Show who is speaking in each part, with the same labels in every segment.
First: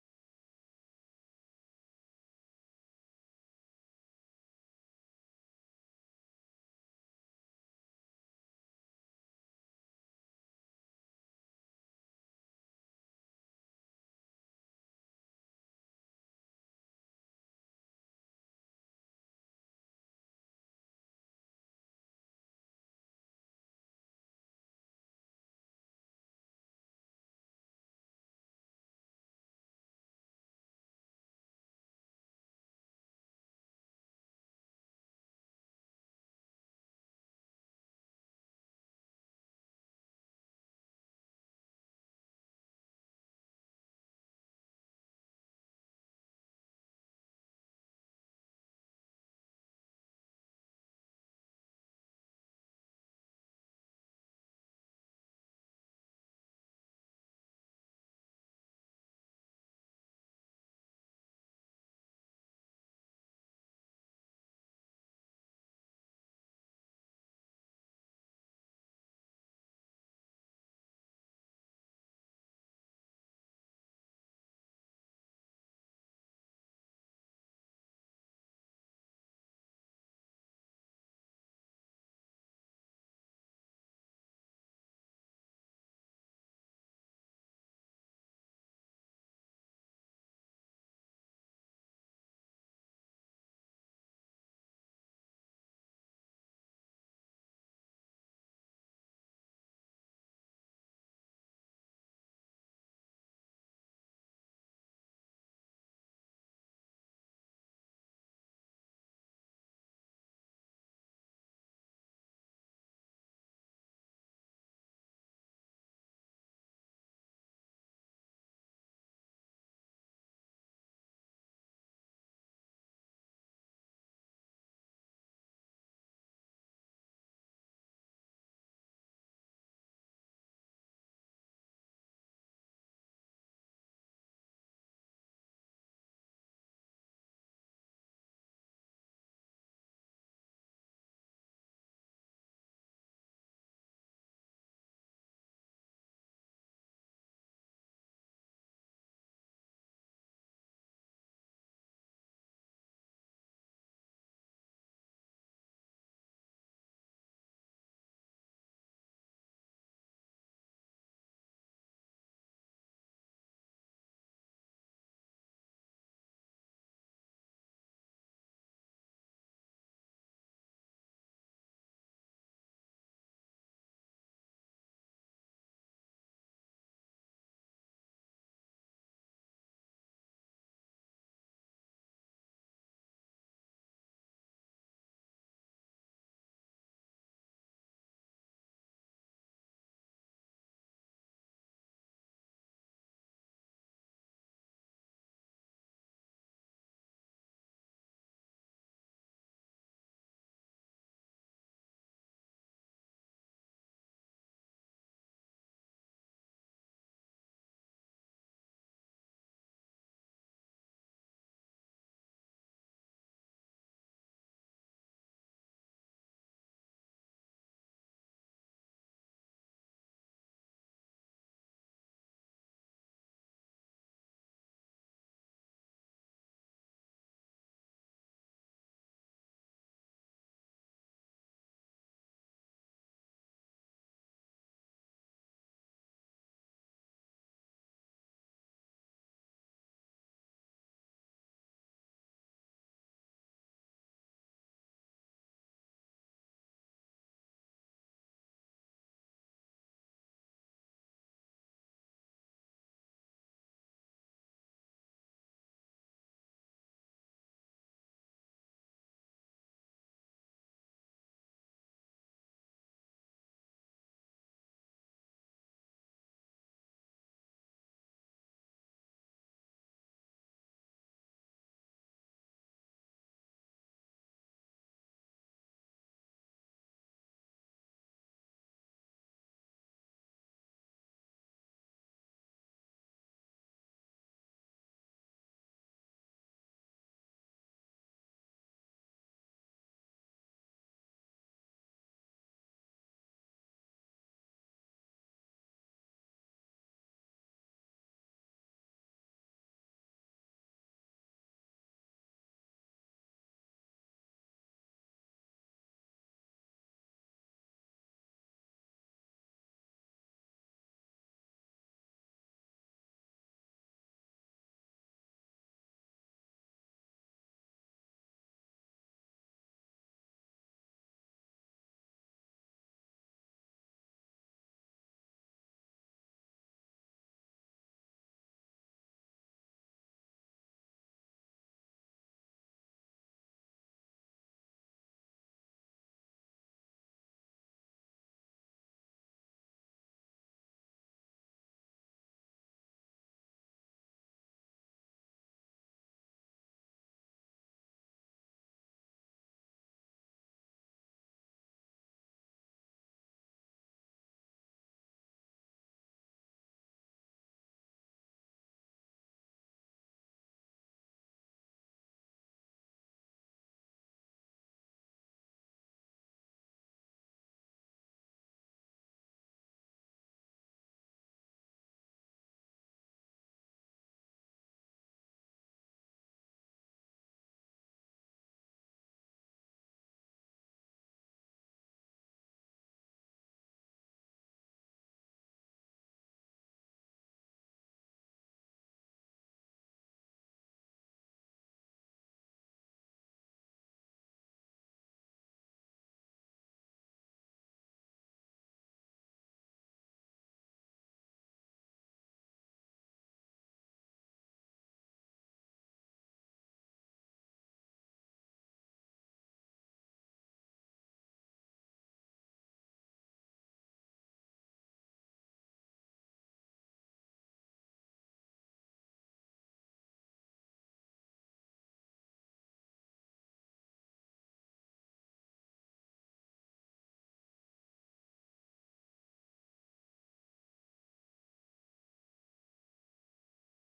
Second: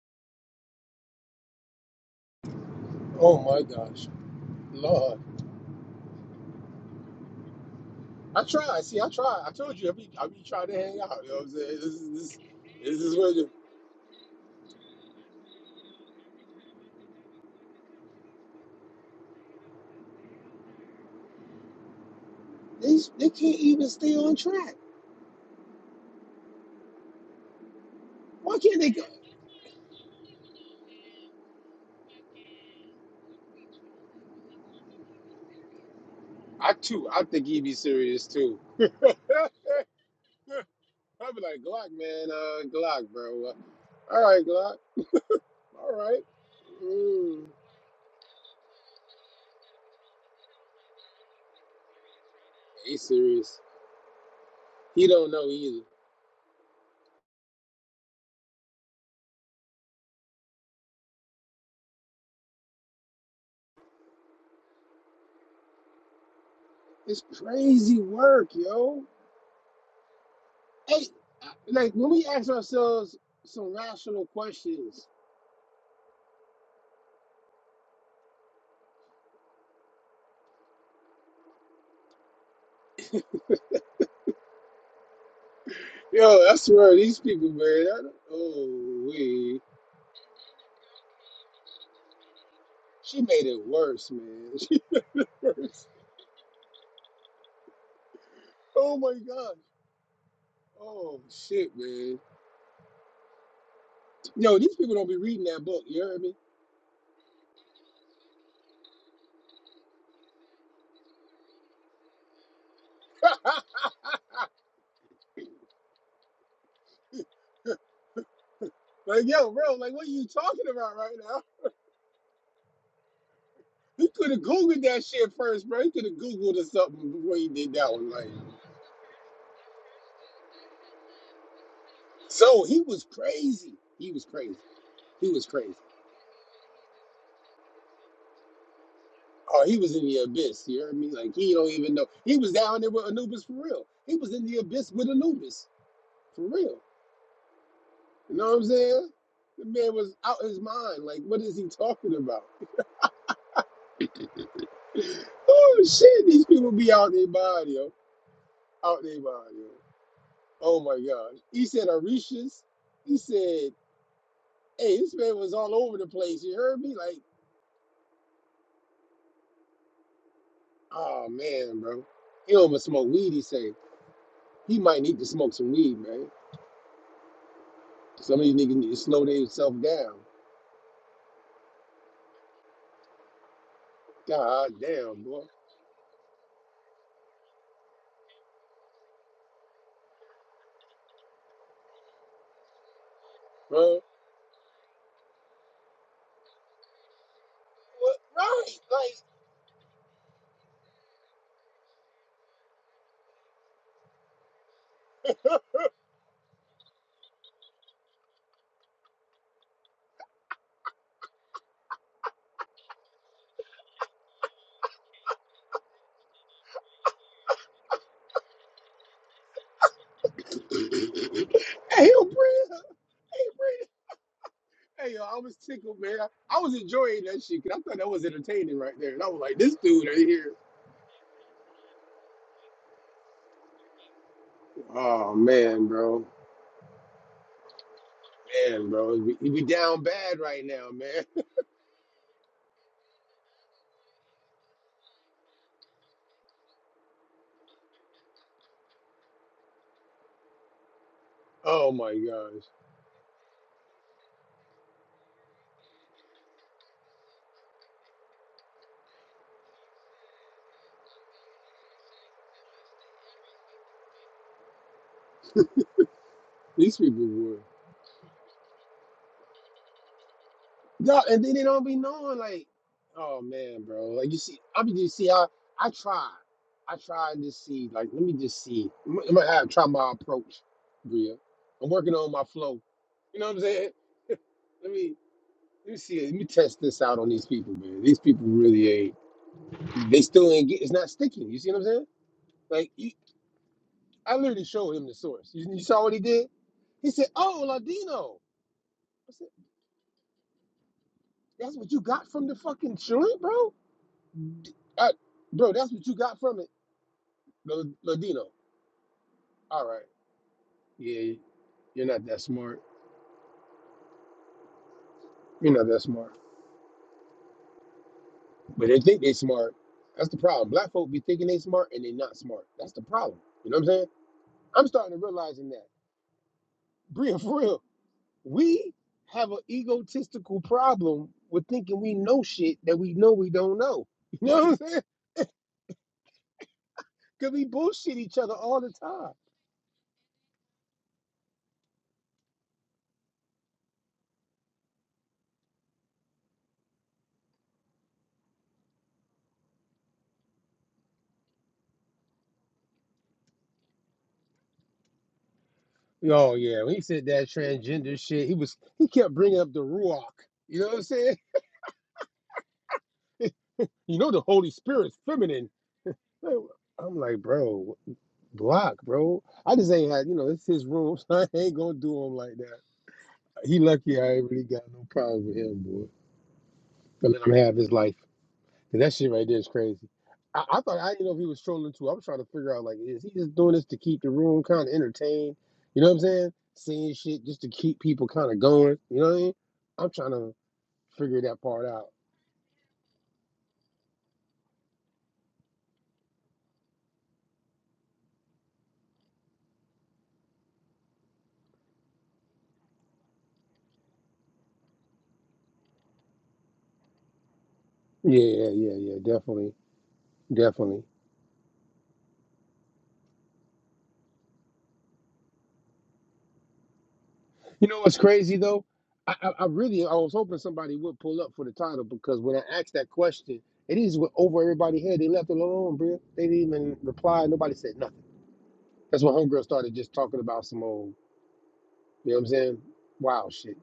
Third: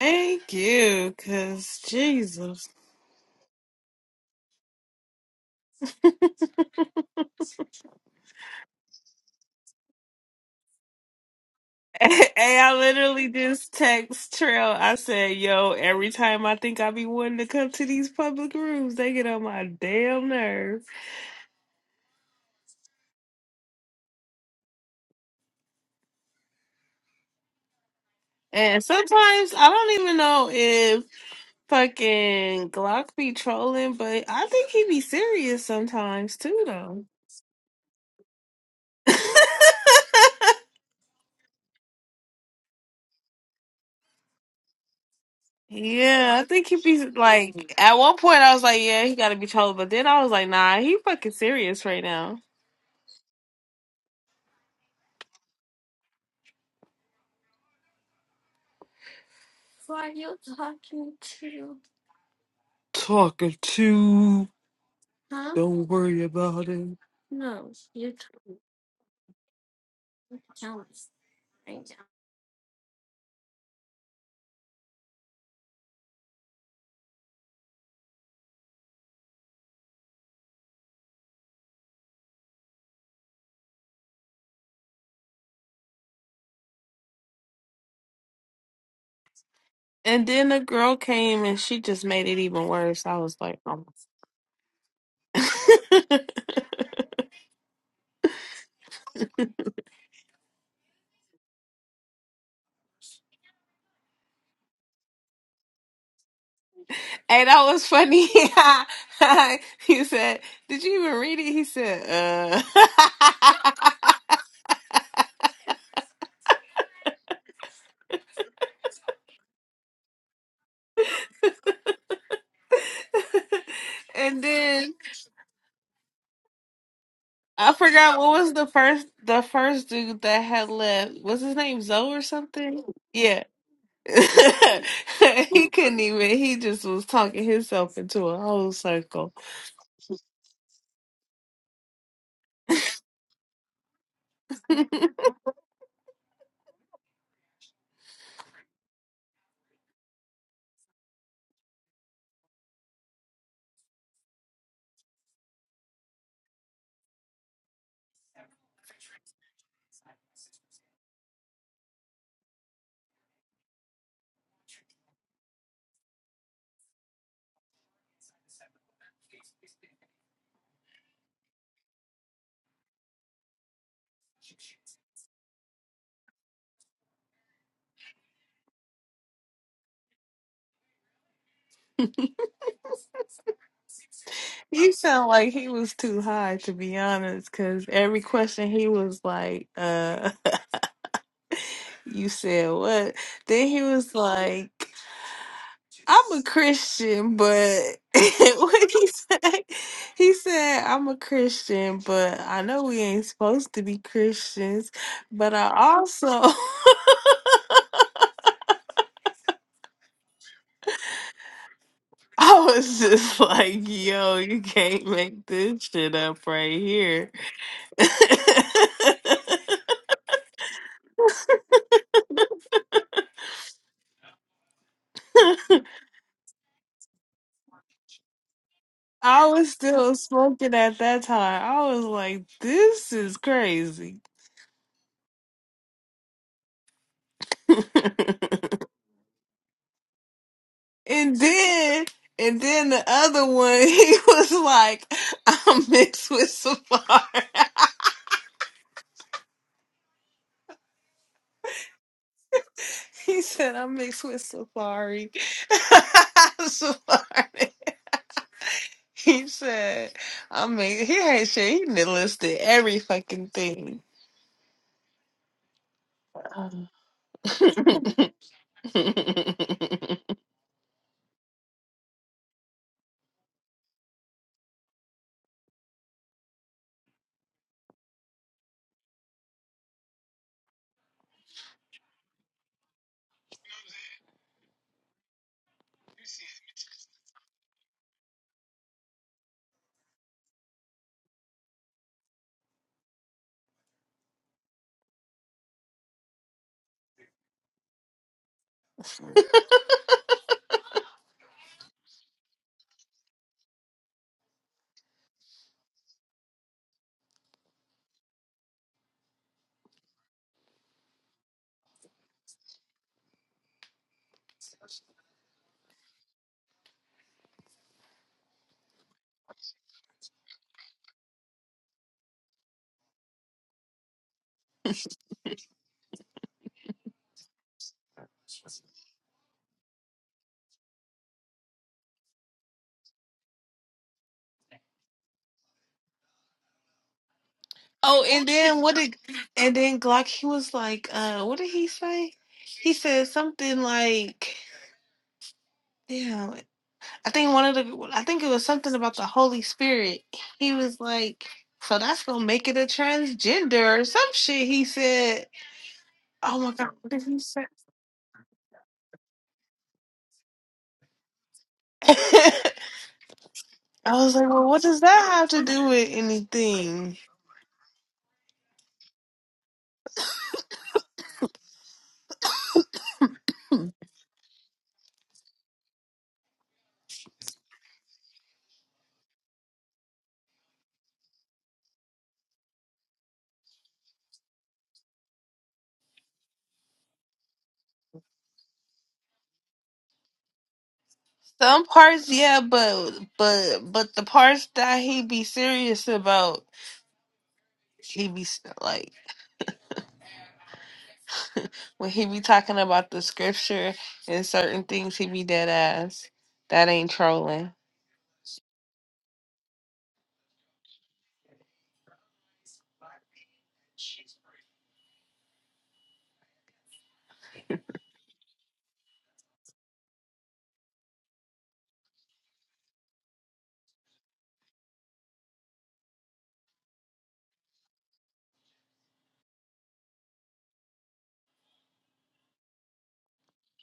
Speaker 1: Thank you, cause Jesus.
Speaker 2: Oh my gosh, Lord! I tried. See, I tried. I told you. I be, I be trying to hang out. You know what I'm saying? This is this,
Speaker 1: Hey, I
Speaker 2: this is
Speaker 1: literally
Speaker 2: where the,
Speaker 1: just text Trail. I said, "Yo, every time I think I be wanting to come to these public rooms, they get on my damn nerves."
Speaker 2: these they can't even stay on track. Why can't
Speaker 1: And
Speaker 2: they go?
Speaker 1: sometimes I don't even know if fucking Glock be trolling, but I think he be serious sometimes too,
Speaker 2: I
Speaker 1: though.
Speaker 2: too. I think he be serious too. I be like Glock, man. Uh, Glock, bro. All right, Glock. All right.
Speaker 1: Yeah, I think he be
Speaker 2: Mm,
Speaker 1: like. At one point, I was like, "Yeah, he got to be trolling," but then I was like, "Nah, he fucking serious right now."
Speaker 2: he serious. He don't know either.
Speaker 1: Who are you talking to? Talking to. Huh? Don't worry about it.
Speaker 2: It's crazy work, yo. Hey, like when we ask ourselves some rational questions Yo, I swear these people, man. I don't- oh, wait.
Speaker 1: And then the girl came and she just made it even worse. I
Speaker 2: She
Speaker 1: was
Speaker 2: made
Speaker 1: like,
Speaker 2: it
Speaker 1: oh.
Speaker 2: worse,
Speaker 1: my!"
Speaker 2: man. She worse. Oh my gosh. Oh shit, man. Yo, these people don't be reading that book. You hear me?
Speaker 1: hey, that was funny. he said, Did you even read it? He said, uh
Speaker 2: like, yo, bro. Like, what are you talking about right now? He could have
Speaker 1: And
Speaker 2: googled
Speaker 1: then
Speaker 2: that shit first, bro. He could have googled or something before he
Speaker 1: I
Speaker 2: did that one.
Speaker 1: forgot
Speaker 2: Like,
Speaker 1: what was the first the first dude that had left. Was his name Zoe or
Speaker 2: so he
Speaker 1: something?
Speaker 2: was
Speaker 1: Yeah.
Speaker 2: crazy. He was crazy. He was
Speaker 1: he
Speaker 2: crazy.
Speaker 1: couldn't even he just was talking himself into a whole circle
Speaker 2: Oh, he was in the abyss. You know what I mean? Like he don't even know. He was down there with Anubis for real. He was in the abyss with Anubis for real. You know what I'm saying? The man was out his mind. Like, what is he talking about? oh shit, these people be out their body, yo. Out their body. Yo. Oh my gosh. He said Orishas. He said, hey, this man was all over the place. You heard me? Like, oh man, bro. He don't even smoke weed, he say. He might need to smoke some weed, man. Some of these niggas need to slow themselves down. God
Speaker 1: you
Speaker 2: damn,
Speaker 1: sound
Speaker 2: boy.
Speaker 1: like he was too high to be honest because every question he was like uh you said what then he
Speaker 2: bro,
Speaker 1: was like i'm a christian but
Speaker 2: What, right?
Speaker 1: what he
Speaker 2: Like,
Speaker 1: say he said i'm a christian but i know we ain't supposed to be christians but i also I was just like, yo, you can't make this shit up right here.
Speaker 2: Hey, yo, Bria. Hey, Bria. Hey, yo, I was tickled, man. I was enjoying that shit, cause I thought that was entertaining right there. And I was
Speaker 1: I
Speaker 2: like,
Speaker 1: was
Speaker 2: this dude
Speaker 1: still
Speaker 2: right here.
Speaker 1: smoking at that time. I was like, this is crazy.
Speaker 2: Oh, man, bro.
Speaker 1: and
Speaker 2: Man, bro. We, we down bad right now, man.
Speaker 1: then and then the other one, he was like, I'm mixed with Safari.
Speaker 2: Oh, my gosh.
Speaker 1: he said, I'm mixed with Safari. Safari. He said, I mean, he had shit. He done listed every fucking thing. Um,
Speaker 2: These people were.
Speaker 1: oh,
Speaker 2: Yeah, and then they don't be knowing like, oh man, bro. Like you see, I be just see how I try. I try and just see, like, let me just see. I'm, I'm gonna have try my approach, Bria. I'm working on my flow. You know what I'm saying? Let me let me see. Let me test this out on these people, man. These people really ain't. They still ain't get. It's not sticking. You see what I'm saying? Like, you, I literally showed him the source. You, you saw what he did? He said, "Oh, Ladino." I said, "That's what you got from the fucking joint, bro." D- I, bro, that's what you got from it. Lo- Ladino. All right. Yeah, you're not that smart. You're not that smart. But they think they smart. That's the problem. Black folk be thinking they smart and they not smart. That's the problem. You know what I'm saying? I'm starting to realizing that. Bria, for real, we have an egotistical problem with thinking we know shit that we know we don't know. You know what I'm saying? Because we bullshit each
Speaker 1: and
Speaker 2: other
Speaker 1: then
Speaker 2: all the
Speaker 1: what did,
Speaker 2: time.
Speaker 1: and then Glock, he was like, uh, what did he say? He said something like, damn, I think one of the, I think it was something about the Holy Spirit. He was like, so that's gonna make it a transgender or some shit. He said,
Speaker 2: Oh
Speaker 1: oh my
Speaker 2: yeah,
Speaker 1: God,
Speaker 2: when he
Speaker 1: what did
Speaker 2: said
Speaker 1: he
Speaker 2: that
Speaker 1: say?
Speaker 2: transgender shit, he was he kept bringing up the ruach. You know what I'm saying? You
Speaker 1: I
Speaker 2: know
Speaker 1: was
Speaker 2: the
Speaker 1: like, well,
Speaker 2: Holy
Speaker 1: what does
Speaker 2: Spirit's
Speaker 1: that have
Speaker 2: feminine.
Speaker 1: to do with
Speaker 2: I'm
Speaker 1: anything?
Speaker 2: like, bro, block, bro. I just ain't had, you know, it's his room, so I ain't gonna do him like that. He lucky I ain't really got no problem with him, boy. To let him have his life. 'Cause that shit right there is crazy. I, I thought I didn't know if he was trolling too. I'm trying to figure out like, is he just doing this to keep the room kind of entertained? You know what I'm saying? Saying shit just to keep people kind of going. You know what I mean? I'm trying to figure that part
Speaker 1: Some
Speaker 2: out.
Speaker 1: parts, yeah, but but but the parts that he be serious about, he be s- like when he be talking about the scripture and certain things, he be dead ass. That ain't trolling.
Speaker 2: Yeah, yeah, yeah, yeah. Definitely, definitely. You know what's crazy though? I, I, I really I was hoping somebody would pull up for the title because when I asked that question, it is went over everybody's head. They left it alone, bro. They didn't even reply. Nobody said nothing. That's when homegirl started just talking about some old, you know what I'm saying? Wow shit.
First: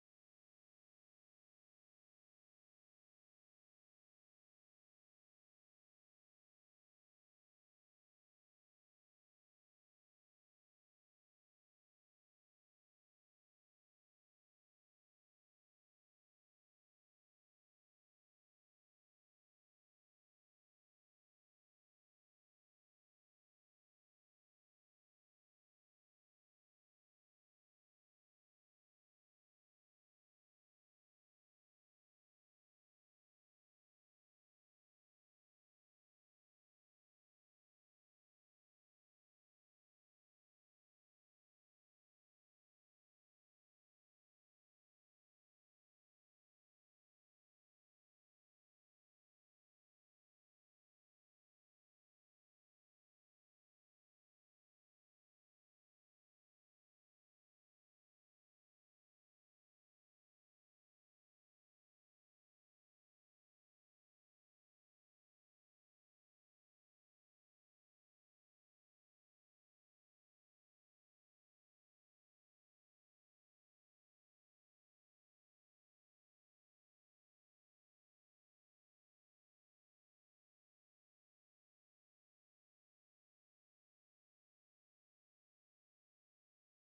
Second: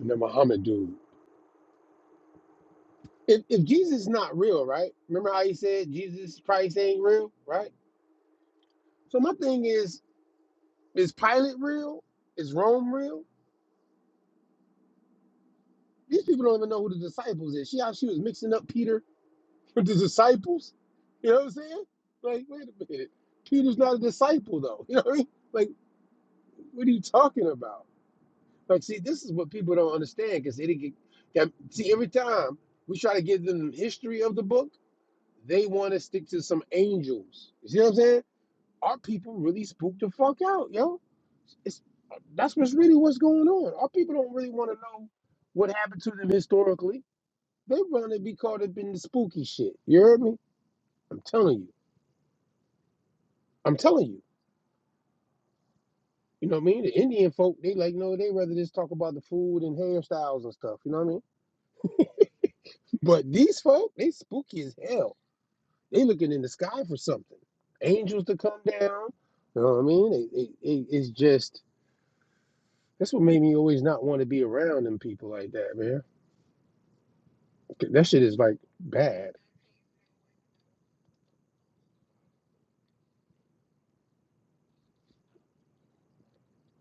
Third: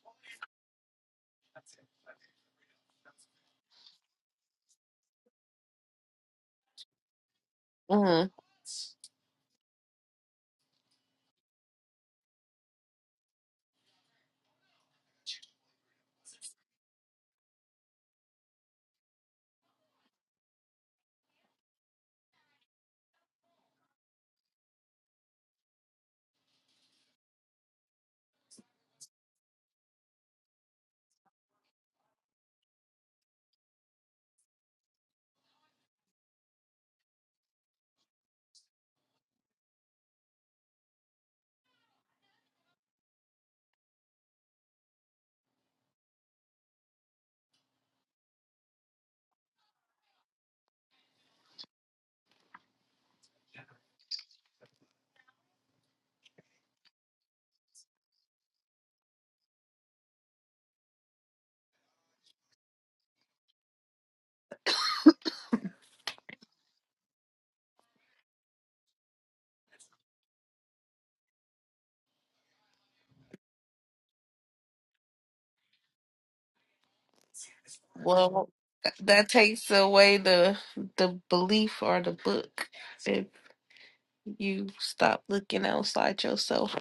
Speaker 2: And the Muhammad dude. If if Jesus is not real, right? Remember how he said Jesus Christ ain't real, right?
Speaker 1: hmm
Speaker 2: So my thing is, is Pilate real? Is Rome real? These people don't even know who the disciples is. See how she was mixing up Peter But the disciples, you know what I'm saying? Like, wait a minute. Peter's not a disciple, though. You know what I mean? Like, what are you talking about? Like, see, this is what people don't understand because they didn't get. that- See, every time we try to give them history of the book, they want to stick to some angels. You see what I'm saying? Our people really spooked the fuck out, yo. It's that's what's really what's going on. Our people don't really want to know what happened to them historically. They want to be caught up in the spooky shit. You heard me? I'm telling you. I'm telling you. You know what I mean? The Indian folk, they like, no, they rather just talk about the food and hairstyles and stuff. You know what I mean? But these folk, they spooky as hell. They looking in the sky for something. Angels to come down. You know what I mean? It, it, it, it's just, that's what made me always not want to be around them people like that, man. That shit is
Speaker 1: Well,
Speaker 2: like
Speaker 1: th- that
Speaker 2: bad.
Speaker 1: takes away the the belief or the book if you stop looking outside yourself.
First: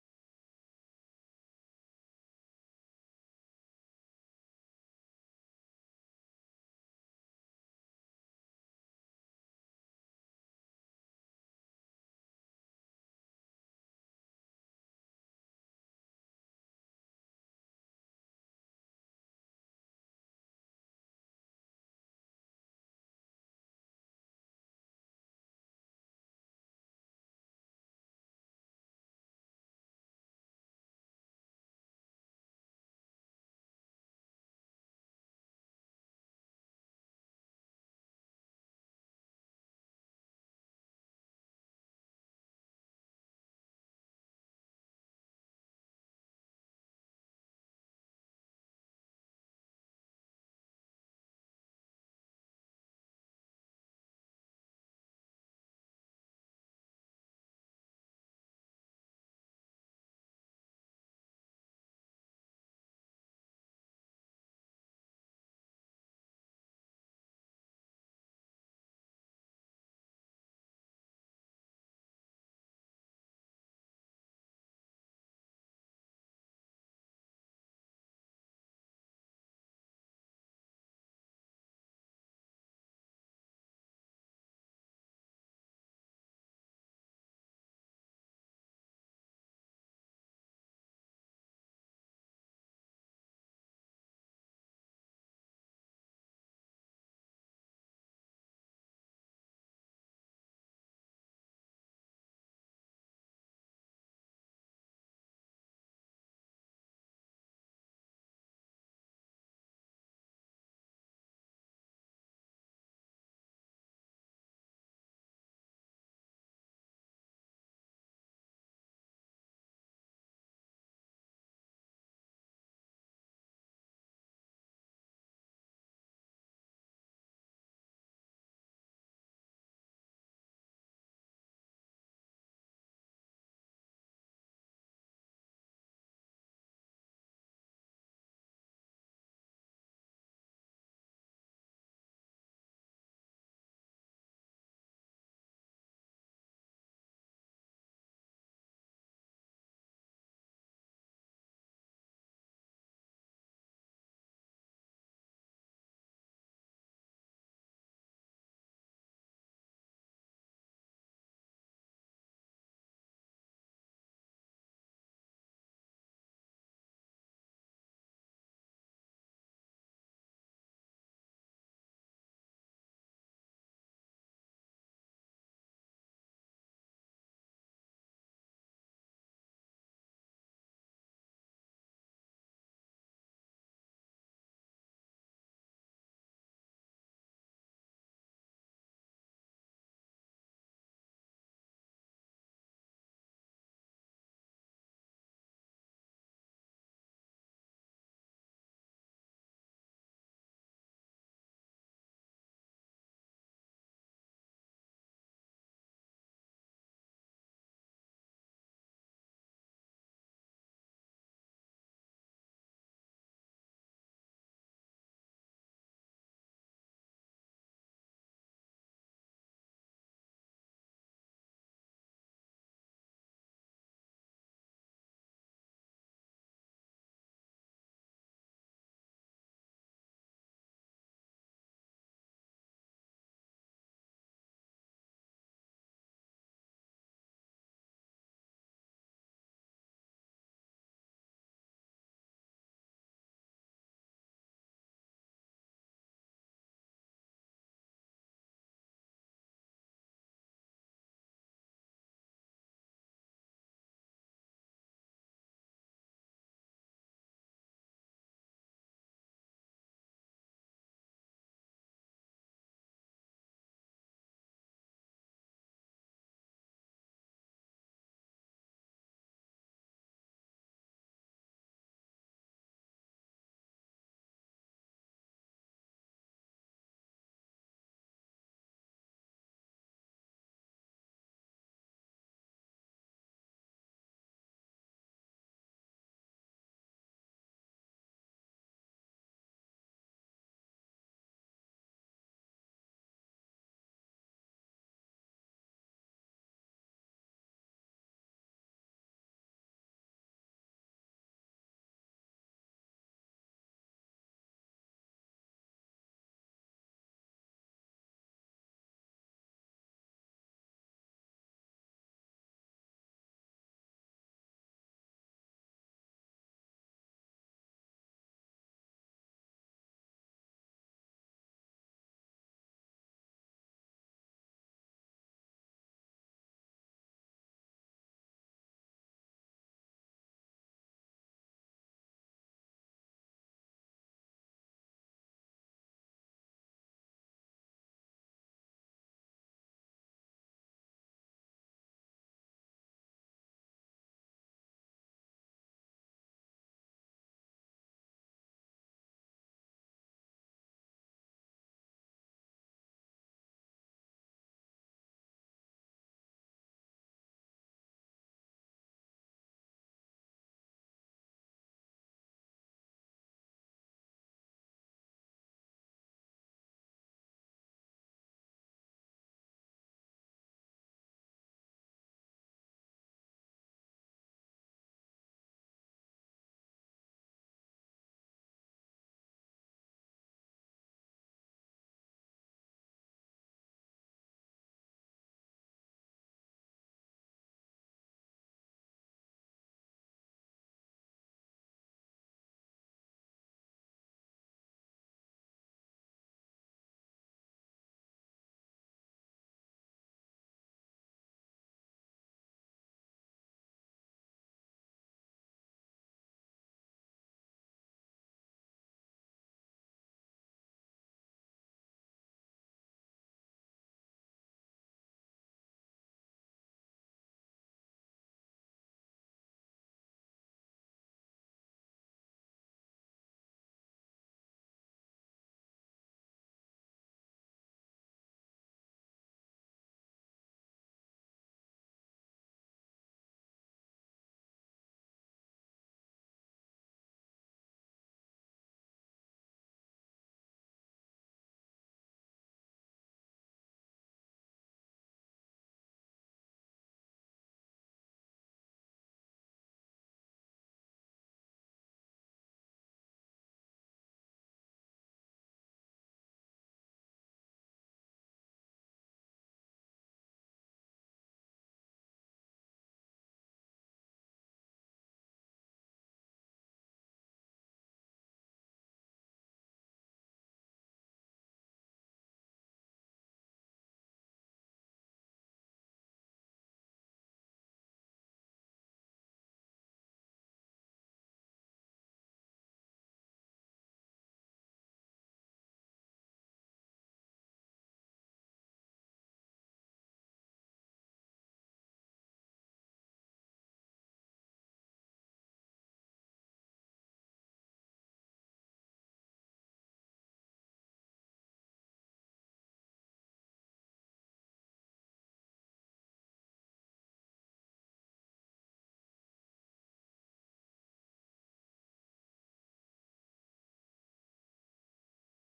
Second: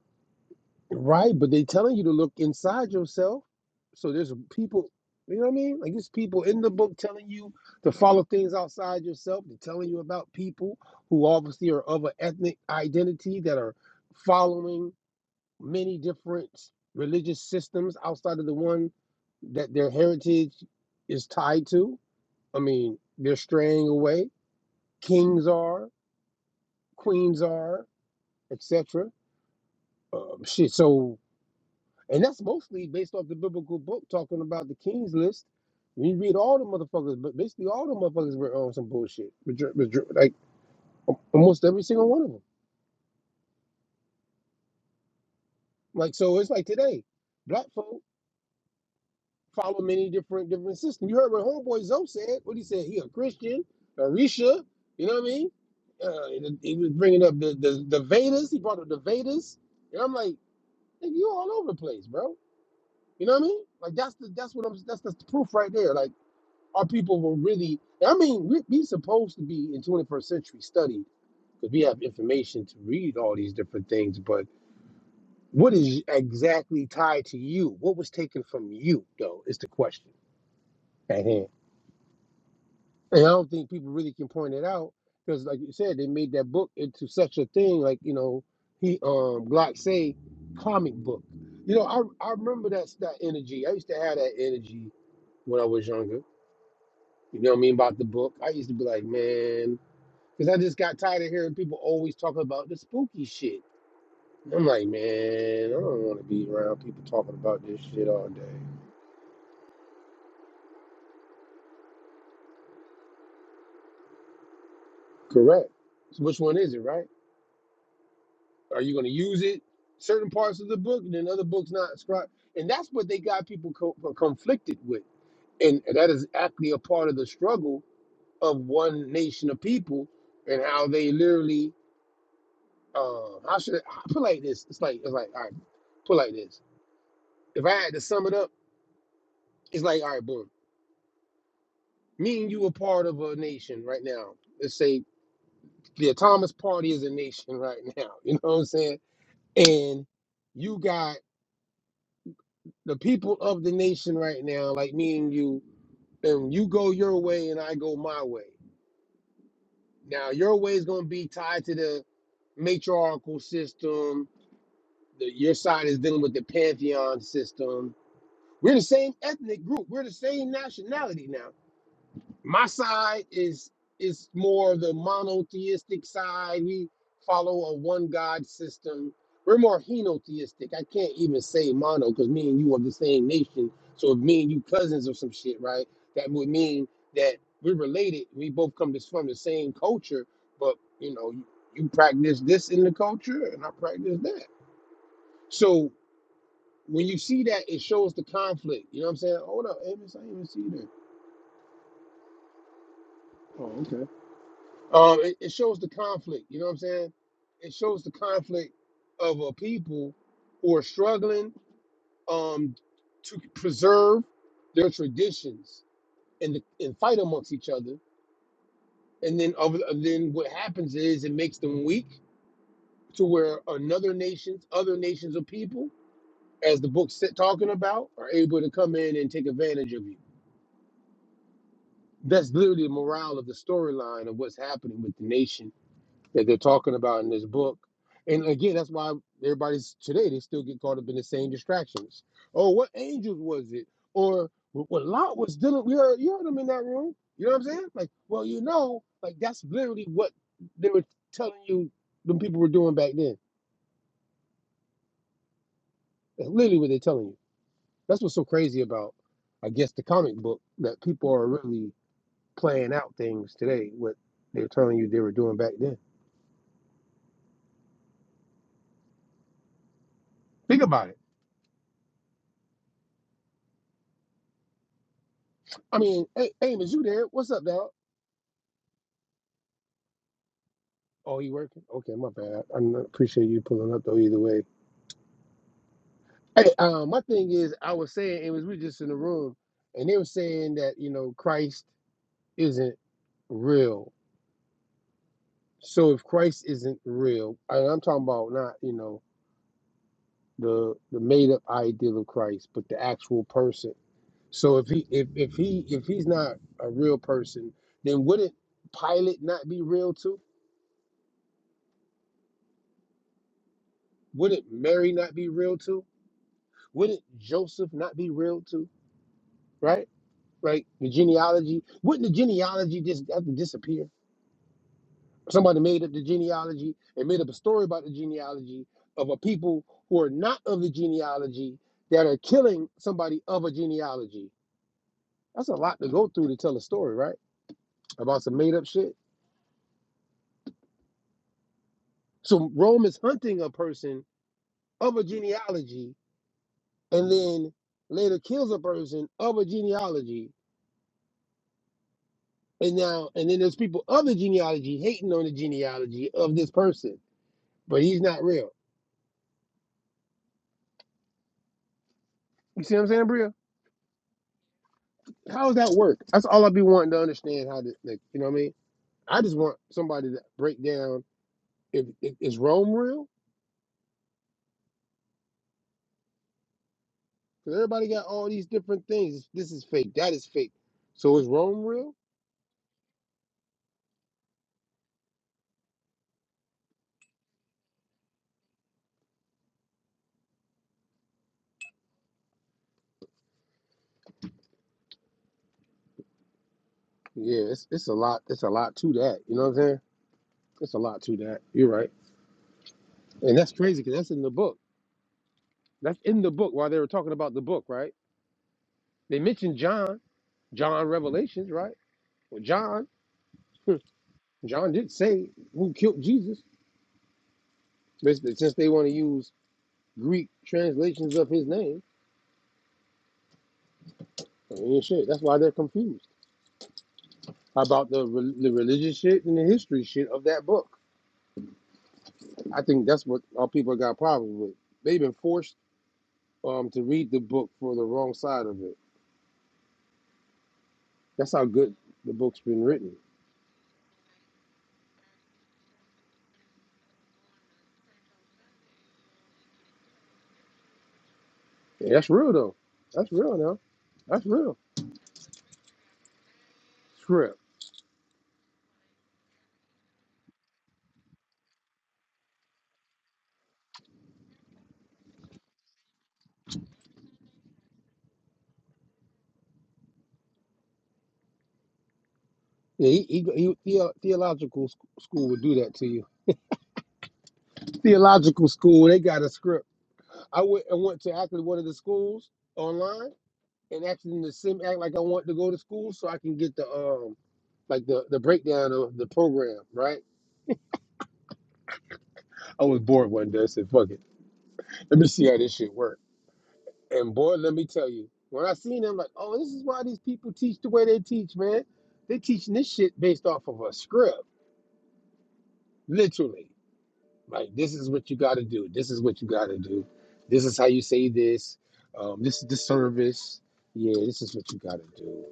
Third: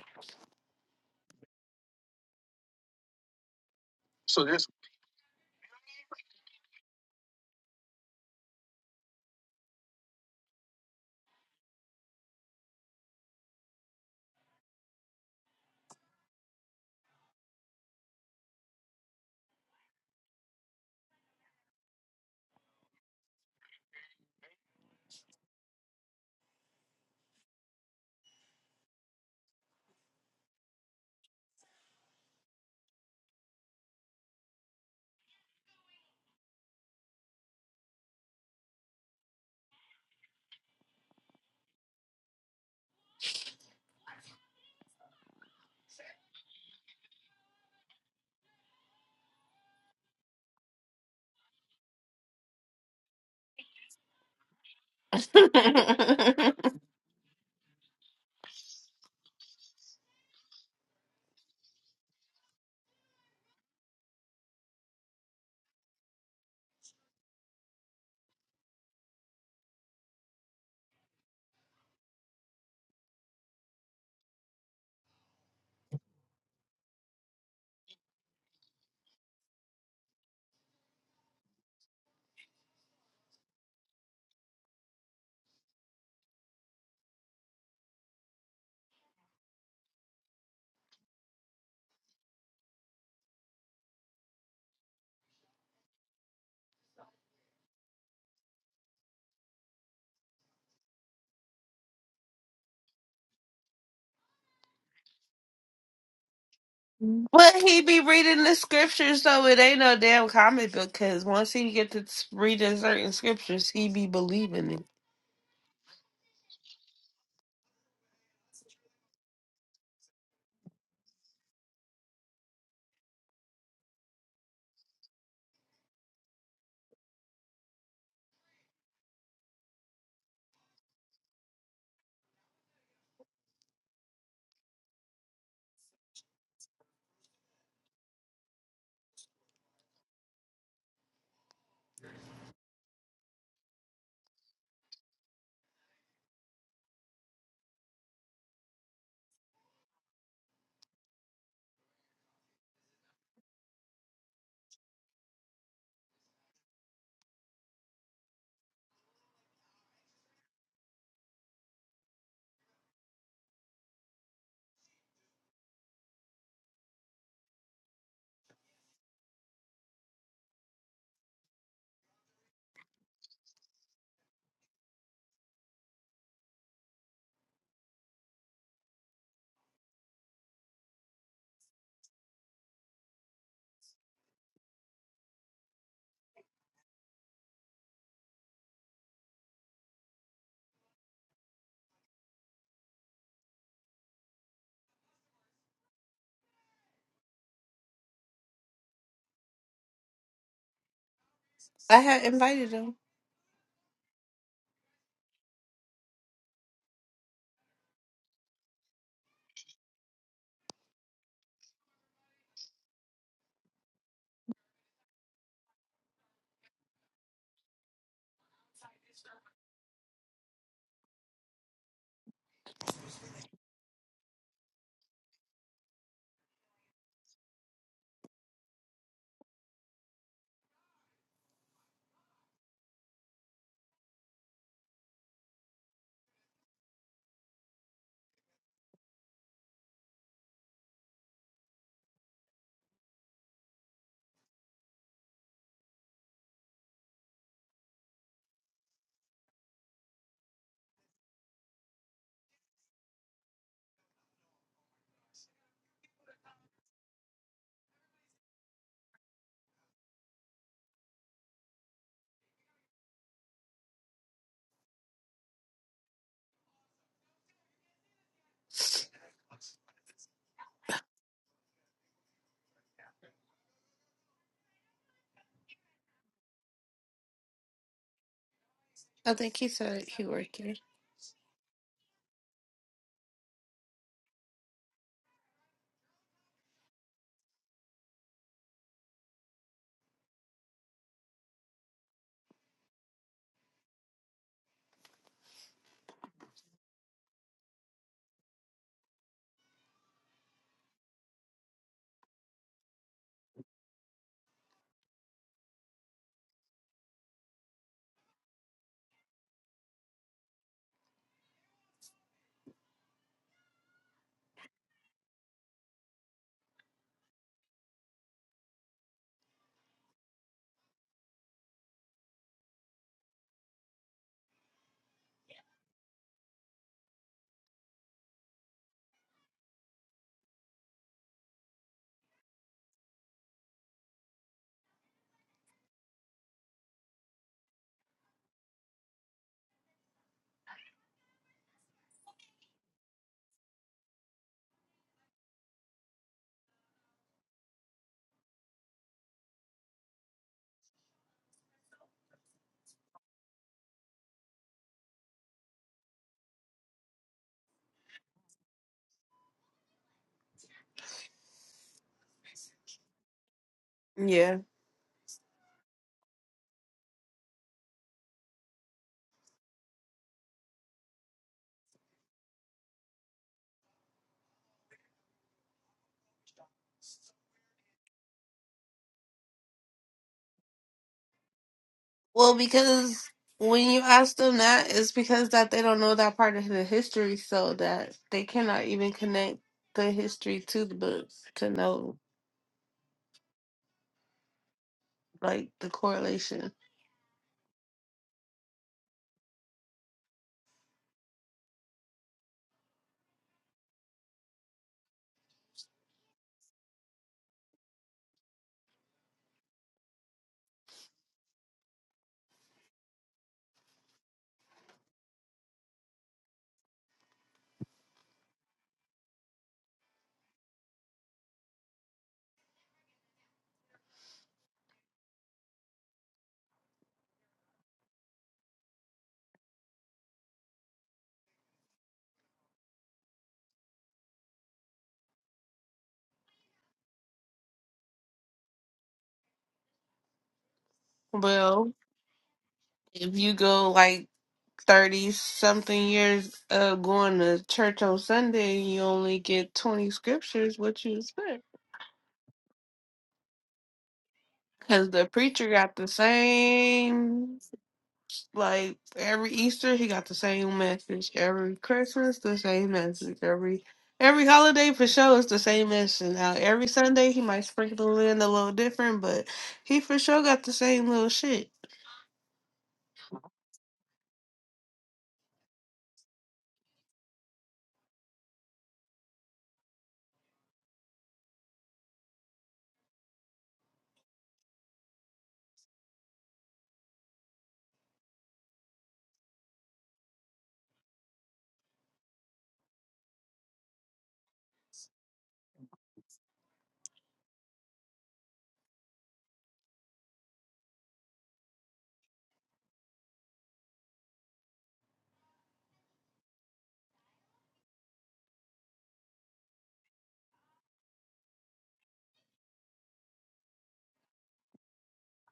Speaker 2: Right, but they telling you to look inside yourself. So there's
Speaker 1: So yes.
Speaker 2: people, you know what I mean? Like there's people in the book telling you to follow things outside yourself. They're telling you about people who obviously are of an ethnic identity that are following many different religious systems outside of the one that their heritage is tied to. I mean, they're straying away. Kings are, queens are, etc. Uh, shit. So And that's mostly based off the biblical book talking about the king's list. When you read all the motherfuckers, but basically all the motherfuckers were on some bullshit. Major- major- Like almost every single one of them. Like so, it's like today, black folk follow many different different systems. You heard what homeboy Zoe said. What he said? He a Christian, Arisha. You know what I mean? Uh, and he was bringing up the, the the Vedas. He brought up the Vedas, and I'm like, nigga, you all over the place, bro. You know what I mean? Like that's the that's what I'm that's that's the proof right there. Like our people were really i mean we, we supposed to be in 21st century study because we have information to read all these different things but what is exactly tied to you what was taken from you though is the question at hand and i don't think people really can point it out because like you said they made that book into such a thing like you know he um glock say comic book you know i, I remember that that energy i used to have that energy when i was younger you know what i mean about the book i used to be like man Because I just got tired of hearing people always talking about the spooky shit. I'm like, man, I don't want to be around people talking
Speaker 1: But
Speaker 2: about
Speaker 1: he
Speaker 2: this
Speaker 1: be
Speaker 2: shit all day.
Speaker 1: reading the scriptures, so it ain't no damn comic book. Cause once he get to s- reading certain scriptures, he be believing it.
Speaker 2: Correct. So which one is it, right? Are you going to use it? Certain parts of the book, and then other books not scribed. And that's what they got people co- conflicted with. And that is actually a part of the struggle of one nation of people and how they literally, uh, how should I I put it like this? It's like, it's like, all right, put it like this. If I had to sum it up, it's like, all right, boom. me and you are part of a nation right now. Let's say the Thomas Party is a nation right now. You know what I'm saying? And you got the people of the nation right now, like me and you, and you go your way and I go my way. Now your way is gonna be tied to the matriarchal system. The, your side is dealing with the pantheon system. We're the same ethnic group. We're the same nationality now. my side is is more the monotheistic side. We follow a one God system. We're more henotheistic. I can't even say mono because me and you are the same nation. So if me and you cousins or some shit, right? That would mean that we're related. We both come this from the same culture, but you know, you, you practice this in the culture, and I practice that. So when you see that, it shows the conflict. You know what I'm saying? Hold up, Amos, I didn't even see that.
Speaker 1: I had invited him.
Speaker 2: Oh, okay. Um, it, it shows the conflict. You know what I'm saying? It shows the conflict of a people who are struggling um, to preserve their traditions and and fight amongst each other. And then other, and then what happens is it makes them weak to where another nations, other nations of people, as the book's sit- talking about, are able to come in and take advantage of you. That's literally the morale of the storyline of what's happening with the nation that they're talking about in this book. And again, that's why everybody's today, they still get caught up in the same distractions. Oh, what angels was it? Or what Lot was dealing We heard, you heard them in that room. You know what I'm saying? Like, well, you know, like that's literally what they were telling you, them people were doing back then. That's literally what they're telling you. That's what's so crazy about, I guess, the comic book that people are really playing out things today, what they're telling you they were doing back then. Think about it. I mean, hey, Amos, you there? What's up, dog?
Speaker 1: I think he said he working.
Speaker 2: Oh, you working? Okay, my bad. I n- appreciate you pulling up though. Either way, hey, um, my thing is, I was saying it was we just in the room, and they were saying that you know Christ isn't real. So if Christ isn't real, and I'm talking about not you know the the made up ideal of Christ, but the actual person. So if he if if he if he's not a real person, then wouldn't Pilate not be real too? Wouldn't Mary not be real too? Wouldn't Joseph not be real too? Right? right? The genealogy. Wouldn't the genealogy just have to disappear? Somebody made up the genealogy and made up a story about the genealogy of a people who are not of the genealogy that are killing somebody of a genealogy. That's a lot to go through to tell a story, right? About some made up shit. So Rome is hunting a person of a genealogy and then later kills a person of a genealogy. And now, and then there's people of the genealogy hating on the genealogy of this person, but he's not real. You see what I'm saying, Bria?
Speaker 1: Yeah.
Speaker 2: How does that work? That's all I be wanting to understand how to, like, you know what I mean? I just want somebody to break down if, if is Rome real? Because everybody got all these different things. This is fake. That is fake. So is Rome real?
Speaker 1: Well, because when you ask them that, it's because that they don't know that part of the history, so that they cannot even connect the history to the book to know like the correlation.
Speaker 2: Yeah, it's, it's a lot. It's a lot to that. You know what I'm saying? It's a lot to that. You're right. And that's crazy because that's in the book. That's in the book while they were talking about the book, right? They mentioned John, John Revelations, right? Well, John, John did say who killed Jesus. Basically, since they want to use Greek translations of his name. I mean, yeah, shit, that's why they're confused about the, re- the religious shit and the history shit of that book. I think that's what our people got problems with. They've been forced um, to read the book for the wrong side of it. That's how
Speaker 1: Well,
Speaker 2: good the book's been written.
Speaker 1: if you go like 30 something years of going to church on Sunday and you only get 20 scriptures, what you expect?
Speaker 2: Yeah, that's real though. That's real now. That's real.
Speaker 1: Because the preacher got the
Speaker 2: It's real.
Speaker 1: same, like every Easter, he got the same message. Every Christmas, the same message. Every every holiday for sure is the same message. Now, every Sunday, he might sprinkle in a little different, but he for sure got the same little shit.
Speaker 2: Yeah, he, he, he, theo- theological sc- school would do that to you. Theological school, they got a script. I went and went to actually one of the schools online and asking the sim act like I want to go to school so I can get the um like the the breakdown of the program, right? I was bored one day. I said, "Fuck it, let me see how this shit work." And boy, let me tell you, when I seen them, like, oh, this is why these people teach the way they teach, man. They teaching this shit based off of a script, literally. Like, this is what you got to do. This is what you got to do. This is how you say this. Um, this is the service. Yeah, this is what you got to do.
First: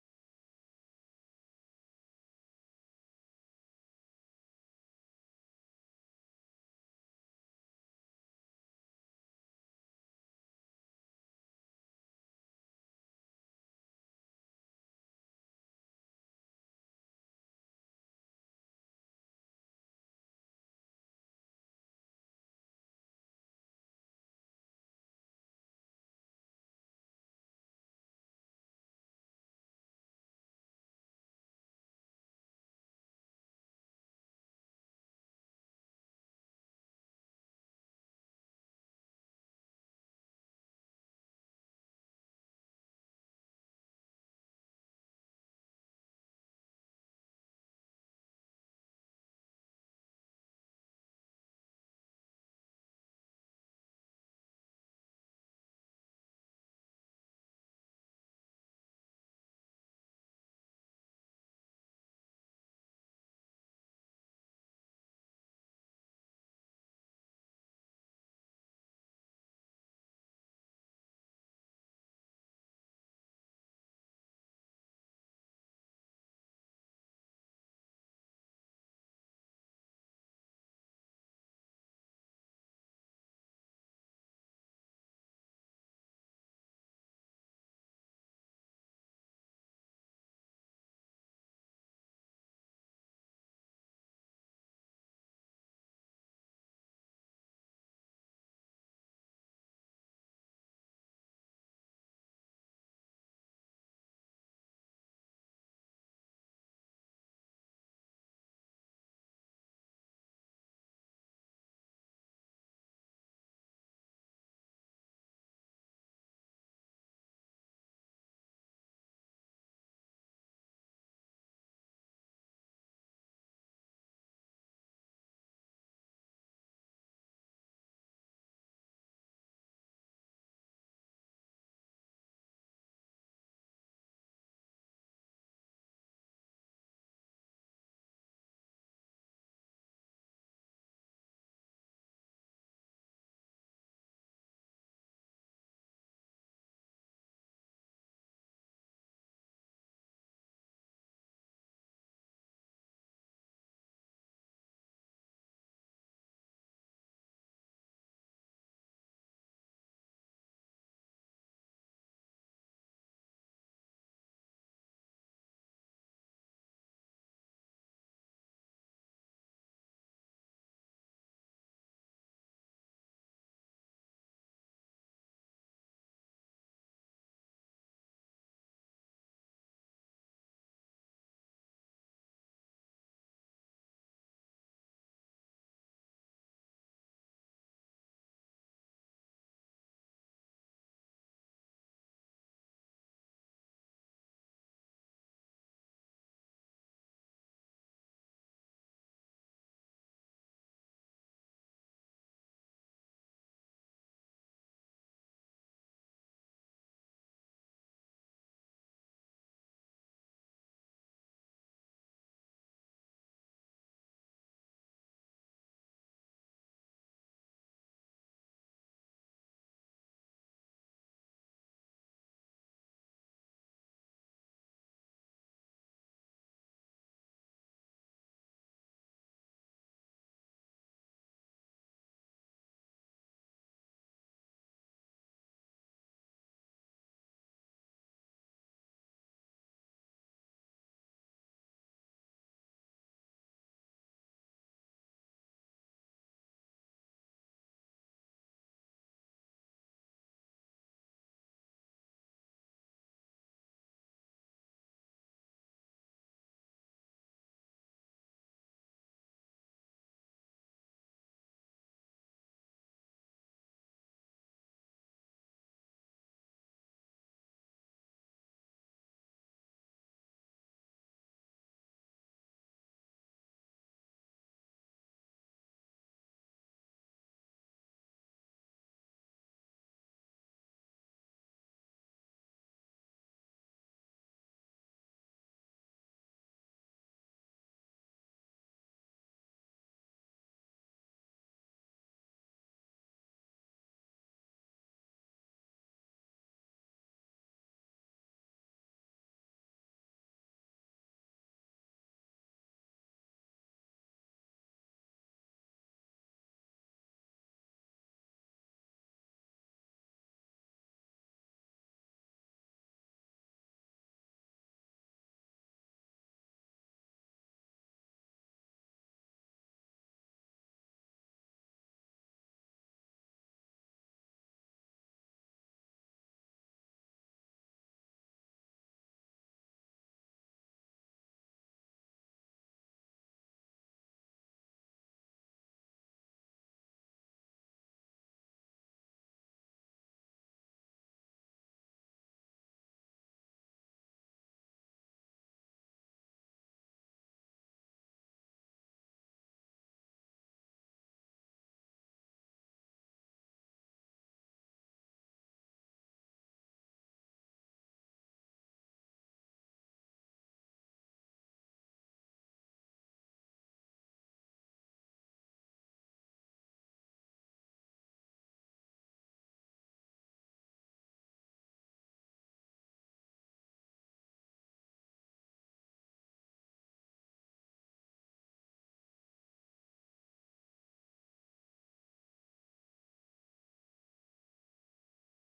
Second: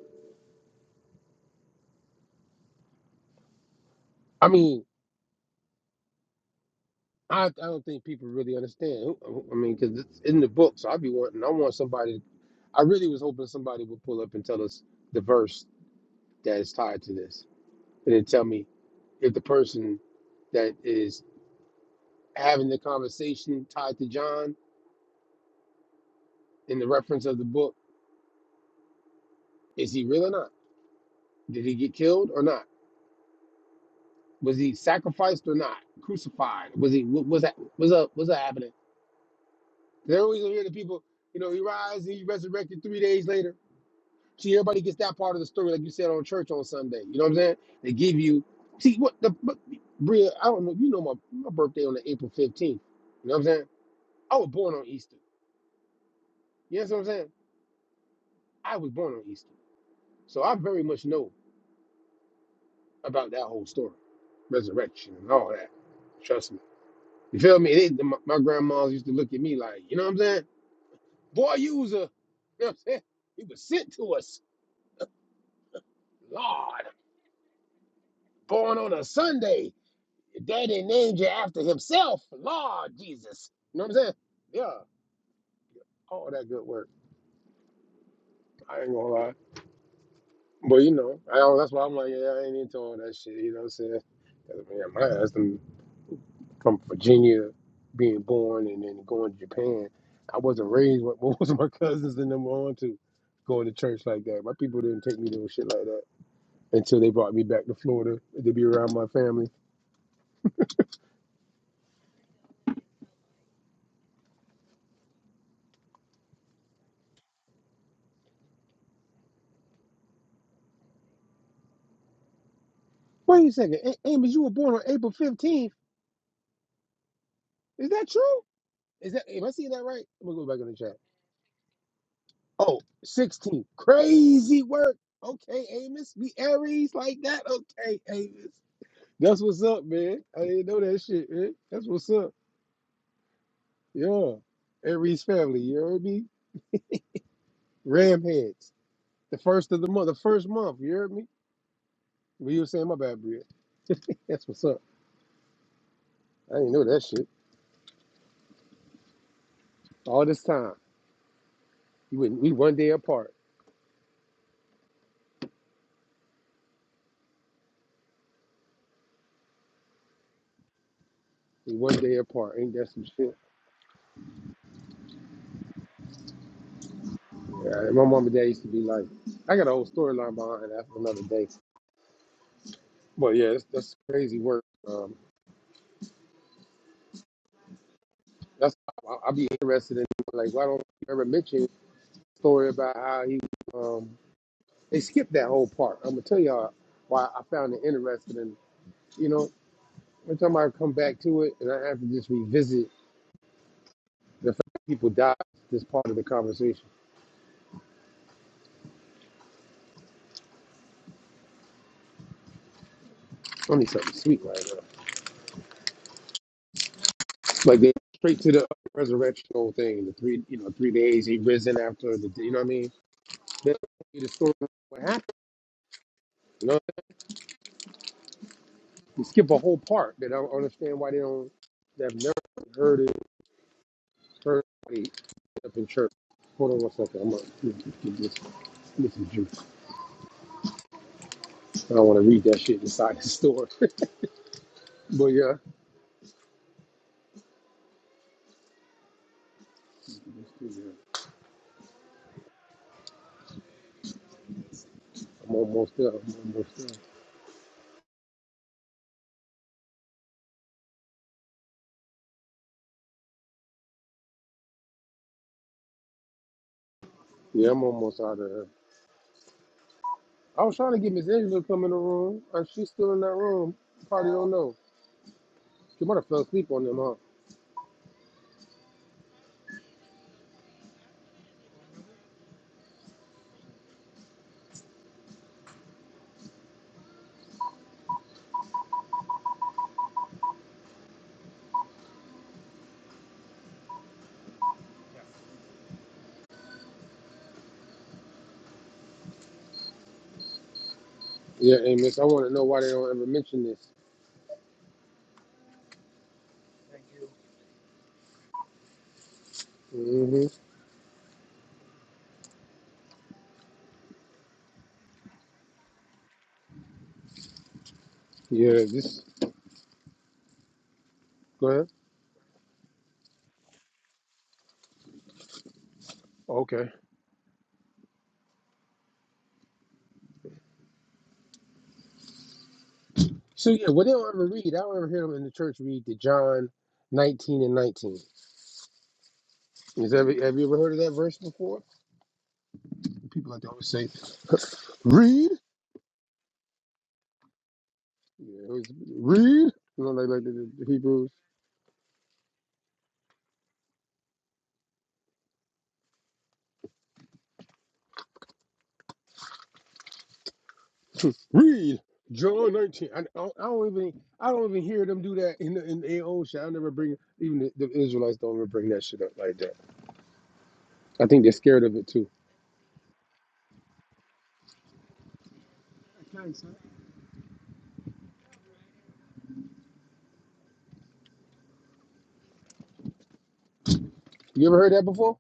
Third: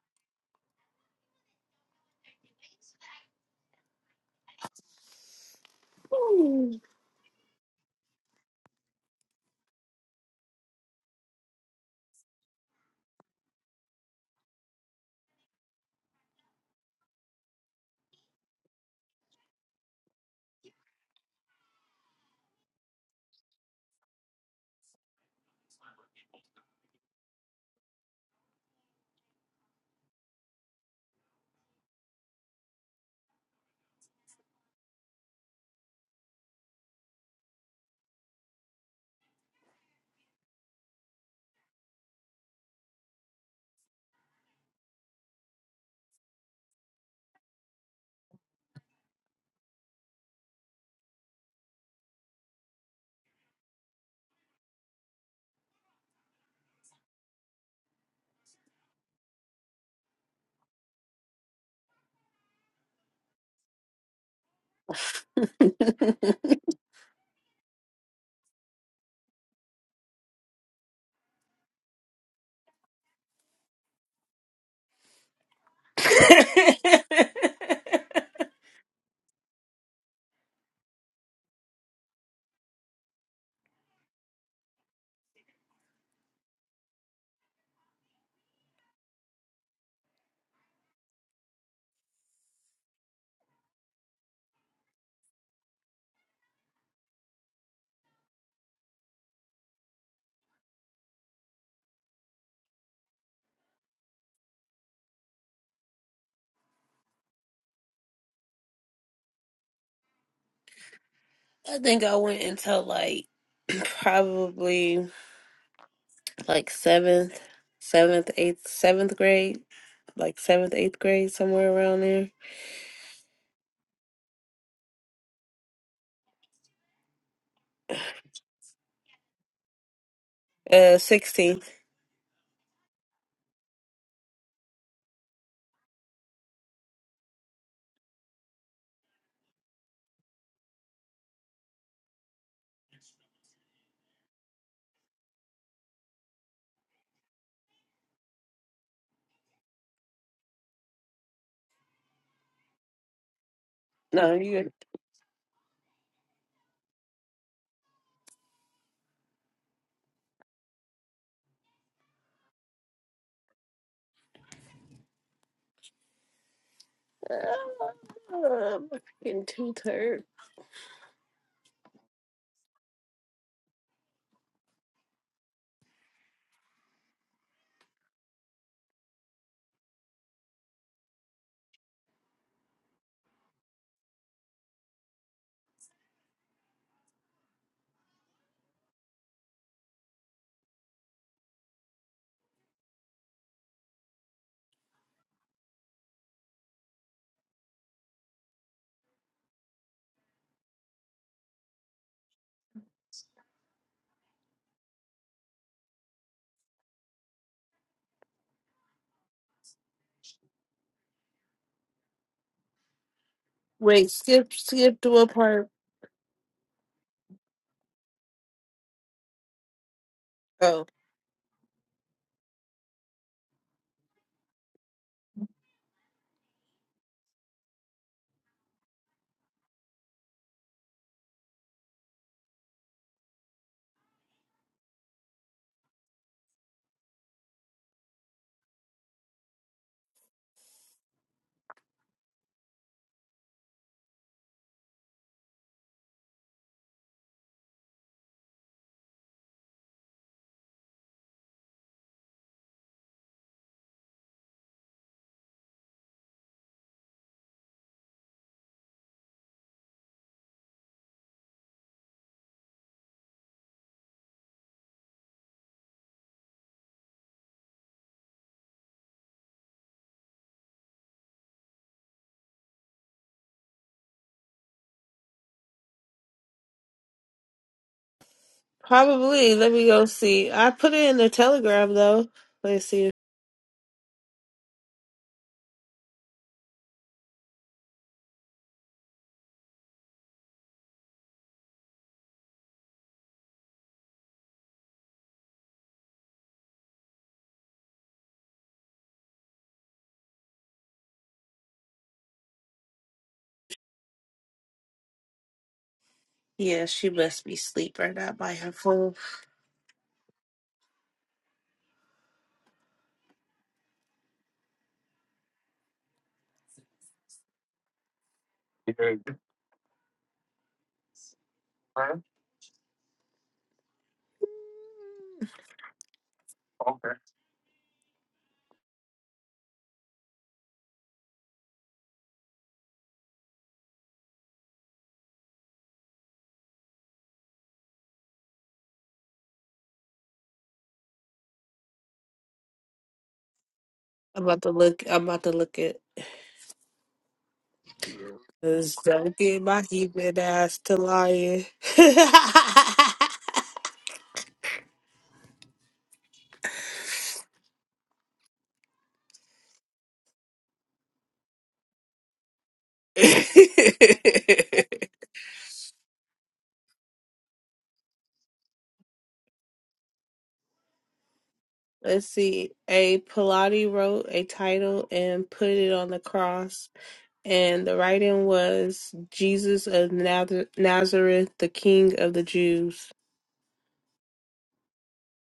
Speaker 2: I mean, I, I don't think people really understand. Who- I mean, because it's in the book, so I'd be wanting. I want somebody. I really was hoping somebody would pull up and tell us the verse that is tied to this, and then tell me if the person that is having the conversation tied to John in the reference of the book is he real or not? Did he get killed or not? Was he sacrificed or not? Crucified? Was he? What was that? Was up? What's that happening? They always hear the people. You know, he rise and he resurrected three days later. See, everybody gets that part of the story, like you said on church on Sunday. You know what I'm saying? They give you. See what the but, Bria? I don't know. if You know my my birthday on the April 15th. You know what I'm saying? I was born on Easter. You know what I'm saying? I was born on Easter, so I very much know about that whole story, resurrection and all that. Trust me. You feel me? They, my, my grandmas used to look at me like, you know what I'm saying? Boy, you was a, you know what I'm saying? You was sent to us, Lord, born on a Sunday. Daddy named you after himself, Lord Jesus. You know what I'm saying? Yeah, all that good work. I ain't gonna lie. But you know, I don't, that's why I'm like, yeah, I ain't into all that shit. You know what I'm saying? 'Cause, man, my ass done from Virginia, being born and then going to Japan. I wasn't raised what most of my cousins and them were on to going to church like that. My people didn't take me to no shit like that until they brought me back to Florida to be around my family.
Speaker 1: I think I went until like probably like seventh, seventh, eighth, seventh grade, like seventh, eighth grade, somewhere around there.
Speaker 2: Wait a second, A- Amos, you were born on April 15th. Is that true? Is that am I seeing that right? I'm gonna go back in the
Speaker 1: Uh,
Speaker 2: chat.
Speaker 1: sixteenth.
Speaker 2: Oh, 16, Crazy work. Okay, Amos. We Aries like that. Okay, Amos. That's what's up, man. I didn't know that shit, man. That's what's up. Yeah. Aries family, you heard me? Ram heads. The first of the month, the first month, you heard me? Well, you were saying my bad, Bria.
Speaker 1: No,
Speaker 2: That's what's
Speaker 1: you.
Speaker 2: up. I didn't know that shit. All this time. You wouldn't we one day apart.
Speaker 1: Uh, in two third.
Speaker 2: We one day apart. Ain't that some shit? Yeah, my mom and dad used to be like, I got a whole storyline behind that for another day. Well, yeah, that's, that's crazy work. Um, that's I'll, i be interested in like why don't you ever mention the story about how he um they skipped that whole part. I'm gonna tell y'all why I found it interesting. And you know, every time I come back to it, and I have to just revisit the fact that people died. This part of the conversation. I need
Speaker 1: Wait,
Speaker 2: something sweet
Speaker 1: skip,
Speaker 2: right now.
Speaker 1: skip to what part?
Speaker 2: Like they straight to the resurrection whole thing. The three, you know,
Speaker 1: Oh,
Speaker 2: three days he risen after the. You know what I mean? They don't tell you the story of what happened. They skip a whole part that I don't understand why they don't. They've never heard it. Heard it up in church. Hold on one second. I'm gonna get this. This is juice. I don't want to read that shit inside the store. but yeah, I'm almost there. I'm almost there. Yeah, I'm almost out of there. I was trying to get Miss Angela to come in the room, and she's still in that room. Probably don't know. She might have fell asleep on them, huh?
Speaker 1: probably. Let me go see. I put it in the telegram though. Let's see.
Speaker 2: Yeah, Amos. I want to know why they don't ever mention this.
Speaker 1: Yeah, she must be asleep right now by her phone.
Speaker 2: hmm Yeah,
Speaker 1: You heard
Speaker 2: this.
Speaker 1: it,
Speaker 2: Go ahead.
Speaker 1: huh?
Speaker 2: Okay.
Speaker 1: Okay.
Speaker 2: So yeah, what they don't ever read, I don't ever hear them in the church read the John nineteen and nineteen. Is ever have you ever heard of that verse before? The People like to always say,
Speaker 1: I'm about to look. I'm about
Speaker 2: "Read,
Speaker 1: to look it.
Speaker 2: yeah, it was,
Speaker 1: Cause don't get
Speaker 2: read."
Speaker 1: my
Speaker 2: You know, like
Speaker 1: heathen
Speaker 2: like the,
Speaker 1: ass
Speaker 2: the
Speaker 1: to
Speaker 2: Hebrews,
Speaker 1: lying.
Speaker 2: read John nineteen. I, I, don't, I don't even I don't even hear them do that in the, in their own shit. I never bring even the, the Israelites don't ever bring that shit up like that. I think they're scared of it
Speaker 1: Let's
Speaker 2: too.
Speaker 1: see. A Pilate wrote a title and put it on the cross, and the writing was Jesus of Nazar- Nazareth, the King of the Jews.
Speaker 2: You ever heard that before?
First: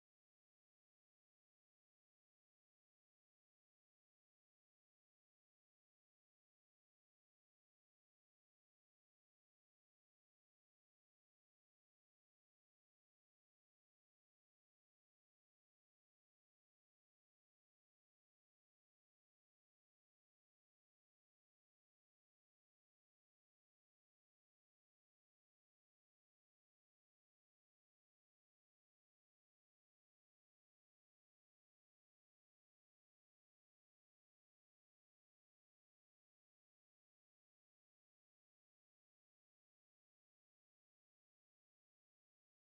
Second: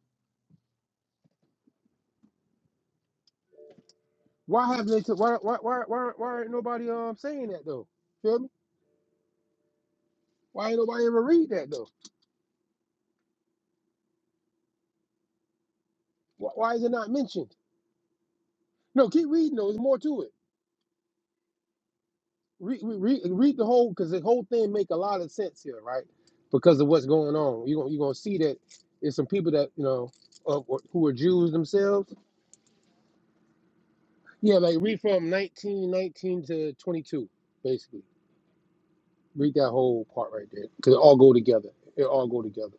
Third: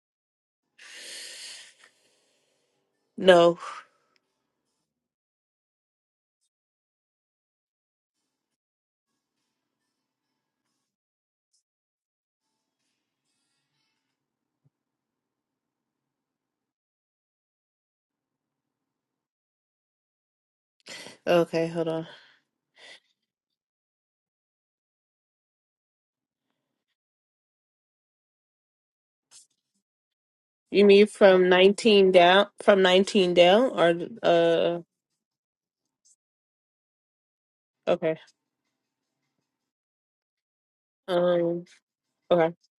Speaker 1: No,
Speaker 2: Why haven't they? Why why why why why ain't nobody um saying that though? Feel me? Why ain't nobody ever read that though? Wh- Why is it not mentioned? No, keep reading. though. There's more to it.
Speaker 1: okay, hold on.
Speaker 2: Read, read, read the whole because the whole thing make a lot of sense here, right? Because of what's going on, you gonna you gonna see that there's some people that you know of,
Speaker 1: You mean
Speaker 2: who are
Speaker 1: from
Speaker 2: Jews
Speaker 1: nineteen
Speaker 2: themselves.
Speaker 1: down? From nineteen down, or
Speaker 2: Yeah, like
Speaker 1: uh,
Speaker 2: read from 19 19 to twenty two, basically.
Speaker 1: okay,
Speaker 2: Read that whole part right there because it all go
Speaker 1: um,
Speaker 2: together. It all go
Speaker 1: okay.
Speaker 2: together.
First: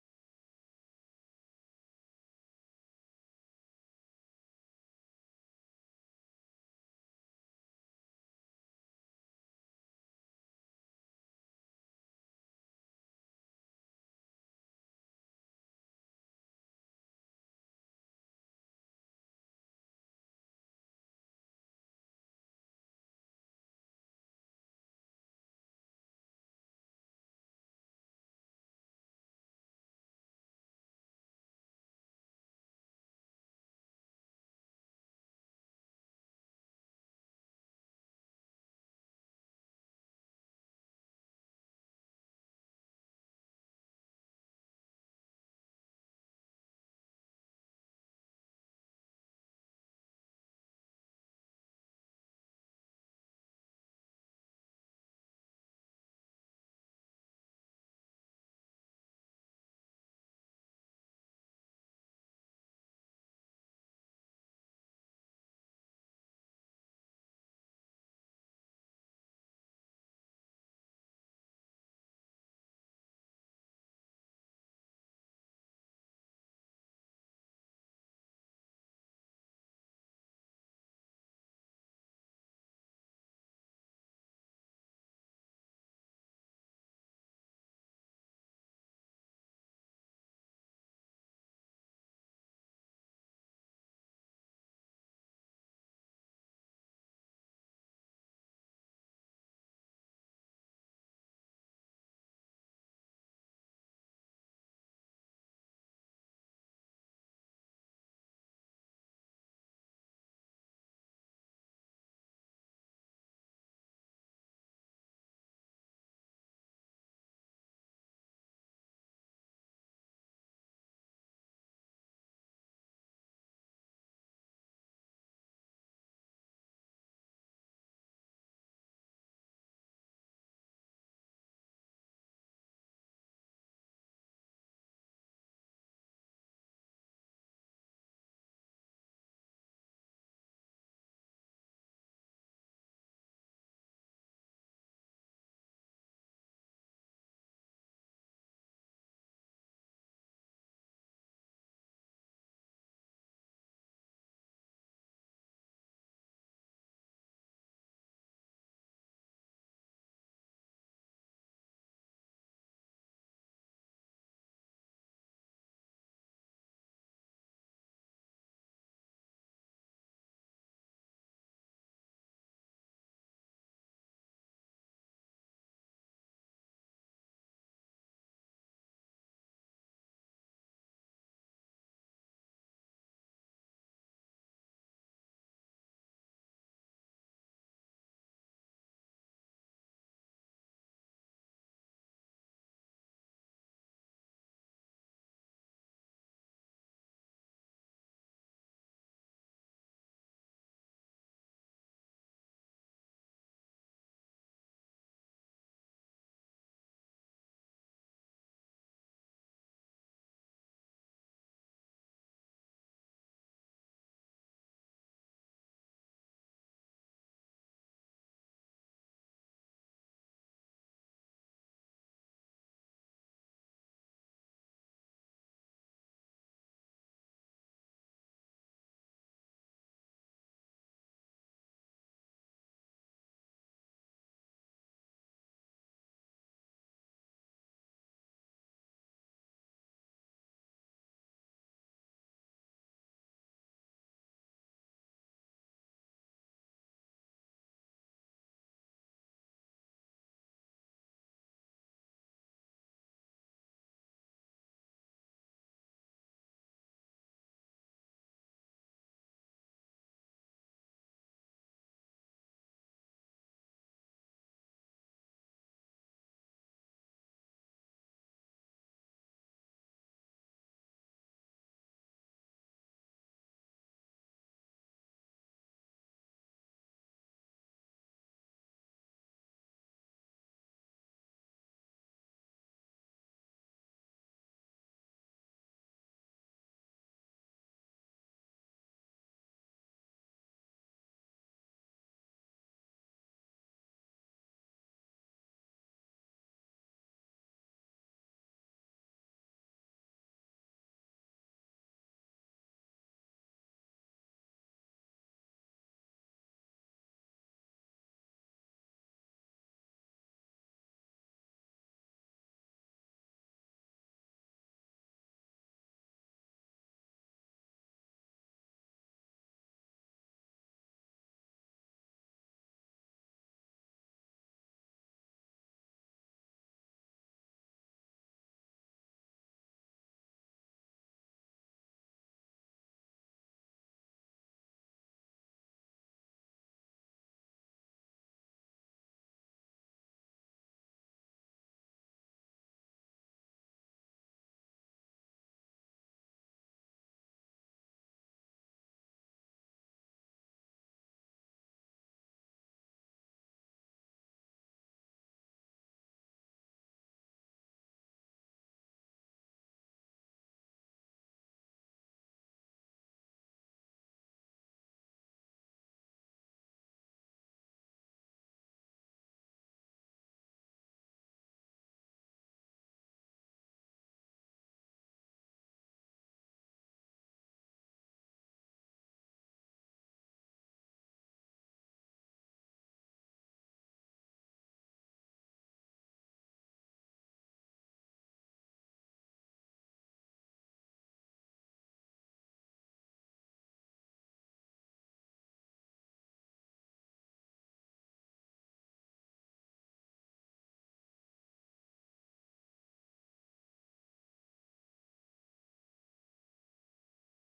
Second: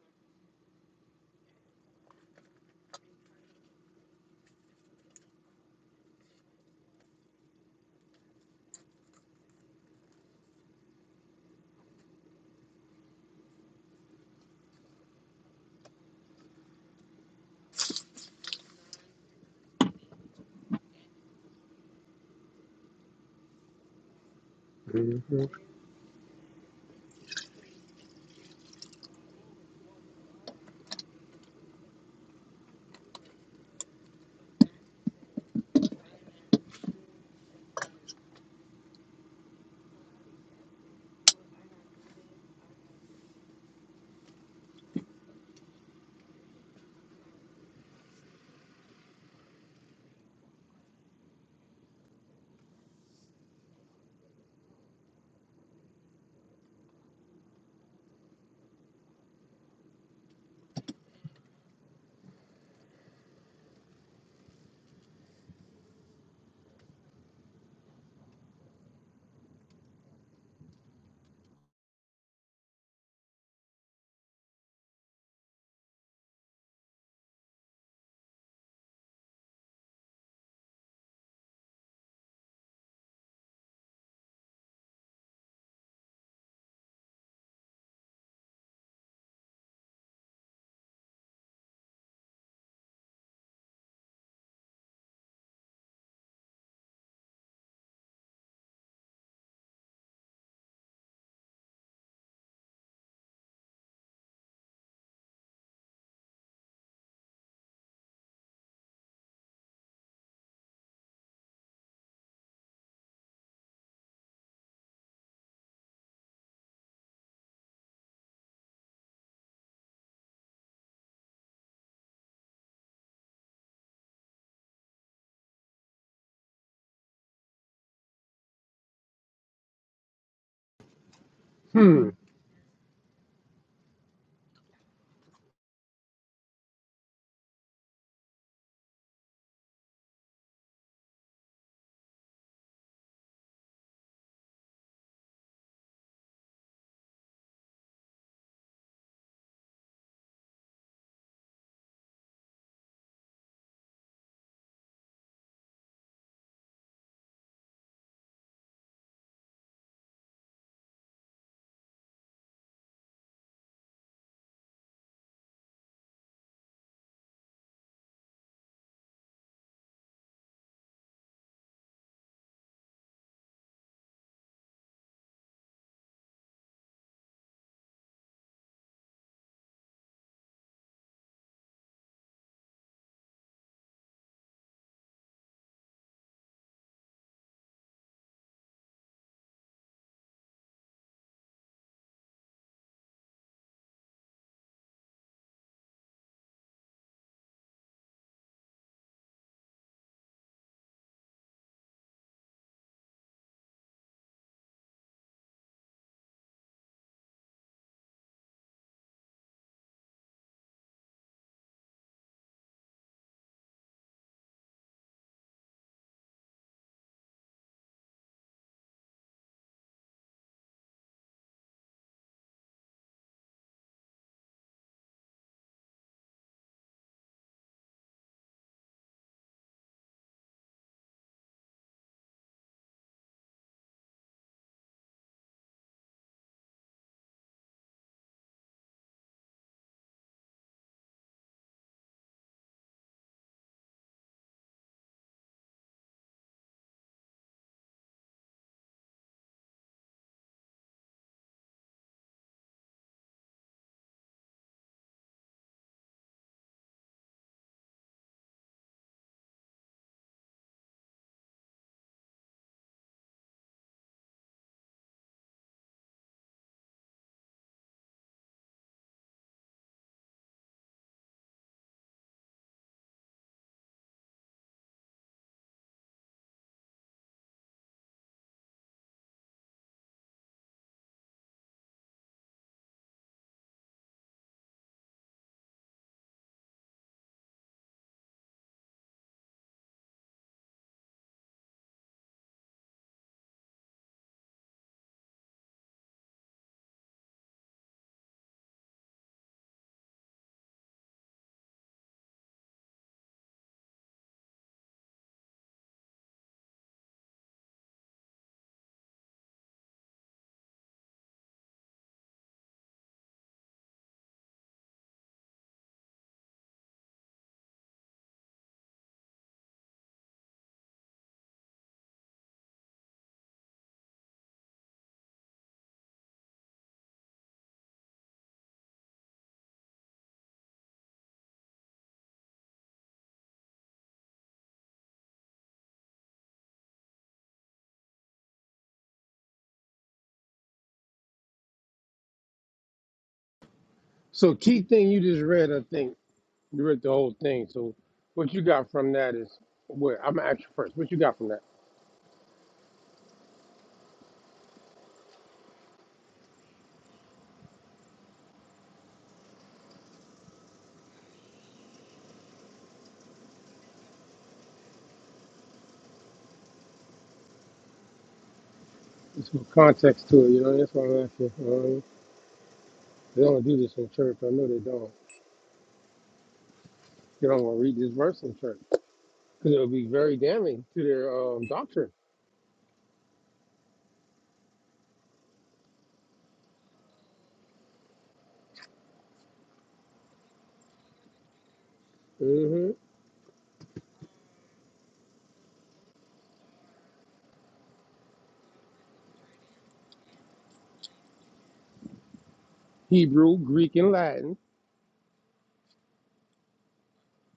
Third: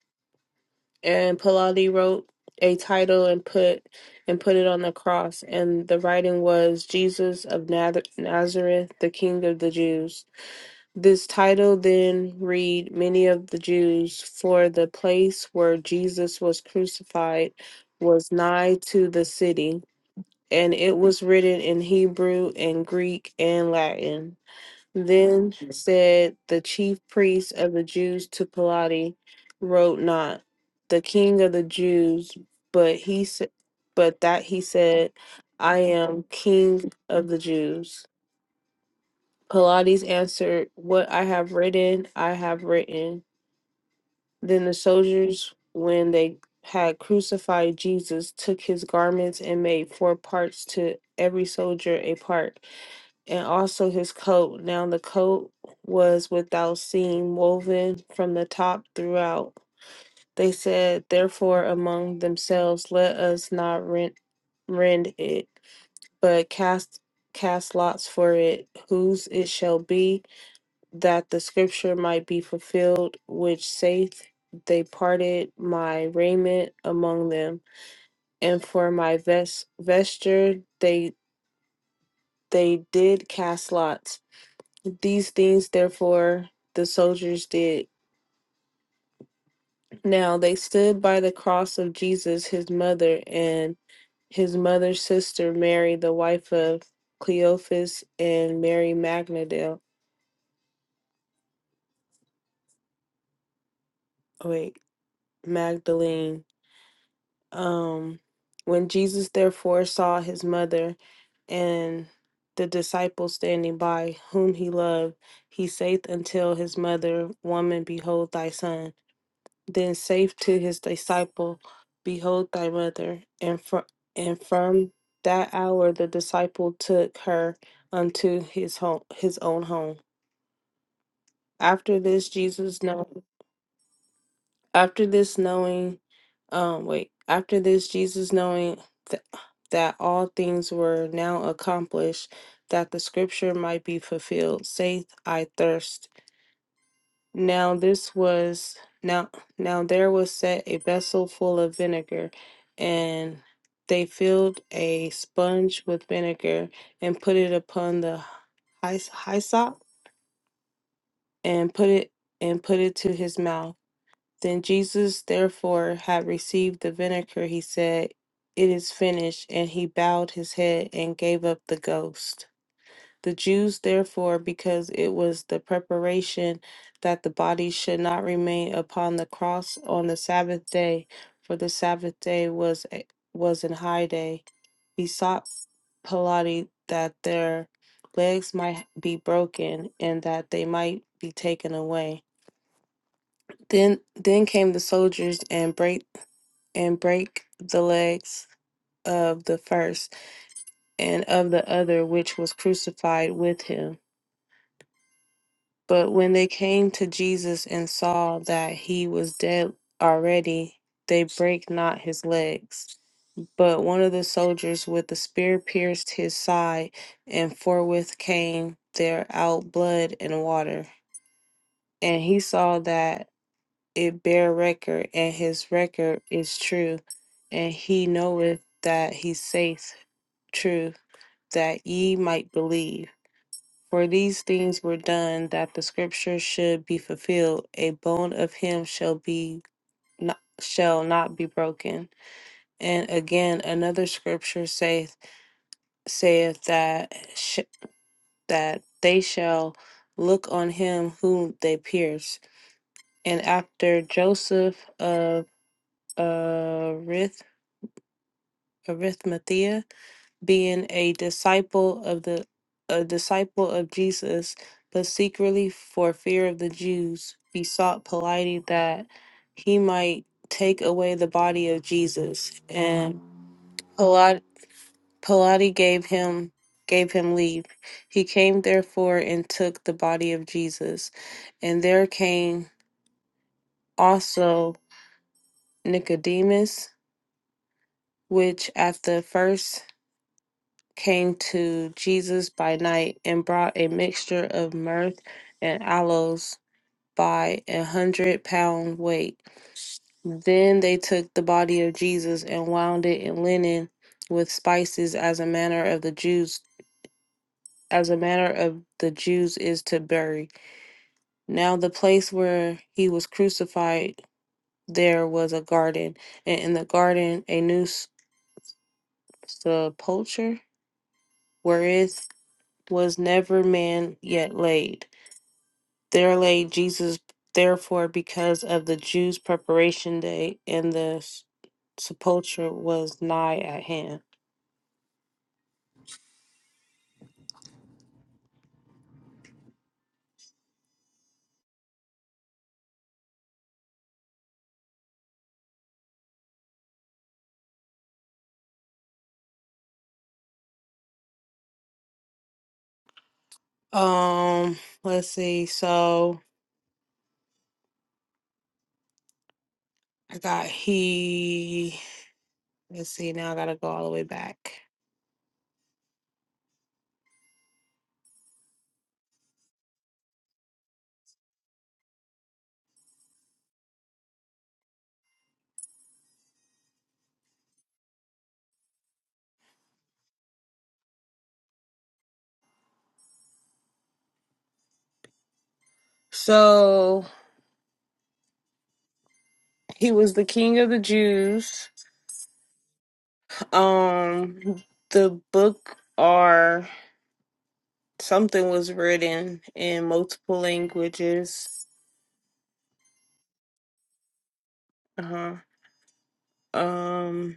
Speaker 1: and Pilate wrote a title and put and put it on the cross and the writing was Jesus of Nath- Nazareth the king of the Jews this title then read many of the Jews for the place where Jesus was crucified was nigh to the city and it was written in Hebrew and Greek and Latin
Speaker 2: Mhm.
Speaker 1: then said the chief priests of the Jews to Pilate, wrote not the king of the Jews, but he said, but that he said, I am king of the Jews. Pilates answered, What I have written, I have written. Then the soldiers, when they had crucified Jesus, took his garments and made four parts to every soldier a part and also his coat. Now the coat was without seam, woven from the top throughout. They said, therefore, among themselves, let us not rent, rend it, but cast cast lots for it, whose it shall be, that the scripture might be fulfilled, which saith, they parted my raiment among them, and for my vest vesture they they did cast lots. These things, therefore, the soldiers did. Now they stood by the cross of Jesus, his mother, and his mother's sister, Mary, the wife of Cleophas, and Mary Magdalene. Oh, wait, Magdalene. Um, when Jesus therefore saw his mother and the disciple standing by, whom he loved, he saith "Until his mother, Woman, behold thy son. Then saith to his disciple, Behold thy mother. And, fr- and from that hour the disciple took her unto his home, his own home. After
Speaker 2: Hmm.
Speaker 1: this, Jesus know. After this, knowing, um, wait. After this, Jesus knowing th- that all things were now accomplished, that the scripture might be fulfilled, saith, I thirst. Now this was now now there was set a vessel full of vinegar, and they filled a sponge with vinegar and put it upon the hys- hyssop and put it and put it to his mouth. Then Jesus therefore had received the vinegar, he said, It is finished, and he bowed his head and gave up the ghost. The Jews, therefore, because it was the preparation that the body should not remain upon the cross on the Sabbath day, for the Sabbath day was a- was an high day, besought Pilate that their legs might be broken and that they might be taken away. Then then came the soldiers and break and break the legs of the first and of the other which was crucified with him. But when they came to Jesus and saw that he was dead already, they brake not his legs. But one of the soldiers with the spear pierced his side, and forthwith came there out blood and water. And he saw that it bare record, and his record is true. And he knoweth that he saith true, that ye might believe. For these things were done that the scripture should be fulfilled, a bone of him shall be not, shall not be broken. And again another scripture saith saith that sh- that they shall look on him whom they pierced. And after Joseph of uh, Arith- Arimathea being a disciple of the a disciple of Jesus, but secretly for fear of the Jews, besought Pilate that he might take away the body of Jesus. And Pilate, Pilate gave him gave him leave. He came therefore and took the body of Jesus. And there came also Nicodemus, which at the first came to Jesus by night and brought a mixture of myrrh and aloes by a hundred pound weight. Then they took the body of Jesus and wound it in linen with spices as a manner of the Jews as a manner of the Jews is to bury. Now the place where he was crucified there was a garden, and in the garden a new s- sepulchre wherewith was never man yet laid There lay Jesus, therefore, because of the Jews' preparation day, and the s- sepulchre was nigh at hand.
Speaker 2: So key thing you just read, I think you read the whole thing. So what you got from that is where I'm gonna ask you first. What you got from that?
Speaker 1: Um, let's see. So I got he. Let's see. Now I gotta go all the way back.
Speaker 2: There's some context to it, you know. That's why I'm asking. Um, they don't do this in church. I know they don't. They don't want to read this verse in church because it'll be very damning to their um, doctrine.
Speaker 1: So he was the king of the Jews.
Speaker 2: hmm
Speaker 1: Um, the book or something was written in multiple languages.
Speaker 2: Hebrew, Greek, and Latin.
Speaker 1: Uh huh. Um.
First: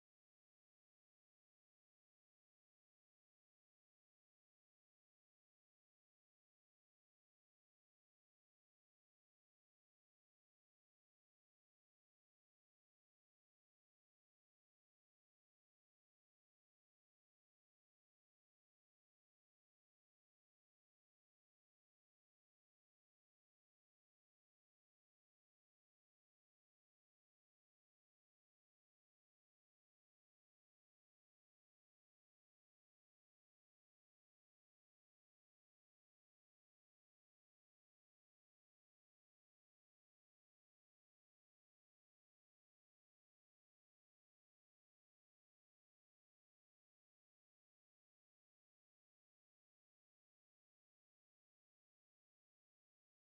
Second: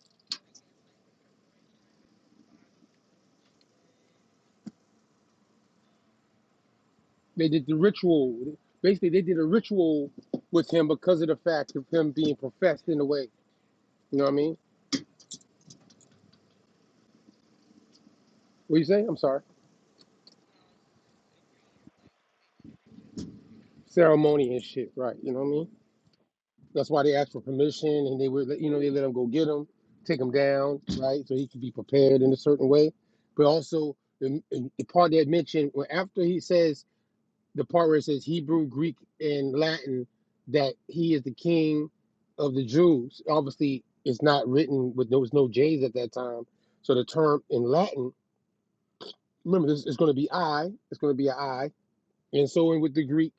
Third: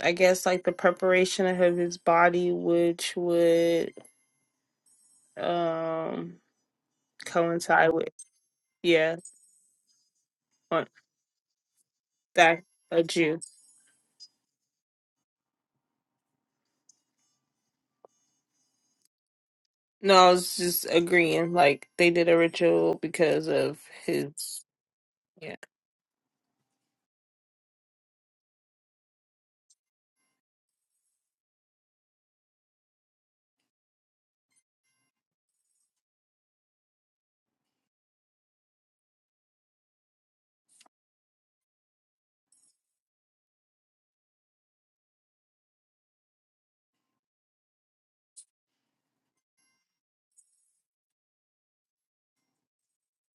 Speaker 1: I guess like the preparation of his body, which would um
Speaker 2: They did the
Speaker 1: coincide with
Speaker 2: ritual. Basically,
Speaker 1: yeah,
Speaker 2: they did a ritual with
Speaker 1: on
Speaker 2: him because of the fact of him being
Speaker 1: that
Speaker 2: professed in
Speaker 1: a
Speaker 2: a way.
Speaker 1: Jew.
Speaker 2: You know what I mean? What you say? I'm sorry.
Speaker 1: No, I was just agreeing. Like they did a ritual because of
Speaker 2: Ceremony and
Speaker 1: his
Speaker 2: shit, right? You know what I
Speaker 1: yeah.
Speaker 2: mean? That's why they asked for permission, and they were, you know, they let him go get him, take him down, right, so he could be prepared in a certain way. But also the, the part that mentioned well, after he says the part where it says Hebrew, Greek, and Latin that he is the king of the Jews. Obviously, it's not written with there was no J's at that time, so the term in Latin. Remember, this is going to be I. It's going to be an I, and so in with the Greek,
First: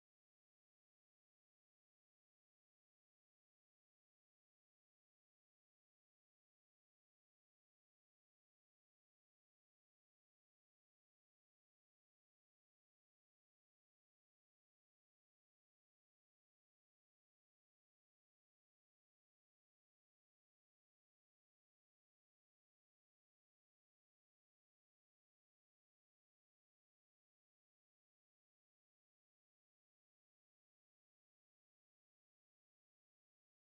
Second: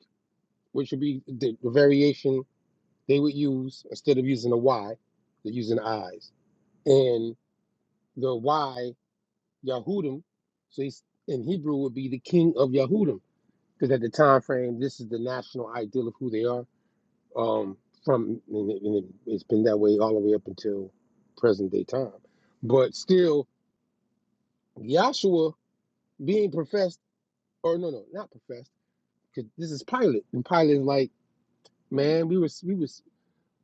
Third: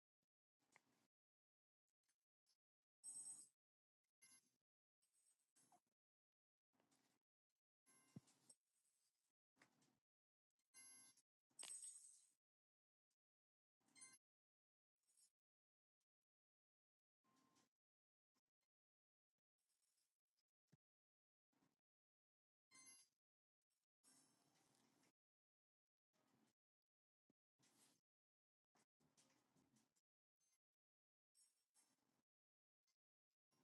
Speaker 2: which would be the, the variation they would use instead of using a Y, they're using eyes. And the Y Yahudim, so he's in Hebrew would be the king of Yahudim, because at the time frame, this is the national ideal of who they are. Um, from and it, and it, it's been that way all the way up until present day time. But still, Yahshua being professed, or no, no, not professed, because this is Pilate, and Pilate is like, man, we was, we was,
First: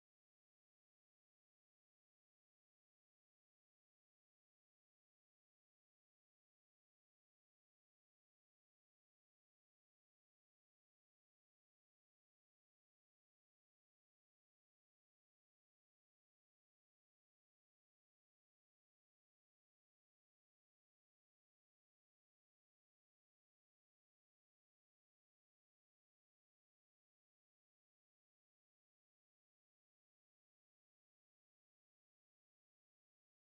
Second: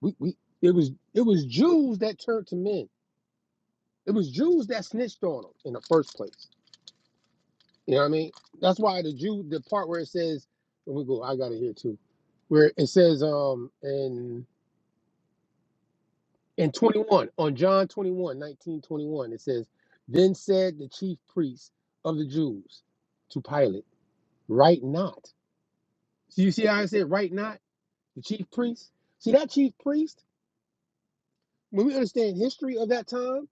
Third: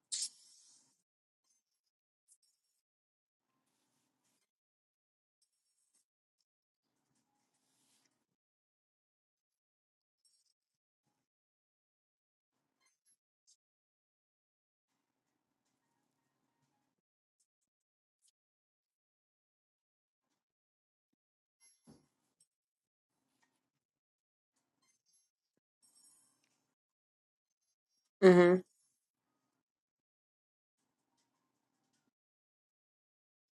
Speaker 2: we, we, it was, it was Jews that turned to men It was Jews that snitched on him in the first place. You know what I mean? That's why the Jew, the part where it says, let me go, I got it here too, where it says um in in 21, on John 21, 19 21, it says, Then said the chief priests of the Jews to Pilate, Right not. So you see how I said right not? The chief
Speaker 1: Mhm.
Speaker 2: priest? See that chief priest, when we understand history of that time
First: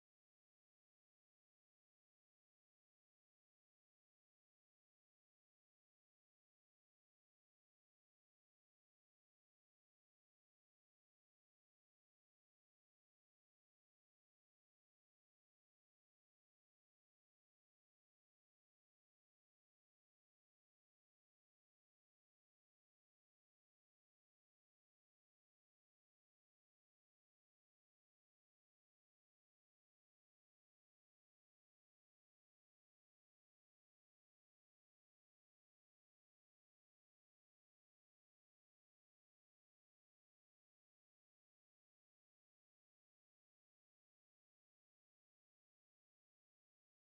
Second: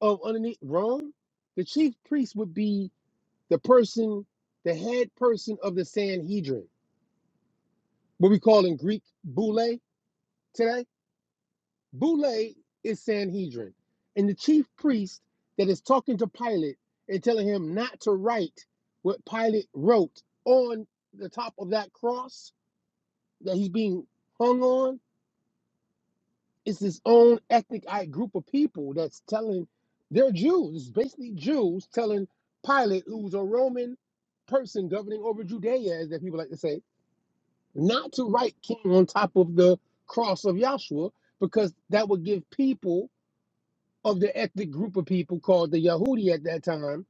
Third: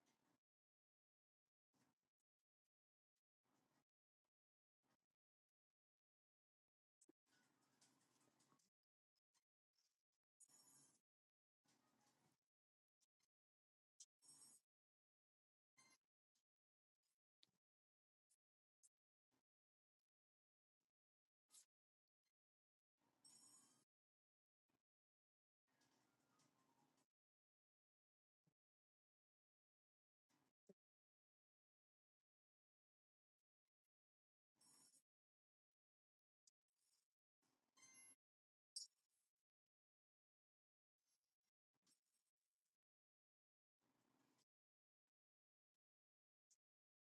Speaker 2: of underneath Rome, the chief priest would be the person, the head person of the Sanhedrin, what we call in Greek boule today. Boule is Sanhedrin. And the chief priest that is talking to Pilate and telling him not to write what Pilate wrote on the top of that cross that he's being hung on is his own ethnic group of people that's telling they're Jews, It's basically Jews telling Pilate, who's a Roman person governing over Judea, as that people like to say, not to write king on top of the cross of Yahshua, because that would give people of the ethnic group of people called the Yahudi at that time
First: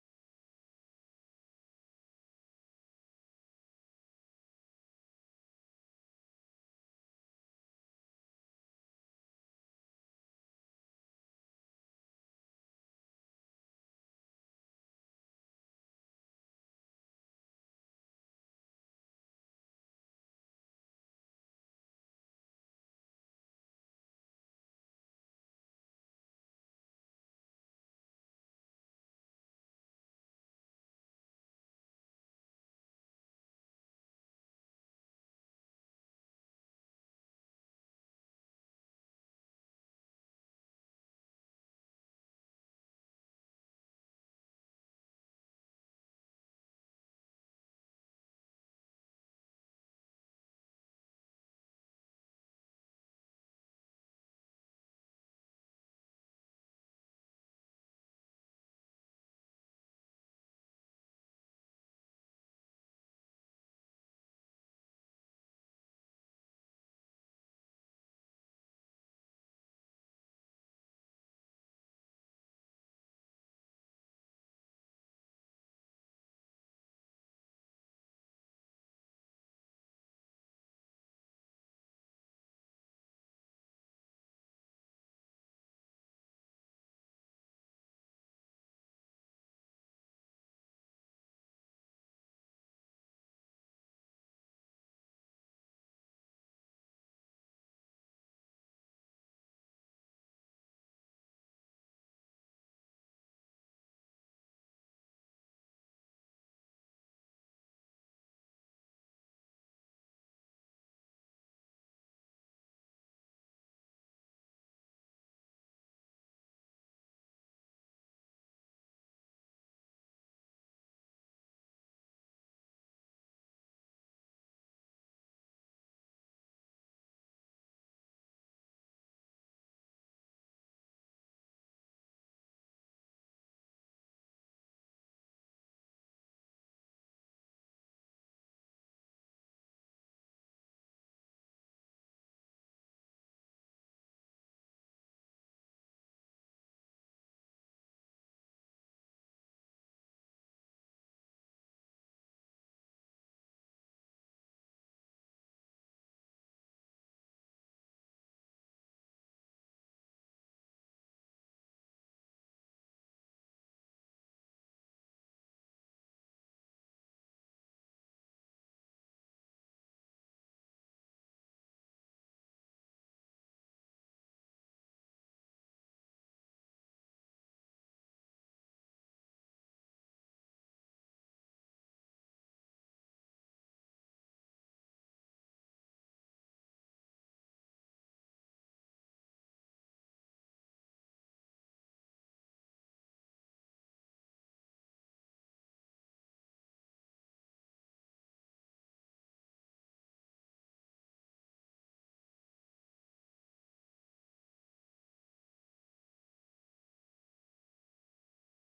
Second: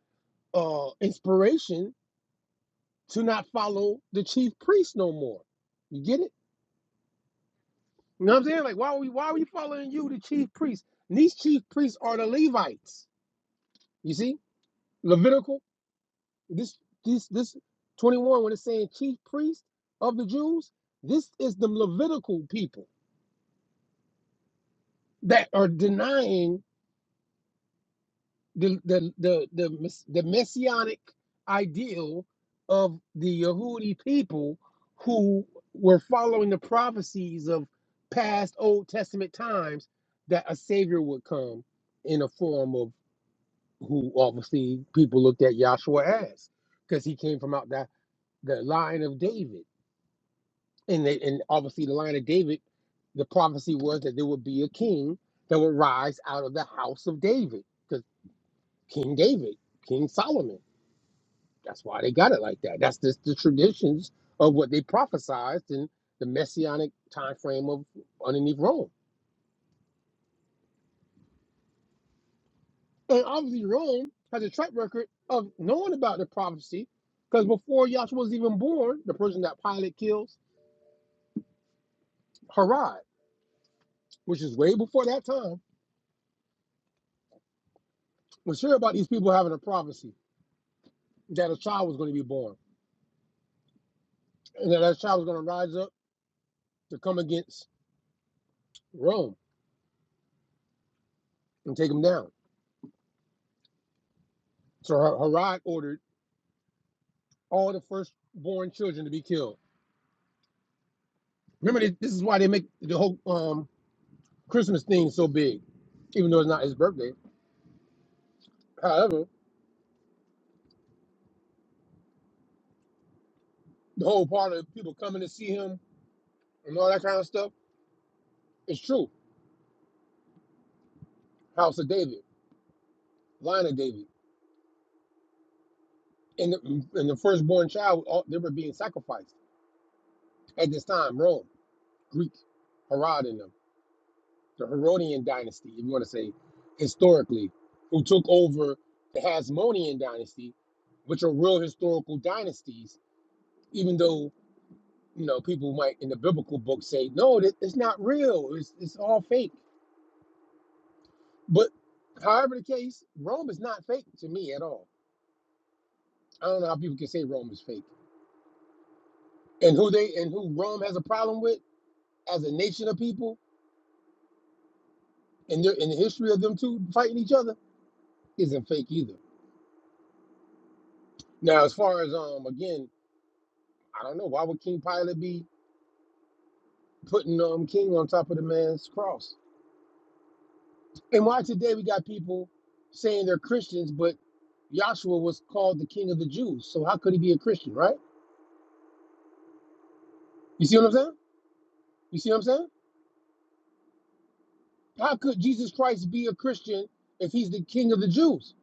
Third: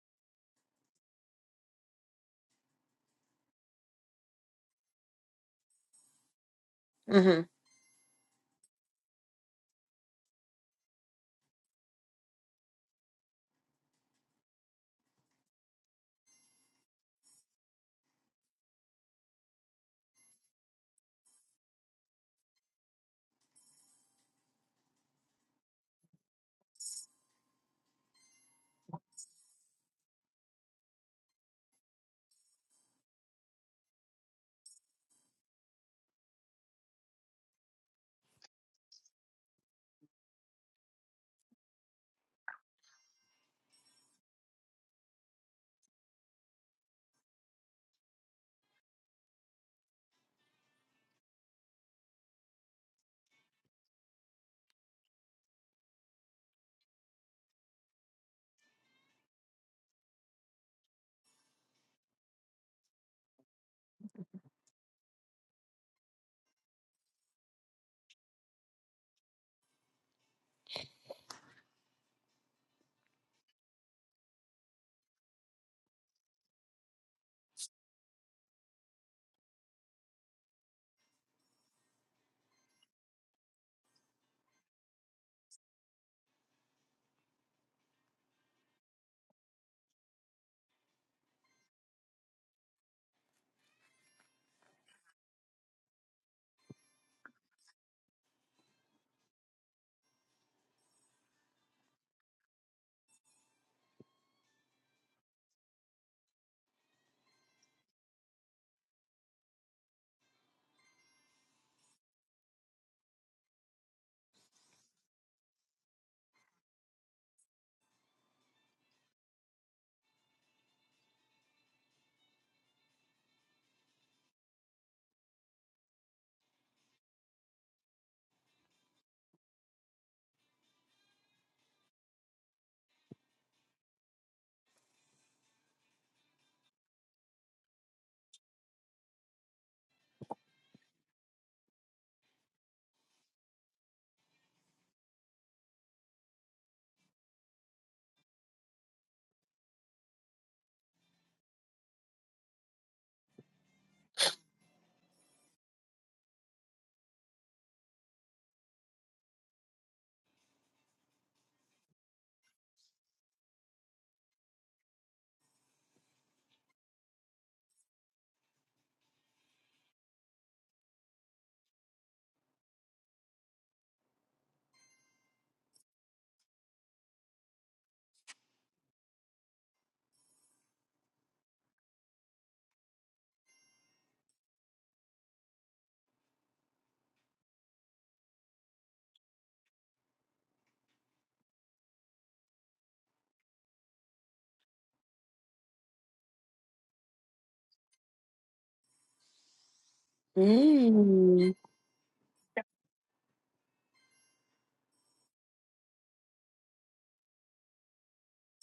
Speaker 2: uh, inspiration to not follow the chief priest no more. You get it?
Speaker 1: Mhm.
Speaker 2: You know what I'm saying? Like, why are we why are we following you, the chief priest? And these chief priests are the Levites. You see, Levitical. This this this 21 when it's saying chief priest of the Jews, this is the Levitical people that are denying the the the the, the messianic ideal of the Yehudi people who were following the prophecies of past Old Testament times that a savior would come in a form of who obviously people looked at Yahshua as because he came from out that the line of David and they and obviously the line of David the prophecy was that there would be a king that would rise out of the house of David because King David King Solomon That's why they got it like that. That's just the traditions of what they prophesized in the messianic time frame of underneath Rome. And obviously Rome has a track record of knowing about the prophecy because before Yahshua was even born, the person that Pilate kills, Herod, which is way before that time, was sure about these people having a prophecy that a child was going to be born and that that child was going to rise up to come against Rome and take them down. So Her- Herod ordered all the firstborn children to be killed Remember, this this is why they make the whole um, Christmas thing so big, even though it's not his birthday. However, the whole part of people coming to see him and all that kind of stuff is true. House of David, line of David, and the, and the firstborn child, all, they were being sacrificed at this time. Rome, Greek, Herod and them, the Herodian dynasty, if you want to say historically, who took over the Hasmonean dynasty, which are real historical dynasties, even though you know, people might in the biblical book say, no, that it's not real. It's it's all fake. But however the case, Rome is not fake to me at all. I don't know how people can say Rome is fake. And who they and who Rome has a problem with as a nation of people and in the history of them two fighting each other isn't fake either. Now, as far as um again, I don't know why would King Pilate be putting um King on top of the man's cross? And why today we got people saying they're Christians, but Joshua was called the king of the Jews. So how could he be a Christian, right? You see what I'm saying?
Speaker 1: Mm.
Speaker 2: You see what I'm saying? How could Jesus Christ be a Christian if he's the king of the Jews?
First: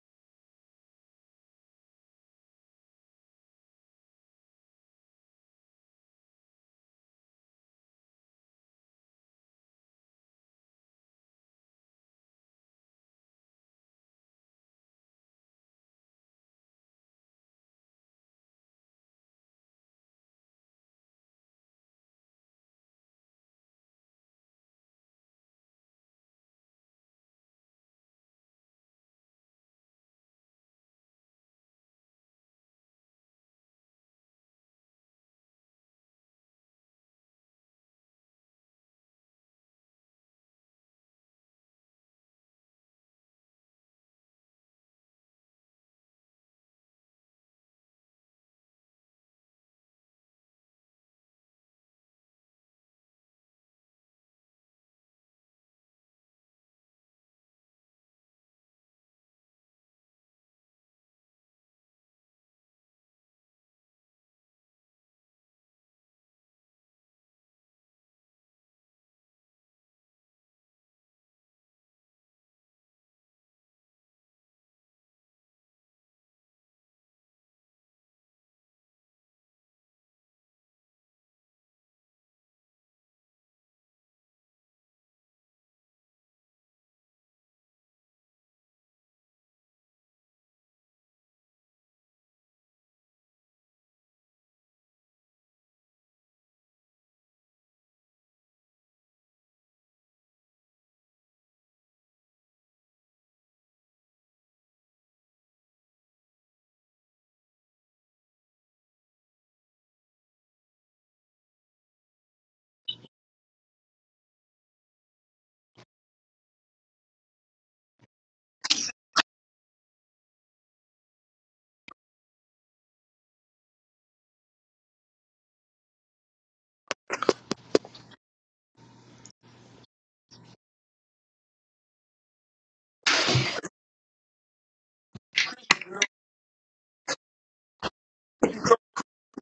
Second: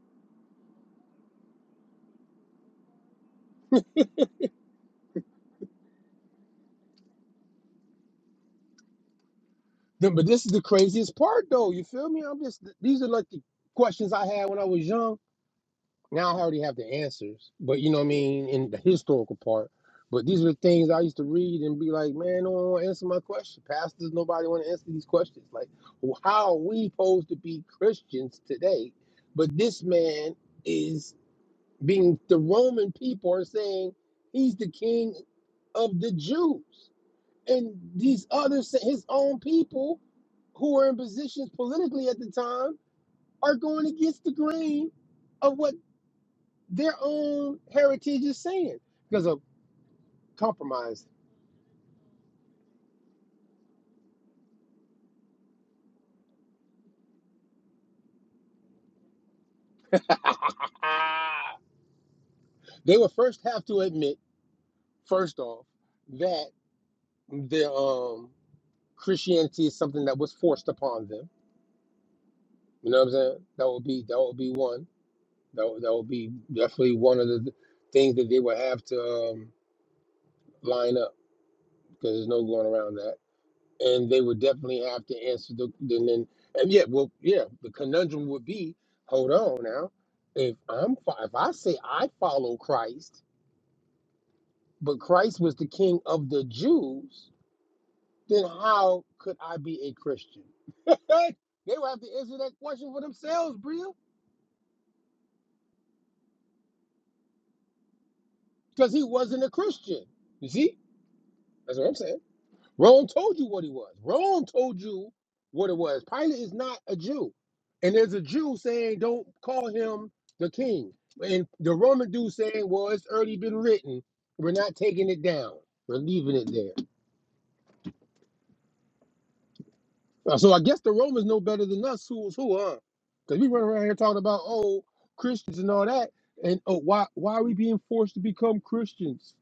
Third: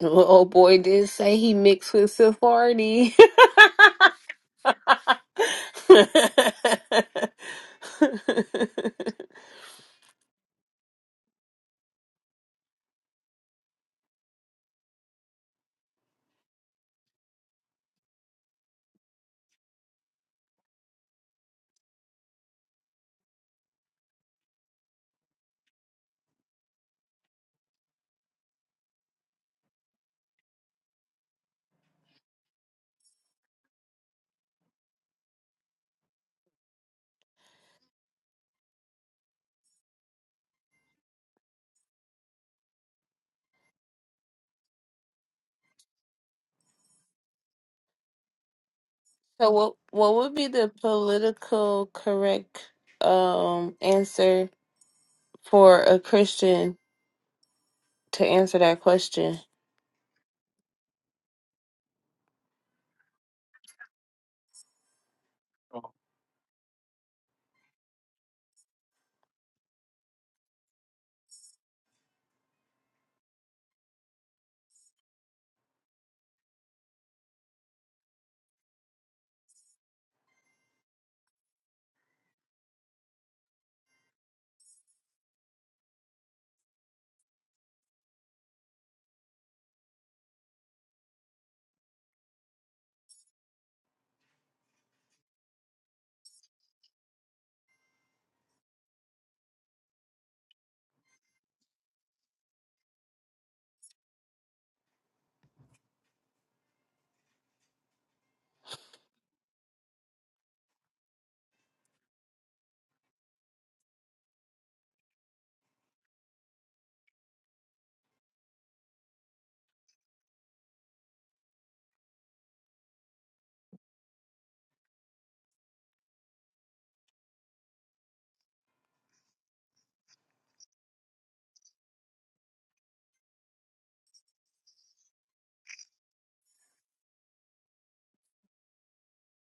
Speaker 1: Well, old boy did say he mixed with Sephardi.
Speaker 2: Then- But this is the craziest part, though. You feel me? I'm just, these are like the questions I had when I was young Now I already have the answers, but you know what I mean, in the historical part. But these are the things I used to read and be like, man, no one want to answer my question. Pastors, nobody want to answer these questions. Like, well, how are we supposed to be Christians today? But this man is being, the Roman people are saying he's the king of the Jews. And these others, his own people who are in positions politically at the time are going against the grain of what their own heritage is saying because of
Speaker 1: So what what would be the
Speaker 2: compromise.
Speaker 1: political correct um answer for a Christian to answer that question?
Speaker 2: they would first have to admit, first off, that their um, Christianity is something that was forced upon them. You know what I'm saying? That would be that would be one. That would, that would be definitely one of the things that they would have to um, line up because there's no going around that. and they would definitely have to answer the and then and yeah well yeah the conundrum would be hold on now if i'm fo- if i say i follow christ but christ was the king of the jews then how could i be a christian Hey, they would have to answer that question for themselves bria because he wasn't a christian you see that's what i'm saying Rome told you what he was. Rome told you what it was. Pilate is not a Jew. And there's a Jew saying, don't call him the king. And the Roman dude saying, well, it's already been written. We're not taking it down. We're leaving it there. Uh, So I guess the Romans know better than us who's who, huh? Because we run around here talking about, oh, Christians and all that. And oh, why, why are we being forced to become Christians?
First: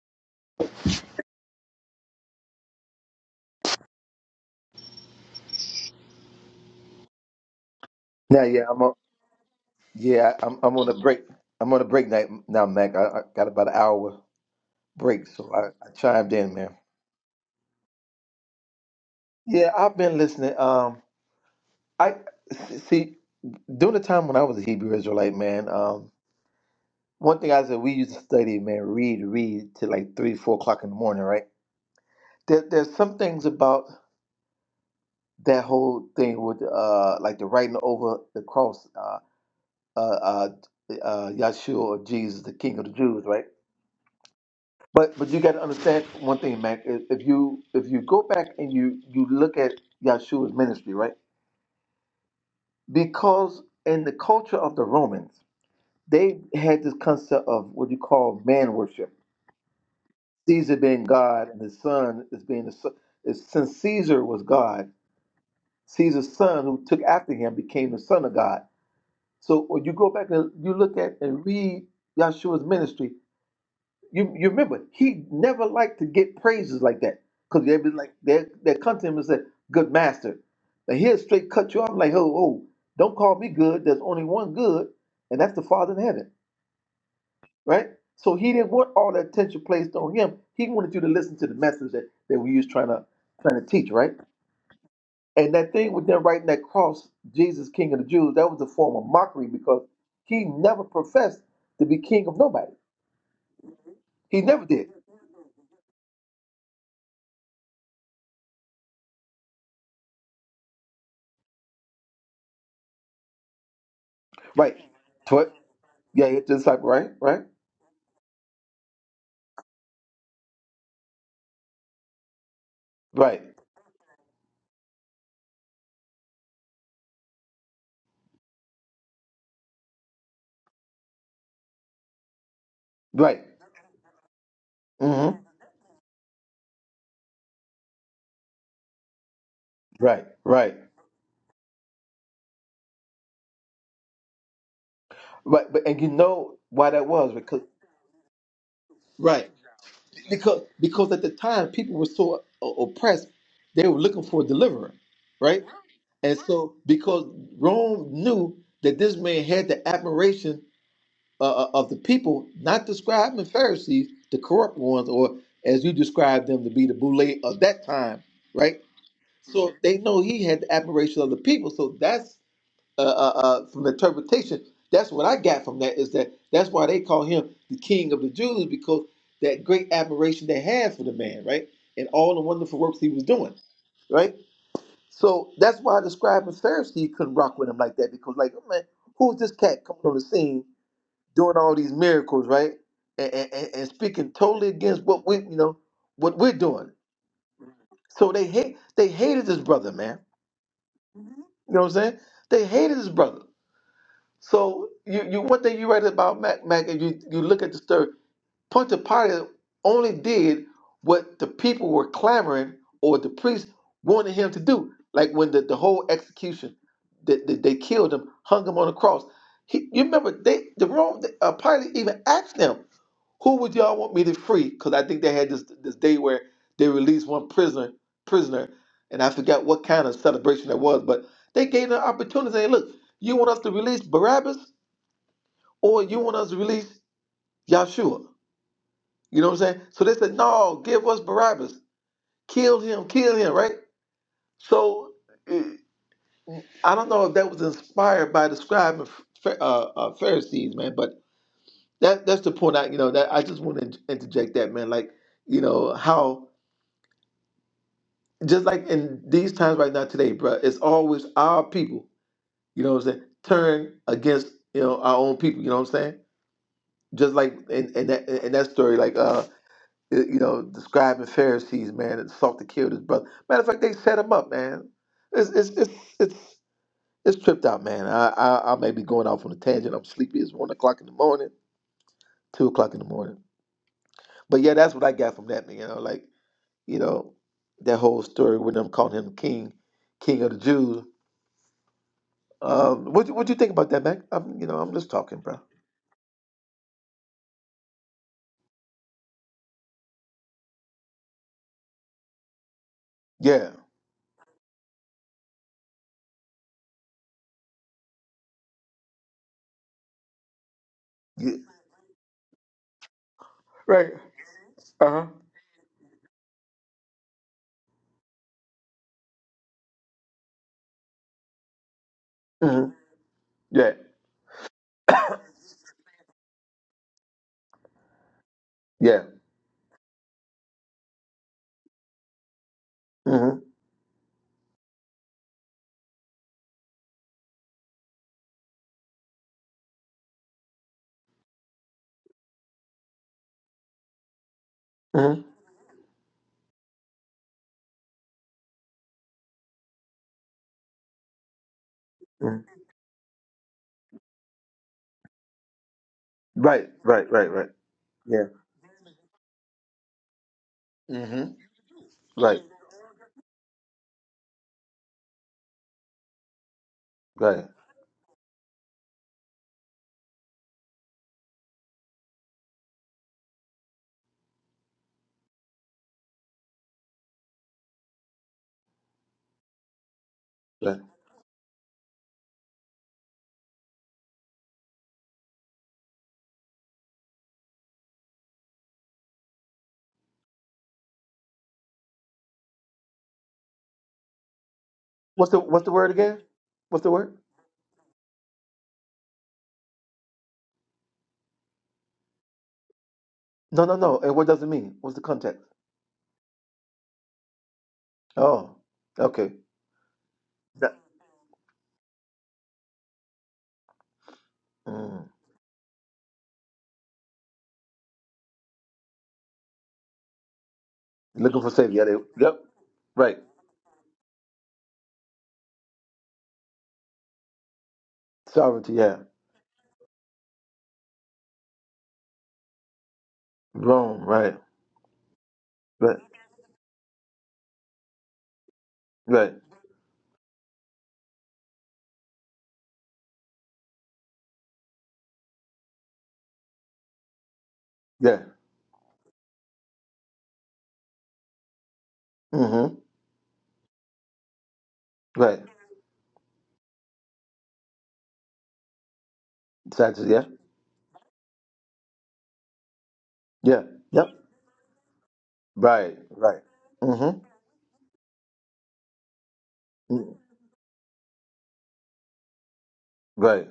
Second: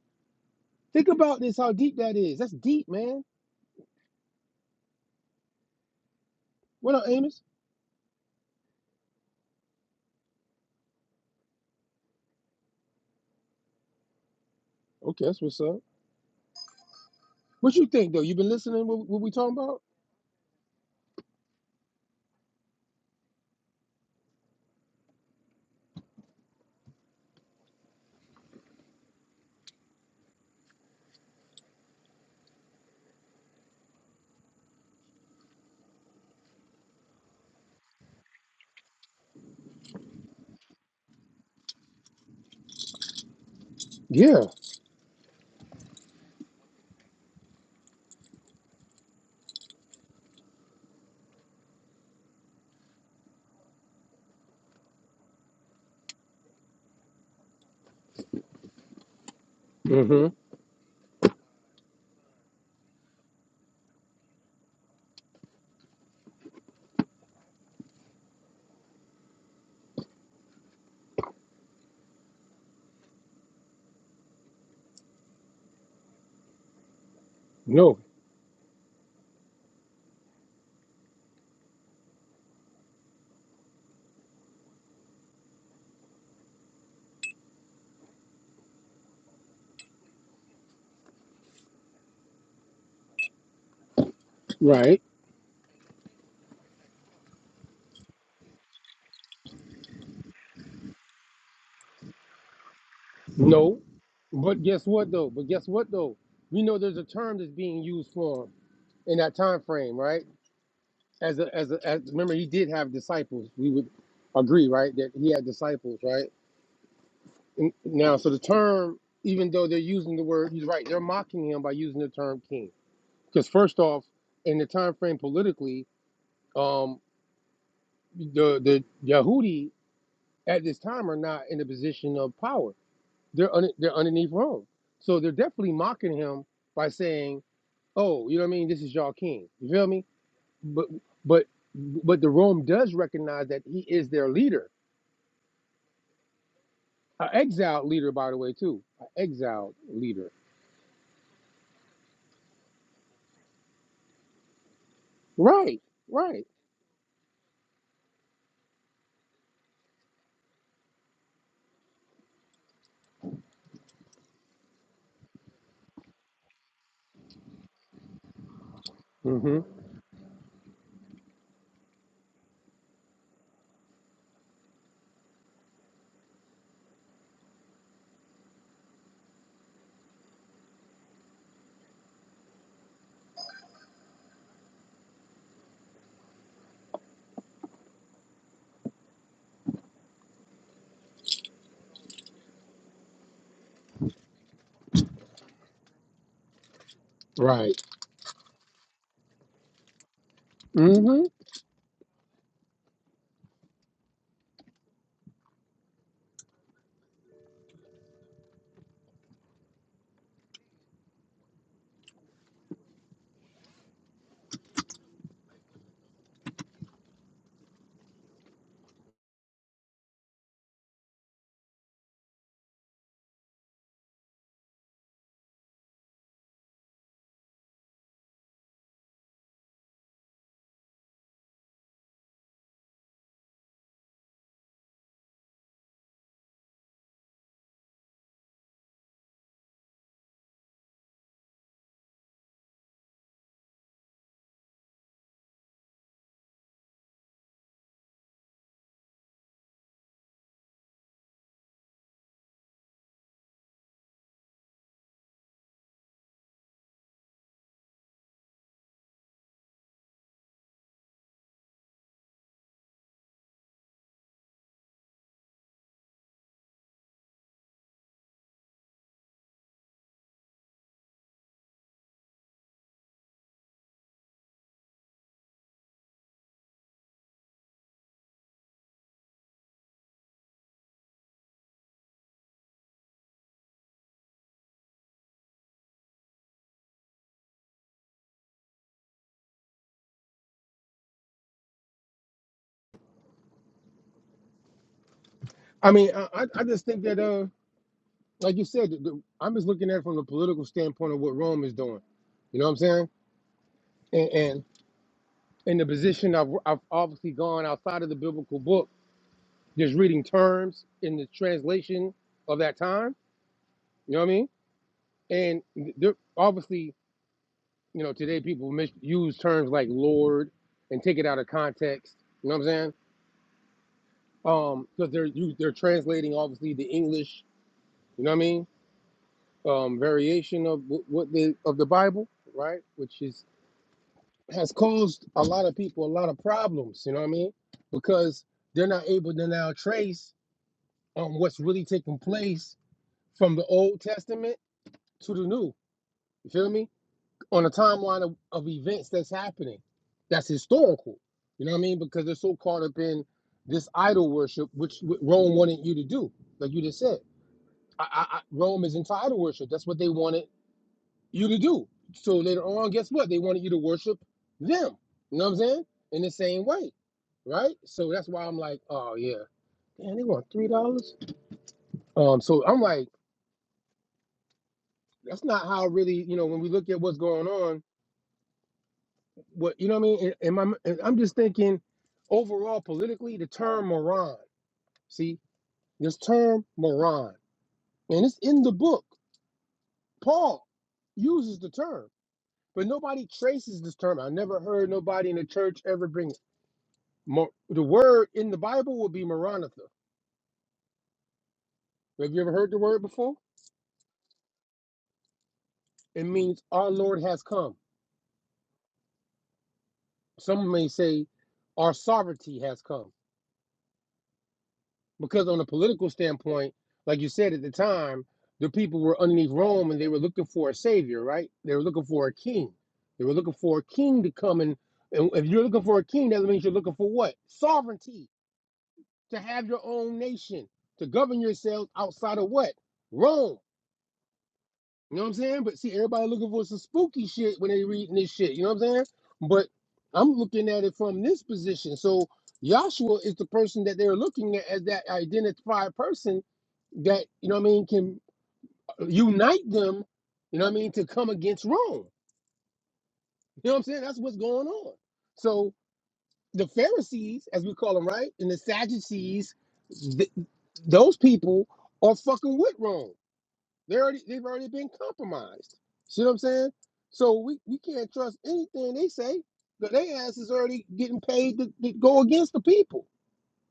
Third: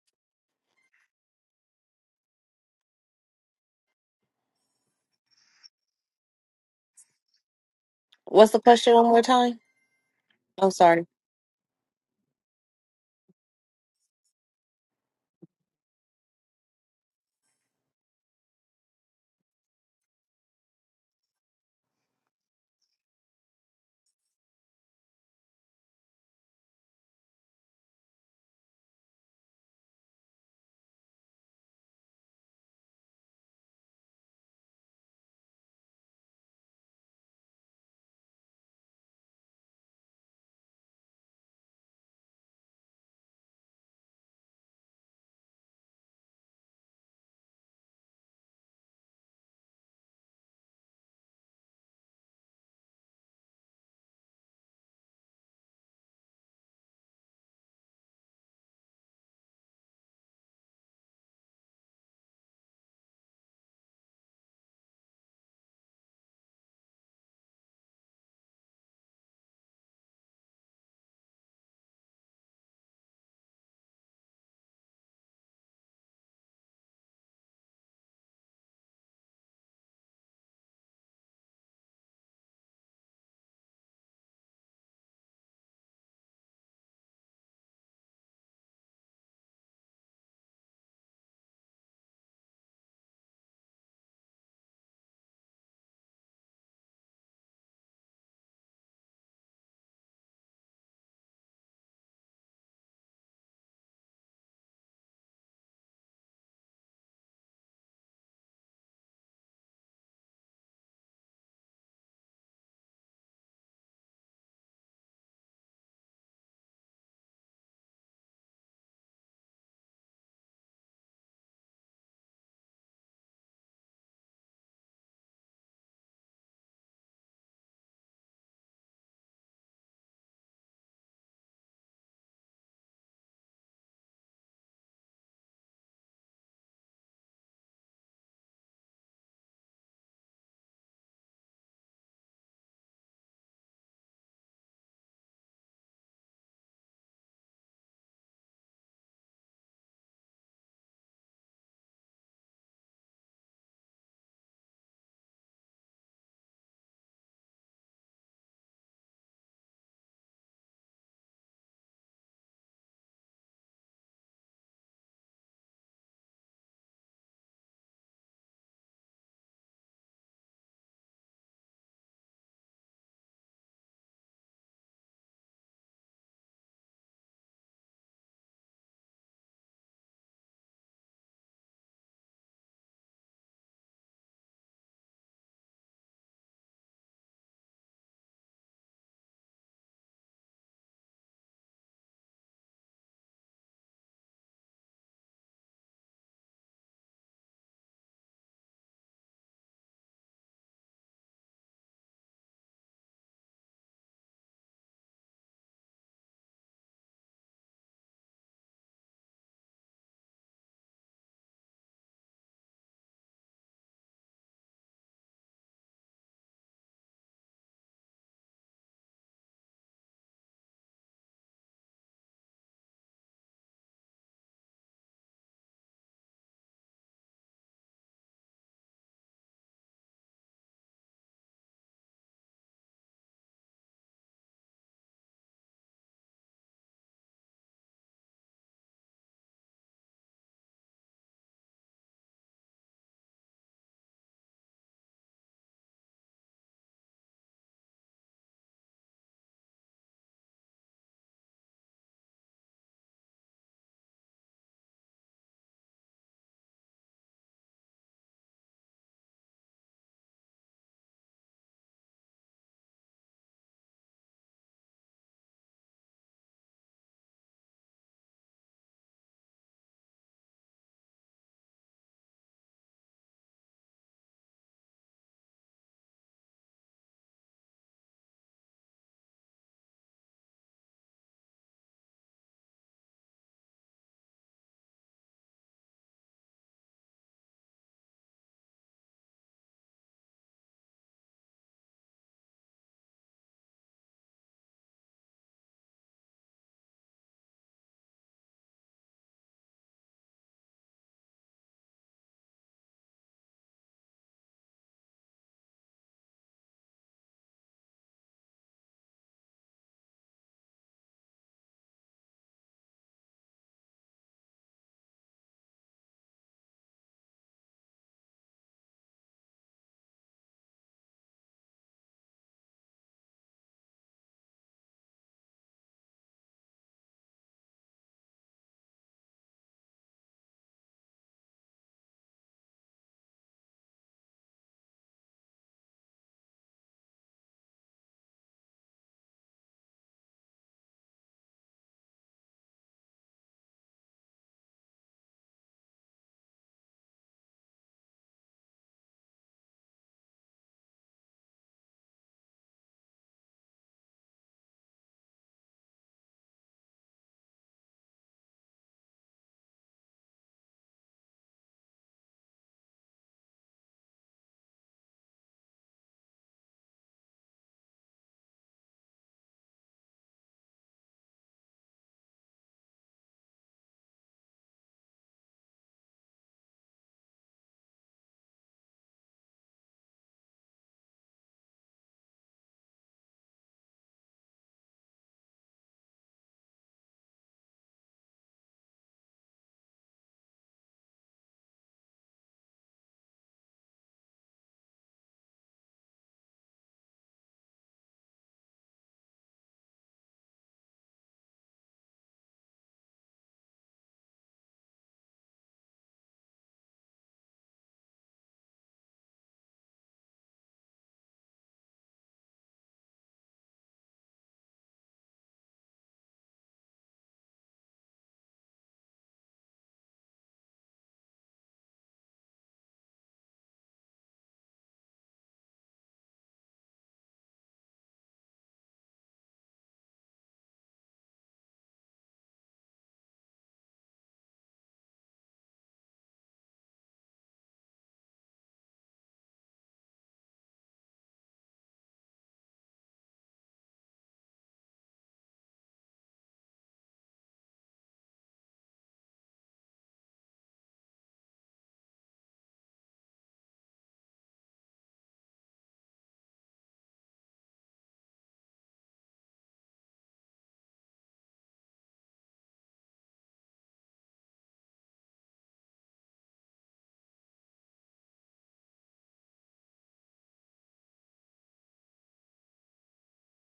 Speaker 2: Think about this, how deep that is. That's deep, man. What up, Amos?
Speaker 3: Now,
Speaker 1: What's the
Speaker 3: yeah, I'm on.
Speaker 1: question one more time?
Speaker 3: Yeah, I'm.
Speaker 1: I'm
Speaker 3: I'm on a
Speaker 1: sorry.
Speaker 3: break. I'm on a break night now, Mac. I, I got about an hour
Speaker 2: Okay,
Speaker 3: break,
Speaker 2: that's
Speaker 3: so
Speaker 2: what's
Speaker 3: I,
Speaker 2: up.
Speaker 3: I chimed in, man.
Speaker 2: What you think though? You been listening? What, what we talking
Speaker 3: Yeah,
Speaker 2: about?
Speaker 3: I've been listening. Um, I see during the time when I was a Hebrew Israelite, man. Um, one thing I said we used to study, man, read, read till like three, four o'clock in the morning, right? There, there's some things about that whole thing with uh, like the writing over the cross, uh, uh, uh, uh, Yahshua or Jesus, the King of the Jews, right?
Speaker 2: Yeah.
Speaker 3: But but you got to understand one thing, Mac. If if you if you go back and you you look at Yahshua's ministry, right? Because in the culture of the Romans, they had this concept of what you call man worship.
Speaker 2: Mm-hmm.
Speaker 3: Caesar being God and his son is being the son. is- Since Caesar was God, Caesar's son who took after him became the son of God. So when you go back and you look at and read Yahshua's ministry, You, you remember, he never liked to get praises like that because they'd be
Speaker 2: No.
Speaker 3: like, they they come to him and say, Good master. Now he'll straight cut you off like, Oh, oh, don't call me good. There's only one good, and that's the Father in heaven, right? So he didn't want all that attention placed on him. He wanted you to listen to the message that, that we was trying to trying to teach, right?
Speaker 2: Right.
Speaker 3: And that thing with them writing that cross, Jesus, King of the Jews, that was a form of mockery because he never professed to be king of nobody.
Speaker 2: No.
Speaker 3: He
Speaker 2: But
Speaker 3: never
Speaker 2: guess
Speaker 3: did.
Speaker 2: what though? But guess what though? We know there's a term that's being used for him in that time frame, right? As a as a as, remember he did have disciples. We would agree,
Speaker 3: Right.
Speaker 2: right, that he had
Speaker 3: Tw-
Speaker 2: disciples,
Speaker 3: Yeah,
Speaker 2: right?
Speaker 3: it's this type, right? Right?
Speaker 2: And now, so the term, even though they're using the word, he's right. They're mocking him by using the term king,
Speaker 3: Right.
Speaker 2: because first off, in the time frame politically, um, the the Yahudi at this time are not in a position of power.
Speaker 3: Right.
Speaker 2: They're un- they're underneath Rome, so they're
Speaker 3: Mm-hmm.
Speaker 2: definitely mocking him by saying, "Oh, you know what I mean? This is y'all king." You feel me?
Speaker 3: Right. Right.
Speaker 2: But but but the Rome does recognize that he is their leader,
Speaker 3: Right. But and you know why that
Speaker 2: an
Speaker 3: was because
Speaker 2: exiled leader, by the way, too, an
Speaker 3: right
Speaker 2: exiled leader.
Speaker 3: because because at the time people were so o- oppressed they were looking for a deliverer, right?
Speaker 2: Right,
Speaker 3: And
Speaker 2: right,
Speaker 3: so because Rome knew that this man had the admiration uh, uh, of the people, not the scribes and Pharisees, the corrupt ones, or as you described them to be the boule of that time, right?
Speaker 2: hmm
Speaker 3: So they know he had the admiration of the people. So that's uh, uh, uh, from interpretation, that's what I got from that is that that's why they call him the King of the Jews because that great admiration they had for the man, right, and all the wonderful works he was doing, right. So that's why the scribe and Pharisee couldn't rock with him like that because, like, oh man, who's this cat coming on the scene doing all these miracles, right, and, and, and and speaking totally against what we, you know, what we're doing.
Speaker 2: right.
Speaker 3: So they hate, they hated this brother, man.
Speaker 2: hmm
Speaker 3: You know what I'm saying? They hated this brother. So you, you one thing you write about Mac Mac and you, you look at the story, Pontius Pilate only did what the people were clamoring or the priests wanted him to do. Like when the, the whole execution, that they, they killed him, hung him on the cross. He, you remember they the Rome uh, Pilate even asked them, "Who would y'all want me to free?" Because I think they had this this day where they released one prisoner prisoner, and I forgot what kind of celebration that was, but they gave them an opportunity. They look, you want us to release Barabbas? or you want us to release Yahshua. You know what I'm saying? So they said, no, give us Barabbas. Kill him, kill him, right? So eh, I don't know if that was inspired by the scribe and Ph- uh, uh, Pharisees, man, but that that's the point I, you know, that I just want to interject that, man. Like, you know, how, just like in these times right now today, bro, it's always our people, you know what I'm saying, turn against, you know, our own people, you know what I'm saying? Just like in, in, that, in that story, like, uh uh, you know, the scribes and Pharisees, man, that sought to kill this brother. Matter of fact, they set him up, man. It's it's it's it's, it's tripped out, man. I, I I may be going off on a tangent. I'm sleepy. It's one o'clock in the morning, two o'clock in the morning. But yeah, that's what I got from that, man. You know, like you know, that whole story with them calling him king, king of the Jews. Um, what you- what you think about that, Mac? I'm you know I'm just talking, bro.
Speaker 2: I mean, I I I just think that uh, like you said, the, the- I'm just looking at it from the political standpoint of what Rome is doing. You know what I'm saying?
Speaker 3: Yeah.
Speaker 2: And. and in the position I've, I've obviously gone outside of the biblical book, just reading terms in the
Speaker 3: yeah.
Speaker 2: translation of that time.
Speaker 3: Right.
Speaker 2: You know what I mean?
Speaker 3: Uh
Speaker 2: And there, obviously, you know, today people misuse terms like Lord and take it out of context. You know
Speaker 3: huh.
Speaker 2: what I'm
Speaker 3: hmm
Speaker 2: saying?
Speaker 3: Yeah.
Speaker 2: Um, because they're you, they're translating obviously the English. You know what I mean?
Speaker 3: Yeah.
Speaker 2: Um, variation of wh- what they of the Bible, right? Which is
Speaker 3: hmm
Speaker 2: has caused a lot of people a lot of problems. You know what I mean? Because they're not able to now trace on what's really taking place from the Old Testament
Speaker 3: hmm
Speaker 2: to the New. You feel me? On a timeline of, of events that's happening, that's historical. You know what I mean? Because they're
Speaker 3: hmm
Speaker 2: so caught up in this idol worship, which Rome wanted you to do, like you
Speaker 3: Right.
Speaker 2: just said.
Speaker 3: Right. Right. Right.
Speaker 2: I, I,
Speaker 3: Yeah.
Speaker 2: I, Rome is into idol worship. That's what they wanted you to
Speaker 3: Mm-hmm.
Speaker 2: do. So
Speaker 3: Right.
Speaker 2: later on, guess what? They wanted you to worship them. You know what I'm saying? In the same way,
Speaker 3: Right.
Speaker 2: right? So that's why I'm like, oh yeah, damn, they want three dollars. Um, so I'm like. that's not how really you know when we look at what's going on what you know what i mean and, and my,
Speaker 3: Right.
Speaker 2: i'm just thinking overall politically the term moron see this term moron and it's in the book paul uses the term but nobody traces this term i never heard nobody in the
Speaker 3: What's the
Speaker 2: church
Speaker 3: What's the
Speaker 2: ever
Speaker 3: word
Speaker 2: bring it
Speaker 3: again? What's the word?
Speaker 2: Mo- the word in the bible would be maranatha have you ever heard the word before
Speaker 3: No, no, no. And what does it mean? What's the context?
Speaker 2: it means our lord has come
Speaker 3: Oh, okay.
Speaker 2: some may
Speaker 3: That,
Speaker 2: say our sovereignty has come
Speaker 3: mm.
Speaker 2: because on a political standpoint, like you said at the time, the people were underneath Rome and they were looking for a savior, right?
Speaker 3: Looking for
Speaker 2: They were
Speaker 3: savior.
Speaker 2: looking
Speaker 3: Yeah,
Speaker 2: for a
Speaker 3: they, yep.
Speaker 2: king. They were
Speaker 3: Right.
Speaker 2: looking for a king to come and, and if you're looking for a king, that means you're looking for what? Sovereignty,
Speaker 3: Sovereignty. Yeah.
Speaker 2: to have your own nation, to govern yourselves outside of what? Rome.
Speaker 3: Rome. Right.
Speaker 2: You know what I'm saying? But see,
Speaker 3: Right.
Speaker 2: everybody looking for some spooky shit when they reading this shit. You know what I'm saying?
Speaker 3: Right.
Speaker 2: But I'm looking at it from this position. So Joshua is the person that they're looking at as that identified person that you know what I mean can
Speaker 3: Yeah.
Speaker 2: unite them, you know what I mean, to come against Rome.
Speaker 3: Mm-hmm.
Speaker 2: You know what I'm saying? That's what's going on.
Speaker 3: Right.
Speaker 2: So the Pharisees, as we call them, right, and the Sadducees, th-
Speaker 3: Sagittarius.
Speaker 2: those people are fucking with Rome.
Speaker 3: Yeah. Yeah.
Speaker 2: They already
Speaker 3: Yep.
Speaker 2: they've already been compromised.
Speaker 3: Right.
Speaker 2: See what I'm
Speaker 3: Right.
Speaker 2: saying? So
Speaker 3: Mm-hmm.
Speaker 2: we, we can't trust anything they say. cause their
Speaker 3: Mm.
Speaker 2: ass is already getting paid to, to go against the people.
Speaker 3: Right.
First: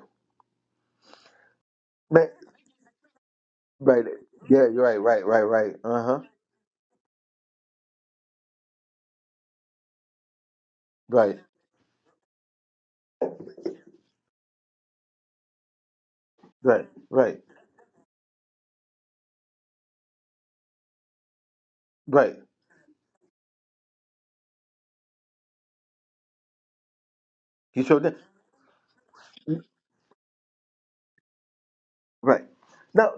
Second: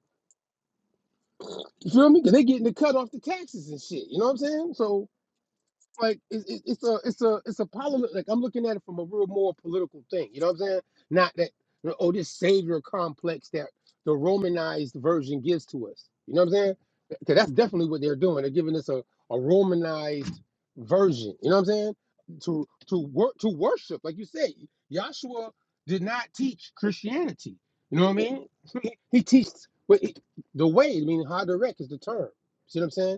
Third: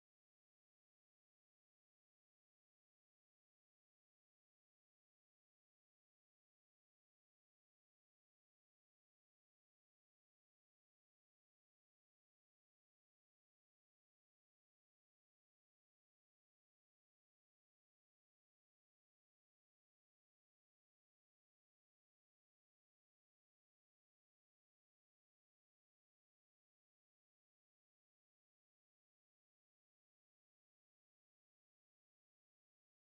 Speaker 2: You feel me?
Speaker 3: Man,
Speaker 2: Because they getting the cut off the taxes and
Speaker 3: right.
Speaker 2: shit. You know what I'm
Speaker 3: Yeah.
Speaker 2: saying?
Speaker 3: You're right.
Speaker 2: So.
Speaker 3: Right. Right. Right. Uh huh.
Speaker 2: like it, it, it's a it's a it's a polit like I'm looking at it from a real more political thing. You know what I'm saying? Not
Speaker 3: Right.
Speaker 2: that oh this savior complex that the Romanized version gives to us. You know what I'm saying?
Speaker 3: Right.
Speaker 2: Because
Speaker 3: Right.
Speaker 2: that's definitely what they're doing. They're giving us a, a Romanized version. You know what I'm saying?
Speaker 3: Right.
Speaker 2: To to work to worship, like you say, Joshua did not teach Christianity.
Speaker 3: You
Speaker 2: You
Speaker 3: showed
Speaker 2: know what I
Speaker 3: that.
Speaker 2: mean? He, teaches what the way. I mean, how direct is the term?
Speaker 3: Right.
Speaker 2: See what I'm
Speaker 3: Now,
Speaker 2: saying?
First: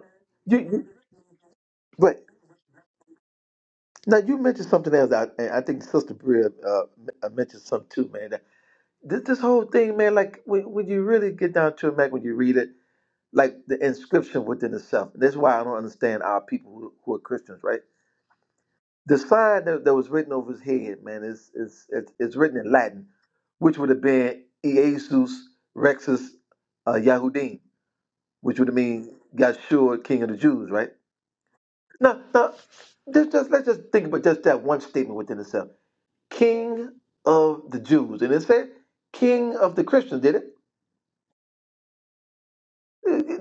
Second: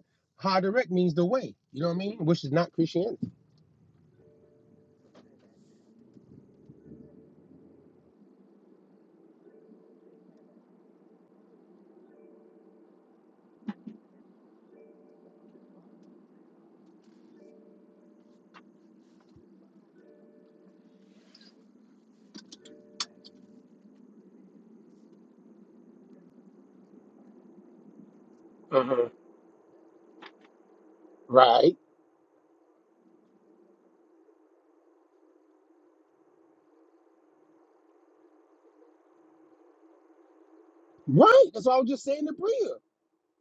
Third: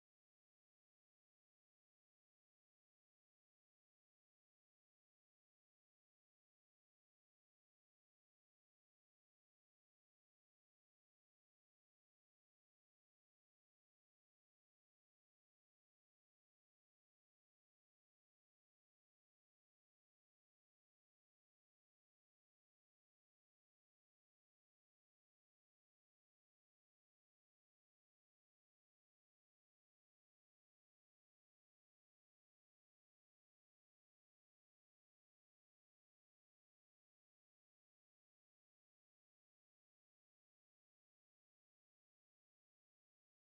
Speaker 3: you, you
Speaker 2: Haderech means the way. You know what I
Speaker 3: right.
Speaker 2: mean? Which is not Christianity.
Speaker 3: Now you mentioned something else. I, and I think Sister Bria uh, m- uh, mentioned something too, man. That- This, this whole thing, man. Like when, when you really get down to it, man, when you read it, like the inscription within itself. That's why I don't understand our people who, who are Christians, right? The sign that, that was written over his head, man, is is it's, it's written in Latin, which would have been Iesus Rexus uh, Yahudim, which would have
Speaker 2: hmm
Speaker 3: mean Yahshua, King of the Jews, right?
Speaker 2: Right.
Speaker 3: Now, now, just, just let's just think about just that one statement within itself. King of the Jews, and it said King of the Christians. Did it?
Speaker 2: Right. That's what I was just saying to Bria.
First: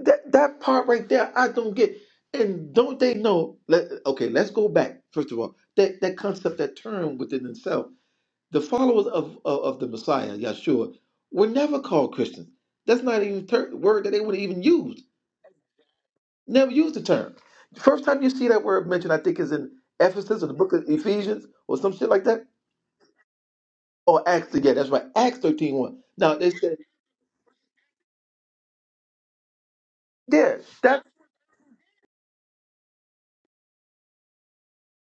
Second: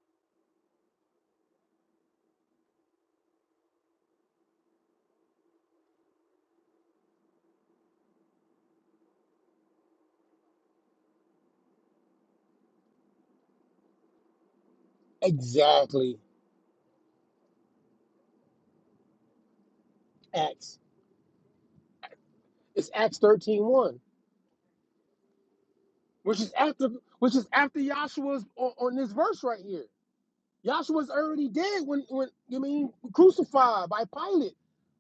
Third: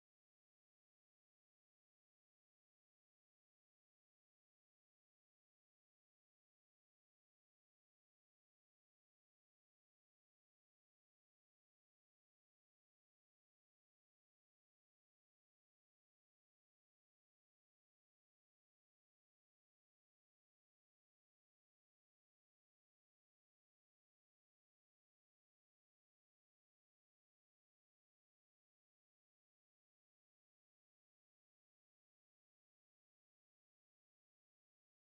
Speaker 3: That that part right there, I don't get. And don't they know? Let, okay, let's go back first of all. That that concept, that term within itself, the followers of of, of the Messiah, Yeshua, were never called Christians. That's not even a ter- word that they would have even use.
Speaker 2: Exactly.
Speaker 3: Never used the term. First time you see that word mentioned, I think, is in Ephesus or the book
Speaker 2: Acts.
Speaker 3: of Ephesians or some shit like that
Speaker 2: It's Acts thirteen one,
Speaker 3: Or Acts again. That's right. Acts thirteen one. Now
Speaker 2: which
Speaker 3: they
Speaker 2: is
Speaker 3: said,
Speaker 2: after which is after Joshua's on, on this verse right here.
Speaker 3: yeah, that
Speaker 2: Joshua's already dead when when you mean crucified by Pilate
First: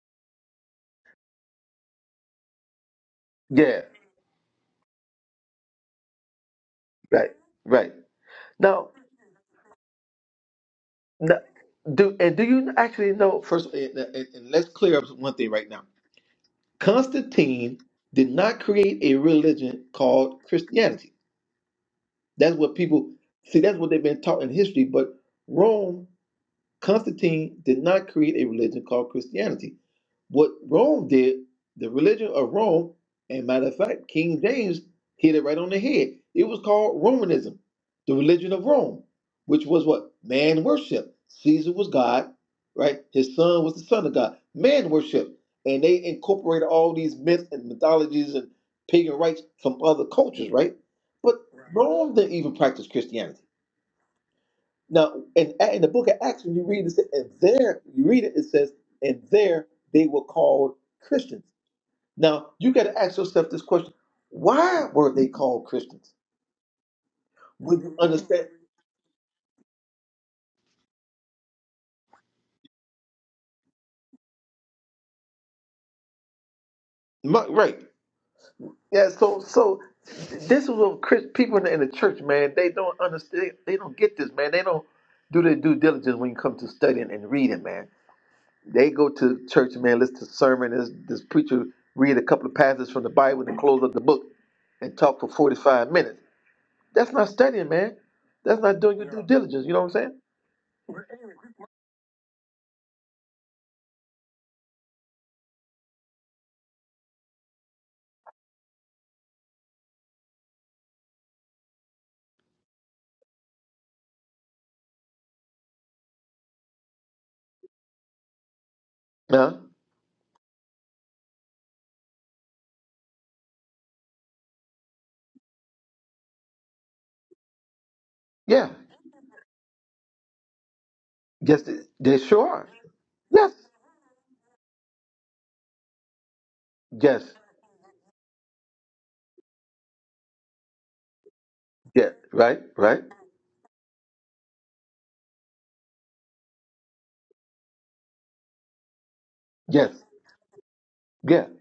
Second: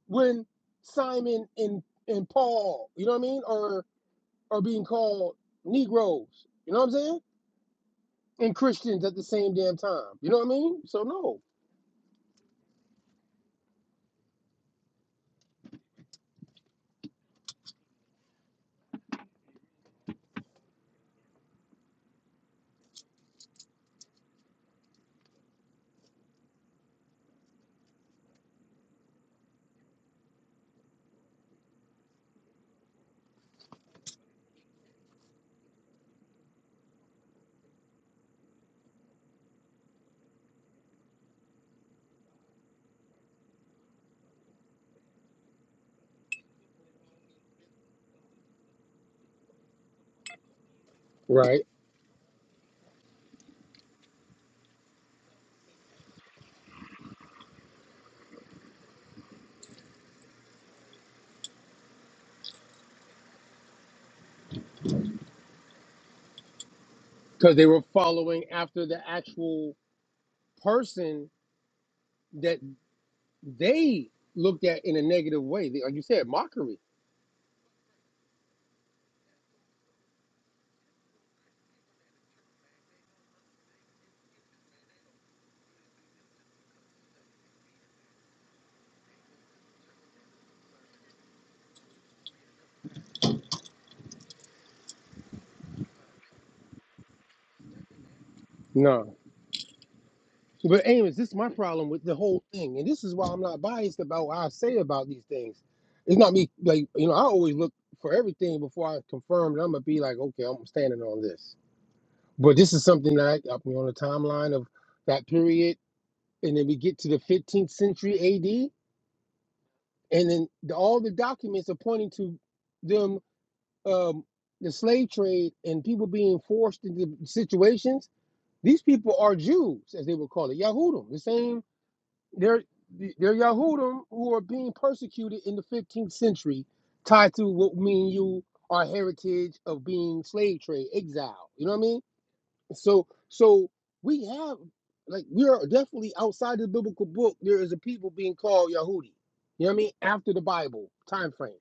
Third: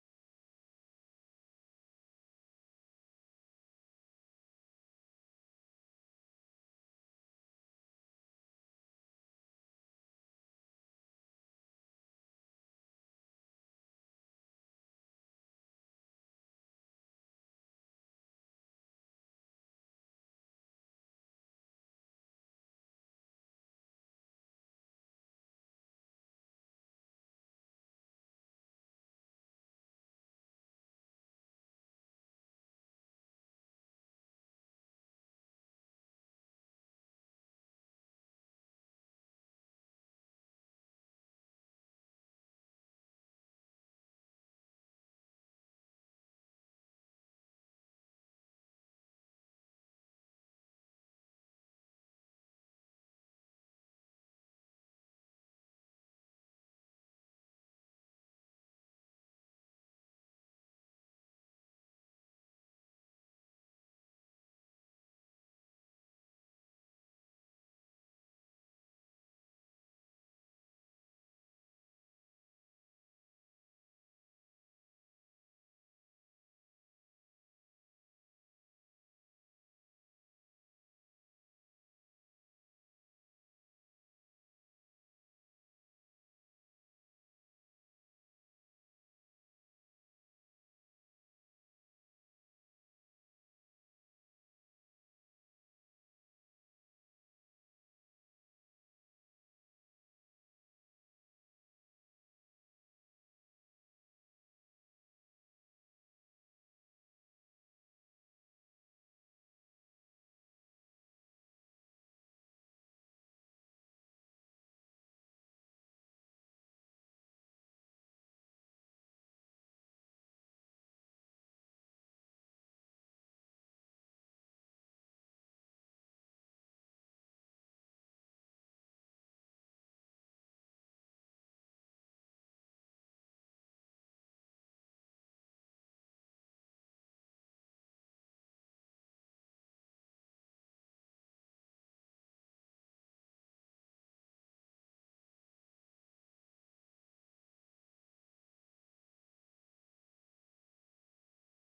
Speaker 2: when Simon and and Paul, you know what I mean,
Speaker 3: yeah,
Speaker 2: are are being called Negroes. You know what I'm saying?
Speaker 3: right, right.
Speaker 2: And
Speaker 3: Now,
Speaker 2: Christians at the same damn time. You know what I mean? So
Speaker 3: now
Speaker 2: no.
Speaker 3: do and do you actually know first and, and, and let's clear up one thing right now. Constantine did not create a religion called Christianity. That's what people see, that's what they've been taught in history, but Rome, Constantine did not create a religion called Christianity. What Rome did, the religion of Rome, and matter of fact, King James hit it right on the head. It was called Romanism, the religion of Rome, which was what? Man worship. Caesar was God, right? His son was the son of God. Man worship. And they incorporated all these myths and mythologies and pagan rites from other cultures, right? But
Speaker 2: Right.
Speaker 3: Rome didn't even practice Christianity. Now, in, in the book of Acts, when you read it, and there you read it, it says, and there they were called Christians. Now, you got to ask yourself this question: Why were they called Christians?
Speaker 2: because they
Speaker 3: Would
Speaker 2: were
Speaker 3: you
Speaker 2: following
Speaker 3: understand?
Speaker 2: after the actual person that they looked at in a negative way. They, like you said, mockery.
Speaker 3: My- Right? Yeah. So, so this is what Chris, people in the, in the church, man, they don't understand. They don't get this, man. They don't do their due diligence when you come to studying and reading, man. They go to church, man, listen to sermon. This, this preacher read a couple of passages from the Bible and close up the book and talk for 45 minutes. That's not studying, man. That's not doing your
Speaker 2: No.
Speaker 3: due diligence. You know what I'm saying?
Speaker 2: But anyways, this is my problem with the whole thing, and this is why I'm not biased about what I say about these things. It's not me like you know I always look for everything before I confirm that I'm gonna be like okay I'm standing on this. But this is something that I, I'm on the timeline of that period, and then we get to the 15th century AD,
Speaker 3: Huh?
Speaker 2: and then the, all the documents are pointing to them um, the slave trade and people being forced into situations,
Speaker 3: Yeah.
Speaker 2: these people are Jews, as they would call it, Yahudim. The same,
Speaker 3: Yes, they, they sure
Speaker 2: they're
Speaker 3: are.
Speaker 2: they're
Speaker 3: Yes.
Speaker 2: Yahudim who are being persecuted in the 15th century,
Speaker 3: Yes.
Speaker 2: tied to what me and you are heritage of being slave trade, exile. You know what I mean?
Speaker 3: Yeah. Right. Right.
Speaker 2: So so we have like we are definitely outside the biblical book. There is a people being called Yahudi. You know what I mean?
Speaker 3: Yes.
Speaker 2: After the Bible time
Speaker 3: Yeah.
Speaker 2: frame.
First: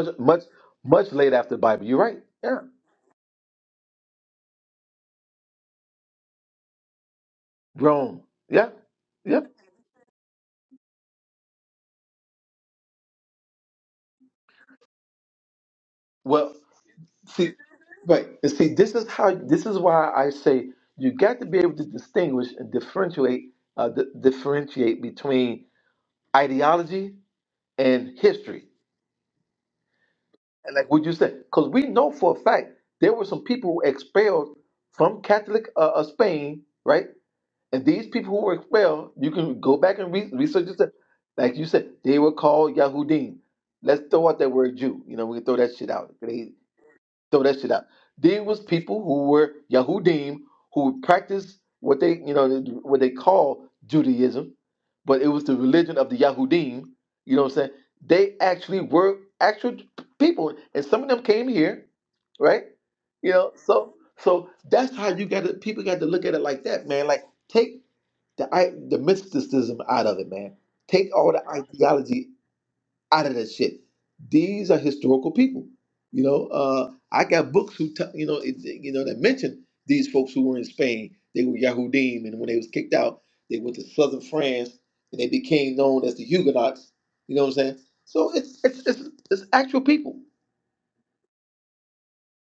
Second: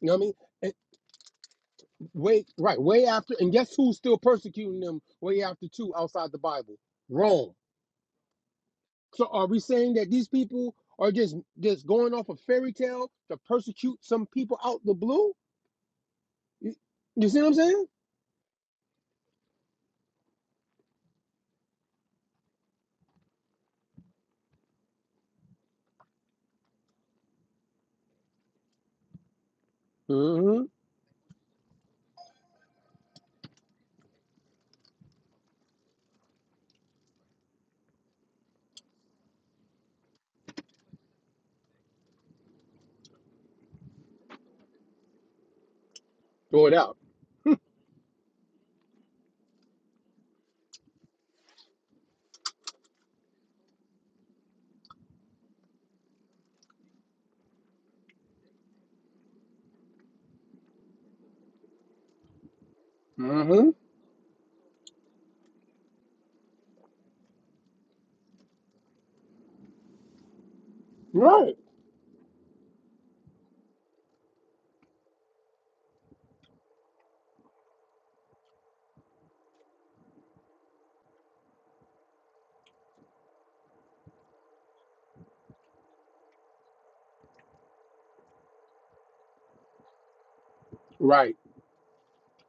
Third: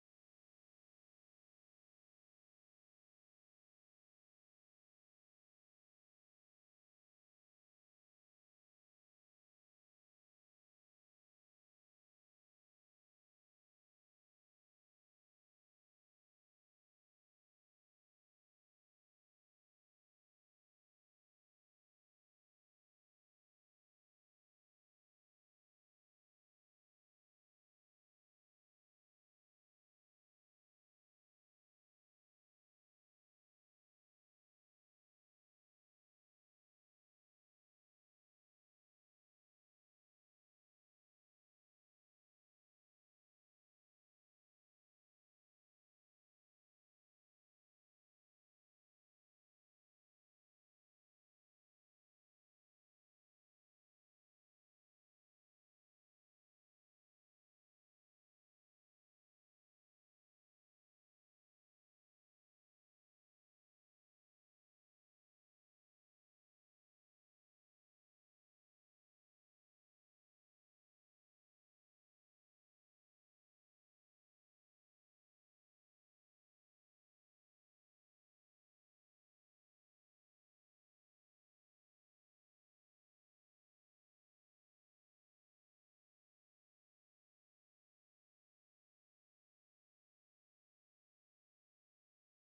Speaker 2: You know what I mean?
Speaker 3: much, much late after the Bible. You're right.
Speaker 2: Way
Speaker 3: Yeah.
Speaker 2: right, way after, and guess who's still persecuting them way after two outside the Bible? Rome.
Speaker 3: Wrong. Yeah.
Speaker 2: So
Speaker 3: Yeah.
Speaker 2: are we saying that these people are just just going off a fairy tale to persecute some people out the blue?
Speaker 3: Well,
Speaker 2: You, you see what
Speaker 3: See,
Speaker 2: I'm saying?
Speaker 3: right. And see, this is how. This is why I say you got to be able to distinguish and differentiate, uh, di- differentiate between ideology and history.
Speaker 2: Mm-hmm.
Speaker 3: And like what you said, because we know for a fact there were some people who were expelled from Catholic uh, uh, Spain, right? And these people who were expelled, you can go back and re- research this. Like you said, they were called Yahudim. Let's throw out that word Jew. You know, we can throw that shit out.
Speaker 2: Throw it out.
Speaker 3: throw that shit out. There was people who were Yahudim who would practice what they you know what they call Judaism, but it was the religion of the Yahudim. You know what I'm saying? They actually were actual people, and some of them came here, right? You know,
Speaker 2: Mm-hmm.
Speaker 3: so so that's how you got to people got to look at it like that, man. Like take the i- the mysticism out of it, man. Take all the
Speaker 2: Right.
Speaker 3: ideology out of that shit. These are historical people. You know, uh, I got books who, t- you know, it, you know that mention these folks who were in Spain. They were Yahudim, and when they was kicked out, they went to southern France, and they became known as the Huguenots. You know what I'm saying? So it's it's it's, it's actual people.
Speaker 2: Right.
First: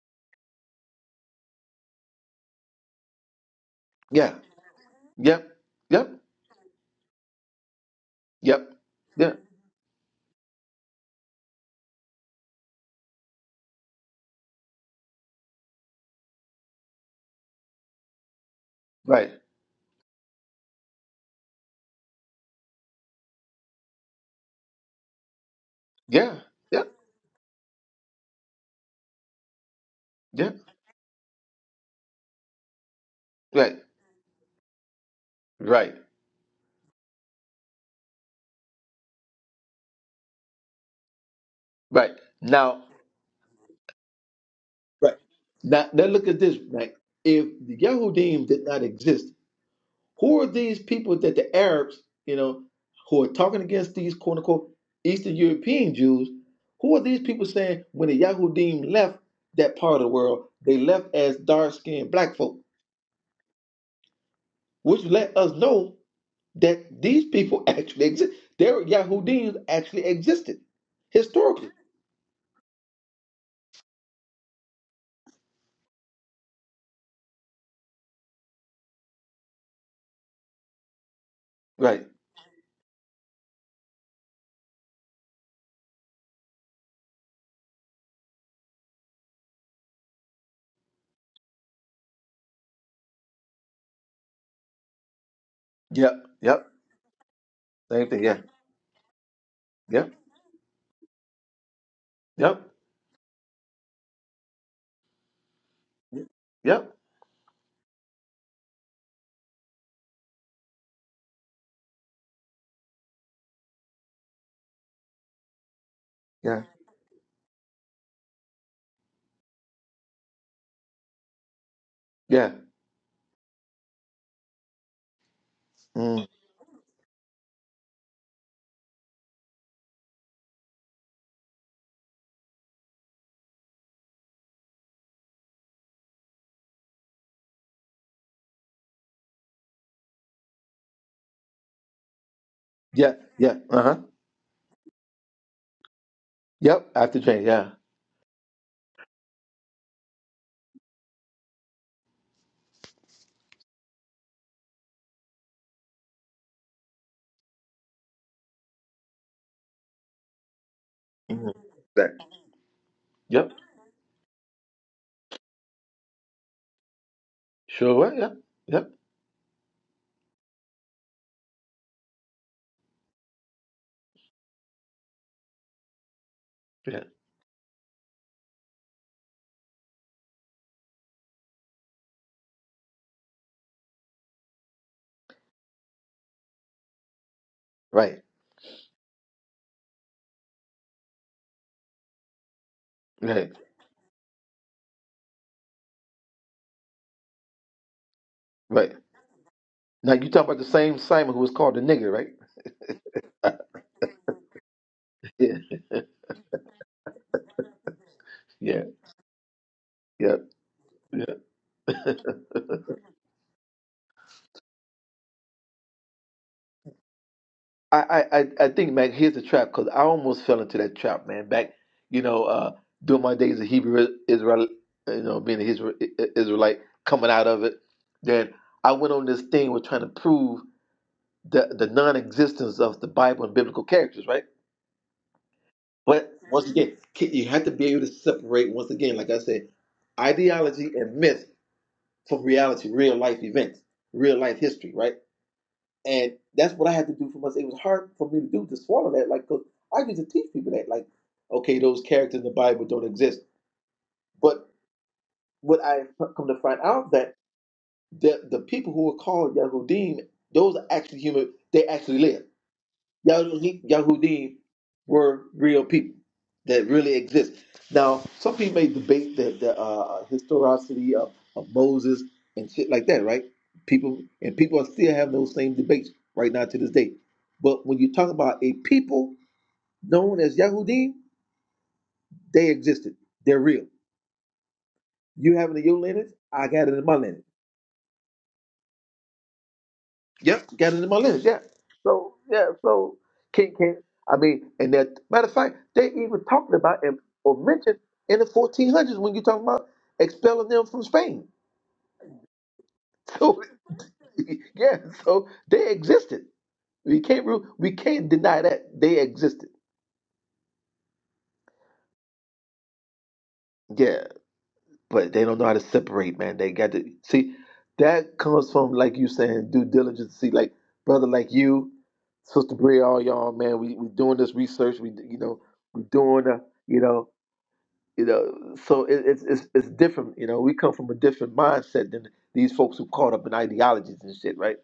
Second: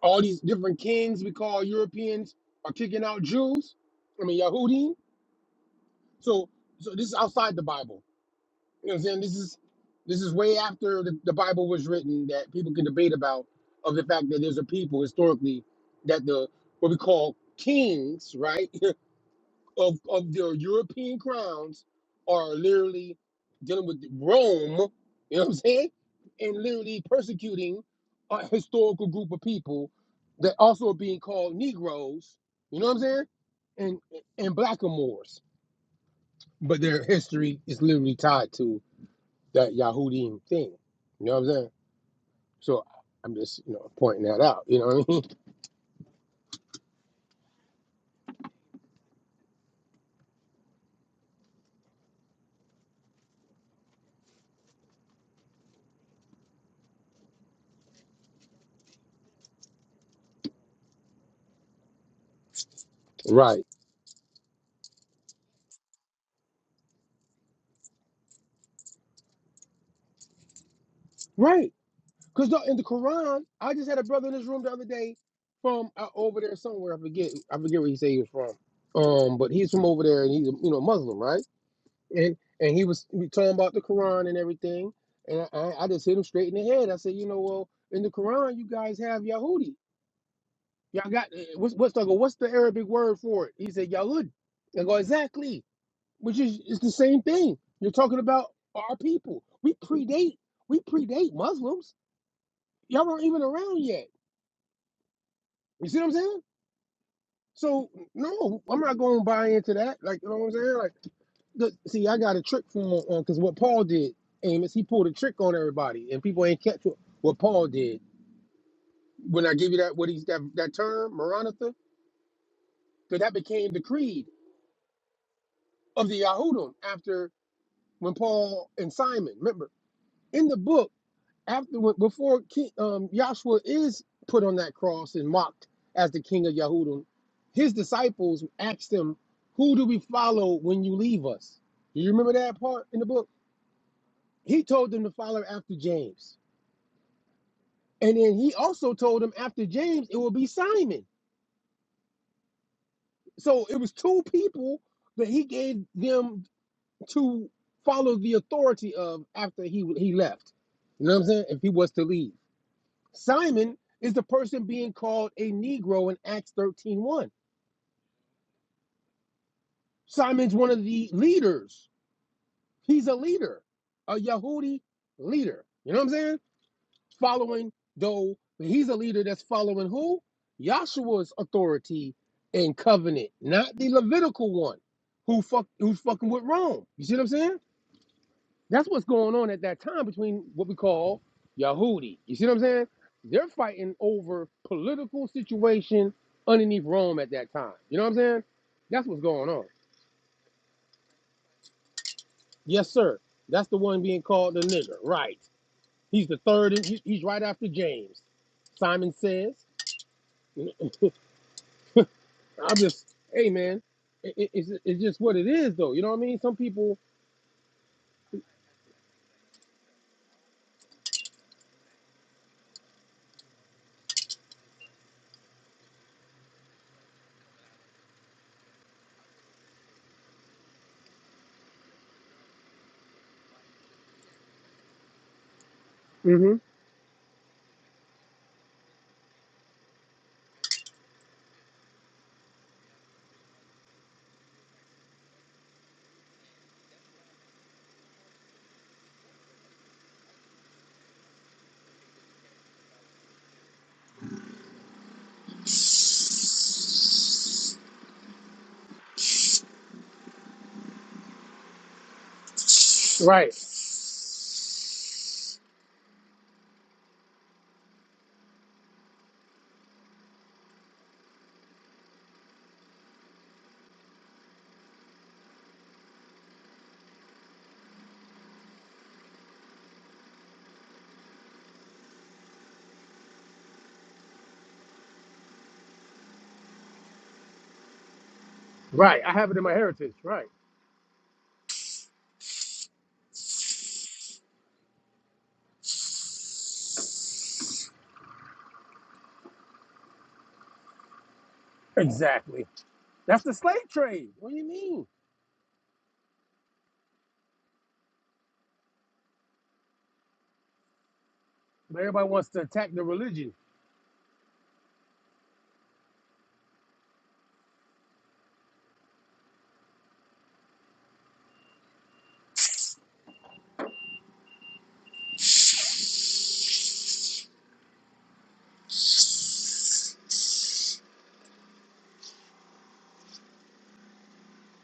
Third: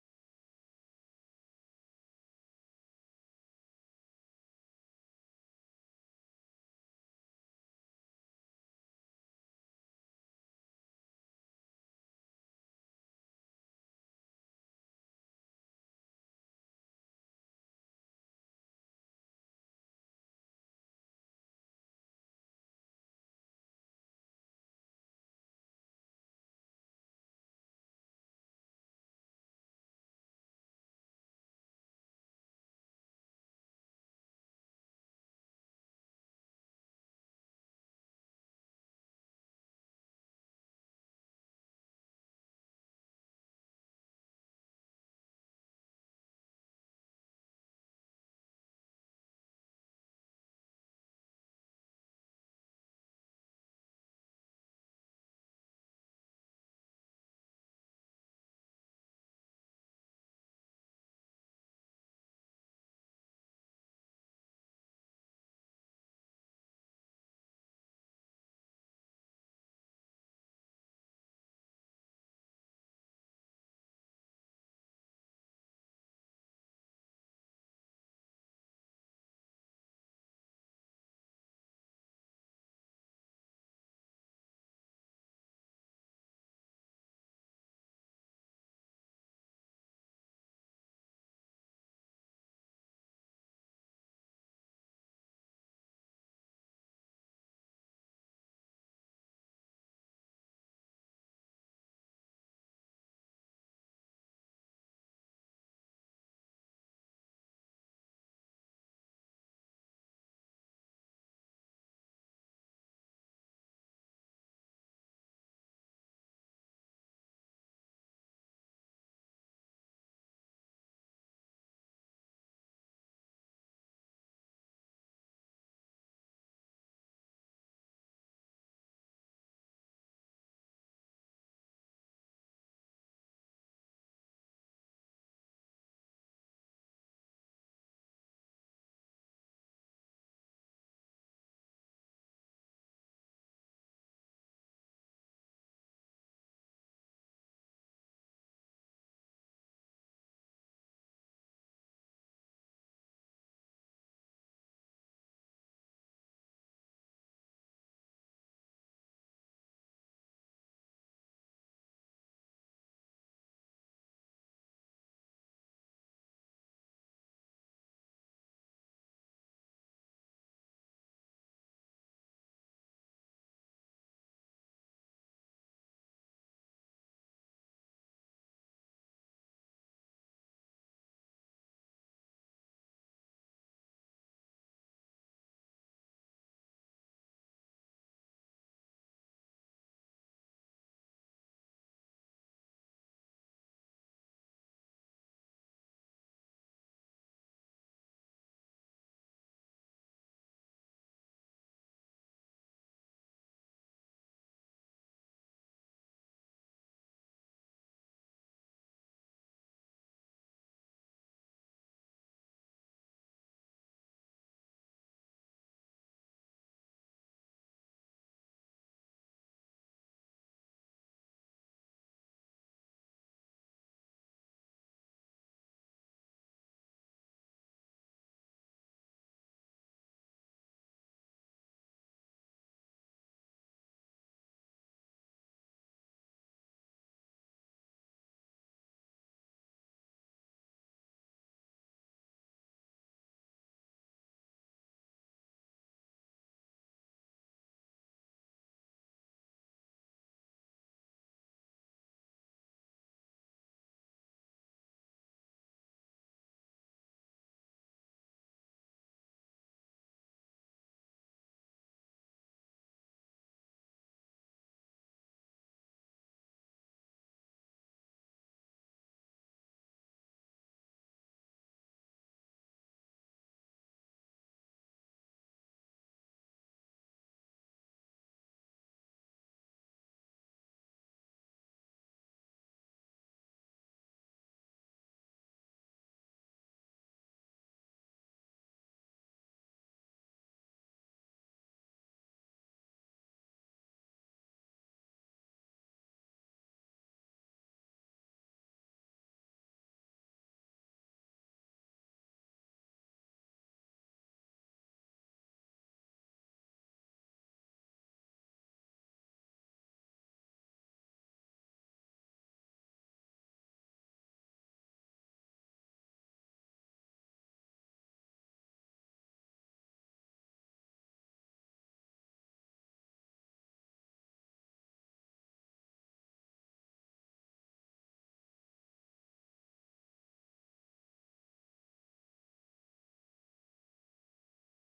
Speaker 2: All these different kings we call Europeans are kicking out Jews. I
Speaker 3: Yeah.
Speaker 2: mean Yahudi.
Speaker 3: Yep. Yep.
Speaker 2: So so this is outside the Bible.
Speaker 3: Yep.
Speaker 2: You know what I'm saying?
Speaker 3: Yeah.
Speaker 2: This is this is way after the, the Bible was written that people can debate about of the fact that there's a people historically that the what we call kings, right,
Speaker 3: Right.
Speaker 2: of of their European crowns are literally dealing with Rome, you know what I'm saying?
Speaker 3: Yeah.
Speaker 2: And
Speaker 3: Yep.
Speaker 2: literally persecuting a historical group of people that
Speaker 3: Yep.
Speaker 2: also are being called Negroes, you know what I'm saying?
Speaker 3: Right.
Speaker 2: And and blackamoors.
Speaker 3: Right.
Speaker 2: But their history is literally tied to that Yahudim thing. You know what I'm saying?
Speaker 3: Right. Now.
Speaker 2: So I'm just you know pointing that out. You know what I
Speaker 3: Right.
Speaker 2: mean?
Speaker 3: Now, now look at this. Right. If the Yahudim did not exist Who are these people that the Arabs, you know, who are talking against these quote unquote Eastern European Jews? Who are these people saying when the Yahudim left that part of the world, they left as dark skinned black folk,
Speaker 2: Right.
Speaker 3: which let us know that these people actually exist. Their Yahudim actually existed historically.
Speaker 2: Right. Because in the Quran, I just had a brother in this room the other day from uh, over there somewhere. I forget. I forget where he said he was from. Um, but he's from over there, and he's a, you know Muslim, right?
Speaker 3: Right.
Speaker 2: And and he was talking about the Quran and everything. And I, I just hit him straight in the head. I said, you know, well, in the Quran, you guys have Yahudi. Y'all got eh, what's what's the what's the Arabic word for it? He said Yahud. I go exactly.
Speaker 3: Yep.
Speaker 2: which is
Speaker 3: Yep.
Speaker 2: it's the same thing. You're
Speaker 3: Same
Speaker 2: talking
Speaker 3: thing. Yeah.
Speaker 2: about our people. We
Speaker 3: Yep.
Speaker 2: predate we predate Muslims.
Speaker 3: Yep.
Speaker 2: Y'all are not even around yet. You see what I'm saying?
Speaker 3: Yep.
Speaker 2: So no, I'm not going to buy into that. Like you know what I'm saying? Like the, see, I got a trick from on because what Paul did, Amos, he pulled a trick on everybody, and people
Speaker 3: Yeah.
Speaker 2: ain't catch what, what Paul did. When I give you that what he's that that term Maranatha,
Speaker 3: Yeah.
Speaker 2: because that became the creed of the
Speaker 3: Mm.
Speaker 2: Yahudim after when Paul and Simon remember in the book after before King, um, Joshua is put on that cross and mocked as the king of Yahudim, his disciples asked him, "Who do we follow when you leave us?" Do you remember that part in the
Speaker 3: Yeah.
Speaker 2: book?
Speaker 3: Yeah. Uh huh.
Speaker 2: He told them to follow after James,
Speaker 3: Yep. After change. Yeah.
Speaker 2: and then he also told them after James it will be Simon. So it was two people that he gave them to follow the authority of after he he left. You know what I'm saying?
Speaker 3: Mhm.
Speaker 2: If he was to
Speaker 3: That.
Speaker 2: leave.
Speaker 3: Yep.
Speaker 2: Simon is the person being called a Negro in Acts thirteen one.
Speaker 3: Sure, right? Yep, yep,
Speaker 2: Simon's one of the leaders. He's a leader, a Yahudi leader. You know what I'm saying?
Speaker 3: yeah,
Speaker 2: Following, though, he's a leader that's following who? Yahshua's authority and covenant, not the Levitical one who fuck, who's fucking with Rome. You see what I'm saying?
Speaker 3: right,
Speaker 2: That's what's going on at that time between what we call Yahudi. You see what I'm saying? They're
Speaker 3: right,
Speaker 2: fighting over political situation underneath Rome at that time. You know what I'm saying?
Speaker 3: right.
Speaker 2: That's what's going on.
Speaker 3: Now you talk about the same Simon who was called the nigger, right?
Speaker 2: Yes, sir. That's the one being called the nigger. Right.
Speaker 3: Yeah,
Speaker 2: He's the third. and He's he's right after James.
Speaker 3: yeah,
Speaker 2: Simon says.
Speaker 3: yeah, yeah.
Speaker 2: I'm just, hey, man. It, it- it's, it's just what it is, though. You know what I mean? Some people.
Speaker 3: I, I, I I think, man, here's the trap because I almost fell into that trap, man. Back, you know, uh, during my days of Hebrew Israel, you know, being an Israel, Israelite, coming out of it, then I went on this thing with trying to prove the the non-existence of the Bible and biblical characters, right? But
Speaker 2: hmm
Speaker 3: once again, ki- you have to be able to separate. Once again, like I said, ideology and myth from reality, real life events, real life history, right? And that's what I had to do for myself. It was hard for me to do to swallow that, like, 'cause I used to teach people that, like, okay, those characters in the Bible don't exist. But what I come to find out that the the people who are called Yahudim, those are actually human. They actually lived
Speaker 2: Right.
Speaker 3: Yahudi, Yahudim were real people that really exist. Now, some people may debate the, the uh, historicity of, of Moses and shit like that, right? People and people are still having those same debates right now to this day. But when you talk about a people known as Yahudim, they existed. They're real. You have it in your lineage, I got it in my lineage.
Speaker 2: Right. I have it in my heritage. Right.
Speaker 3: Yep, got it in my list. Yeah. So yeah, so King, King. I mean, and that matter of fact, they even talked about and or mentioned in the 1400s when you talking about expelling them from Spain.
Speaker 2: Exactly. That's the
Speaker 3: So
Speaker 2: slave trade. What do you
Speaker 3: yeah,
Speaker 2: mean?
Speaker 3: so they existed. We can't re- we can't deny that they existed.
Speaker 2: But everybody wants to attack the religion.
Speaker 3: Yeah. but they don't know how to separate, man. They got to see that comes from like you saying due diligence. See, like brother, like you, sister Bria, all y'all, man. We we doing this research. We you know we doing uh, you know you know. So it, it's it's it's different. You know, we come from a different mindset than these folks who caught up in ideologies and shit, right?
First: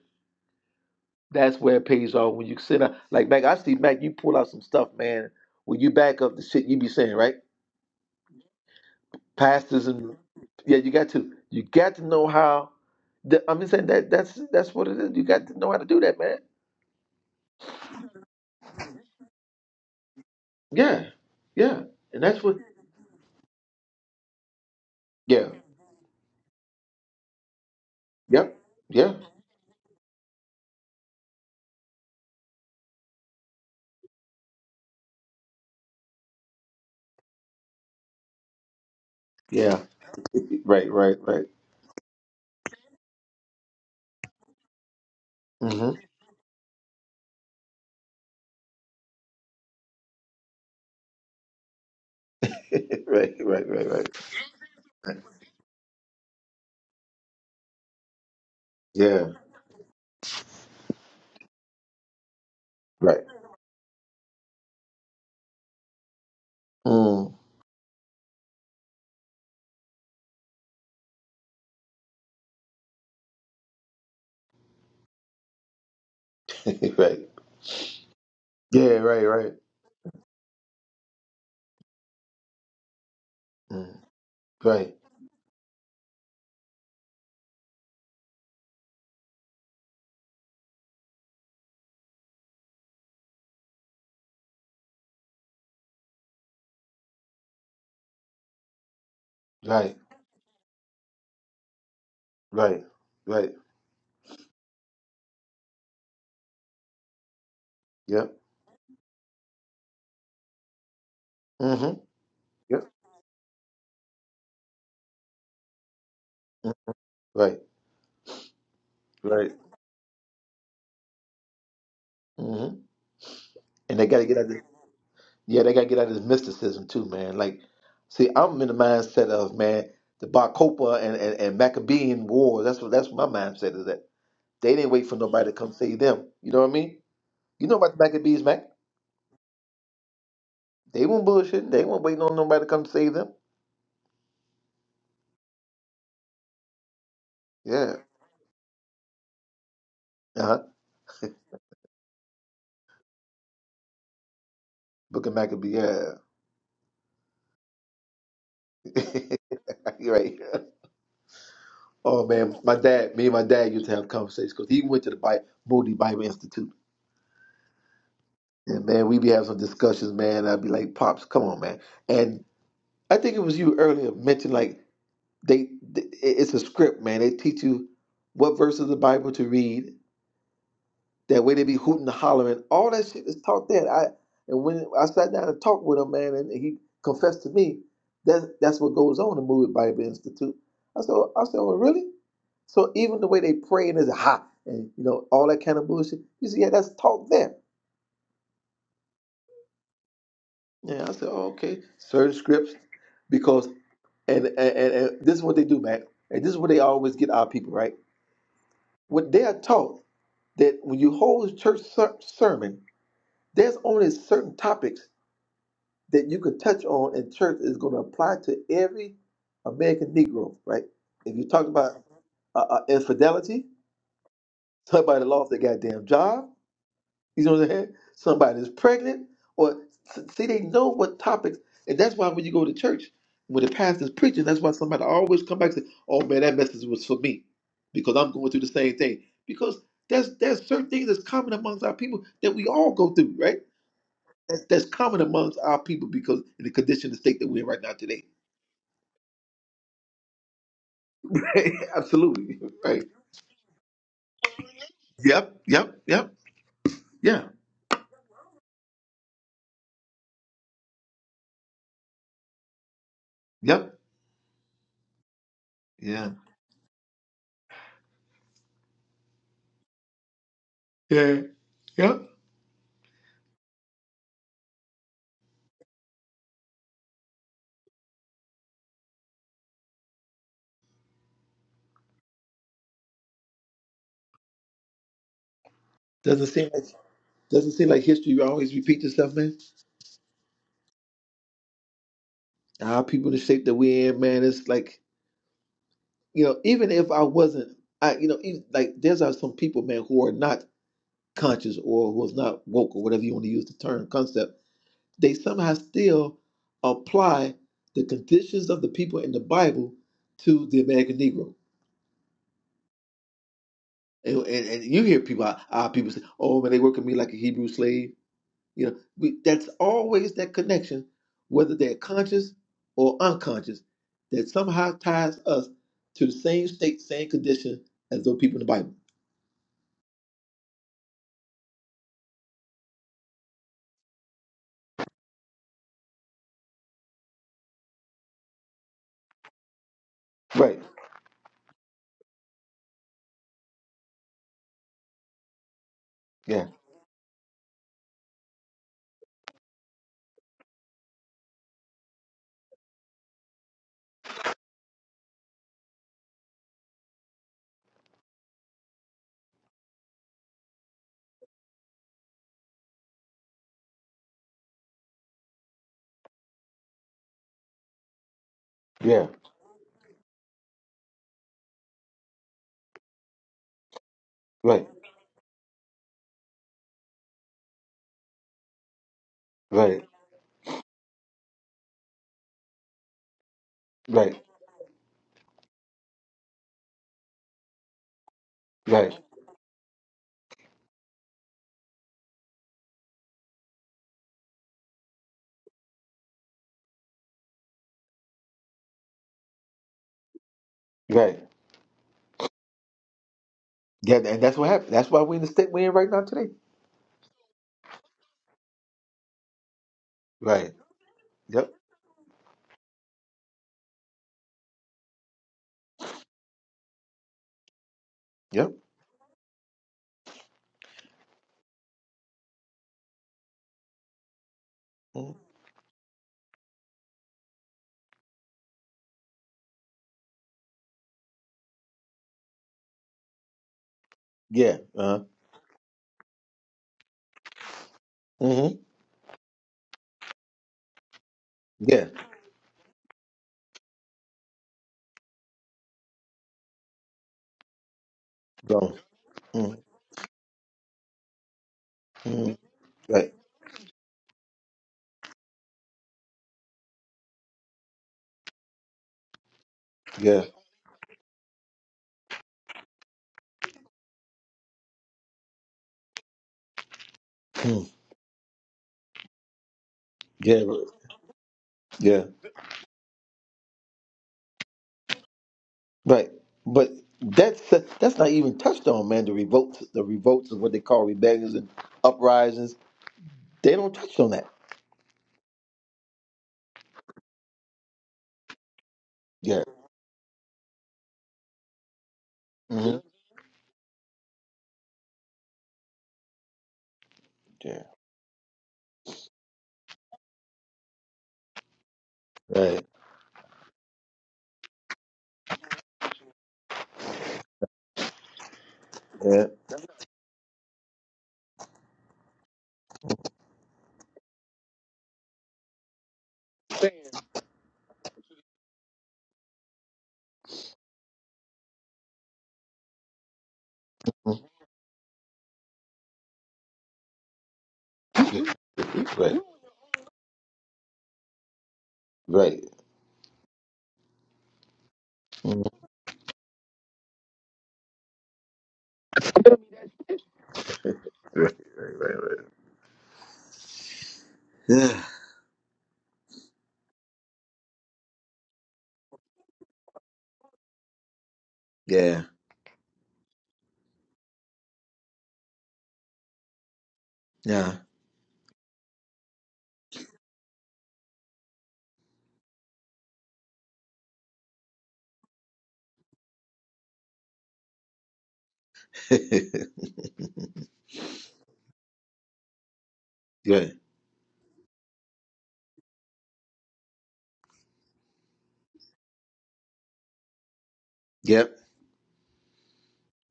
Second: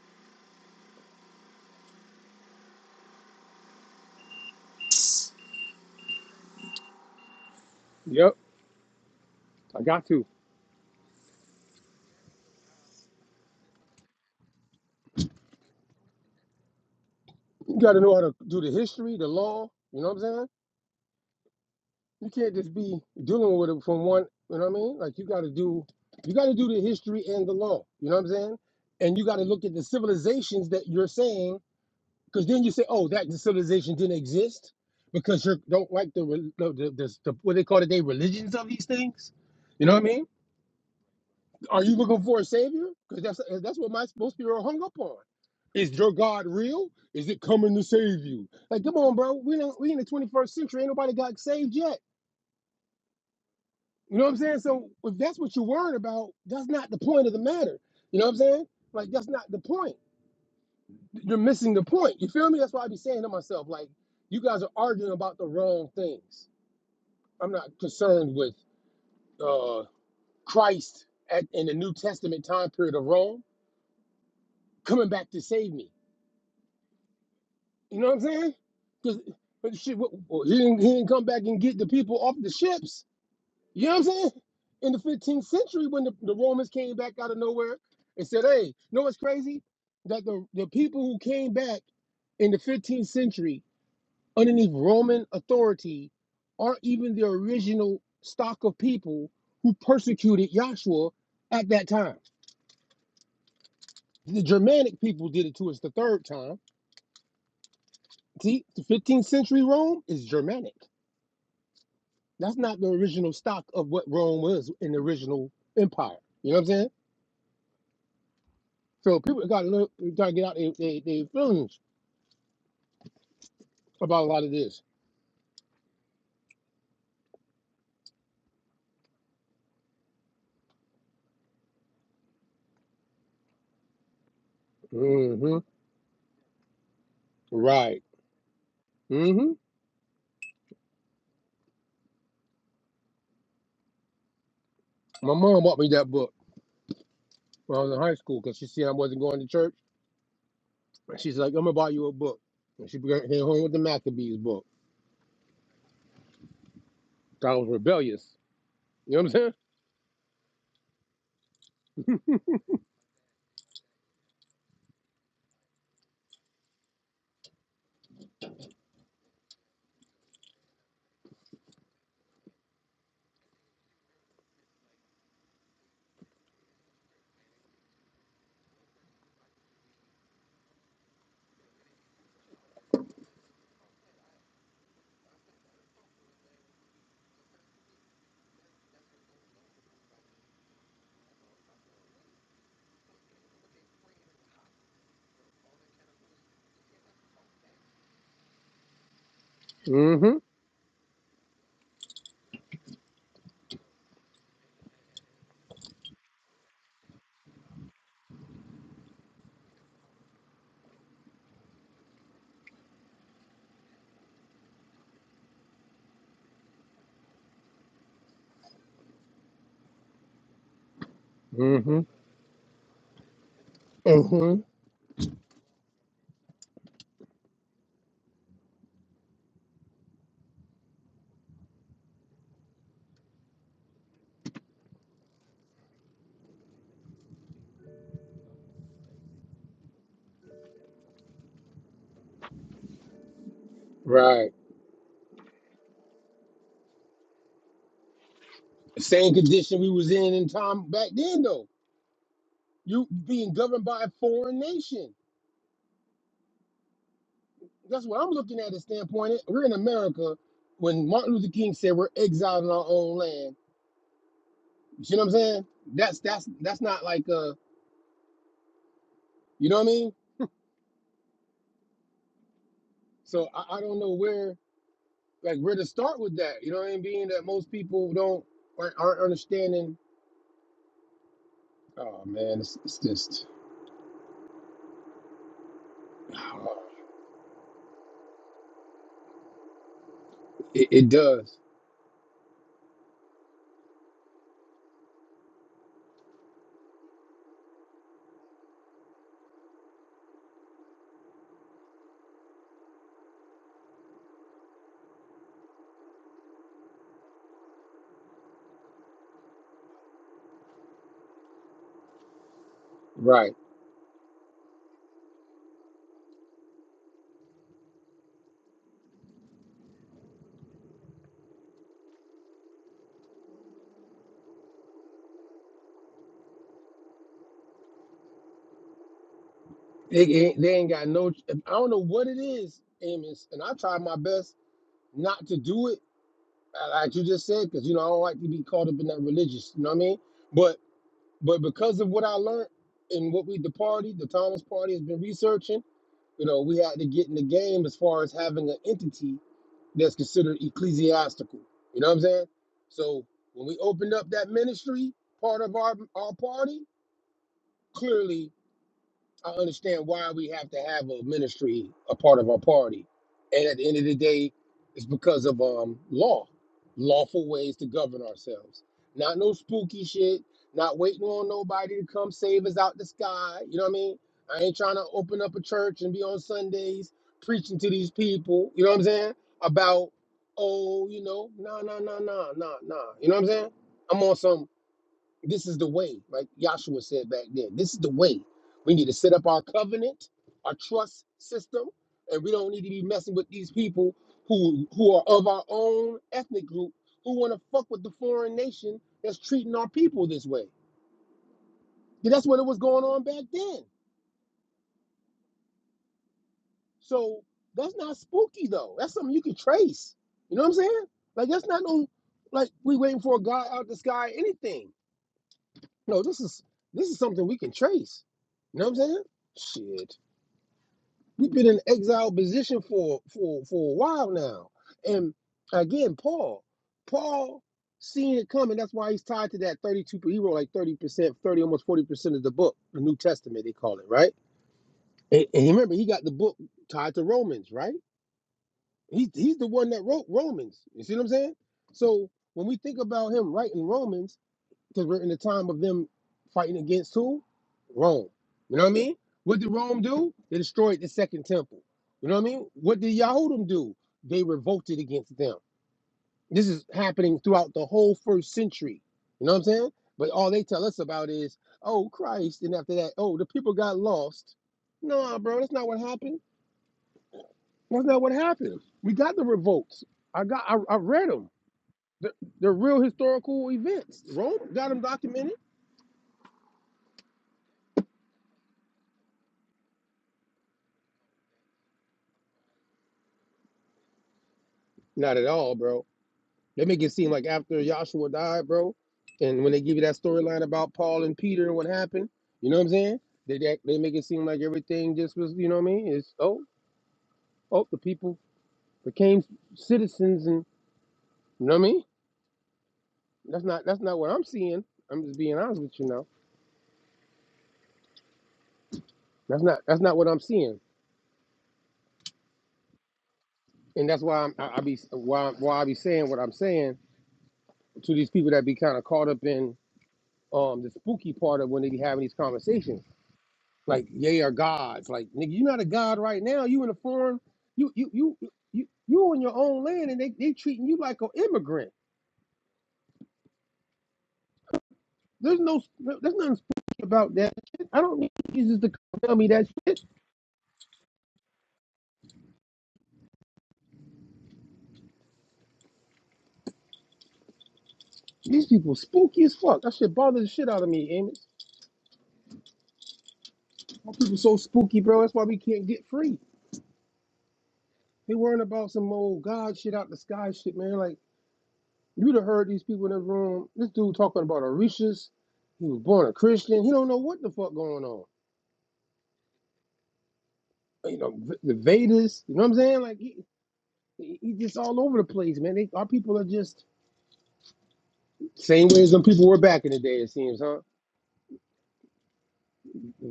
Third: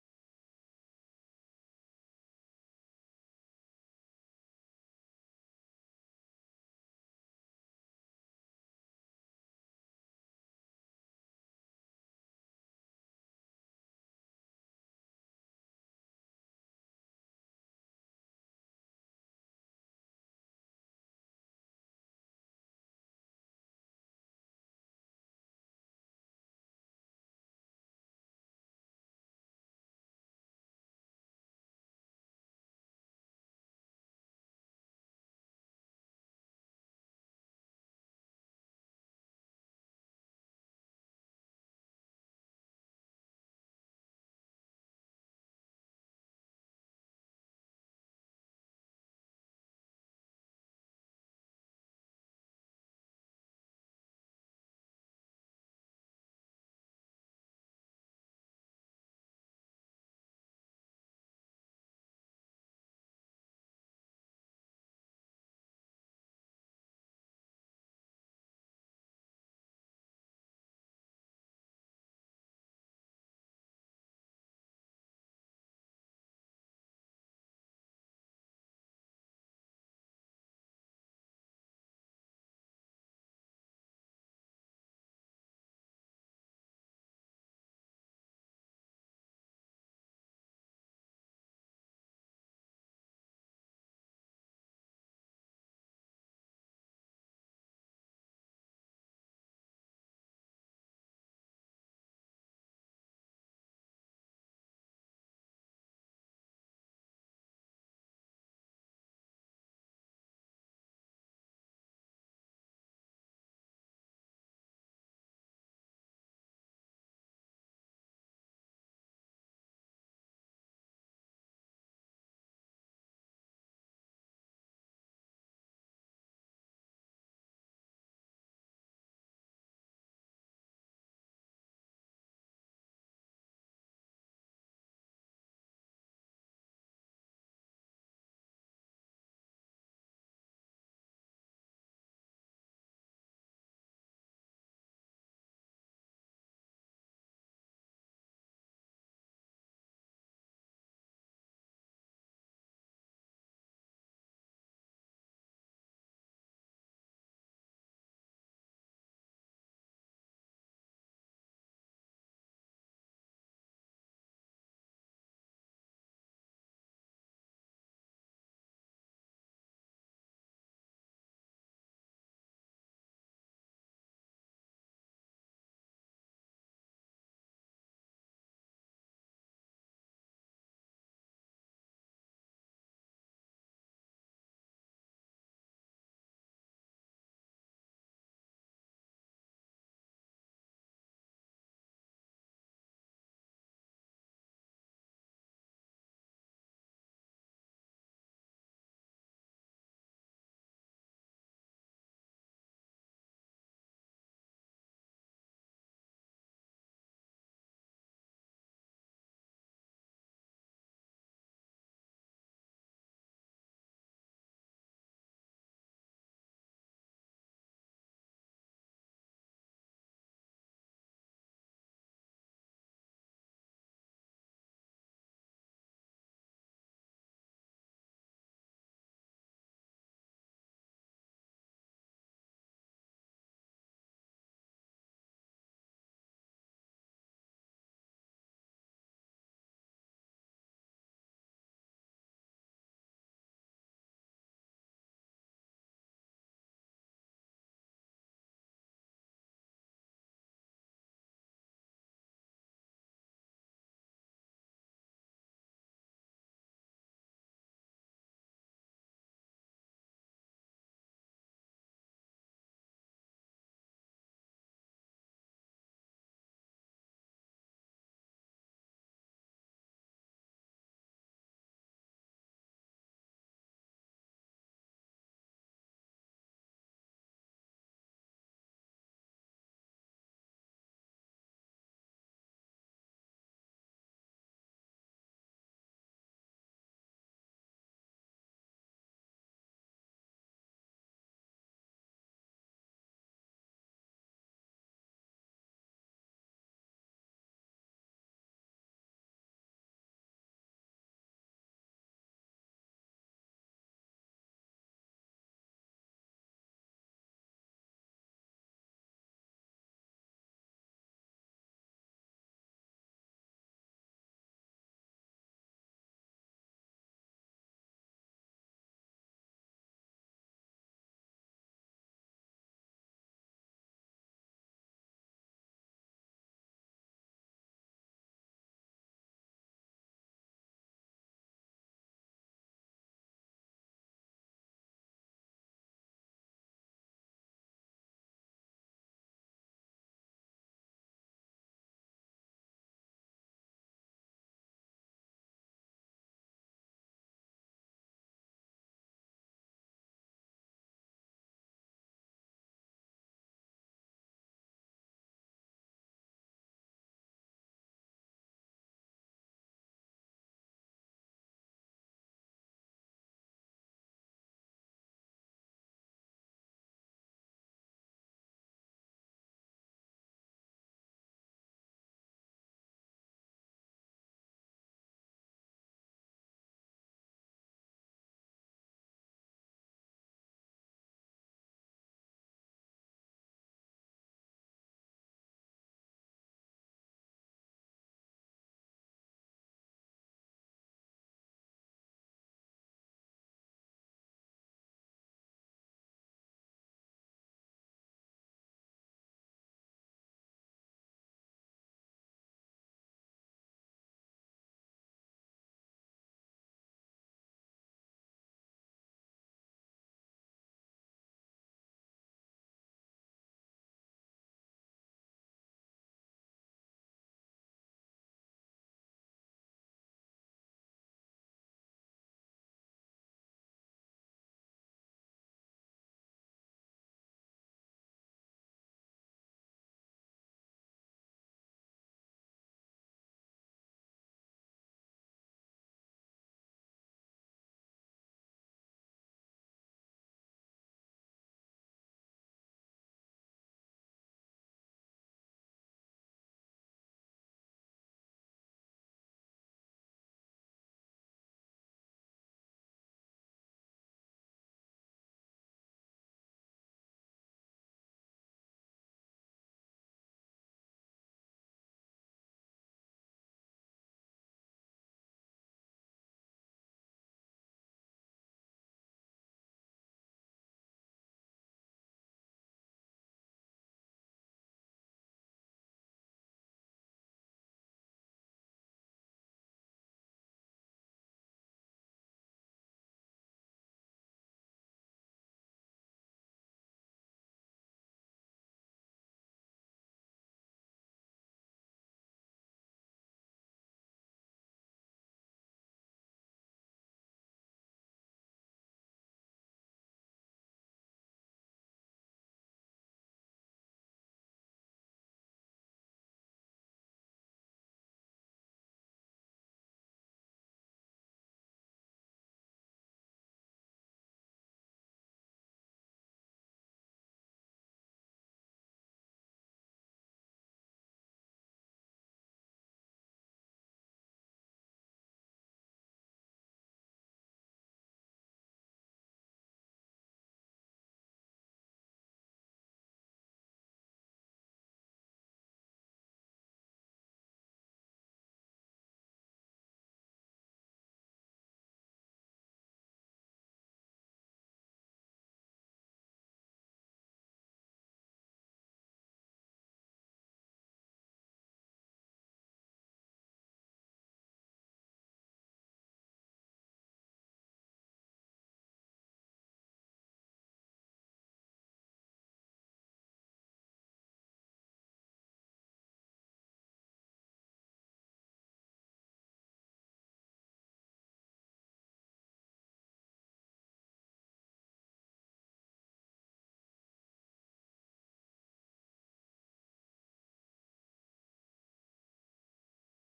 Speaker 3: That's where it pays off when you sit down. Like Mac, I see Mac, you pull out some stuff, man. When you back up the shit you be saying, right?
Speaker 2: Yep, I
Speaker 3: pastors
Speaker 2: got
Speaker 3: and
Speaker 2: to.
Speaker 3: yeah, you got to you got to know how. The, I'm just saying that that's that's what it is. You got to know how to do that, man.
Speaker 2: You got to know how to do the history, the law. You know what I'm saying?
Speaker 3: Yeah, yeah, and
Speaker 2: You
Speaker 3: that's
Speaker 2: can't
Speaker 3: what.
Speaker 2: just be dealing with it from one. You know what I mean? Like you got
Speaker 3: Yeah,
Speaker 2: to do, you got to do the history and the law. You know what I'm
Speaker 3: yep,
Speaker 2: saying?
Speaker 3: yeah,
Speaker 2: And you got to look at the civilizations that you're saying, because then you say, oh, that civilization didn't exist because you don't like the, the, the, the, the what they call it, they religions of these things.
Speaker 3: yeah.
Speaker 2: You know what I mean?
Speaker 3: Right, right, right.
Speaker 2: Are you looking for a savior? Because that's eh, that's what my most people are hung up on.
Speaker 3: hmm
Speaker 2: Is your God real? Is it coming to save you? Like, come on, bro. We don't we in the 21st century. Ain't nobody got saved yet.
Speaker 3: right, right, right, right.
Speaker 2: You know what I'm saying? So if that's what you're worried about, that's not the point of the matter. You know what I'm saying? Like,
Speaker 3: Yeah,
Speaker 2: that's not the point. You're missing the point. You feel me? That's why I be saying
Speaker 3: right.
Speaker 2: to myself, like, you guys are arguing about the wrong things.
Speaker 3: Mm.
Speaker 2: I'm not concerned with uh Christ at, in the New Testament time period of Rome coming back to save me.
Speaker 3: right.
Speaker 2: You know what I'm saying?
Speaker 3: Yeah,
Speaker 2: Because
Speaker 3: right, right.
Speaker 2: he didn't he didn't come back and get the people off the ships. You know
Speaker 3: Mm.
Speaker 2: what I'm saying? In
Speaker 3: Right,
Speaker 2: the 15th century, when the, the Romans came back out of nowhere and said, "Hey, you know what's crazy? That the the people who came back in the 15th century underneath Roman authority aren't even the original stock of people who
Speaker 3: right,
Speaker 2: persecuted Joshua at that time.
Speaker 3: right, right.
Speaker 2: The Germanic people did it to us the third time.
Speaker 3: Yep.
Speaker 2: See, the 15th century Rome is Germanic.
Speaker 3: hmm
Speaker 2: That's not
Speaker 3: Yep.
Speaker 2: the original stock of what Rome was in the original empire. You know what I'm
Speaker 3: Mm.
Speaker 2: saying?
Speaker 3: Right,
Speaker 2: So people
Speaker 3: right.
Speaker 2: got to look, got to get out their they, feelings
Speaker 3: hmm And they got
Speaker 2: about
Speaker 3: to
Speaker 2: a
Speaker 3: get
Speaker 2: lot
Speaker 3: out.
Speaker 2: of this.
Speaker 3: Yeah, they gotta get out of this mysticism too, man. Like, see, I'm in the mindset of man, the Bar Kokhba and, and, and Maccabean war. That's what that's what my mindset is that they didn't wait for nobody to
Speaker 2: hmm
Speaker 3: come save them. You know what I mean? You know about
Speaker 2: Right.
Speaker 3: the Maccabees, Mac?
Speaker 2: hmm
Speaker 3: They weren't bullshitting. They weren't waiting on nobody to come save them.
Speaker 2: My mom bought me that book when I was
Speaker 3: Yeah.
Speaker 2: in high school because she seen I wasn't going to church.
Speaker 3: Uh huh.
Speaker 2: she's like, "I'm gonna buy you a book." And she brought- came home with the Maccabees book.
Speaker 3: Book of Maccabee. Yeah.
Speaker 2: I was rebellious. You know what I'm saying?
Speaker 3: You're right. Oh man, my dad, me and my dad used to have conversations because he went to the Bible, Moody Bible Institute. And man, we be having some discussions, man. I'd be like, Pops, come on, man. and. I think it was you earlier mentioned like they, th- it's a script, man. They teach you what verses of the Bible to read. That way they be hooting and hollering. All that shit is taught there. I and when I sat down and talked with him, man, and he confessed to me that that's what goes on in Movie Bible Institute. I said, "Oh, I said, well, really? So even the way they praying is ha and you know all that kind of bullshit. He said, yeah, that's taught there.
Speaker 2: hmm
Speaker 3: Yeah, I said, oh, okay, certain scripts, because. And, and, and and this is what they do, man. And this is what they always get our people, right? What they are taught that when you hold a church ser- sermon, there's only certain topics that you can touch on, and church is going to apply to every American Negro, right? If you talk
Speaker 2: hmm
Speaker 3: about uh, uh, infidelity,
Speaker 2: hmm
Speaker 3: talk about the loss of their goddamn job, You know what I'm saying? Somebody's pregnant, or see, they know what topics, and that's why when you go to church, when the pastor's preaching, that's why somebody always come back and say, "Oh man, that message was for me," because I'm going through the same thing. Because there's there's certain things that's common amongst our people that we all go through, right?
Speaker 2: Right.
Speaker 3: That's that's common amongst our people because in the condition, the state that we're in right now today.
Speaker 2: Same condition we was in in time back then, though.
Speaker 3: Absolutely, right?
Speaker 2: You being governed by a foreign nation.
Speaker 3: Yep, yep, yep, yeah,
Speaker 2: that's what I'm looking at. The standpoint we're in America. When Martin Luther King said we're exiled in our own land,
Speaker 3: yep,
Speaker 2: you see what I'm saying? That's
Speaker 3: yeah,
Speaker 2: that's that's not like uh, you know what I mean?
Speaker 3: yeah, yep.
Speaker 2: So I, I don't know where like where to start with that. You know what I mean? Being that most people don't aren't, aren't understanding. Oh man, it's, it's just
Speaker 3: Doesn't seem like doesn't seem like history always repeats itself, man.
Speaker 2: it, it does
Speaker 3: Our people, the shape that we in, man, it's like you know, even if I wasn't, I you know, even, like there's uh, some people, man, who are not conscious or who's not woke or whatever you want to use the term concept. They somehow still apply the conditions of the people in the Bible to the American Negro.
Speaker 2: right.
Speaker 3: And, and, and you hear people, our people say, "Oh man, they working me like a Hebrew slave." You know, we, that's always that connection, whether they're conscious or unconscious, that somehow ties us to the same state, same condition as those people in the Bible.
Speaker 2: It, it, they ain't got no. I don't know what it is, Amos, and I try my best not to do it uh, like you just said, because you know I don't like to be caught up in that religious. You know what I mean? But
Speaker 3: Right.
Speaker 2: but because of what I learned and what we the party, the Thomas Party has been researching. You know,
Speaker 3: Yeah.
Speaker 2: we had to get in the game as far as having an entity that's considered ecclesiastical. You know what I'm saying? So when we opened up that ministry part of our our party, clearly I understand why we have to have a ministry a part of our party. And at the end of the day, it's because of um law, lawful ways to govern ourselves.
Speaker 3: Yeah.
Speaker 2: Not no spooky shit, not waiting on nobody to come save us out the sky. You know what I mean? I ain't
Speaker 3: Right.
Speaker 2: trying to open up a church and be on Sundays preaching to these people, you know what I'm saying?
Speaker 3: Right.
Speaker 2: About, oh, you know, nah, nah, nah, nah, nah, nah. You know what I'm saying? I'm
Speaker 3: Right.
Speaker 2: on some. This is the way, like Yahshua said back then. This is the way. We need to
Speaker 3: Right.
Speaker 2: set up our covenant, our trust system, and we don't need to be messing with these people who who are of our own ethnic group who want to fuck with the foreign nation that's treating our people this way.
Speaker 3: Right.
Speaker 2: Yeah, that's what it was going on back then.
Speaker 3: Yeah, and that's what happened. That's why we're in the state we're in right now today.
Speaker 2: So that's not spooky though. That's something you can trace. You know what
Speaker 3: Right.
Speaker 2: I'm saying? Like that's
Speaker 3: Yep.
Speaker 2: not no like we waiting for a guy out the sky, or anything. No, this is this is something we can trace.
Speaker 3: Yep.
Speaker 2: You know what I'm saying? Shit. We've been in exile position for for for a while now. And
Speaker 3: Mhm.
Speaker 2: again, Paul, Paul seeing it coming. That's why he's tied to that 32. He wrote like 30 percent, 30 almost 40 percent of the book, the New Testament they call it, right?
Speaker 3: Yeah. Uh.
Speaker 2: And, and remember, he got the book tied to Romans, right?
Speaker 3: Mm-hmm.
Speaker 2: He's he's the one that wrote Romans. You see what I'm saying?
Speaker 3: Yeah.
Speaker 2: So when we think about him writing Romans because we're in the time of them fighting against who? Rome. You know what I
Speaker 3: So.
Speaker 2: mean? What did
Speaker 3: Mm-hmm.
Speaker 2: Rome do? They destroyed the second temple. You know what I mean?
Speaker 3: Mm-hmm.
Speaker 2: What did
Speaker 3: Right.
Speaker 2: Yahudim do? They revolted against them. This is happening throughout the whole first century. You know what I'm saying? But
Speaker 3: Yeah.
Speaker 2: all they tell us about is, oh, Christ. And after that, oh, the people got lost. No, bro, that's not what happened.
Speaker 3: Mm.
Speaker 2: That's not what happened. We got the revolts. I got,
Speaker 3: Yeah.
Speaker 2: I, I read them.
Speaker 3: Yeah.
Speaker 2: They're, they're real historical events. Rome got them documented.
Speaker 3: Right, but that's that's not even touched on, man. The revolts, the revolts is what they call rebellions and uprisings. They don't touch on that.
Speaker 2: Not at all, bro. They make it seem like after Joshua died, bro,
Speaker 3: Yeah.
Speaker 2: and when they give you that storyline about Paul and Peter and what happened, you know what I'm
Speaker 3: hmm
Speaker 2: saying? They, they they make it seem like everything just was, you know what I mean? It's oh
Speaker 3: Yeah.
Speaker 2: oh the people became citizens and you know what I mean?
Speaker 3: Right.
Speaker 2: That's not that's not what I'm seeing. I'm just being honest with you now.
Speaker 3: Yeah.
Speaker 2: That's not that's not what I'm seeing, and that's why I'm, I, I be why why I be saying what I'm saying to these people that be kind of caught up in um the spooky part of when they be having these conversations like yay are gods. Like nigga, you're not a god right now. You in a foreign, you you you
Speaker 3: Mhm.
Speaker 2: you you on
Speaker 3: Right.
Speaker 2: your own land, and they they treating you like an immigrant.
Speaker 3: Right.
Speaker 2: There's
Speaker 3: Mhm.
Speaker 2: no no, there's nothing spooky about that. Shit. I don't need Jesus to come tell me that shit.
Speaker 3: Right. Right. Right. Right.
Speaker 2: These people spooky as fuck. That shit bothers the shit out of me, Amos.
Speaker 3: Yeah.
Speaker 2: Why people so spooky, bro? That's why we can't get free.
Speaker 3: Yeah. Yeah.
Speaker 2: They worrying about some old god shit out the sky shit, man. Like you'd have heard these people in the room. This dude talking about Orishas. He was born a Christian. He don't know what the fuck going on. you know, V- the Vedas. You know what I'm saying? Like he,
Speaker 3: right.
Speaker 2: he he just all over the place, man. They, our people are just same way as them people were back in the day. It seems, huh?
Speaker 3: Yep.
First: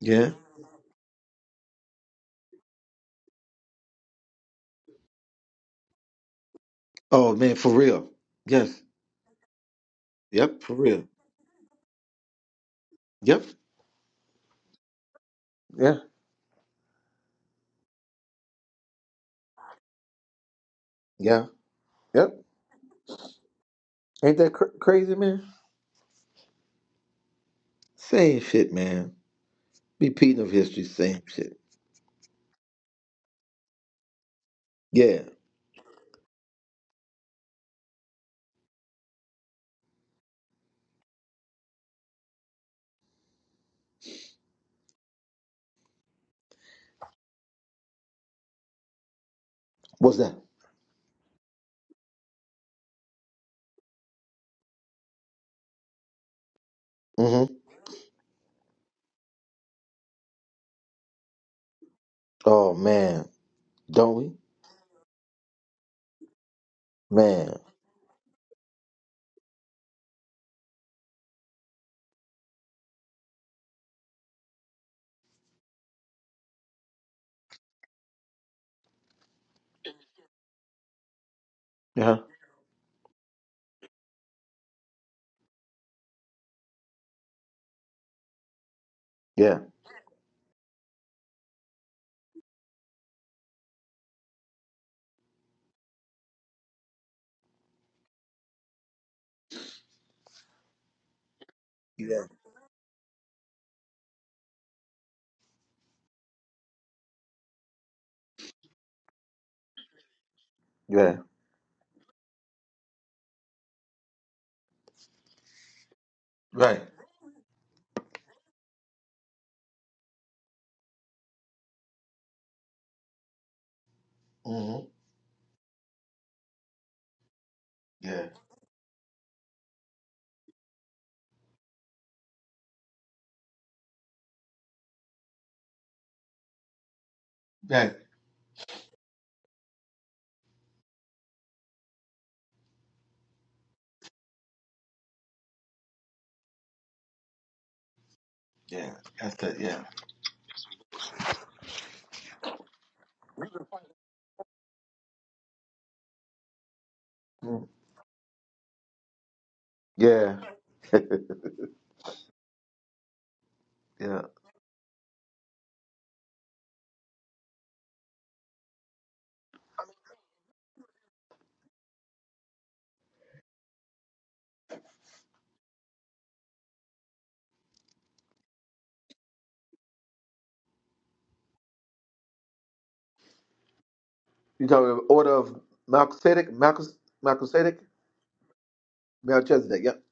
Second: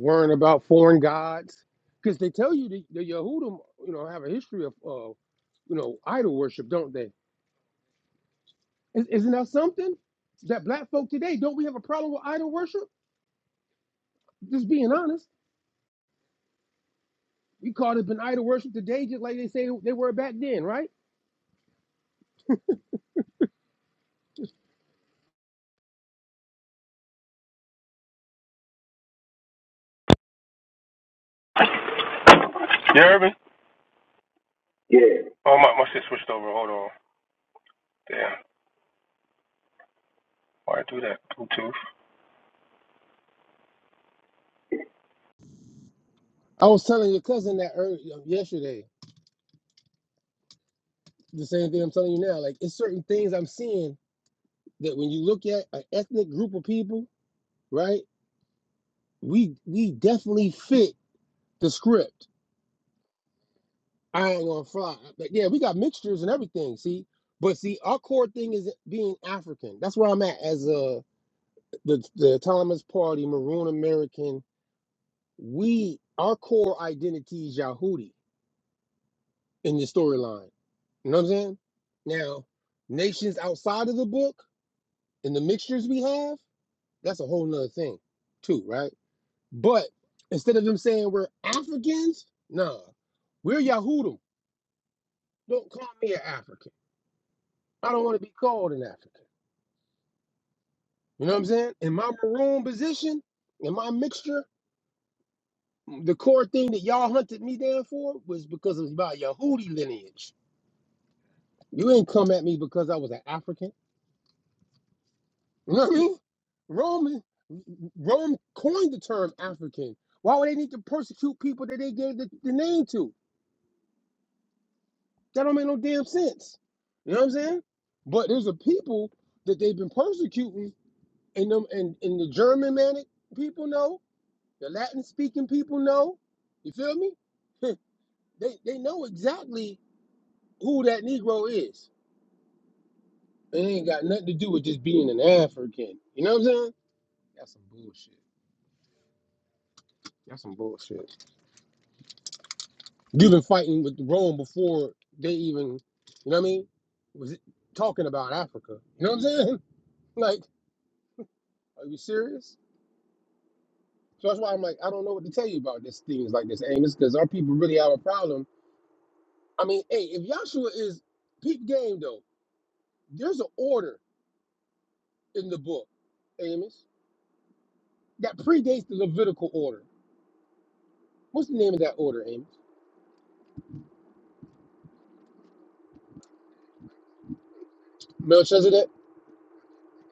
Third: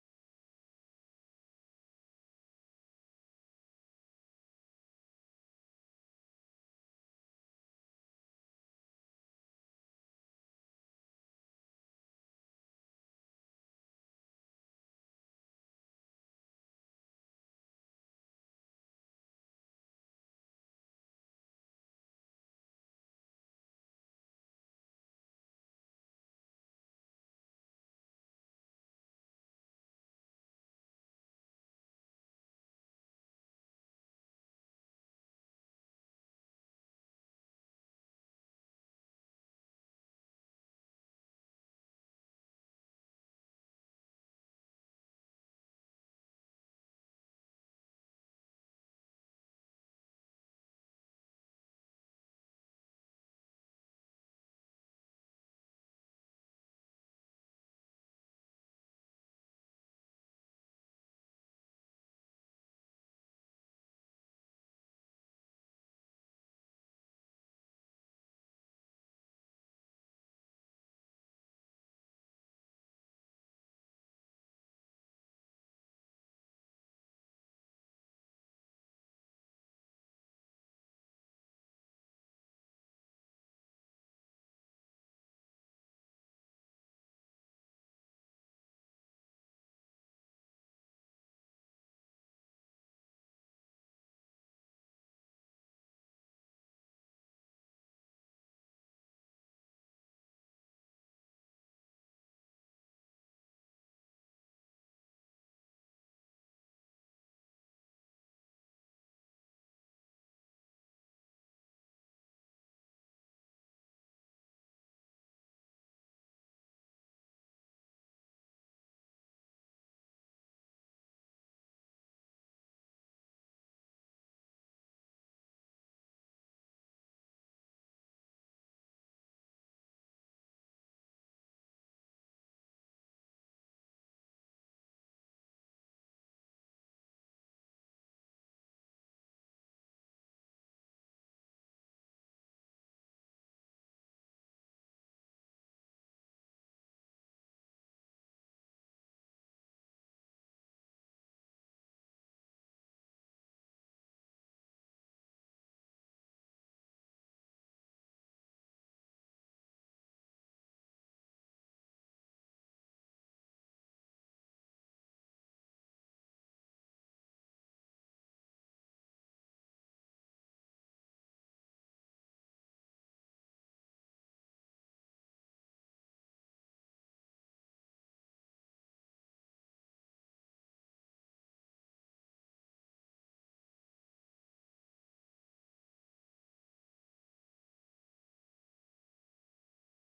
Speaker 3: Yeah.
Speaker 2: about foreign gods because they tell you the, the Yehudim, you know, have a history of, uh, you know, idol worship, don't they?
Speaker 3: Oh man, for real. Yes.
Speaker 2: Is, isn't that something
Speaker 3: Yep.
Speaker 2: that
Speaker 3: For
Speaker 2: black
Speaker 3: real.
Speaker 2: folk today don't we have a problem with idol worship?
Speaker 3: Yep.
Speaker 2: Just being honest,
Speaker 3: Yeah.
Speaker 2: we call it been idol worship today, just like they say they were back then, right?
Speaker 3: Yeah. Yep. Ain't that cr- crazy, man? Same shit, man. Repeating of history, same shit.
Speaker 2: Yeah, Urban.
Speaker 3: Yeah.
Speaker 2: Oh, my, my shit switched over. Hold on. Damn. Why do that? Bluetooth. I was telling your cousin that earlier yesterday.
Speaker 3: What's that?
Speaker 2: The same thing I'm telling you now. Like it's certain things I'm seeing that when you look at an ethnic group of people,
Speaker 3: Mm-hmm.
Speaker 2: right? We we definitely fit the script.
Speaker 3: Oh man, don't we?
Speaker 2: I ain't gonna fly. But yeah, we got mixtures and everything. See, but
Speaker 3: Man.
Speaker 2: see, our core thing is being African. That's where I'm at as a the the autonomous party, Maroon American. We our core identity is Yahudi in the storyline. You know what I'm saying?
Speaker 3: Yeah.
Speaker 2: Now, nations outside of the book. and the mixtures we have, that's a whole nother thing, too, right?
Speaker 3: Yeah.
Speaker 2: But instead of them saying we're Africans, nah, we're Yahudim. Don't call me an African. I don't want to be called an African. You know what I'm saying? In my
Speaker 3: Yeah.
Speaker 2: maroon position, in my mixture, the core thing that y'all hunted me down for was because it was about Yahudi lineage.
Speaker 3: Yeah.
Speaker 2: You ain't come at me because I was an African. You know what I mean?
Speaker 3: Right.
Speaker 2: Roman, Rome coined the term African. Why would they need to persecute people that they gave the, the name to?
Speaker 3: Mm-hmm.
Speaker 2: That don't make no damn sense. You know what I'm saying?
Speaker 3: Yeah.
Speaker 2: But there's a people that they've been persecuting, and them and, and the German manic people know, the Latin speaking people know. You feel me?
Speaker 3: Right.
Speaker 2: they they know exactly who that Negro is. It ain't got nothing to do with just being an African. You know what I'm saying? That's some bullshit.
Speaker 3: Yeah. That's the yeah.
Speaker 2: That's some bullshit. You've been fighting with Rome before they even, you know what I mean? Was
Speaker 3: Mm.
Speaker 2: talking about Africa. You know what I'm saying?
Speaker 3: Yeah.
Speaker 2: Like, are you serious?
Speaker 3: Yeah.
Speaker 2: So that's why I'm like, I don't know what to tell you about this things like this, Amos, because our people really have a problem. I mean, hey, if Joshua is peak game though, there's an order in the book, Amos, that predates the Levitical order. What's the name of that order, Amos?
Speaker 3: You talking about order of Melchizedek? Melchis- Melchizedek?
Speaker 2: Melchizedek?
Speaker 3: Melchizedek. Yep.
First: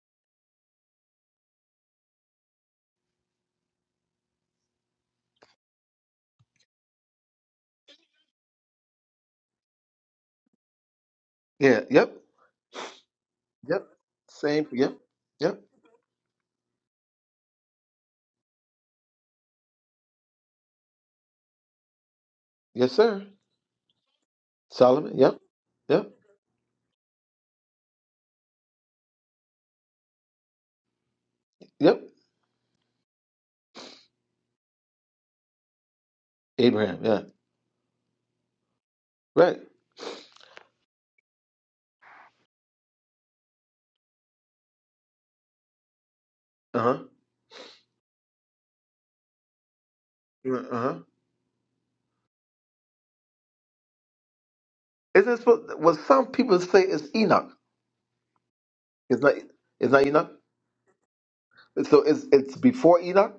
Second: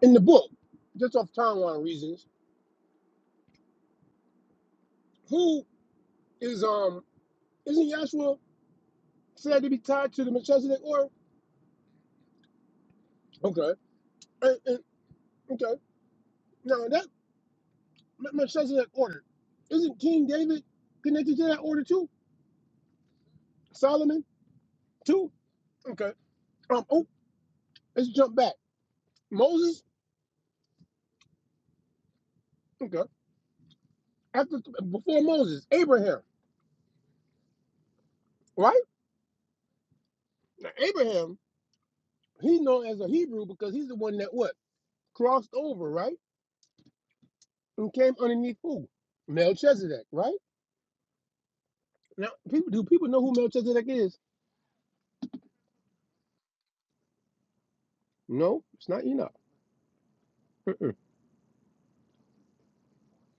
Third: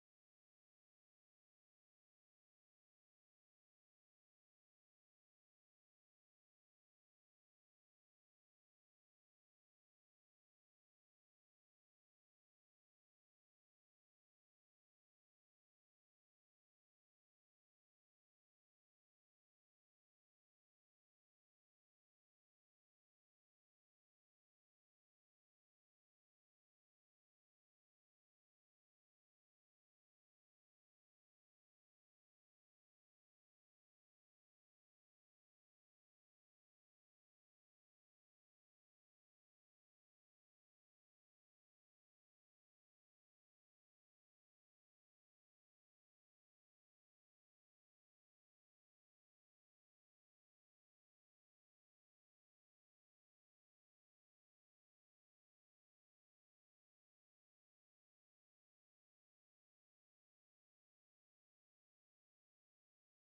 Speaker 2: in the book, just off timeline reasons. Who is um isn't Joshua said to be tied to the Melchizedek order?
Speaker 3: Yeah. Yep.
Speaker 2: Okay,
Speaker 3: Yep.
Speaker 2: and,
Speaker 3: Same.
Speaker 2: and,
Speaker 3: Yep. Yep.
Speaker 2: okay. Now that Me- Melchizedek order isn't King David connected to that order too?
Speaker 3: Yes, sir.
Speaker 2: Solomon
Speaker 3: Solomon.
Speaker 2: too?
Speaker 3: Yep. Yep.
Speaker 2: Okay. Um. Oh, let's jump back. Moses.
Speaker 3: Yep.
Speaker 2: Okay. After before Moses, Abraham.
Speaker 3: Abraham. Yeah.
Speaker 2: Right.
Speaker 3: Right.
Speaker 2: Now, Abraham. He's known as a Hebrew because he's the one that what crossed over, right,
Speaker 3: Uh huh.
Speaker 2: and came underneath who? Melchizedek, right?
Speaker 3: Uh huh.
Speaker 2: Now, people do people know who Melchizedek is?
Speaker 3: Isn't it supposed? Well, some people say it's Enoch.
Speaker 2: No, it's not
Speaker 3: It's
Speaker 2: Enoch.
Speaker 3: not. It's not Enoch.
Speaker 2: Mm-mm.
Speaker 3: So it's it's before Enoch?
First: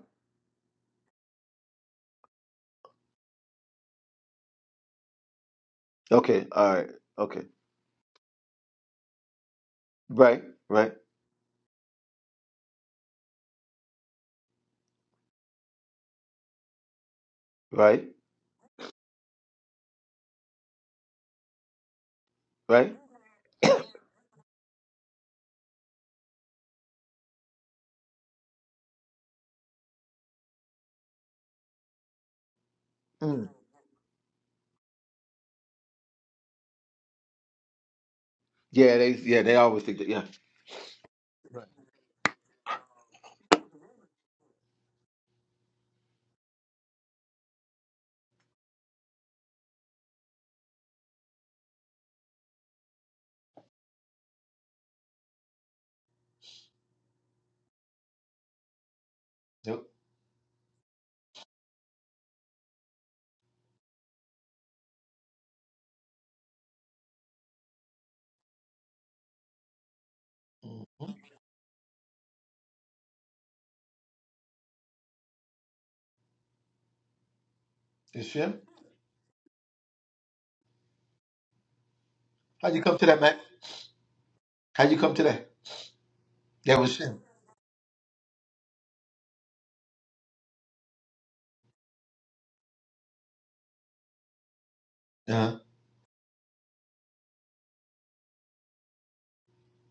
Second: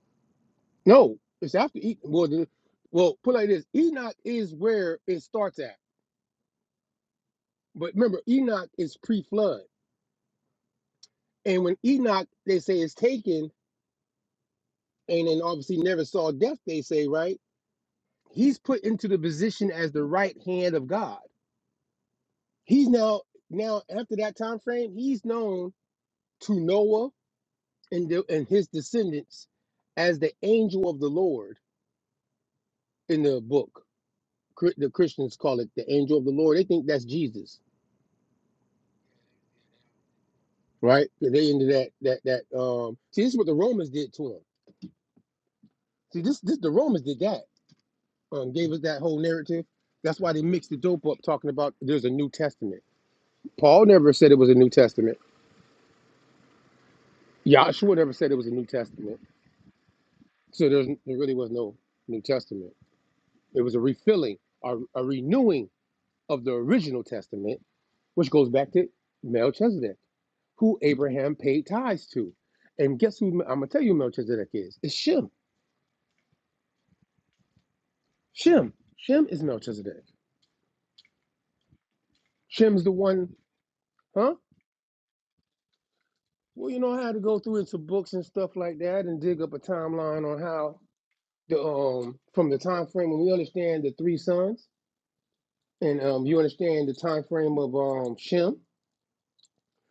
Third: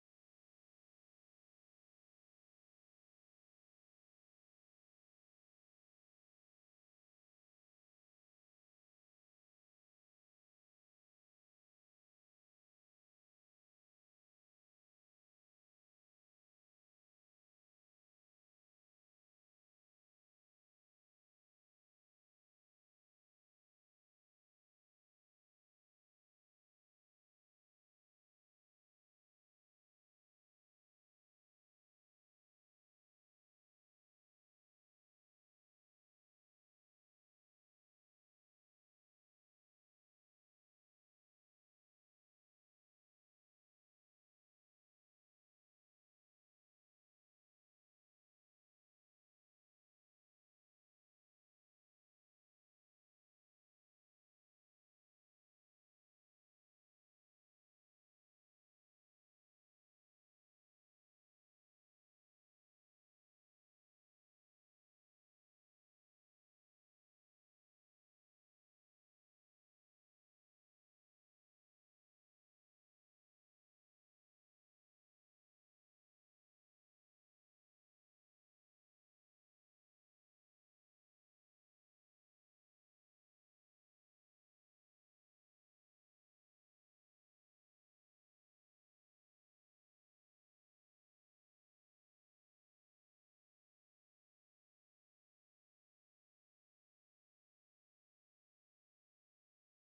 Speaker 2: No, it's after Enoch. Well, the, well, put it like this: Enoch is where it starts at.
Speaker 3: Okay, all right, okay.
Speaker 2: But remember, Enoch is pre-flood,
Speaker 3: Right, right,
Speaker 2: and when Enoch, they say, is taken, and then obviously never saw death. They say, right?
Speaker 3: right,
Speaker 2: he's put into the position as the right hand of God. He's
Speaker 3: right.
Speaker 2: now now after that time frame, he's known to Noah and the, and his descendants as the angel of the Lord in the
Speaker 3: Mm.
Speaker 2: book. Chr- The Christians call it the angel of the Lord. They think that's Jesus,
Speaker 3: Yeah, they yeah, they always think that, yeah.
Speaker 2: right? They into
Speaker 3: Right.
Speaker 2: that that that. Um, see, this is what the Romans did to him. See, this this the Romans did that. Um, gave us that whole narrative. That's why they mixed the dope up, talking about there's a New Testament. Paul never said it was a New Testament. Yahshua never said it was a New Testament.
Speaker 3: Yep.
Speaker 2: So there's, there really was no New Testament. It was a refilling, a, a renewing of the original Testament, which goes back to Melchizedek, who
Speaker 3: Mm.
Speaker 2: Abraham paid tithes to. And guess who I'm going to tell you Melchizedek is? It's Shem.
Speaker 3: It's Shem?
Speaker 2: Shem. Shem is Melchizedek.
Speaker 3: How'd you
Speaker 2: Shem's the
Speaker 3: come to that,
Speaker 2: one,
Speaker 3: Mac?
Speaker 2: huh?
Speaker 3: How'd you come to that?
Speaker 2: Well,
Speaker 3: That
Speaker 2: you know,
Speaker 3: was
Speaker 2: I had to
Speaker 3: Shem.
Speaker 2: go through into books and stuff like that and dig up a timeline on how the um from the time frame when we understand the three sons
Speaker 3: Uh-huh.
Speaker 2: and um you understand the time frame of um Shem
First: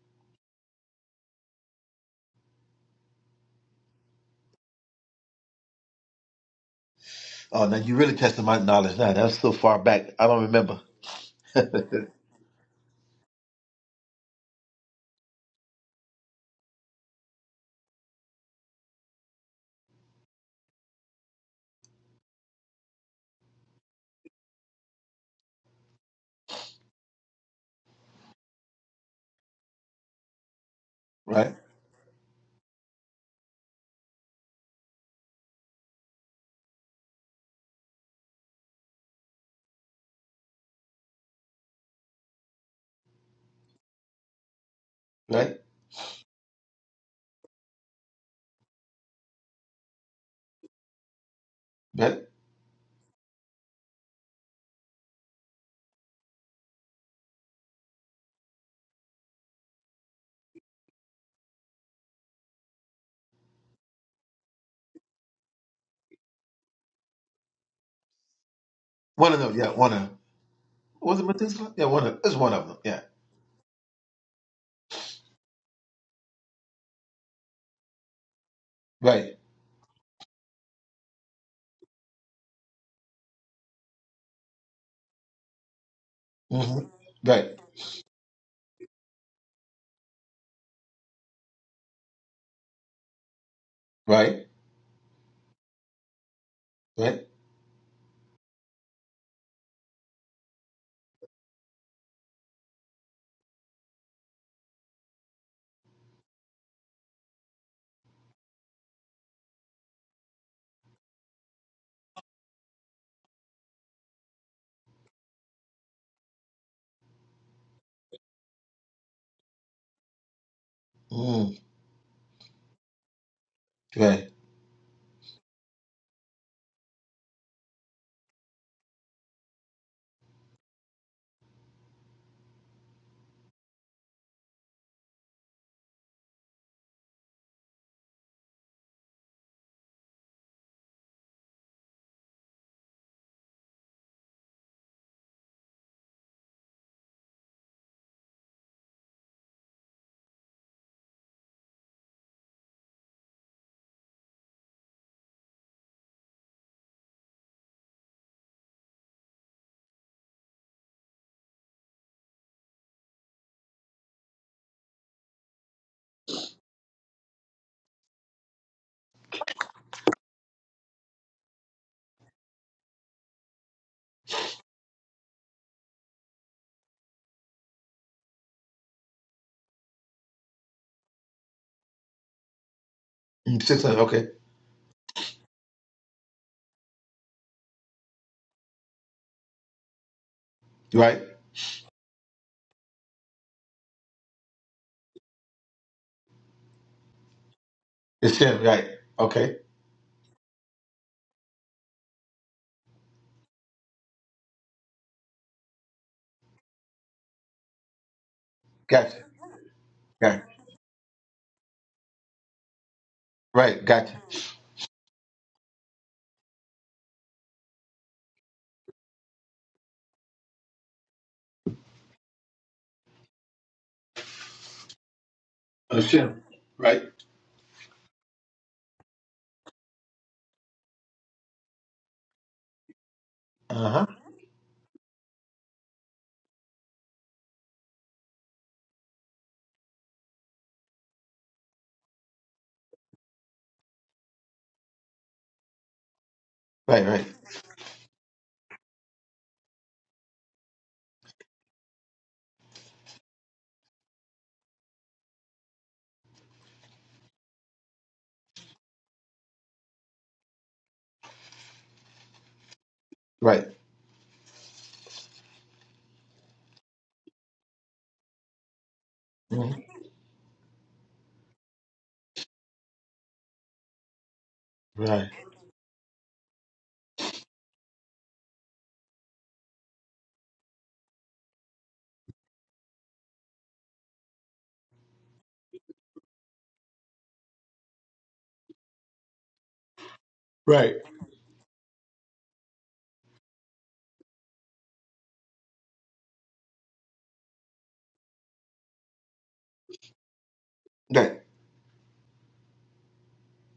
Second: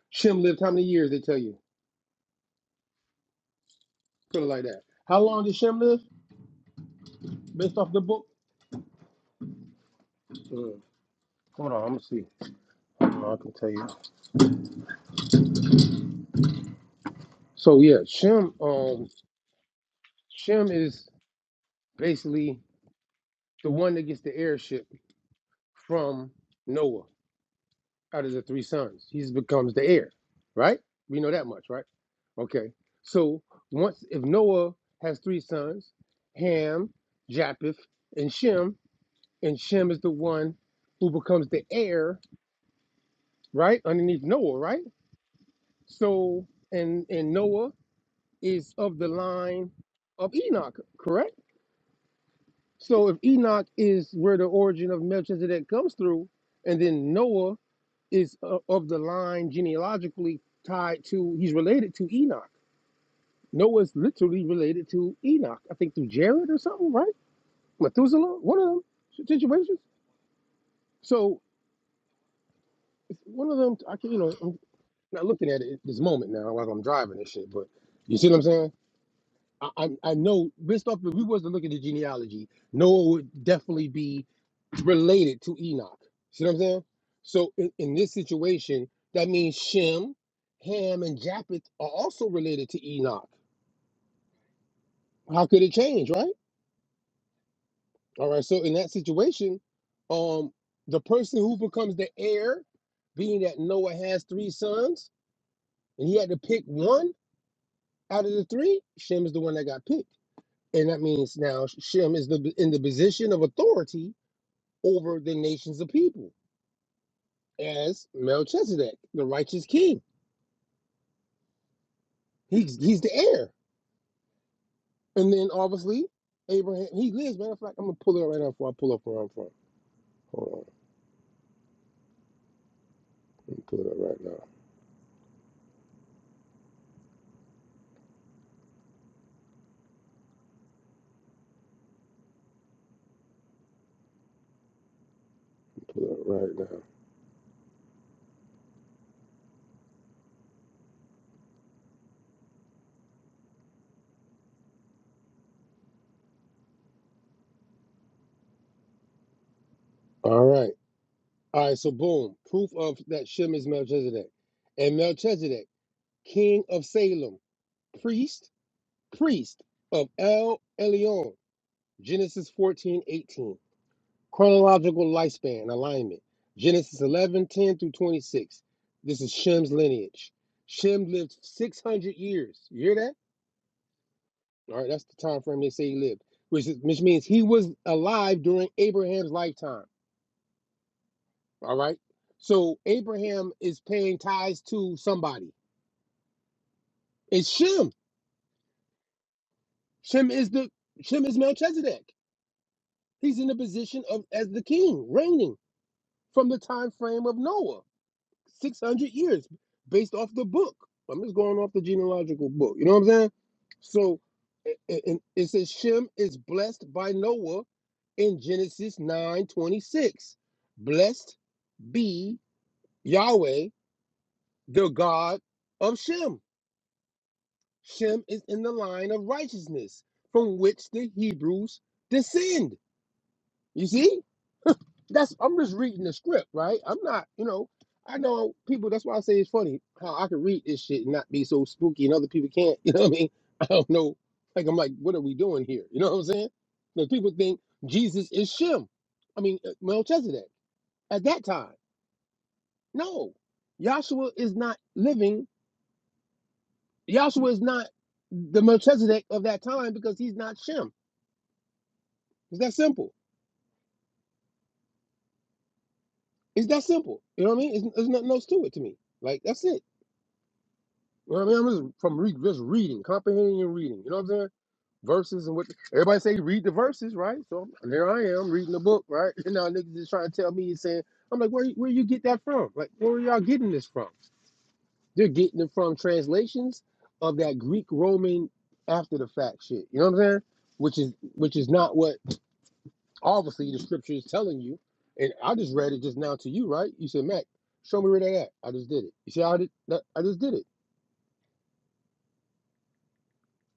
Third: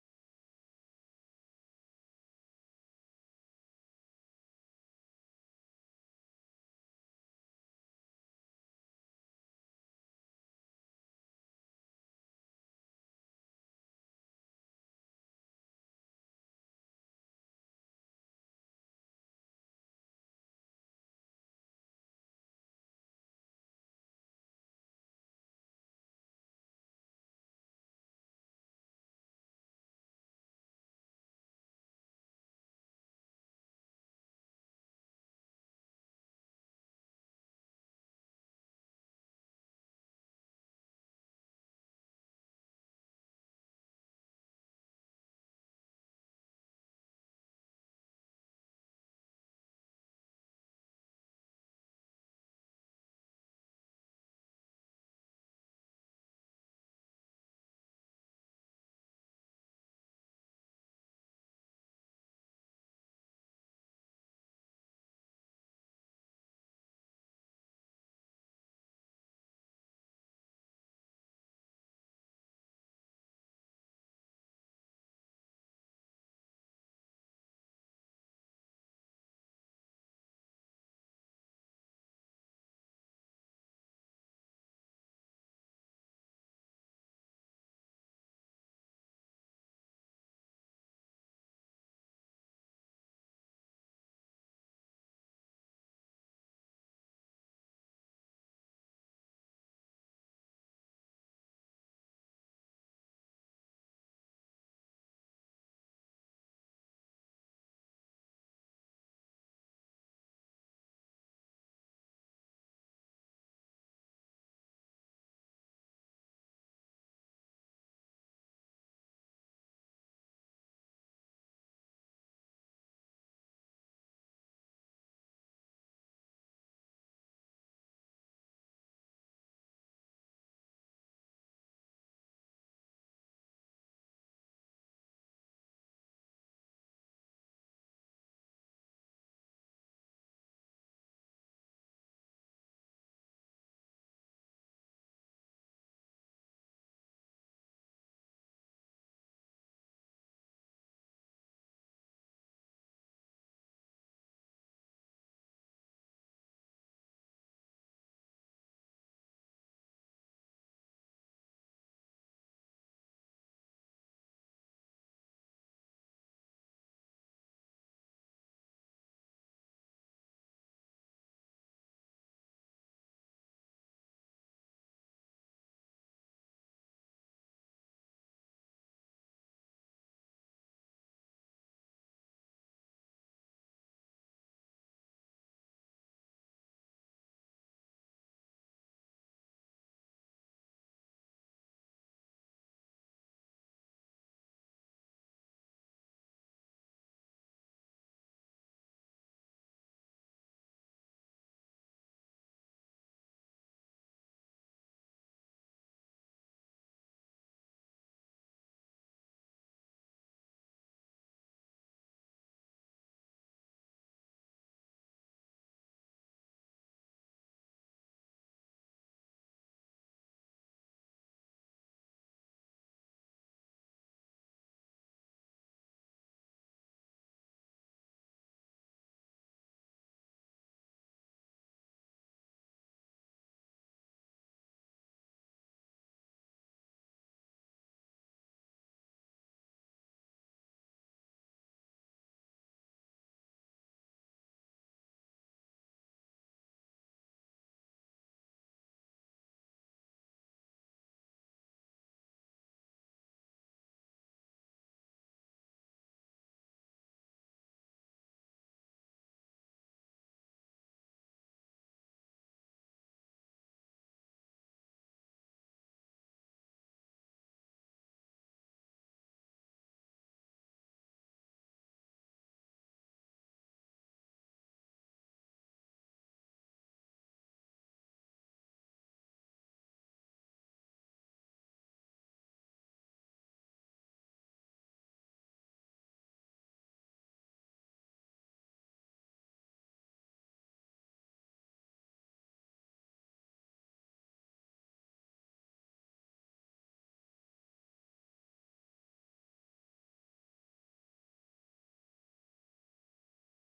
Speaker 2: Shem lived how many years? They tell you. Put it like that. How long did Shem live?
Speaker 3: Oh now
Speaker 2: Based off
Speaker 3: you
Speaker 2: the
Speaker 3: really
Speaker 2: book.
Speaker 3: tested my knowledge now. That's so far back. I don't
Speaker 2: Uh,
Speaker 3: remember.
Speaker 2: hold on, I'm gonna see. No, I can tell you. So yeah, Shem. Um, Shem is basically the one that gets the heirship from Noah out of the three sons. He becomes the heir, right? We know that
Speaker 3: right?
Speaker 2: much, right? Okay. So once, if Noah has three sons, Ham, Japheth, and Shem, and Shem is the one who becomes the heir, right, underneath Noah, right?
Speaker 3: Right?
Speaker 2: So and and Noah is of the line of Enoch, correct?
Speaker 3: Right?
Speaker 2: So if Enoch is where the origin of Melchizedek comes through, and then Noah is uh, of the line genealogically tied to, he's related to Enoch. Noah's literally related to Enoch, I think through Jared or something, right? Methuselah, one of them
Speaker 3: One of them, yeah,
Speaker 2: situations.
Speaker 3: one of them. Was it
Speaker 2: So
Speaker 3: Methuselah? Yeah, one of them. It's one of them. Yeah.
Speaker 2: it's one of them, I can, you know, I'm not looking at it at this moment now while I'm driving this shit, but you see what I'm saying?
Speaker 3: Right.
Speaker 2: I, I I know based off if we wasn't looking at the genealogy, Noah would definitely be related to Enoch. See what I'm saying?
Speaker 3: Mm-hmm.
Speaker 2: So
Speaker 3: Right.
Speaker 2: in, in this situation, that means Shem, Ham, and Japheth are also related to Enoch.
Speaker 3: Right.
Speaker 2: How could it change, right?
Speaker 3: Right.
Speaker 2: All right. So in that situation, um, the person who becomes the heir, being that Noah has three sons, and he had to pick one out of the three, Shem is the one that got picked. And that means now Shem is the in the position of authority over the nations of people as Melchizedek, the righteous king.
Speaker 3: Mm.
Speaker 2: He's he's the heir.
Speaker 3: Right.
Speaker 2: And then obviously Abraham he lives. Matter of fact, I'm gonna pull it up right now before I pull up where I'm from. Hold on. Let me pull it up right now. Let me pull it up right now. All right. All right, so boom. Proof of that Shem is Melchizedek. And Melchizedek, king of Salem, priest, priest of El Elyon. Genesis 14 18. Chronological lifespan alignment. Genesis 11 10 through 26. This is Shem's lineage. Shem lived 600 years. You hear that?
Speaker 3: Mm, Six hundred, okay.
Speaker 2: All right, that's the time frame they say he lived, which, is, which means he was alive during Abraham's lifetime.
Speaker 3: Right.
Speaker 2: All right. So Abraham is paying tithes to somebody. It's Shem.
Speaker 3: It's Hashem, right. Okay.
Speaker 2: Shem is the Shem is Melchizedek. He's in the position of as the king, reigning from the time frame of Noah. 600
Speaker 3: Gotcha.
Speaker 2: years based off
Speaker 3: Right.
Speaker 2: the book. I'm just going off the genealogical book. You know what I'm saying?
Speaker 3: Right. Gotcha.
Speaker 2: So and it says Shem is blessed by Noah in Genesis 9 26. Blessed be Yahweh, the God of Shem.
Speaker 3: Hashem. Right.
Speaker 2: Shem is in the line of righteousness from which the Hebrews descend. You
Speaker 3: Uh huh.
Speaker 2: see? that's I'm just reading the script, right? I'm not, you know, I know people. That's why I say it's funny how I can read this shit and not be so spooky, and other people can't. You know what I mean? I don't know. Like I'm like, what are we doing here? You know what I'm saying?
Speaker 3: Right.
Speaker 2: Like
Speaker 3: Right.
Speaker 2: people think Jesus is Shem. I mean uh, Melchizedek at that time. No, Joshua is not living. Joshua is not the Melchizedek of that time because he's not Shem. It's that simple.
Speaker 3: Right.
Speaker 2: It's that simple. You know what I mean? It's, there's nothing else to it to me. Like that's it.
Speaker 3: Mhm.
Speaker 2: You know what I mean? I'm just from re- just reading, comprehending and reading. You know what I'm saying?
Speaker 3: Right.
Speaker 2: Verses and what everybody say, read the verses, right? So there I am reading the book, right? And now niggas is trying to tell me and saying, I'm like, where you- where you get that from? Like, where are y'all getting this from? They're getting it from translations of that Greek Roman after the fact shit. You know what I'm saying?
Speaker 3: Right.
Speaker 2: Which is which is not what obviously the scripture is telling you. And I just read it just now to you, right? You said, Mac, show me where that at. I just did it. You see how I did that? I just did it.
Speaker 3: Right.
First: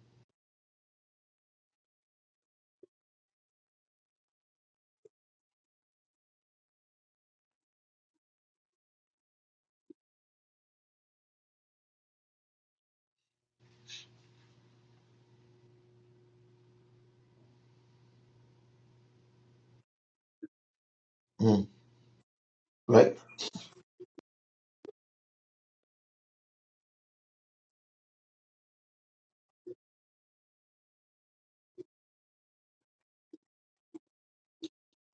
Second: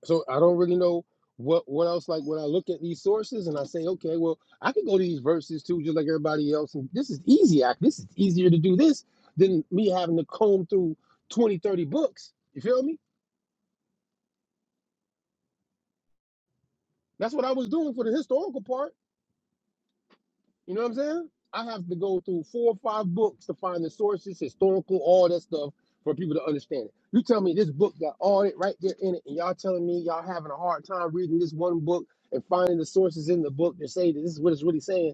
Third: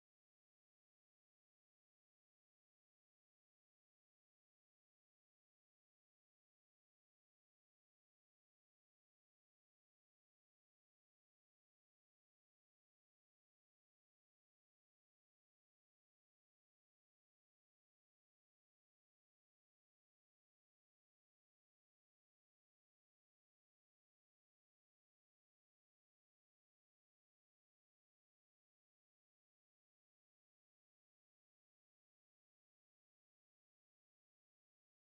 Speaker 2: so I don't really know what what else. Like when I look at these sources and I say, okay, well, I can go to these verses too, just like everybody else. And this is easy. I, this is easier to do this than me having to comb through 20 30 books. You feel me? That's what I was doing for the historical part. You know what I'm saying? I
Speaker 3: Mm.
Speaker 2: have to go through four or five
Speaker 3: Right.
Speaker 2: books to find the sources, historical, all that stuff for people to understand it. You tell me this book got all it right there in it, and y'all telling me y'all having a hard time reading this one book and finding the sources in the book to say that this is what it's really saying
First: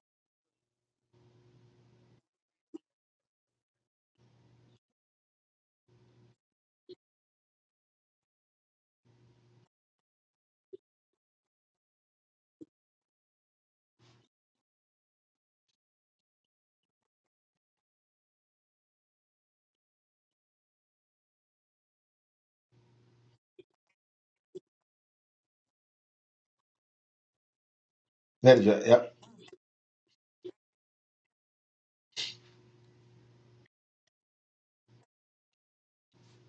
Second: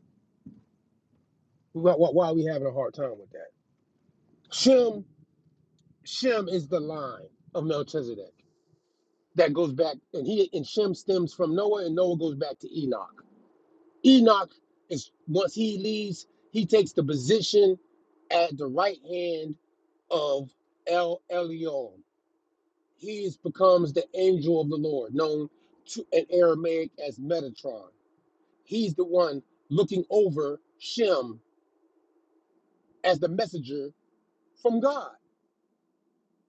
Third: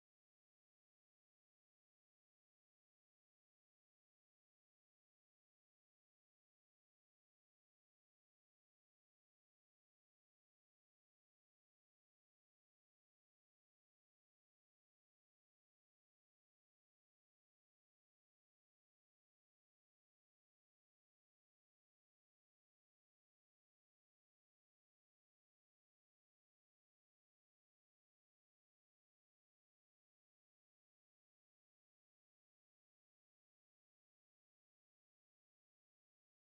Speaker 2: Why, why, why are we having a hard time with that? Shem, Shem is the line of Melchizedek that goes back, and he and Shem stems from Noah, and Noah goes back to Enoch. Enoch is once he leaves, he takes the position at the right hand of El Elyon. He is, becomes the angel of the Lord, known to, in Aramaic as Metatron.
Speaker 3: That is right.
Speaker 2: He's the
Speaker 3: Yep.
Speaker 2: one looking over Shem as the messenger from God.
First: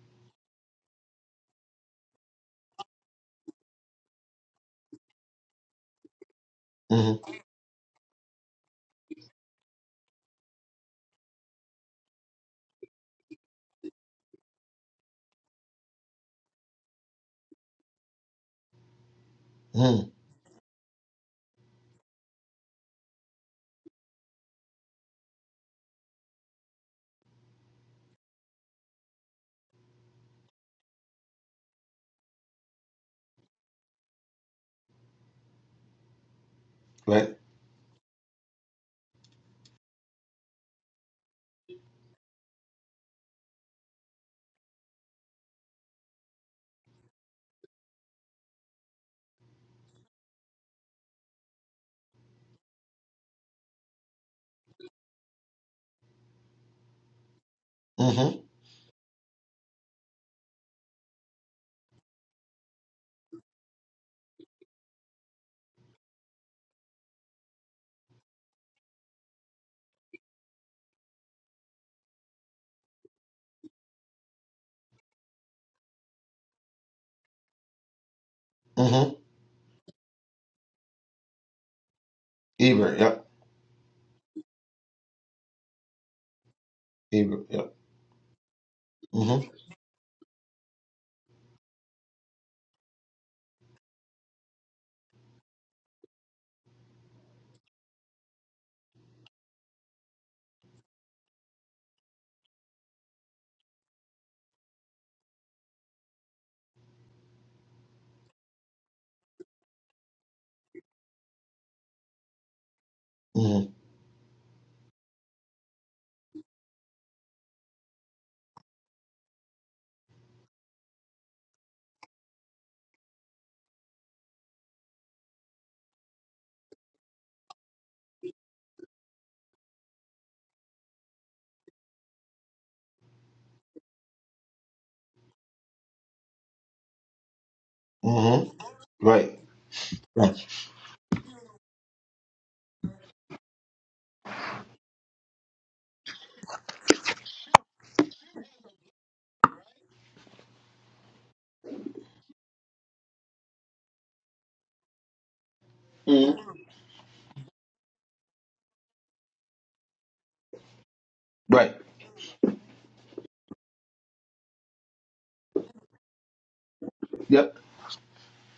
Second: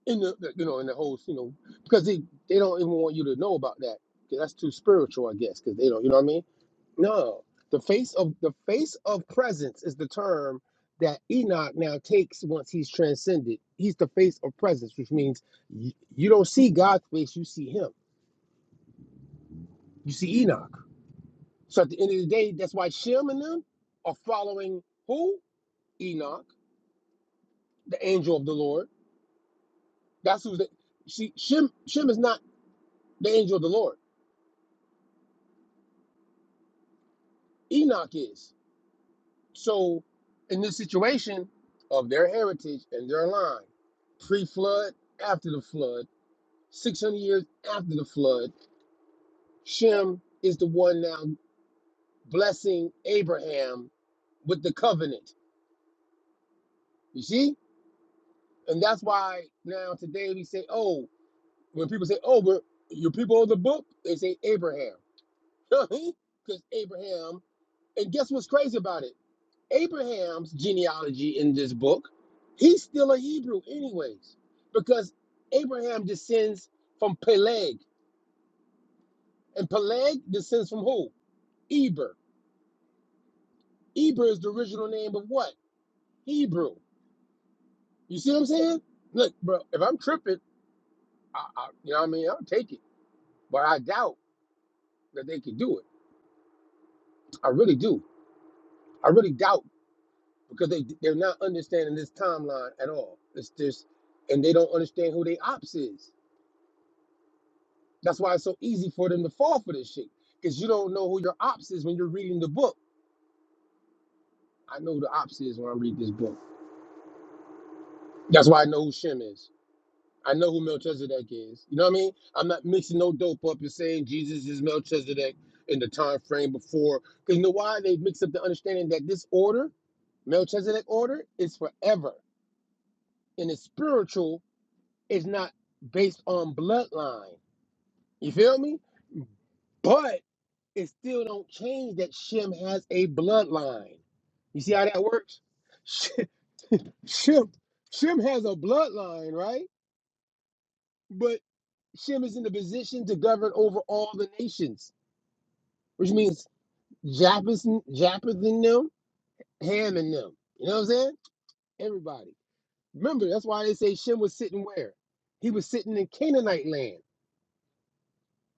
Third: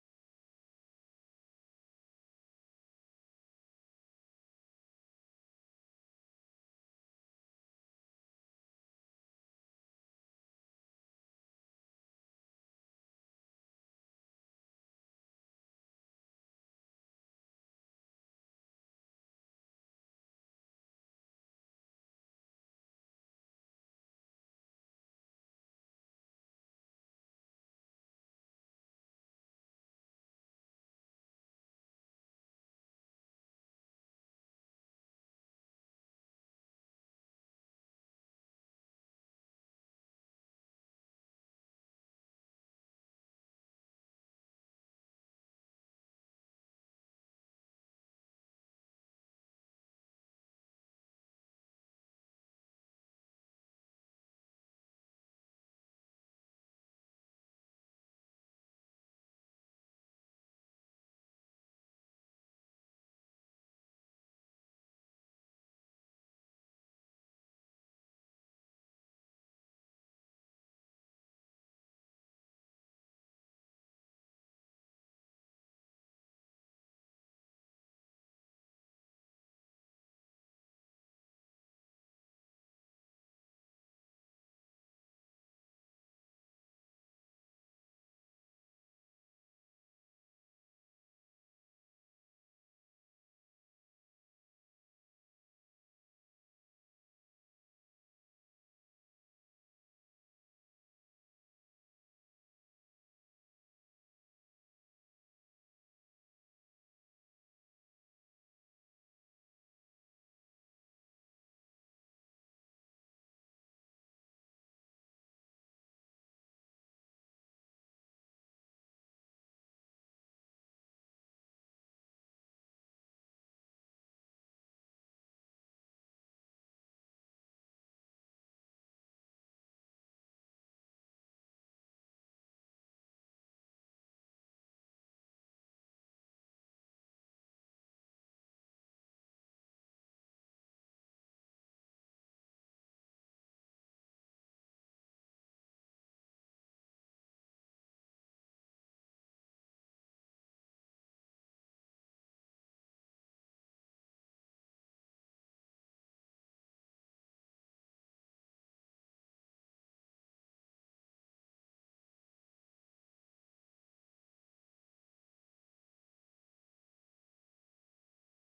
Speaker 2: in the the- you know in the whole you know because they they don't even want you to know about that 'cause that's too spiritual I guess because they don't you know what I mean
Speaker 3: Mm
Speaker 2: no the face of the face of presence is the term that Enoch now takes once he's transcended he's the face of presence which means you, you don't see God's face you see him
Speaker 3: hmm. Mm.
Speaker 2: you see Enoch so at the end of the day that's why Shem and them are following who Enoch the angel of the Lord that's who's the see Shem Shem is not the angel of the Lord
Speaker 3: Right.
Speaker 2: Enoch is So, in this situation of their heritage and their line, pre flood, after the flood, 600 years after the flood, Shem is the one now blessing Abraham with the covenant. You see?
Speaker 3: Mm hmm.
Speaker 2: And that's why now today we say, oh, when people say, oh, we're, your people of the book, they say Abraham. Because Abraham, and guess what's crazy about it? Abraham's genealogy in this book, he's still a Hebrew, anyways, because Abraham descends from Peleg,
Speaker 3: Mm hmm.
Speaker 2: and Peleg descends from who? Eber.
Speaker 3: Eber. Yep.
Speaker 2: Eber is the original name of what? Hebrew.
Speaker 3: Eber. Yep.
Speaker 2: You see what I'm saying?
Speaker 3: Mm
Speaker 2: Look,
Speaker 3: hmm.
Speaker 2: bro, if I'm tripping, I, I, you know what I mean? I'll take it, but I doubt that they can do it. I really do. I really doubt because they they're not understanding this timeline at all. It's just, and they don't understand who their ops is. That's why it's so easy for them to fall for this shit. Because you don't know who your ops is when you're reading the book.
Speaker 3: Mm
Speaker 2: I know who the ops is when I read this book. That's why I know who Shem is. I know who Melchizedek is. You know what I mean? I'm not mixing no dope up and saying Jesus is Melchizedek in the time frame before. Because you know why? They mix up the understanding that this order, Melchizedek order, is forever. And it's spiritual, it's not based on bloodline.
Speaker 3: hmm.
Speaker 2: You
Speaker 3: Mm hmm.
Speaker 2: feel me?
Speaker 3: Right.
Speaker 2: But
Speaker 3: Right.
Speaker 2: it still don't change that Shem has a bloodline. You see how that works? Sh- Shem, Shem has a bloodline, right? But Shem is in the position to govern over all the nations, which
Speaker 3: Mm-hmm.
Speaker 2: means Japheth, and- Japheth and them, Ham and them. You know what I'm saying?
Speaker 3: Right.
Speaker 2: Everybody. Remember, that's why they say Shem was sitting where? He was sitting in Canaanite land.
Speaker 3: Yep.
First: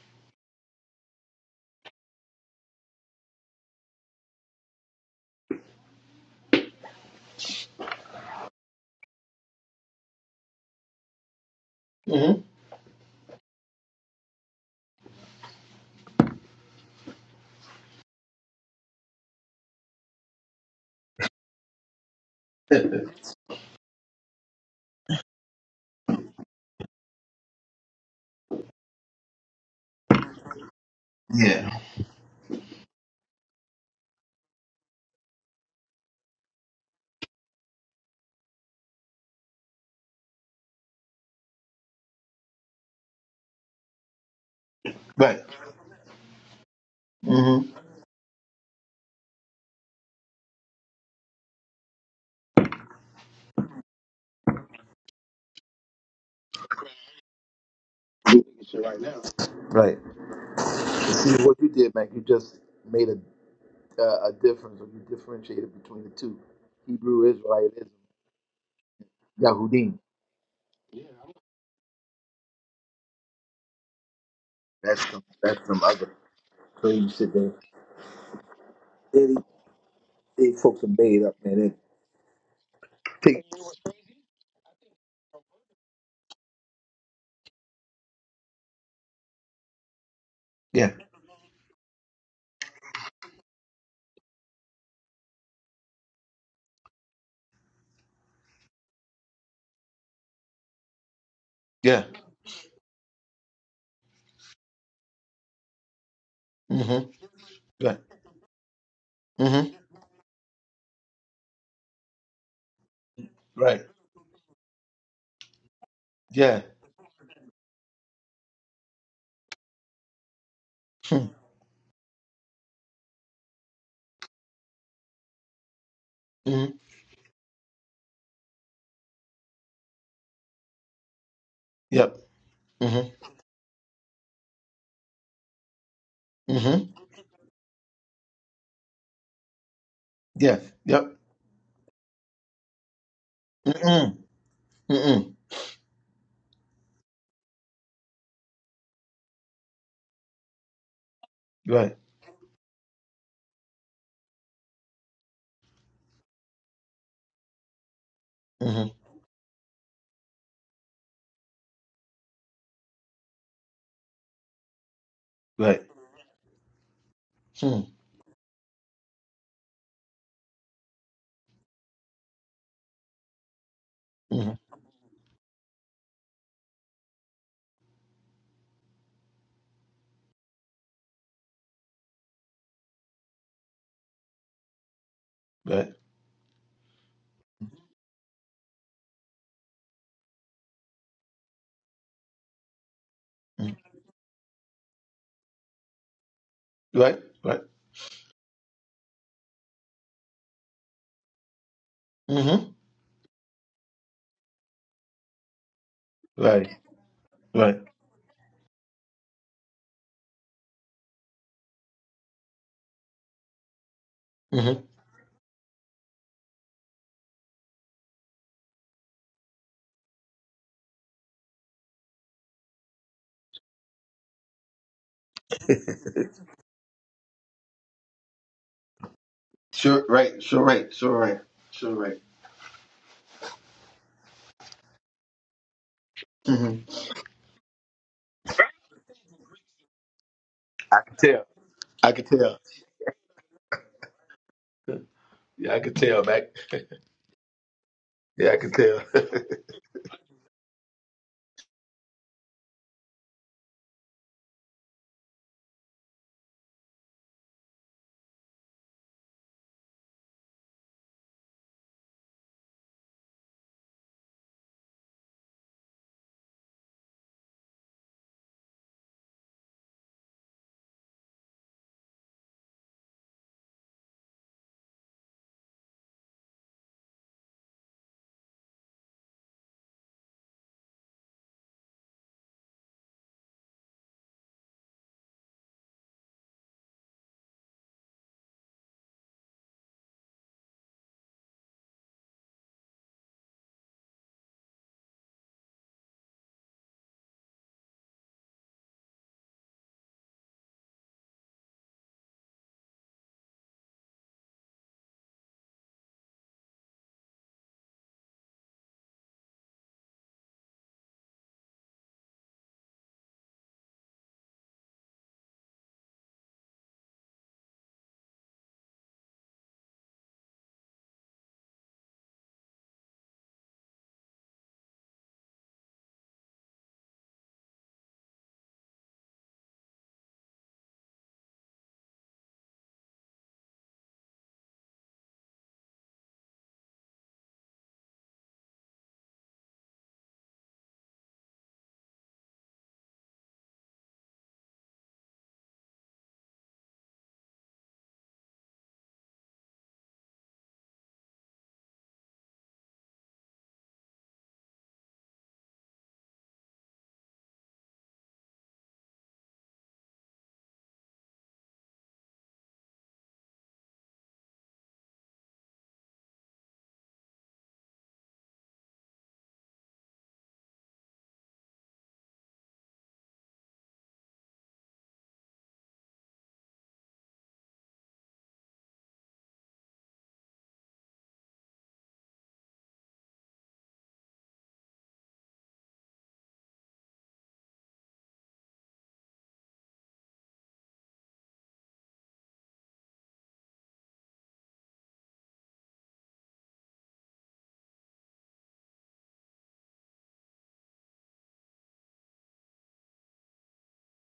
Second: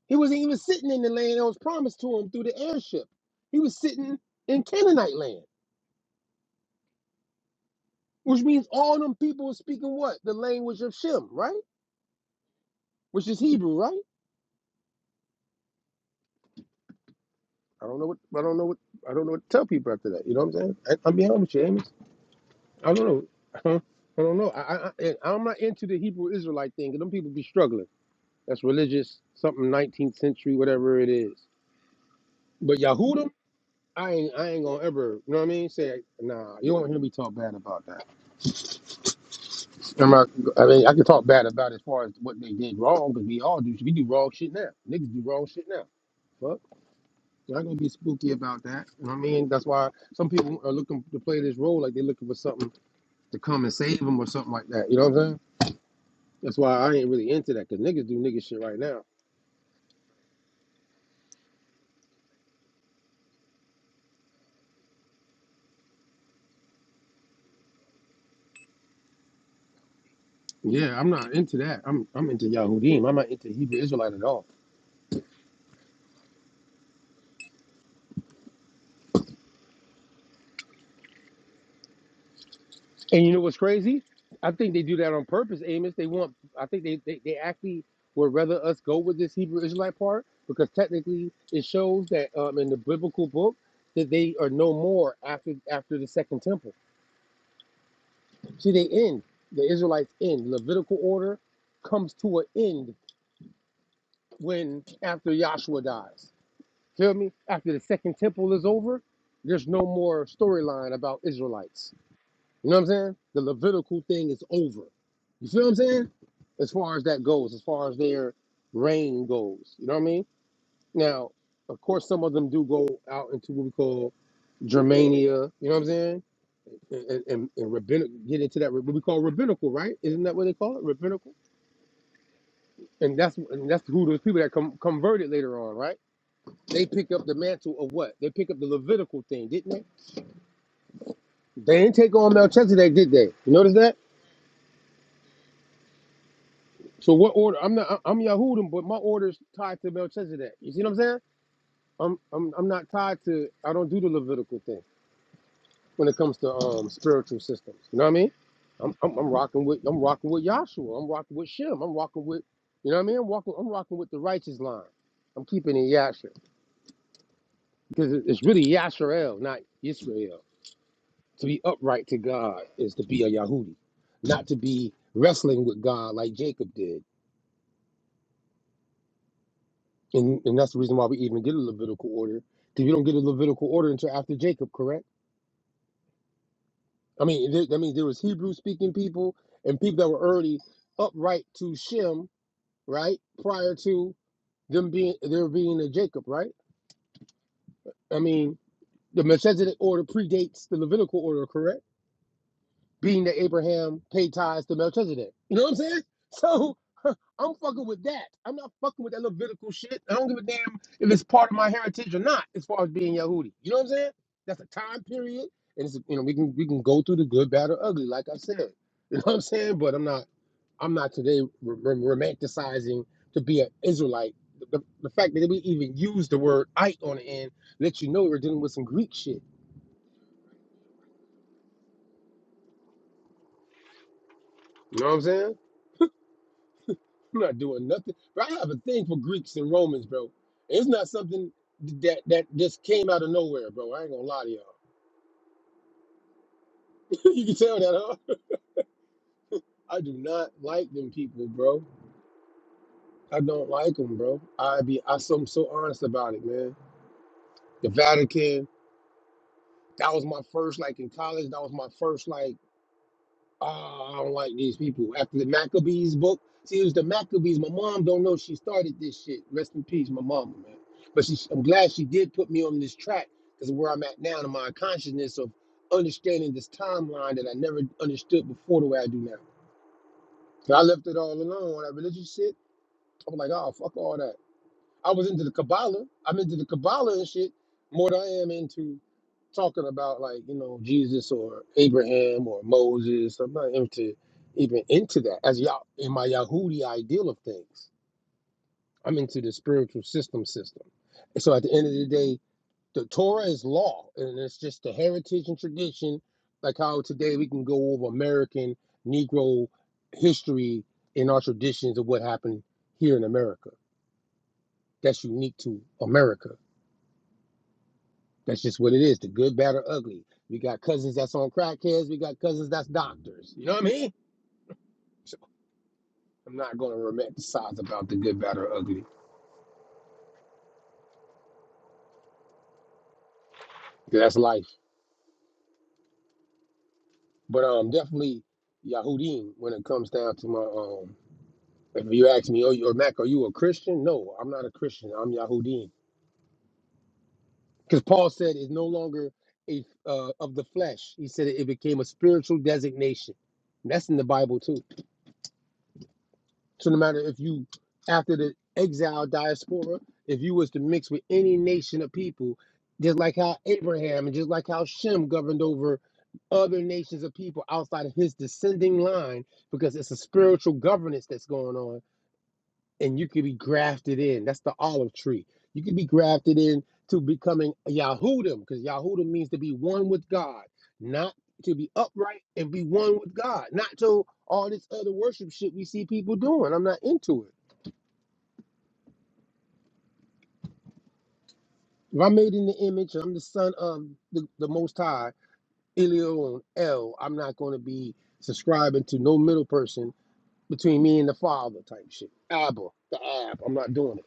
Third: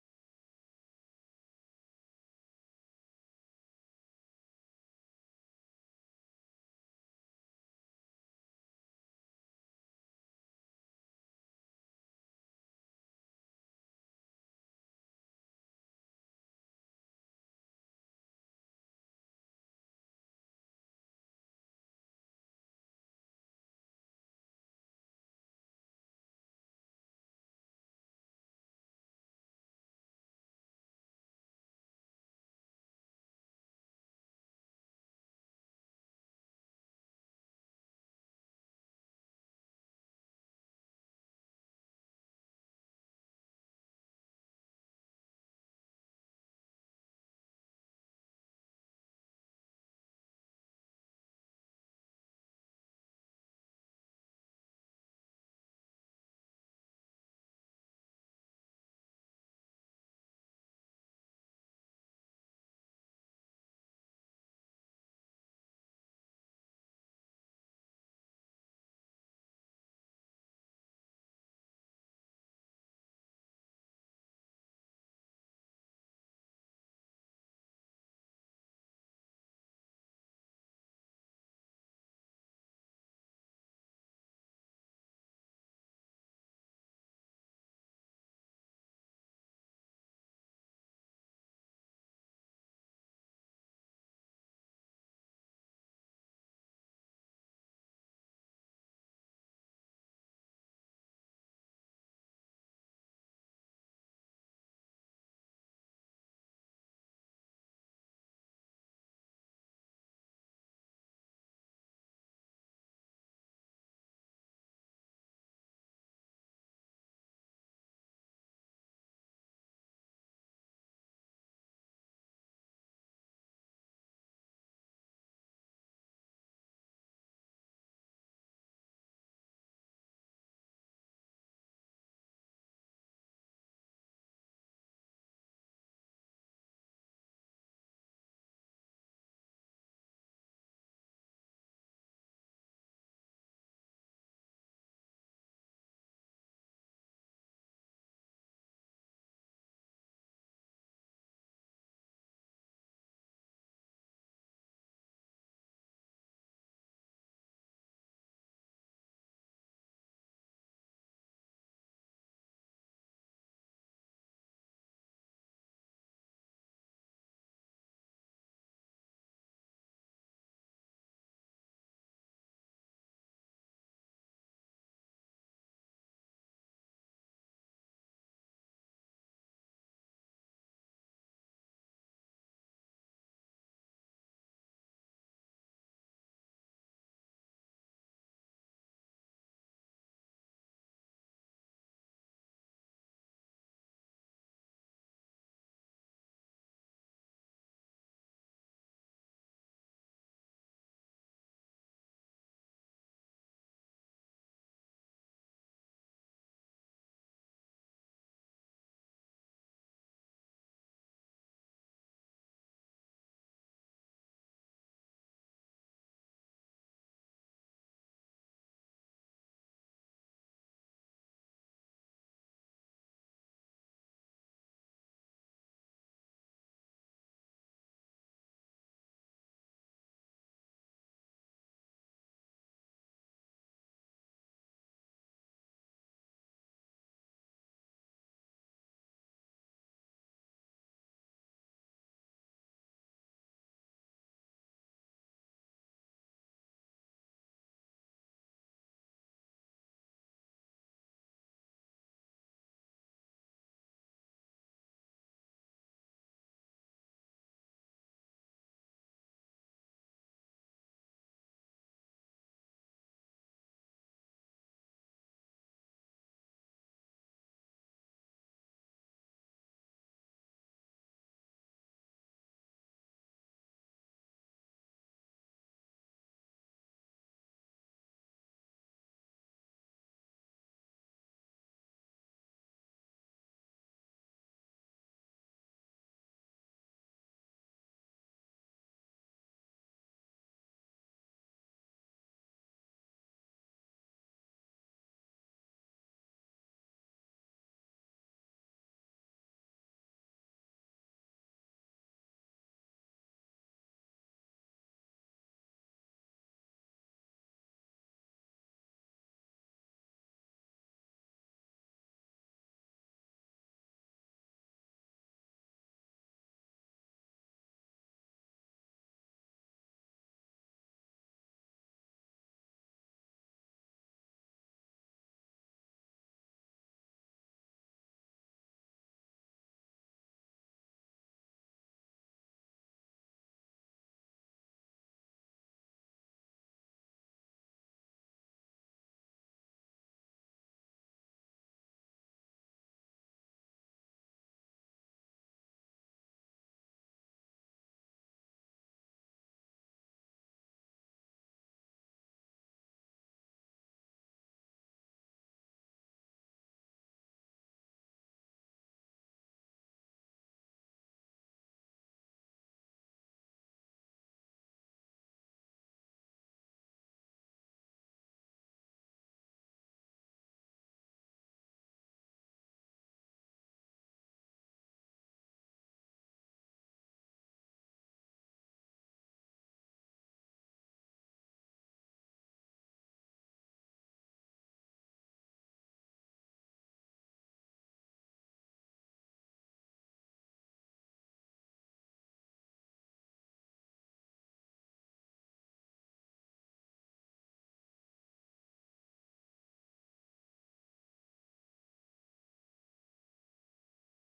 Speaker 2: He wasn't even sitting in the land that was promised to him through the airship. He was sitting in Canaanite land. Which means all them people are speaking what? The language of Shem, right?
Speaker 3: Mm
Speaker 2: Which is Hebrew, right? I don't know what I don't know what I don't know what to tell people after that. You know what I'm saying? I, I'm being honest with you, Amos.
Speaker 3: hmm.
Speaker 2: I don't know. I don't know. I, I, I I'm not into the Hebrew Israelite thing. 'cause Them people be struggling. That's religious, something 19th century, whatever it is.
Speaker 3: yeah.
Speaker 2: But Yahudim, I ain't I ain't gonna ever. You know what I mean? Say nah. You don't hear me talk bad about that. I'm not, I mean, I can talk bad about as far as what they did wrong because we all do. We do wrong shit now. Niggas do
Speaker 3: Right.
Speaker 2: wrong shit now. Fuck. Y'all
Speaker 3: Mm
Speaker 2: gonna be spooky about that. You know what I mean? That's why some people are looking to play this role like they're looking for something to come and save them or something like that. You know what I'm saying? That's why I ain't really into that because niggas do nigga shit right
Speaker 3: hmm. Right
Speaker 2: now.
Speaker 3: now. Right. See what you did, Mac. You just made a uh, a difference or you differentiated between the two Hebrew Israelism, Yahudim.
Speaker 2: Yeah, I'm not into that. I'm I'm into Yahudim. I'm not into Hebrew Israelite at all.
Speaker 3: That's some that's some other crazy shit that they, they folks are made up, man.
Speaker 2: And
Speaker 3: They
Speaker 2: you know
Speaker 3: take
Speaker 2: what's crazy? I think they do that on purpose, Amos. They want I think they, they, they actually would rather us go with this Hebrew Israelite part because
Speaker 3: Yeah.
Speaker 2: technically it shows that um in the biblical book that they are no more after after the second temple. See, they end. The Israelites end. Levitical order
Speaker 3: Yeah.
Speaker 2: comes to an end when after Yahshua dies.
Speaker 3: Mm-hmm.
Speaker 2: Feel me? After the
Speaker 3: Right.
Speaker 2: second temple is over, there's
Speaker 3: Mm-hmm.
Speaker 2: no more storyline about Israelites. You know what I'm saying? The
Speaker 3: Right.
Speaker 2: Levitical thing is over. You feel what I'm saying?
Speaker 3: Yeah.
Speaker 2: As far as that goes, as far as their reign goes. You know what I mean?
Speaker 3: Hmm.
Speaker 2: Now, of course, some of them do go out into what we call Germania. You know what I'm saying?
Speaker 3: Mm-hmm.
Speaker 2: and, and, and rabbinic get into that what we call rabbinical, right? Isn't that what they call it, rabbinical?
Speaker 3: Yep. Mm-hmm.
Speaker 2: And that's and that's who those people that com- converted later on, right?
Speaker 3: Mm-hmm.
Speaker 2: They pick up the mantle of what? They pick up the Levitical thing, didn't they?
Speaker 3: Yeah. Yep.
Speaker 2: They didn't take on Melchizedek, did they? You notice that?
Speaker 3: Mm-mm. Mm-mm.
Speaker 2: So what order? I'm not. I- I'm Yahudim, but my order's tied to Melchizedek. You see what I'm saying?
Speaker 3: Right.
Speaker 2: I'm I'm I'm not tied to. I don't do the Levitical thing. when it comes to um spiritual systems. You know what I mean?
Speaker 3: Mm-hmm.
Speaker 2: I'm I'm, I'm rocking with I'm rocking with Yahshua. I'm rocking with Shem. I'm rocking with you know what I mean? I'm rocking I'm rocking with the righteous line. I'm keeping
Speaker 3: Right.
Speaker 2: it Yasher
Speaker 3: Hmm.
Speaker 2: because it- it's really Yasharel, not Israel. To be upright to God is to be a Yahudi, not to
Speaker 3: Mm-hmm.
Speaker 2: be wrestling with God like Jacob did. And and that's the reason why we even get a Levitical order because you don't get a Levitical order until after Jacob, correct?
Speaker 3: Right.
Speaker 2: I mean, there, that means there was Hebrew speaking people and people that were already upright to Shem right? Prior
Speaker 3: Mm.
Speaker 2: to them being there being a Jacob, right?
Speaker 3: Right. Right.
Speaker 2: I mean, the Melchizedek order predates the Levitical order, correct?
Speaker 3: Mm-hmm.
Speaker 2: Being that Abraham paid tithes to Melchizedek. You know what I'm saying?
Speaker 3: Right.
Speaker 2: So I'm
Speaker 3: Right.
Speaker 2: fucking with that. I'm not fucking with that Levitical shit. I don't give a damn if it's part of my heritage or not, as far as being Yehudi. You know what I'm saying? That's a
Speaker 3: Mm-hmm.
Speaker 2: time period, and it's, you know we can we can go through the good, bad, or ugly, like I said. You know what I'm saying? But I'm not. I'm not today r- r- romanticizing to be an Israelite. The, the the fact that we even use the word "ite" on the end lets you know we're dealing with some Greek shit.
Speaker 3: Sure. Right. Sure. Right. Sure. Right. Sure. Right.
Speaker 2: You know what I'm saying?
Speaker 3: Mm-hmm.
Speaker 2: I'm not doing nothing. Bro, I have a thing for Greeks and Romans, bro. It's not
Speaker 3: Yeah.
Speaker 2: something
Speaker 3: I
Speaker 2: that
Speaker 3: could
Speaker 2: that
Speaker 3: tell.
Speaker 2: just came out of nowhere, bro. I ain't gonna lie to y'all.
Speaker 3: Yeah, I could tell, Mac.
Speaker 2: you can tell that, huh?
Speaker 3: Yeah, I could tell.
Speaker 2: I do not like them people, bro. I don't like them, bro. I be I so I'm so honest about it, man. The Vatican. That was my first, like in college. That was my first, like. Oh, I don't like these people. After the Maccabees book, see, it was the Maccabees. My mom don't know she started this shit. Rest in peace, my mama, man. But she, I'm glad she did put me on this track because where I'm at now in my consciousness of understanding this timeline that I never understood before the way I do now. So I left it all alone. All that religious shit, I was like, oh, fuck all that. I was into the Kabbalah. I'm into the Kabbalah and shit more than I am into talking about like you know Jesus or Abraham or Moses. I'm not into even into that as y'all in my Yahudi ideal of things. I'm into the spiritual system system. And so at the end of the day, the Torah is law, and it's just the heritage and tradition. Like how today we can go over American Negro history in our traditions of what happened here in America. That's unique to America. That's just what it is. The good, bad, or ugly. We got cousins that's on crackheads. We got cousins that's doctors. You know what I mean? So I'm not going to romanticize about the good, bad, or ugly. 'cause That's life. But um, definitely Yahudim when it comes down to my um. If you ask me, oh, or Mac, are you a Christian? No, I'm not a Christian. I'm Yahudim. Because Paul said it's no longer a uh, of the flesh. He said it, became a spiritual designation. And that's in the Bible too. So no matter if you after the exile diaspora, if you was to mix with any nation of people, just like how Abraham and just like how Shem governed over other nations of people outside of his descending line, because it's a spiritual governance that's going on and you could be grafted in. That's the olive tree. You could be grafted in to becoming a Yahudim, because Yahudim means to be one with God, not to be upright and be one with God, not to all this other worship shit we see people doing. I'm not into it. If I'm made in the image, I'm the son of the, the Most High, Elion El, I'm not going to be subscribing to no middle person between me and the Father type shit. Abba, the Ab. I'm not doing it.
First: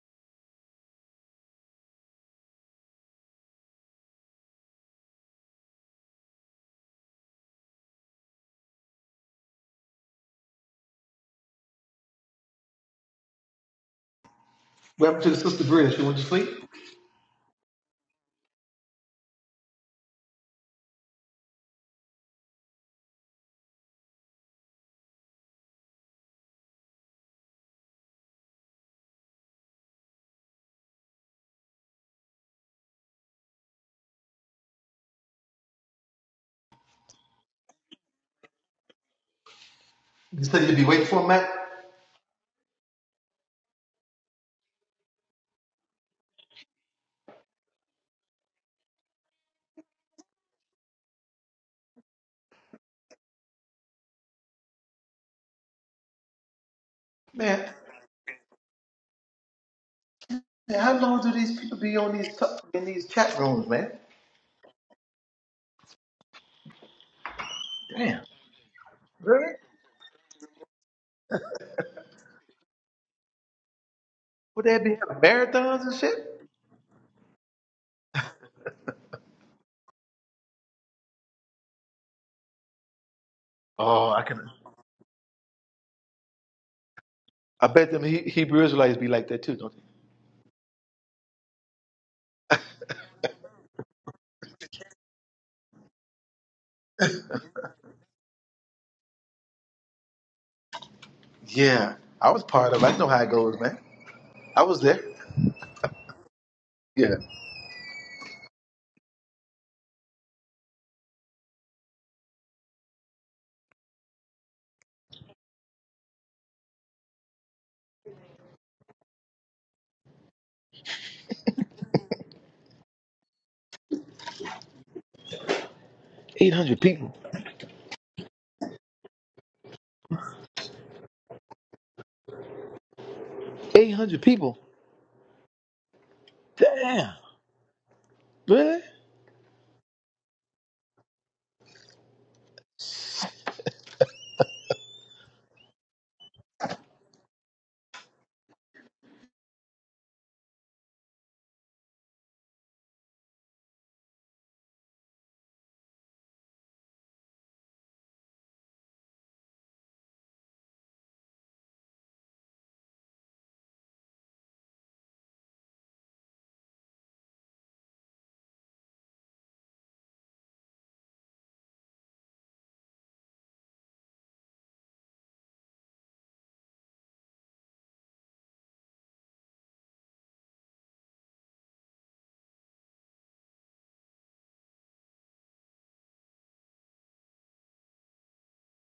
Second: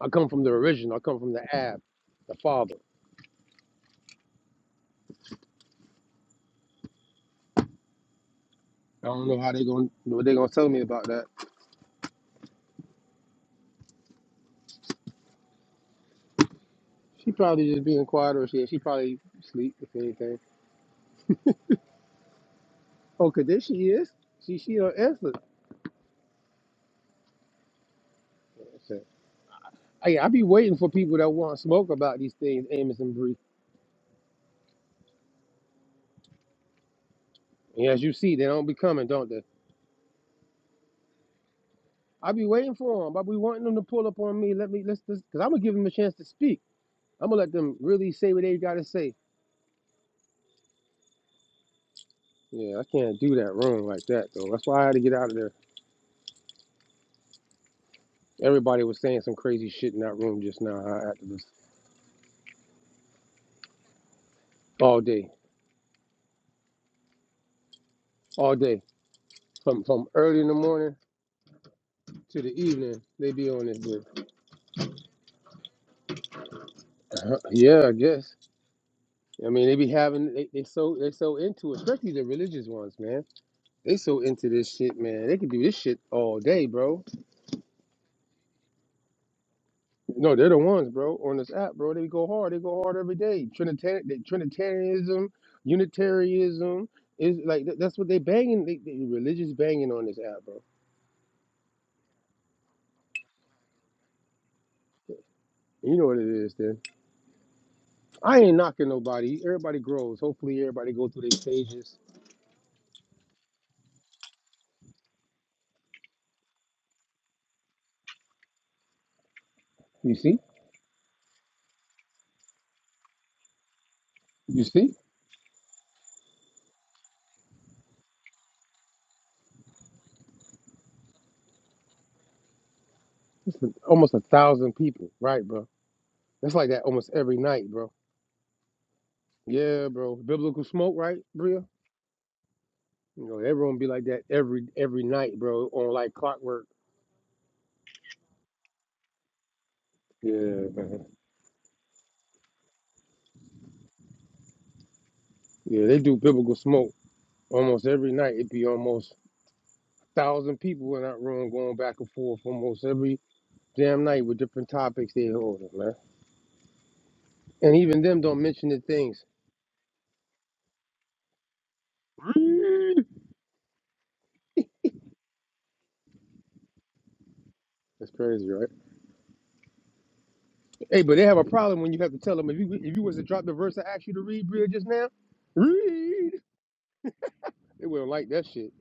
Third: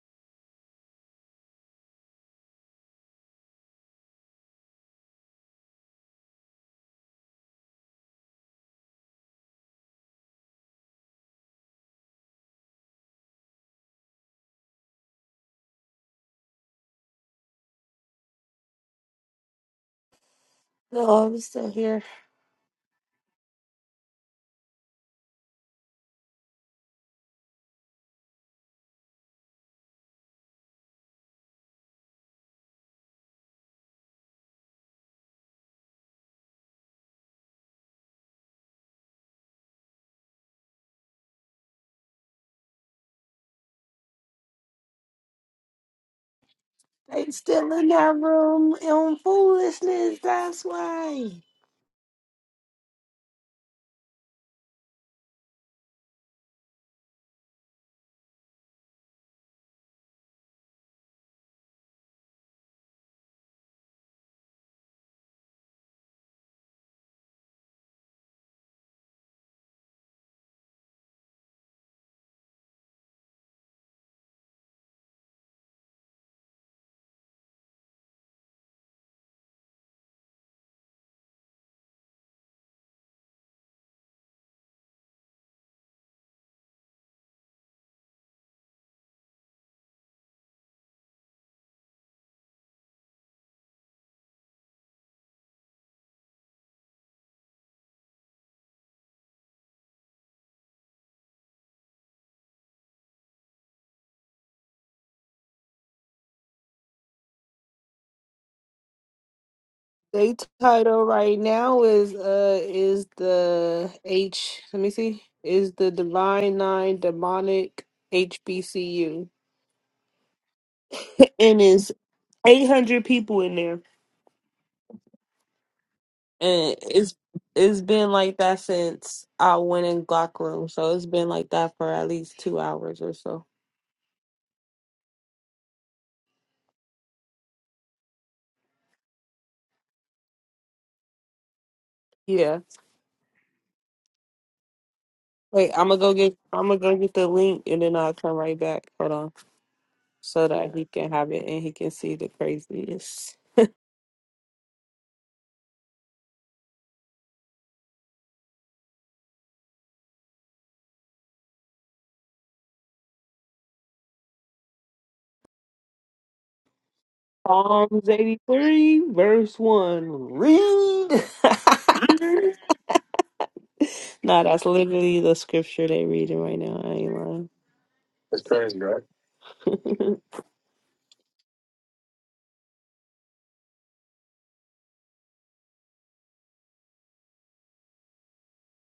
Speaker 2: I come from the original. I come from the Ab, the Father. I don't know how they gonna what they gonna tell me about that.
Speaker 3: What happened to the sister girl? She went to sleep.
Speaker 2: She probably just being quiet or she she probably sleep if anything.
Speaker 1: No, I'm still here.
Speaker 2: Oh, 'cause there she is. She she don't answer. Okay. Hey, I be waiting for people that want to smoke about these things, Amos and Bree. And as you see, they don't be coming, don't they?
Speaker 3: You said you'd be waiting for him, Matt.
Speaker 2: I be waiting for them, but we wanting them to pull up on me. Let me let's because I'm gonna give them a chance to speak.
Speaker 1: They
Speaker 2: I'm gonna let
Speaker 1: still
Speaker 2: them
Speaker 1: in
Speaker 2: really
Speaker 1: that
Speaker 2: say what they
Speaker 1: room
Speaker 2: gotta say.
Speaker 1: on foolishness. That's why.
Speaker 2: Yeah, I can't do that room like that though. That's why I had to get out of there.
Speaker 3: Man,
Speaker 2: Everybody was saying some crazy shit in that room just
Speaker 3: man,
Speaker 2: now.
Speaker 3: how
Speaker 2: I had
Speaker 3: long
Speaker 2: to
Speaker 3: do
Speaker 2: listen
Speaker 3: these people be on these t- in these chat rooms, man?
Speaker 2: all day,
Speaker 3: Damn,
Speaker 2: all day.
Speaker 3: really?
Speaker 2: From from early in the morning to the evening, they be on this. bitch.
Speaker 3: Would they be having marathons and shit?
Speaker 2: Uh-huh. Yeah, I guess. I mean, they be having they, they so they so into it, especially the religious ones, man. They
Speaker 3: Oh,
Speaker 2: so
Speaker 3: I
Speaker 2: into
Speaker 3: can.
Speaker 2: this shit, man. They can do this shit all day, bro.
Speaker 3: I bet them he- Hebrew Israelites be like that too, don't
Speaker 2: No, they're the ones, bro, on this app, bro. They go hard. They go hard every day. Trinitarian, they, Trinitarianism, Unitarianism is like that, that's what they banging. They, they religious banging on this app, bro.
Speaker 3: they? Yeah, I was part of. it. I know how it goes, man. I was there.
Speaker 2: And You know what it is, then.
Speaker 3: Yeah.
Speaker 2: I ain't knocking nobody. Everybody grows.
Speaker 1: They
Speaker 2: Hopefully, everybody
Speaker 1: title
Speaker 2: go through their
Speaker 1: right now
Speaker 2: stages.
Speaker 1: is uh is the H. Let me see. Is the Divine Nine Demonic HBCU,
Speaker 2: You see?
Speaker 1: and it's eight hundred people in there.
Speaker 2: You see,
Speaker 1: And
Speaker 3: 800 people.
Speaker 1: it's it's been like that since I went in Glock room, so it's been like that for at least two hours or so.
Speaker 2: it's almost a
Speaker 3: 800 people.
Speaker 2: thousand people, right, bro? That's like that almost
Speaker 3: Damn.
Speaker 2: every night, bro.
Speaker 3: Really?
Speaker 2: Yeah, bro. Biblical smoke, right, Bria?
Speaker 1: Yeah.
Speaker 2: You know, everyone be like that every every night, bro,
Speaker 1: Wait, I'm
Speaker 2: on
Speaker 1: gonna go
Speaker 2: like
Speaker 1: get I'm
Speaker 2: clockwork.
Speaker 1: gonna go get the link and then I'll come right back. Hold on,
Speaker 2: Yeah,
Speaker 1: so that he
Speaker 2: man.
Speaker 1: can have it and he can see the craziest.
Speaker 2: Yeah, they do biblical smoke almost every night. It'd be almost a thousand people in that room going back and forth almost every damn night with different topics they hold, man. And even
Speaker 1: Psalms
Speaker 2: them don't mention the
Speaker 1: 83,
Speaker 2: things.
Speaker 1: verse one. Read. nah, that's literally the scripture they reading right now. I ain't lying.
Speaker 2: That's
Speaker 1: That's
Speaker 2: crazy, right?
Speaker 1: crazy, right?
Speaker 2: Hey, but they have a problem when you have to tell them if you if you was to drop the verse I asked you to read, Bria, just now, read. They wouldn't like that shit.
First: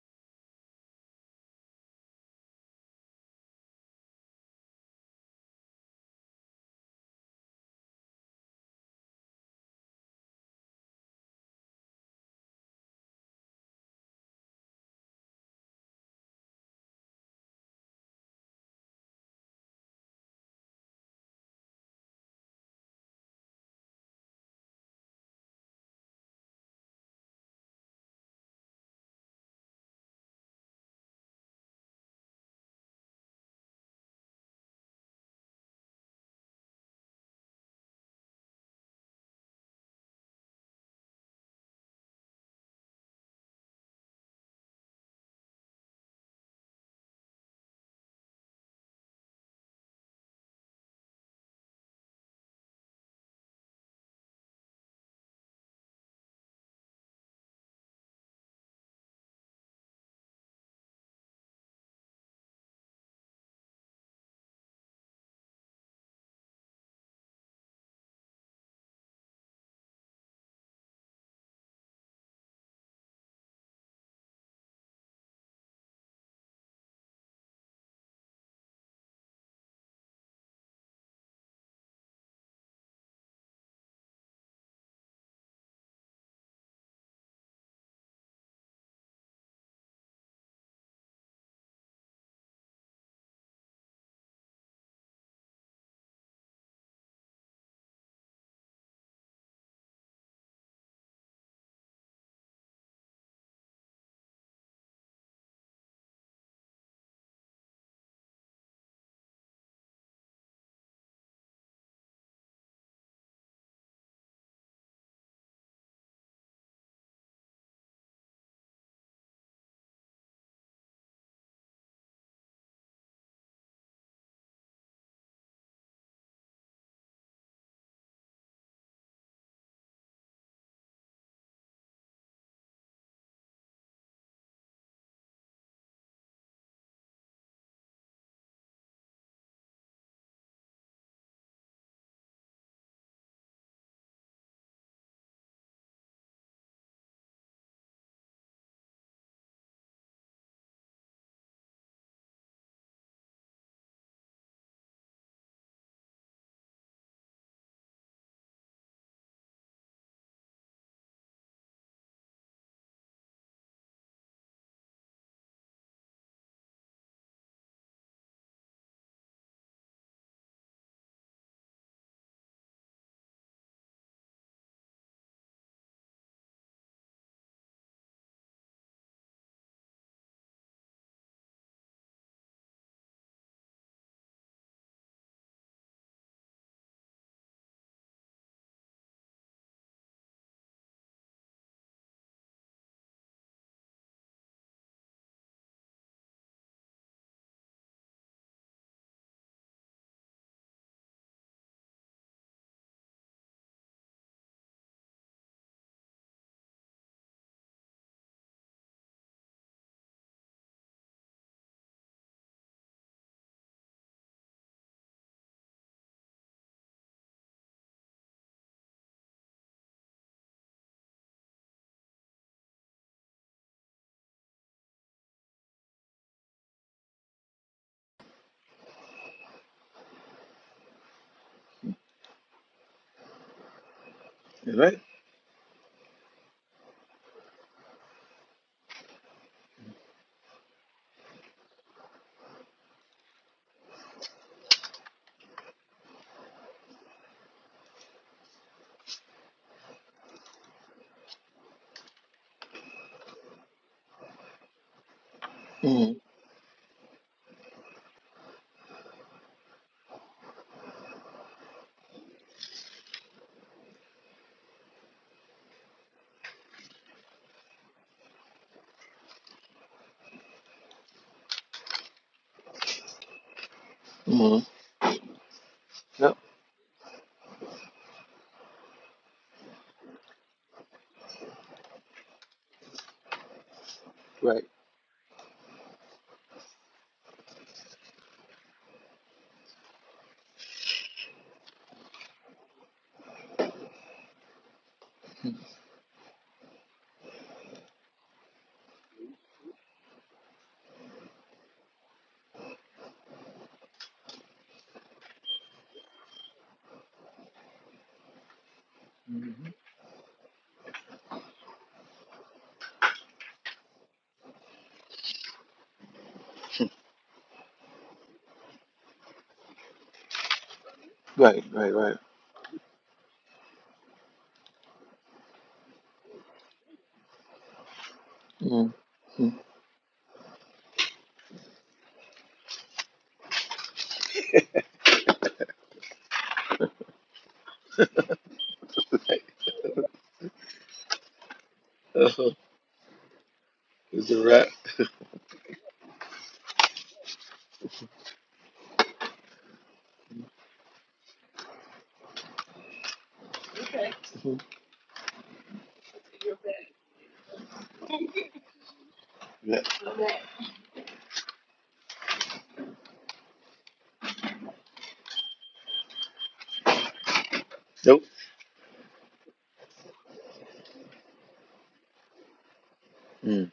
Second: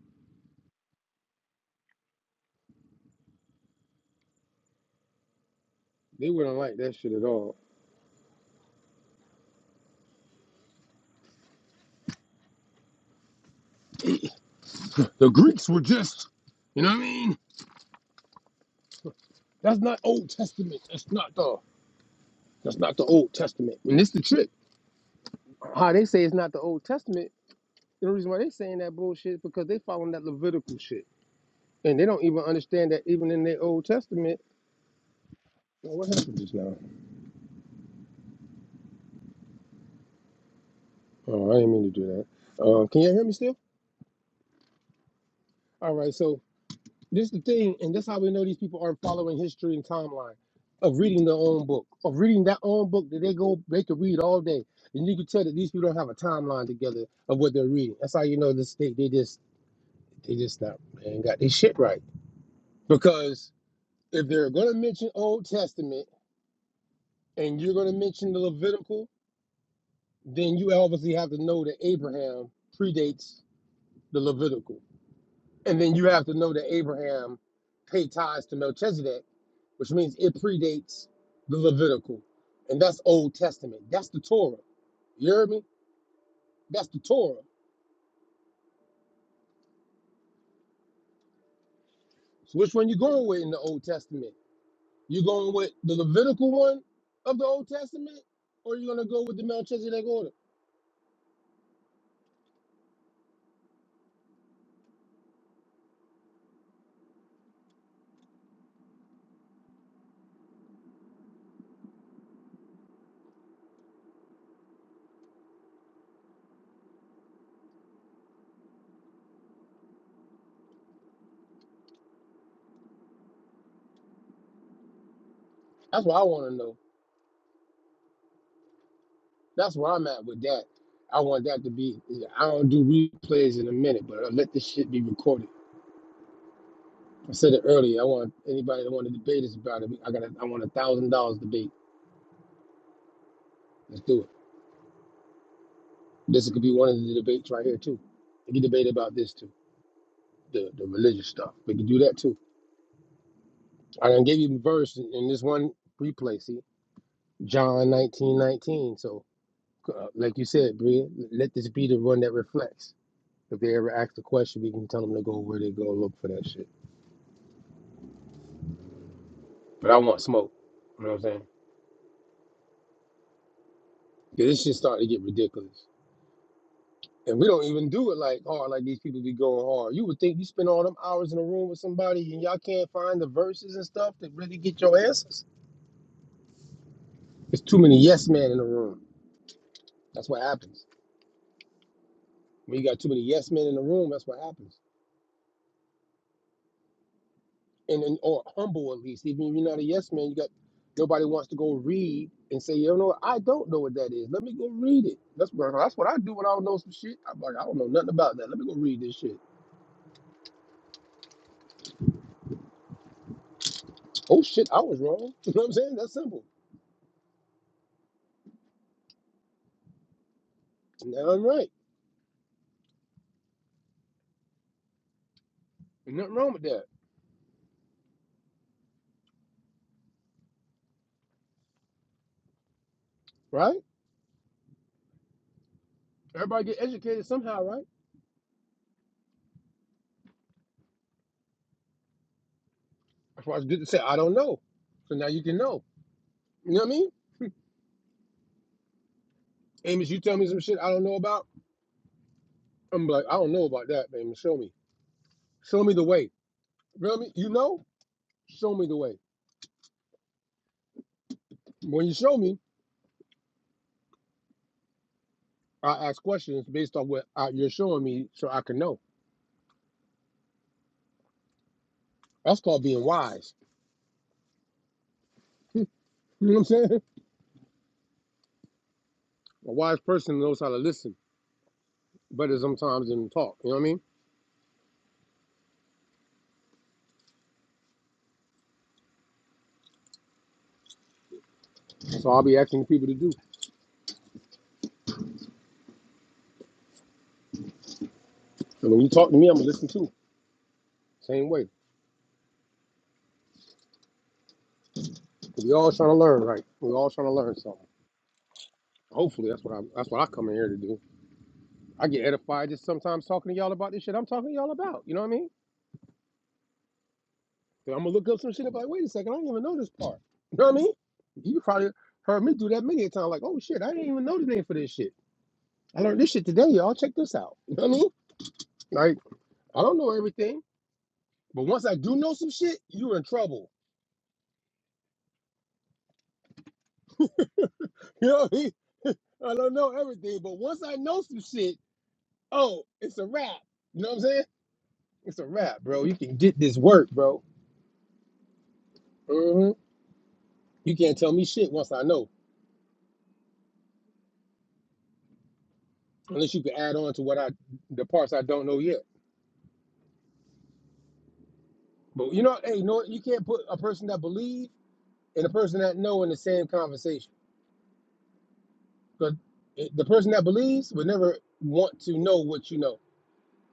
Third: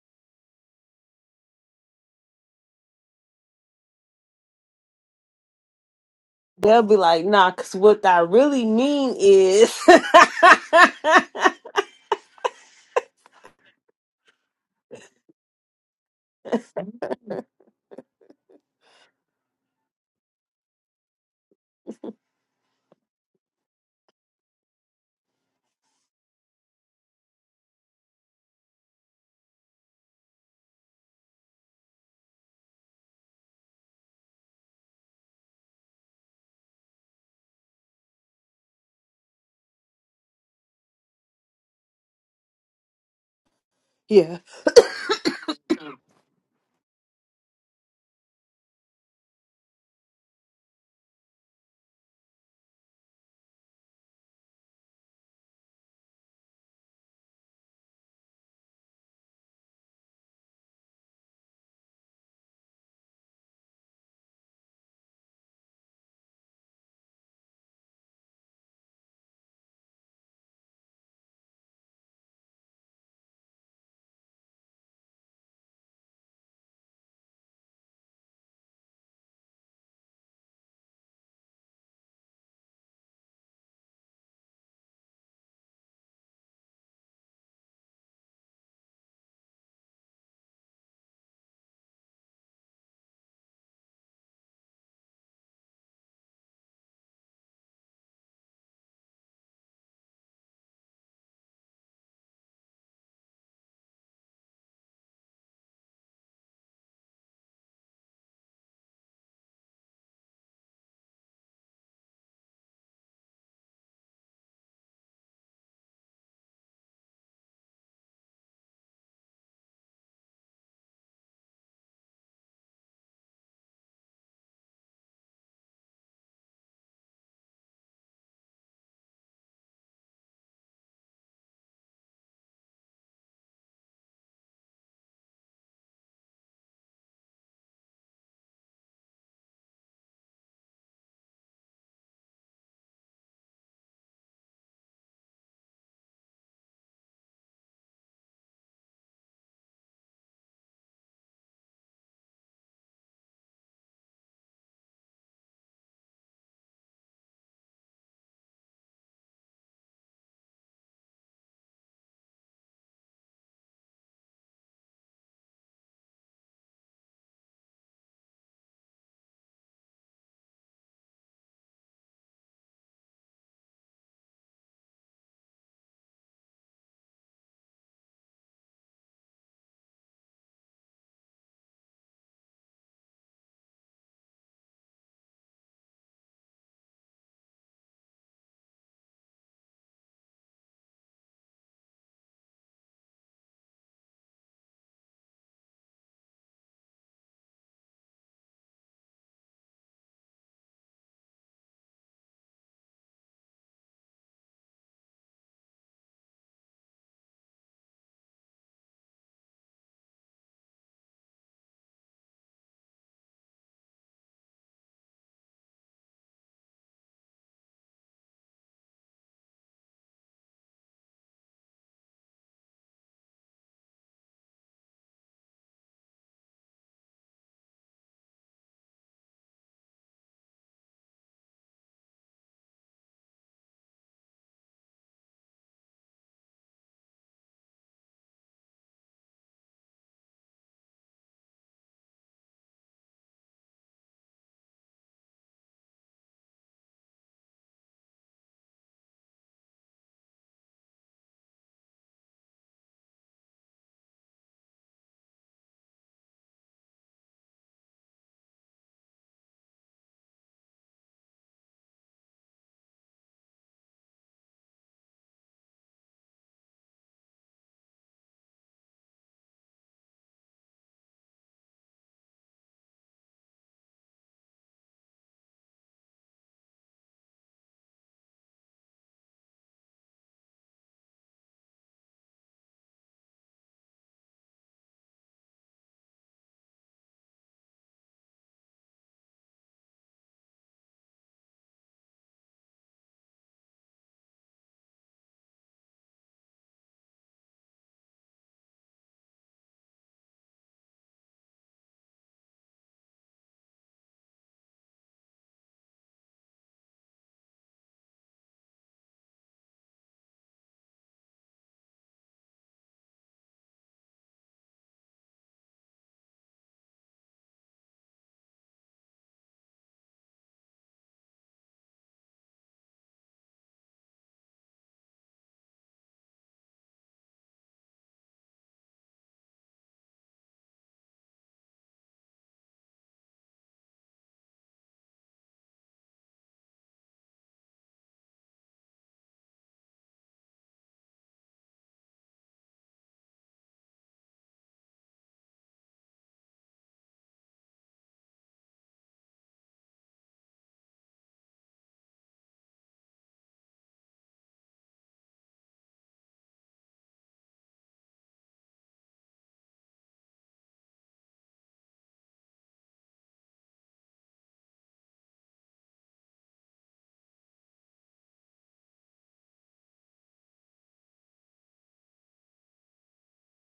Speaker 2: They wouldn't like
Speaker 1: They'll be
Speaker 2: that shit at
Speaker 1: like, nah,
Speaker 2: all.
Speaker 1: because what I really mean is.
Speaker 2: The gr- you know what I mean? That's not Old Testament. That's not the that's not the Old Testament. And this the trick. How they say it's not the Old Testament. The reason why they saying that bullshit is because they following that Levitical shit, and they don't even understand that even in their Old Testament. Oh, what happened just now? Oh, I didn't mean to do that. Uh, can you hear me still?
Speaker 1: yeah.
Speaker 2: All right, so This is the thing, and that's how we know these people aren't following history and timeline of reading their own book, of reading that own book that they go they could read all day, and you can tell that these people don't have a timeline together of what they're reading. That's how you know this they they just they just not they ain't got their shit right because if they're gonna mention Old Testament and you're gonna mention the Levitical, then you obviously have to know that Abraham predates the Levitical, and then you have to know that Abraham paid tithes to Melchizedek which means it predates the Levitical, and that's Old Testament. That's the Torah. You hear me? That's the Torah. So which one you going with in the Old Testament? You going with the Levitical one of the Old Testament, or you gonna go with the Melchizedek order? That's what I want to know. That's where I'm at with that. I want that to be. I don't do replays in a minute, but I let this shit be recorded. I said it earlier. I want anybody that want to debate us about it. I got. A, I want a thousand dollars debate. Let's do it. This could be one of the debates right here too. We can debate about this too, the, the religious stuff. We can do that too. I done gave you the verse in in this one replay. See, John nineteen nineteen. So, uh, like you said, Bria, let this be the one that reflects. If they ever ask a question, we can tell them to go where they go look for that shit. But I want smoke. You know what I'm saying? 'Cause this shit starting to get ridiculous. And we don't even do it like hard, like these people be going hard. You would think you spend all them hours in a room with somebody and y'all can't find the verses and stuff that really get your answers. It's too many yes men in the room. That's what happens. When you got too many yes men in the room, that's what happens. And, and or humble at least. Even if you're not a yes man, you got nobody wants to go read and say, you know, what? I don't know what that is. Let me go read it. That's what that's what I do when I don't know some shit. I'm like, I don't know nothing about that. Let me go read this shit. Oh shit, I was wrong. You know what I'm saying? That's simple. And I'm right. There's nothing wrong with that, right?
Speaker 3: Right?
Speaker 2: Everybody get educated somehow, right? That's why it's good to say I don't know. So now you can know. You know what I mean? Amos, you tell me some shit I don't know about. I'm like, I don't know about that, man. Show me. Show me the
Speaker 3: Mm-hmm.
Speaker 2: way. Feel me? You know? Show me the way. When you show me, I ask questions based on what I, you're showing me so I can know. That's called being wise.
Speaker 3: Mm-hmm. Yep.
Speaker 2: You know what I'm saying? A wise person knows how to listen better sometimes than talk. You know what I mean?
Speaker 3: Right.
Speaker 2: So I'll be asking people to do. And when you talk to me, I'm gonna listen too. Same way. We all trying to learn, right? We all trying to learn something. Hopefully that's
Speaker 3: Mm-hmm.
Speaker 2: what I that's what I come in here to do. I get edified just sometimes talking to y'all about this shit I'm talking to y'all about. You know what I mean? I'm gonna look up some shit and be like, wait a second, I didn't even know this part. You know what I mean? You
Speaker 3: Right.
Speaker 2: probably
Speaker 3: Right. Right.
Speaker 2: heard me do that many a time, like, oh shit, I didn't even know the name for this shit. I learned this shit today, y'all. Check this out. You know what I mean? Like, I don't know everything, but once I do know some shit, you're in trouble. You know what I mean? I don't know everything, but once I know some shit,
Speaker 3: Oh,
Speaker 2: oh, it's a wrap. You know what I'm
Speaker 3: Is it
Speaker 2: saying?
Speaker 3: right?
Speaker 2: It's a wrap, bro. You can get this work, bro. hmm You can't tell me shit once I know, unless you can add on to what I, the parts I don't know yet.
Speaker 3: Yeah. Okay.
Speaker 2: But you know, hey, you know what? You can't put a person that believe and a person that know in the same conversation
Speaker 3: Nope.
Speaker 2: because the person that believes would never want to know what you know.
Speaker 3: Mm.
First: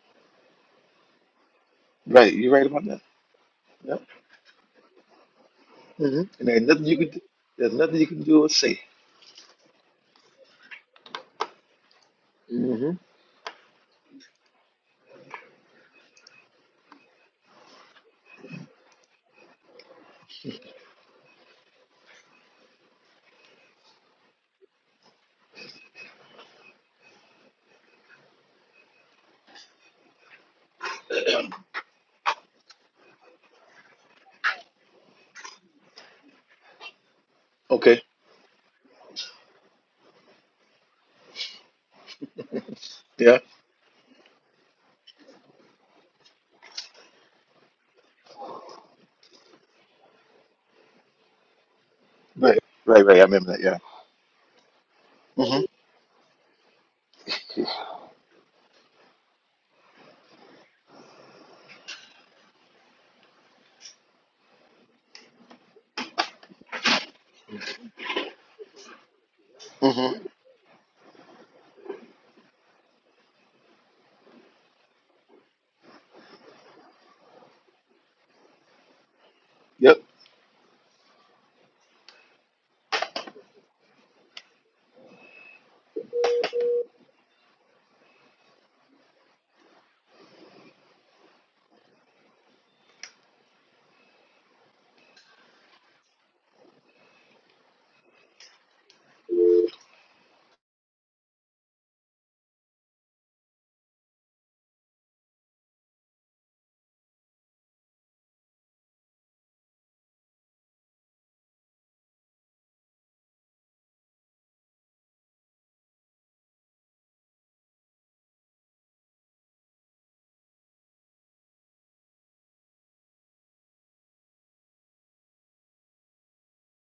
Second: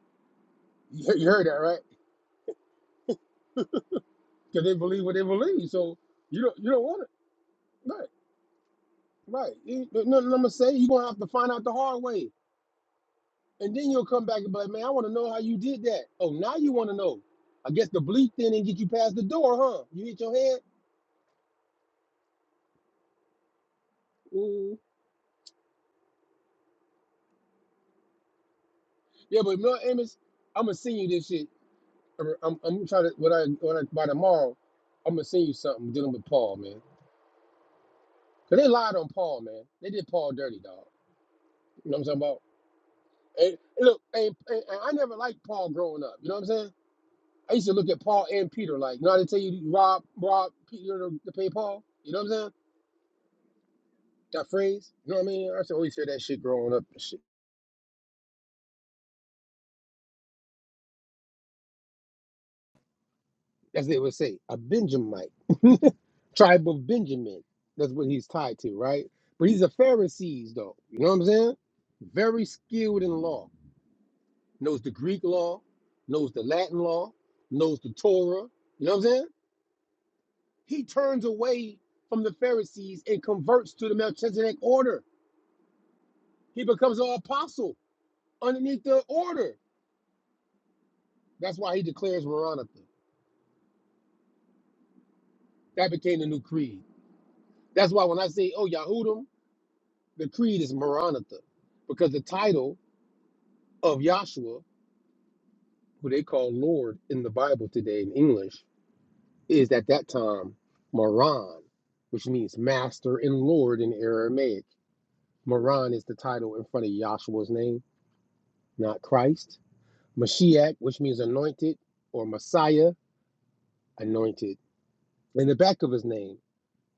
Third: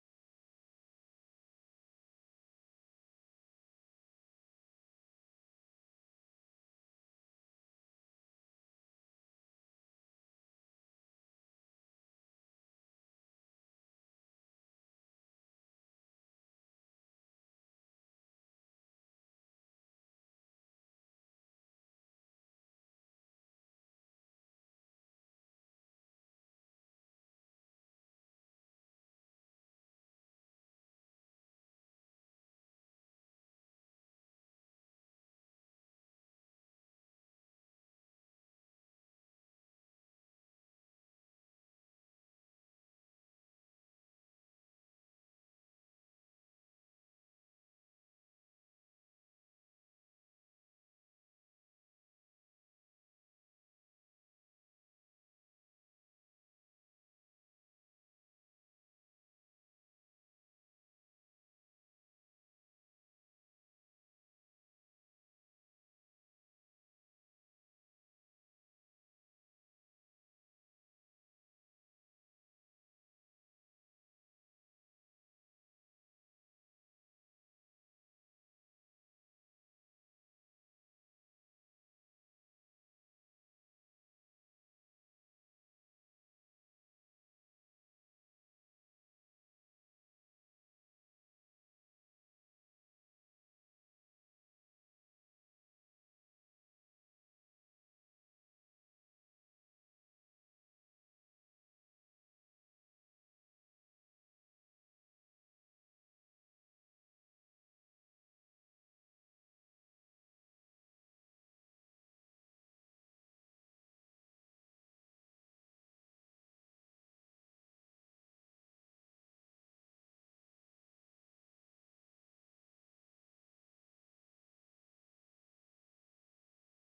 Speaker 2: You you heard that right?
Speaker 3: Right. You're right about that. Yep.
Speaker 2: Because they believe what they believe, so
Speaker 3: hmm
Speaker 2: you
Speaker 3: And
Speaker 2: don't
Speaker 3: there's
Speaker 2: you don't
Speaker 3: nothing you
Speaker 2: want
Speaker 3: can do. There's
Speaker 2: it.
Speaker 3: nothing you
Speaker 2: Right,
Speaker 3: can do or say.
Speaker 2: right. You- No, no, I'm gonna say you're gonna have to find out the hard way,
Speaker 3: hmm
Speaker 2: and then you'll come back and be like, man, I want to know how you did that. Oh, now you want to know. I guess the belief then didn't get you past the door, huh? You hit your head. Ooh. Yeah, but no, Amos, I'm gonna send you this shit I'm, I'm, I'm trying to when I when I by tomorrow, I'm gonna send you something dealing with Paul, man.
Speaker 3: Okay.
Speaker 2: Cause they lied on Paul, man. They did Paul dirty, dog. You know what I'm talking about?
Speaker 3: Yeah.
Speaker 2: And, and look, and, and, and I never liked Paul growing up. You know what I'm saying? I used to look at Paul and Peter like, you know how they tell you rob rob Peter to, to pay Paul. You know what I'm saying?
Speaker 3: Right. Right. Right. I remember that. Yeah.
Speaker 2: That phrase. You know what I mean? I
Speaker 3: hmm
Speaker 2: used to always hear that shit growing up. and shit. As they would say. A Benjamite, tribe of Benjamin. That's what he's tied to, right? But he's a
Speaker 3: hmm
Speaker 2: Pharisee, though. You know what I'm saying? Very skilled in law. Knows the Greek law, knows the Latin law, knows the Torah. You know what I'm saying?
Speaker 3: Yep.
Speaker 2: He turns away from the Pharisees and converts to the Melchizedek order. He becomes an apostle underneath the order. That's why he declares Maranatha. That became the new creed. That's why when I say, oh, Yahudim, The creed is Maranatha, because the title of Yahshua, who they call Lord in the Bible today in English, is at that time Maran, which means Master and Lord in Aramaic. Maran is the title in front of Yahshua's name, not Christ. Mashiach, which means anointed, or Messiah, anointed. In the back of his name,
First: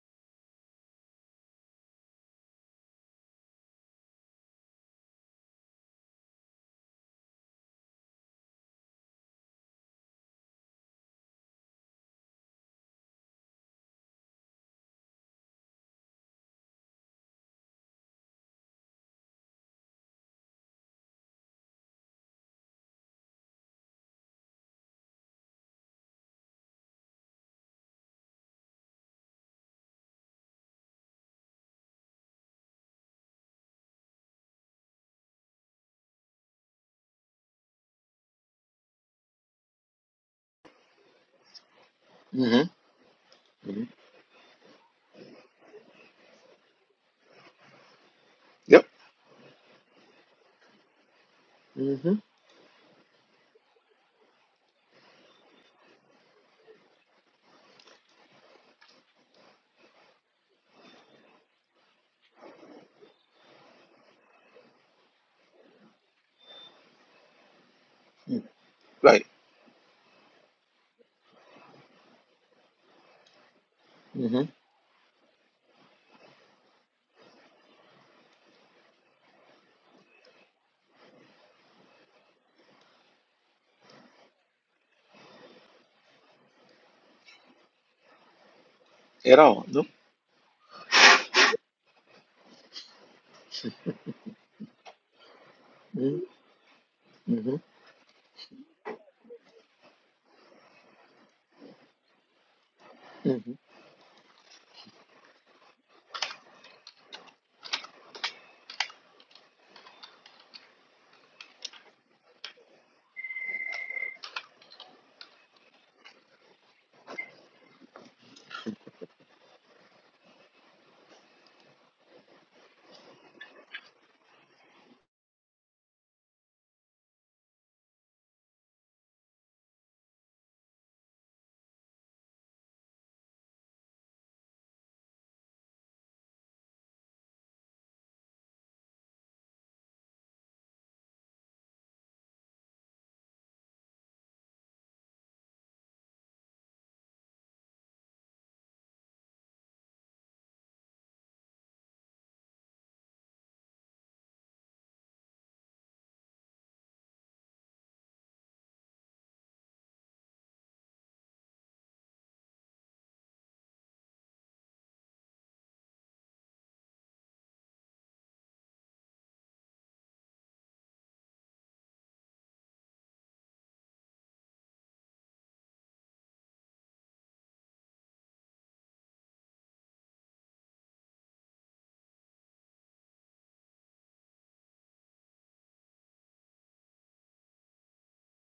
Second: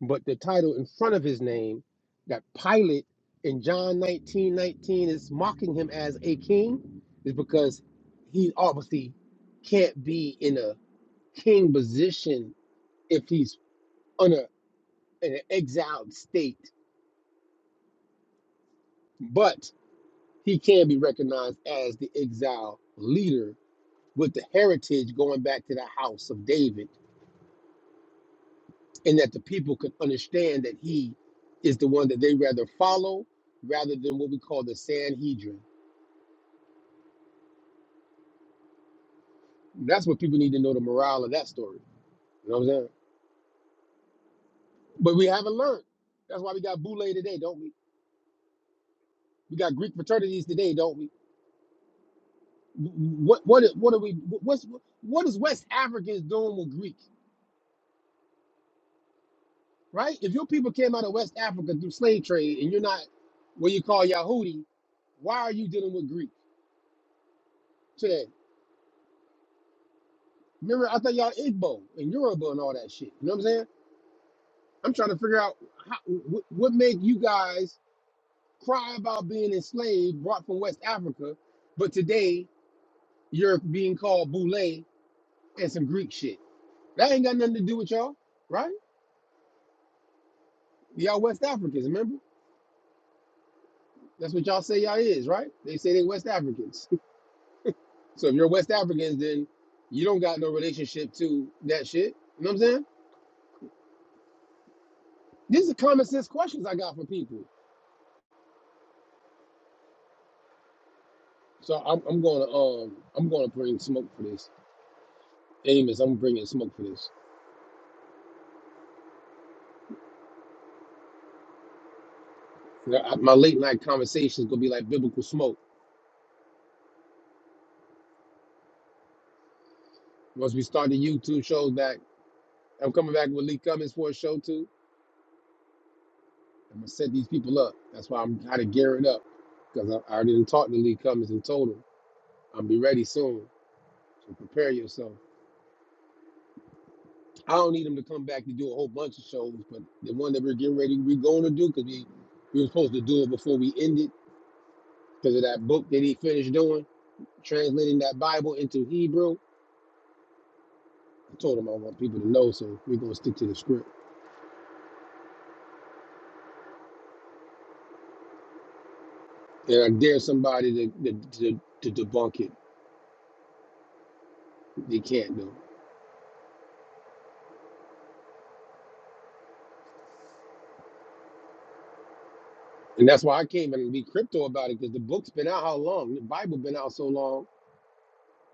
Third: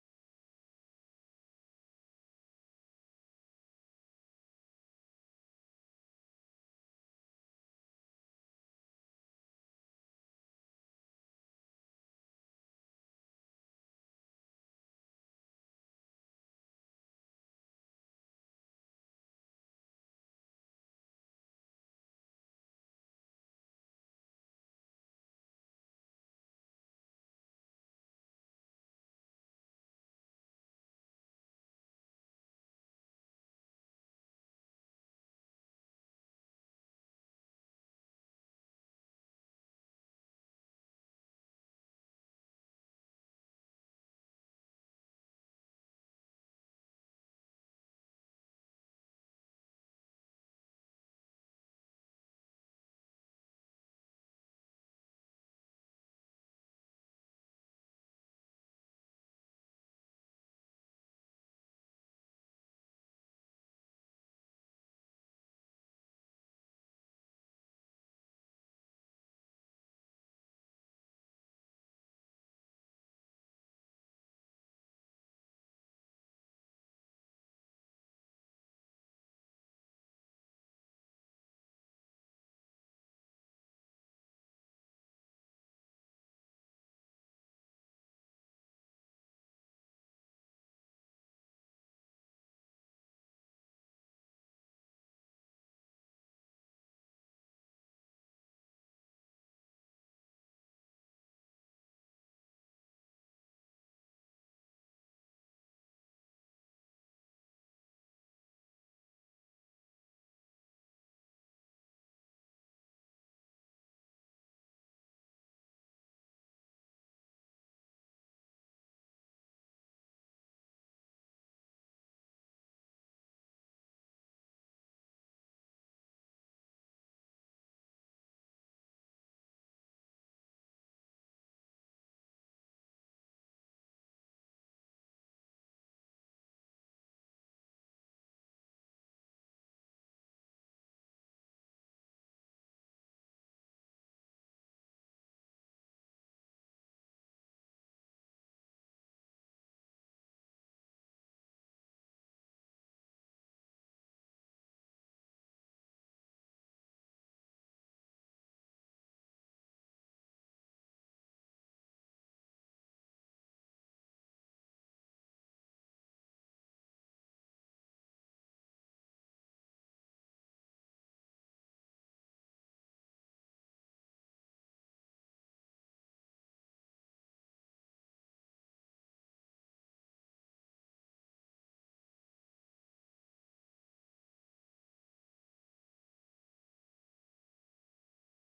Speaker 2: but the title in front of his name that Pilate in John 19 19 is mocking him as a king is because he obviously can't be in a king position if he's on a, in an exiled state, but he can be recognized as the exiled leader with the heritage going back to the house of David, and that the people could understand that he is the one that they rather follow rather than what we call the Sanhedrin That's what people need to know the morale of that story. You know
Speaker 3: hmm
Speaker 2: what I'm saying?
Speaker 3: hmm
Speaker 2: But we haven't learned. That's why we got Boule today, don't we?
Speaker 3: Yep.
Speaker 2: We got Greek fraternities today, don't we?
Speaker 3: hmm
Speaker 2: What what what are we? What's what is West Africans doing with Greek? Right? If your people came out of West Africa through slave trade and you're not what you call Yahudi, why are you dealing with Greek today?
Speaker 3: Right.
Speaker 2: Remember, I thought y'all Igbo and Yoruba and all that shit. You know what I'm saying?
Speaker 3: hmm
Speaker 2: I'm trying to figure out how, wh- what made you guys cry about being enslaved, brought from West Africa, but today you're being called Boule and some Greek shit. That ain't got nothing to do with y'all, right?
Speaker 3: At all. Nope.
Speaker 2: Y'all West Africans, remember? That's what y'all say y'all is, right? They say they West
Speaker 3: Mhm.
Speaker 2: Africans. So if you're West Africans, then you don't got no relationship to that shit. You know what I'm saying? These are common sense questions I got for people. So I'm, I'm gonna um I'm gonna bring smoke for this. Amos, I'm bringing smoke for this. I- I- My late night conversation is gonna be like biblical smoke Once we start the YouTube shows back, I'm coming back with Lee Cummings for a show too. I'm gonna set these people up. That's why I'm kind of gearing up because I, I already done talked to Lee Cummings and told him I'm be ready soon. So prepare yourself. I don't need him to come back to do a whole bunch of shows, but the one that we're getting ready, we're going to do because we we were supposed to do it before we ended because of that book that he finished doing, translating that Bible into Hebrew. I told him I want people to know, so we're gonna stick to the script. And I dare somebody to to, to, to debunk it. They can't though. And that's why I came and be crypto about it because the book's been out how long? The Bible been out so long.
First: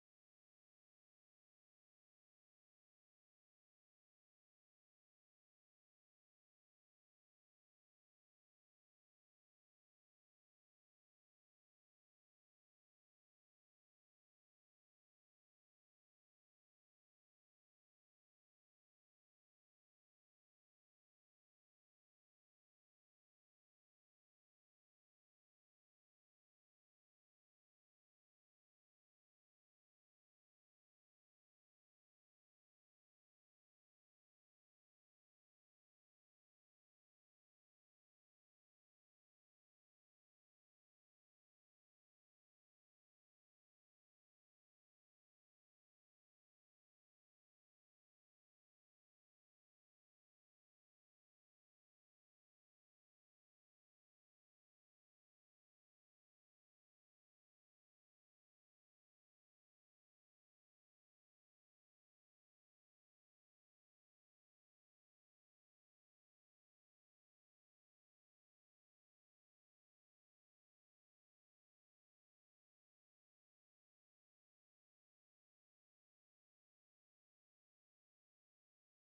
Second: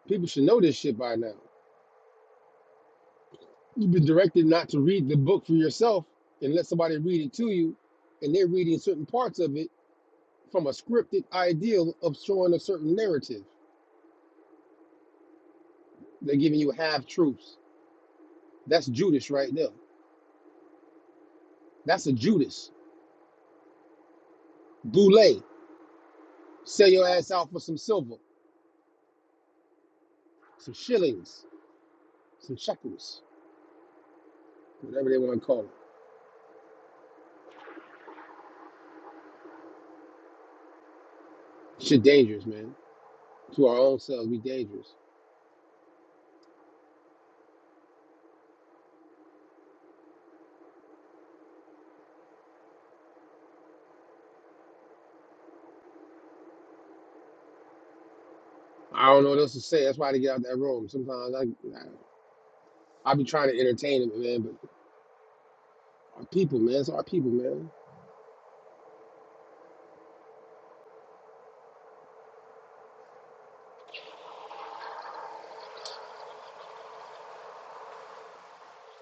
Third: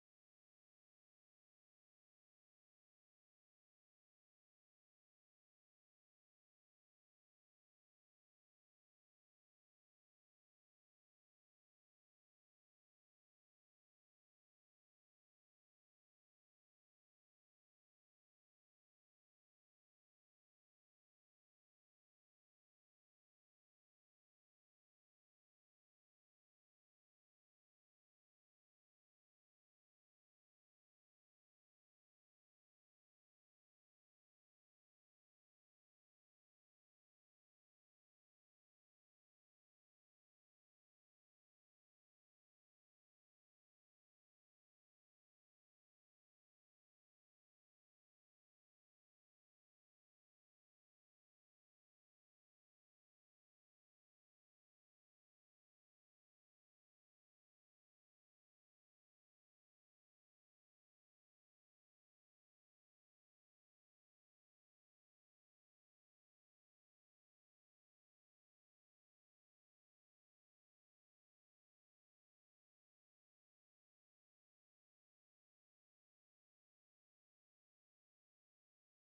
Speaker 2: People should know this shit by now. You've been directed not to read the book for yourself and let somebody read it to you, and they're reading certain parts of it from a scripted ideal of showing a certain narrative. They're giving you half truths. That's Judas right there. That's a Judas. Boule. Sell your ass out for some silver, some shillings, some shekels, whatever they want to call it. Shit dangerous, man. To our own selves, we dangerous. I don't know what else to say. That's why they get out that room. Sometimes I, I, I be trying to entertain them, man. But our people, man, it's our people, man.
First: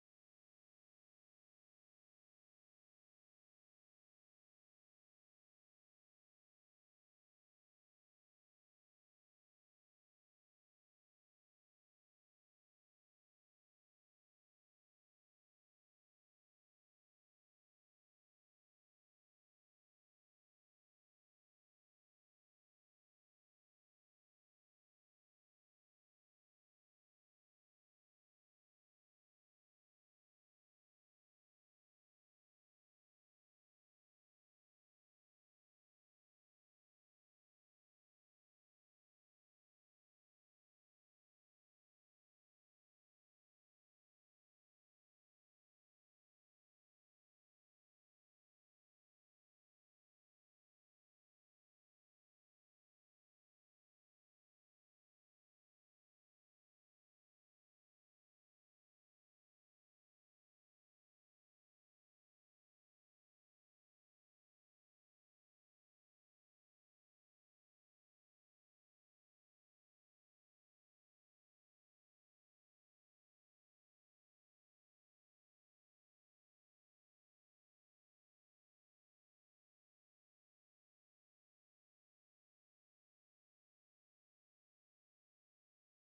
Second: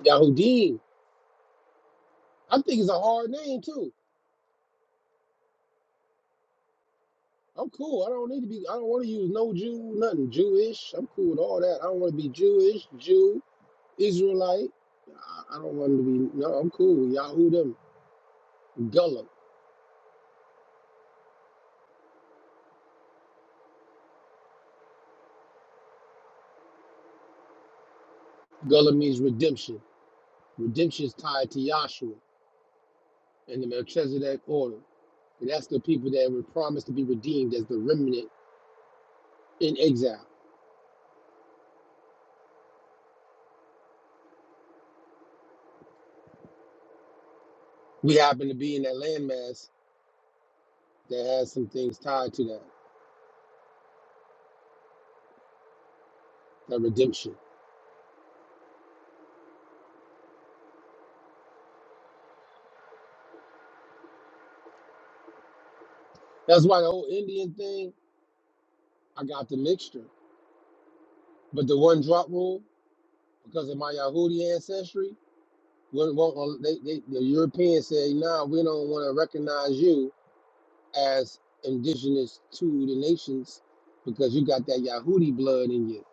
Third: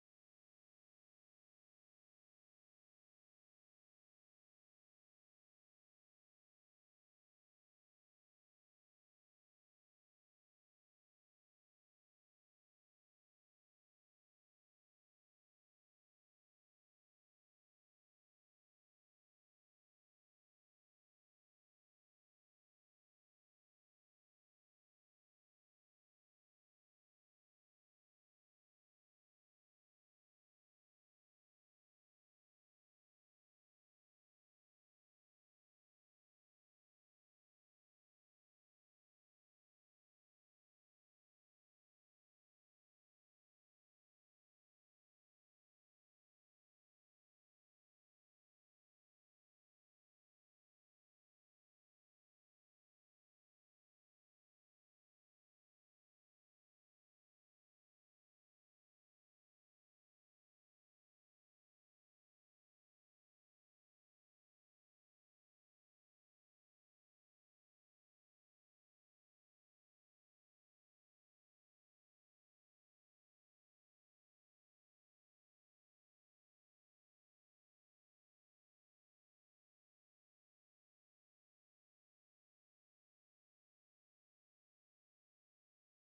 Speaker 2: Yahudim. I think it's a hard name too. I'm cool. I don't need to be. I don't want to use no Jew, nothing Jewish. I'm cool with all that. I don't want to be Jewish, Jew, Israelite. I, I don't want to be. No, I'm cool. with Yahudim. Gullah. Gullah means redemption. Redemption is tied to Yahshua and the Melchizedek order. And that's the people that were promised to be redeemed as the remnant in exile. we happen to be in that landmass that has some things tied to that, that redemption. That's why the whole Indian thing, I got the mixture. But the one drop rule, because of my Yahudi ancestry, wouldn't want- uh, they, they, the Europeans say, nah, we don't want to recognize you as indigenous to the nations because you got that Yahudi blood in you,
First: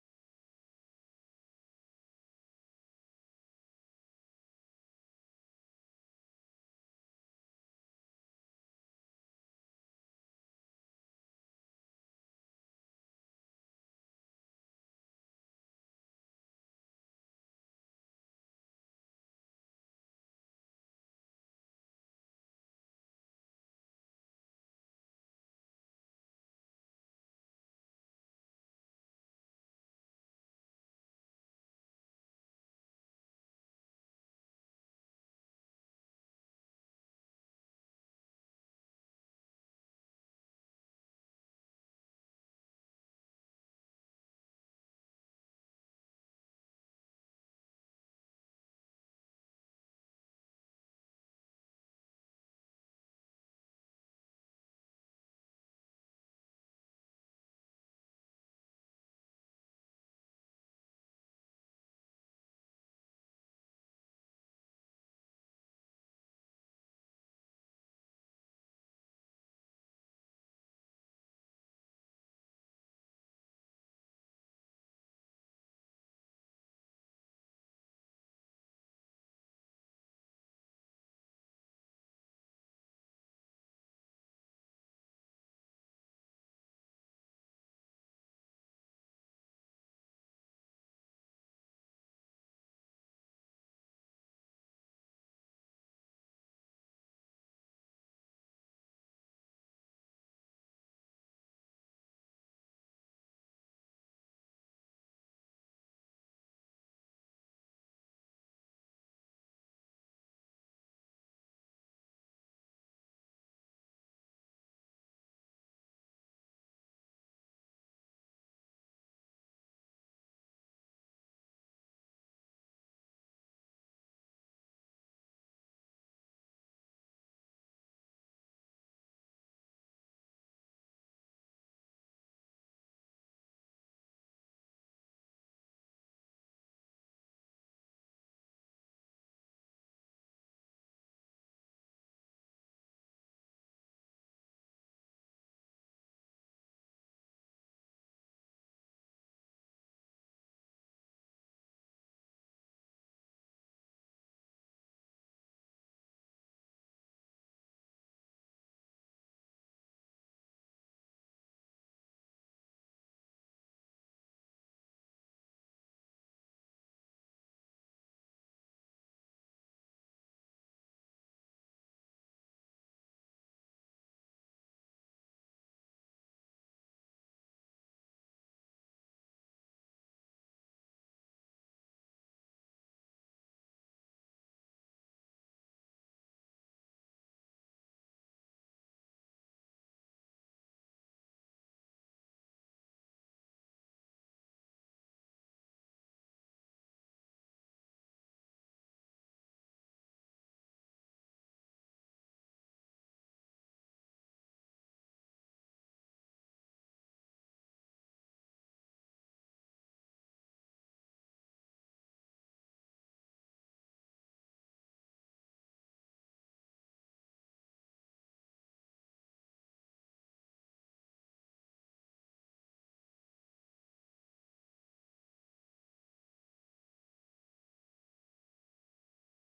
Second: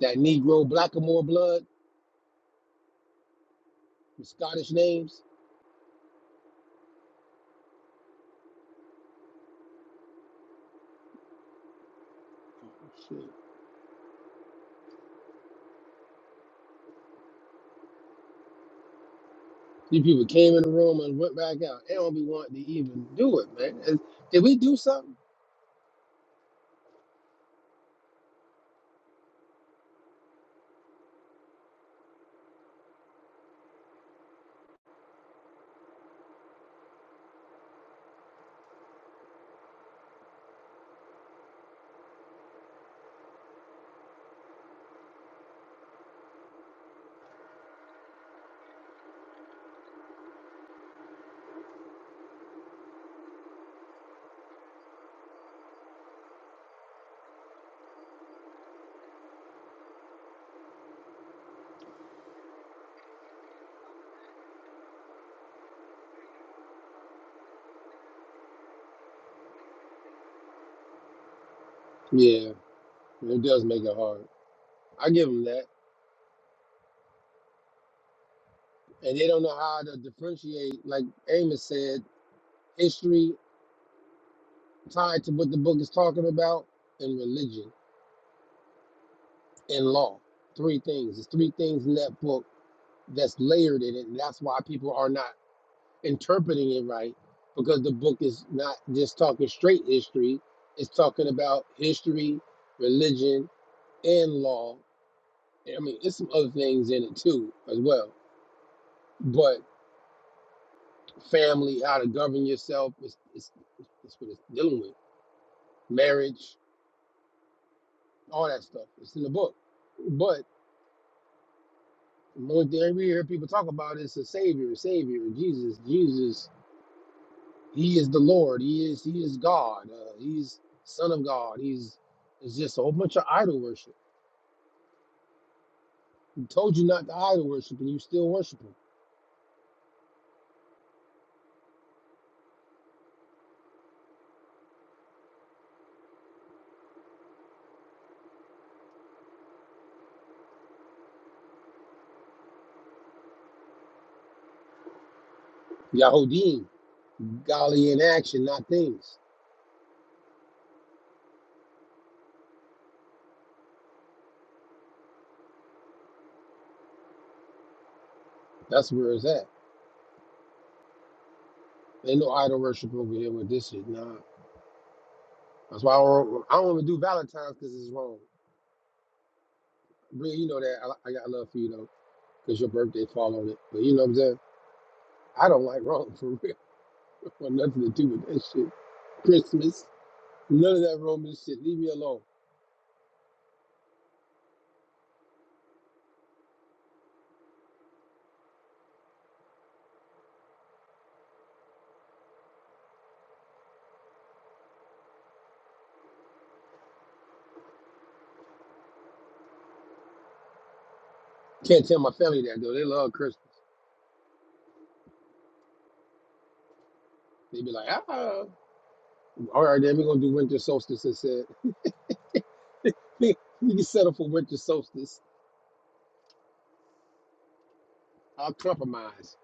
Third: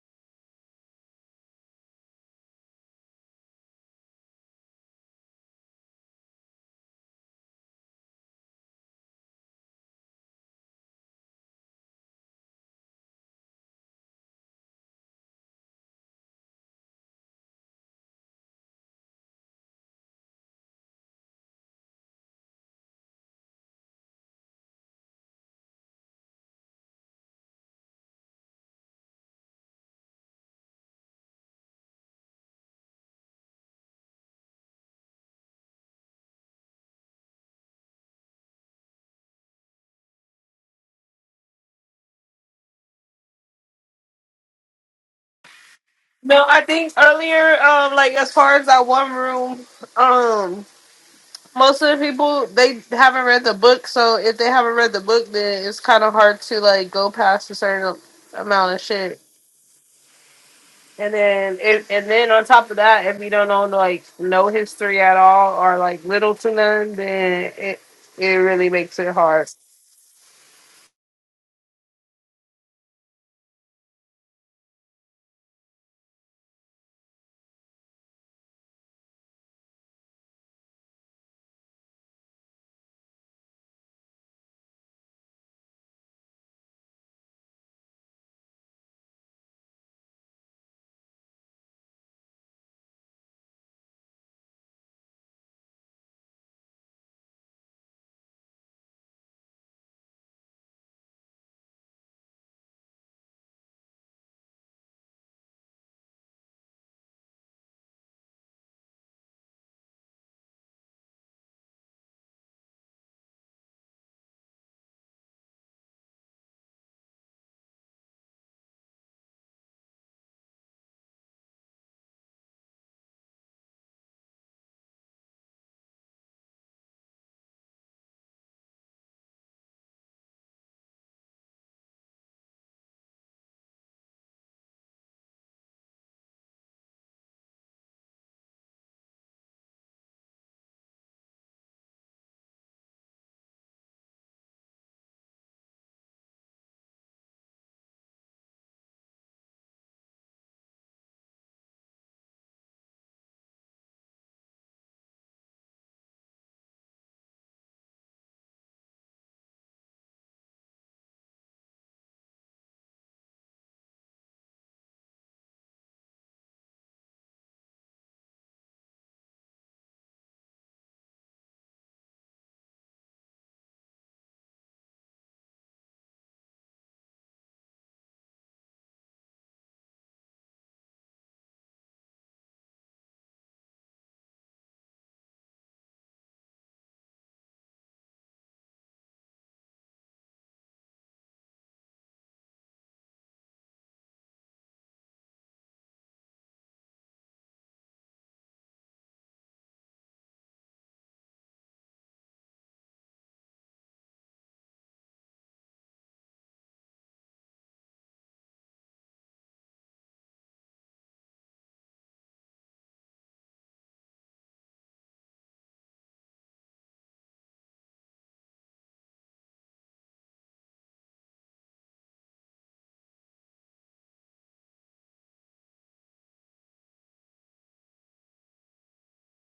Speaker 2: that Negro Blackamoor blood, the Scottish names. These people came in the room and went back out. They don't be wanting to even do it, man. Is- Did we do something?
Speaker 1: No, I think earlier, um, like as far as that one room, um, most of the people they haven't read the book, so if they haven't read the book, then it's kind of hard to like go past a certain amount of shit. And then, if, and then on top of that, if you don't know like no history at all or like little to none, then it it really makes it hard.
Speaker 2: Yeah, it does make it hard. I give them that. And they don't know how to differentiate, like Amos said, history tied to what the book is talking about and religion and law. Three things. There's three things in that book that's layered in it. And that's why people are not interpreting it right because the book is not just talking straight history it's talking about history religion and law i mean there's some other things in it too as well but family how to govern yourself it's, it's, it's what it's dealing with marriage all that stuff it's in the book but the only thing we hear people talk about is a savior a savior jesus jesus He is the Lord. He is He is God. Uh, he's Son of God. He's it's just a whole bunch of idol worship. He told you not to idol worship, and you still worship him. Yahodim, golly in action, not things. That's where it's at. Ain't no idol worship over here with this shit. Nah, that's why I don't, I don't even do Valentine's because it's wrong. Really, you know that I, I got love for you though, because your birthday fall on it. But you know what I'm saying? I don't like wrong for real. I Want nothing to do with that shit. Christmas, none of that Roman shit. Leave me alone. Can't tell my family that though. They love Christmas. They be like, ah, all right, then we're gonna do winter solstice instead. We can settle for winter solstice. I'll compromise.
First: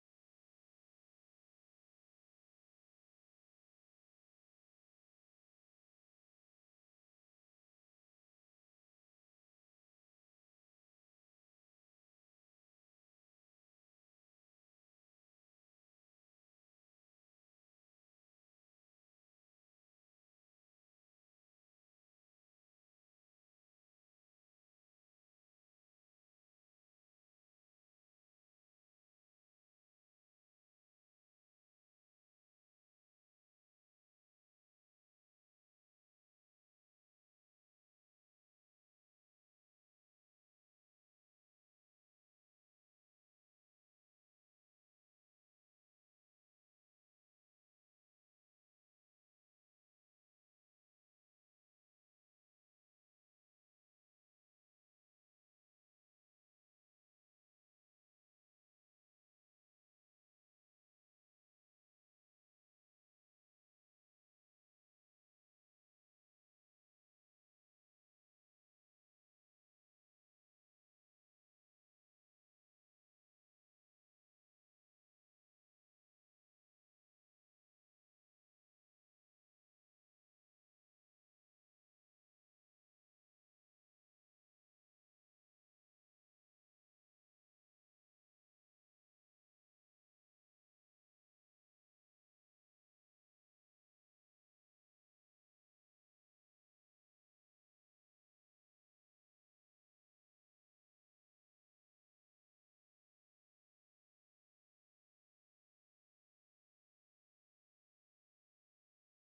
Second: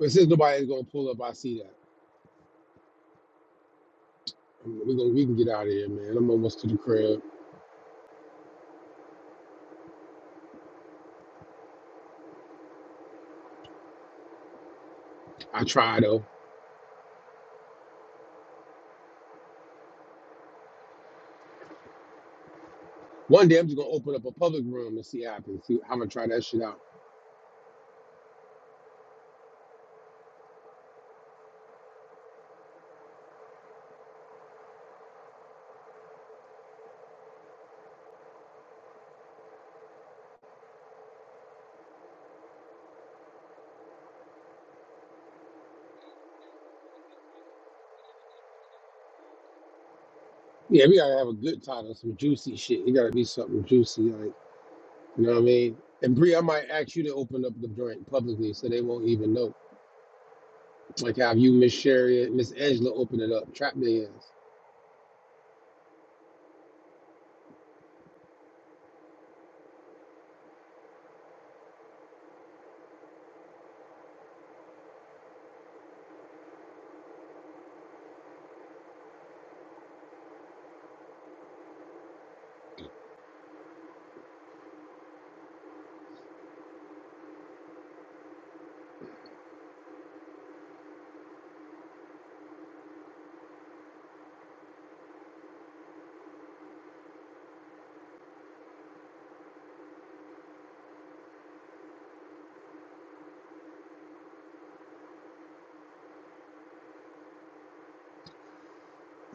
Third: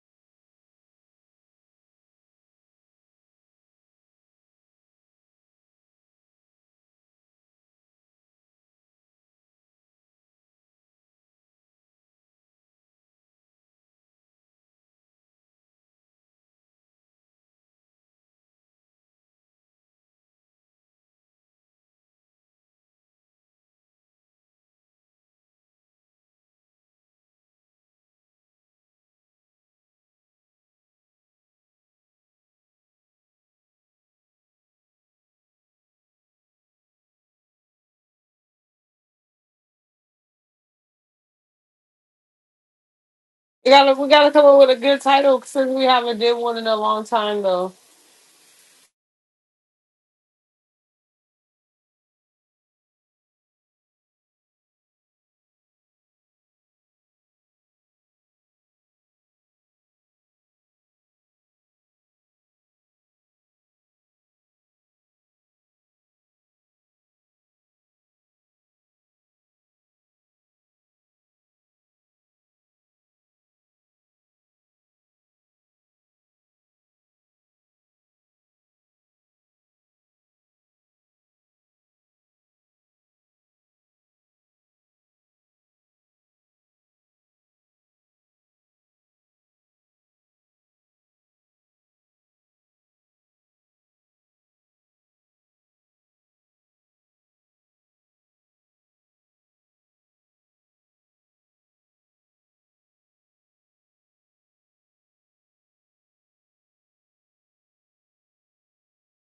Speaker 2: But since nobody's gonna pull up, I see that. I mean, we gonna we can get out of here, man. I'm almost to the crib. I try though. One day I'm just gonna open up a public room and see what happens. See I'm gonna try that shit out.
Speaker 1: We gotta we gotta come up with a good title since we haven't did one in a long time though.
Speaker 2: Yeah, we gotta have a good title, some juicy shit. It gotta be something juicy, like you know what I mean? And Bree, I might ask you to open up the joint publicly so they won't even know. Like how you, Miss Sherry, and Miss Angela open it up. Trap millions.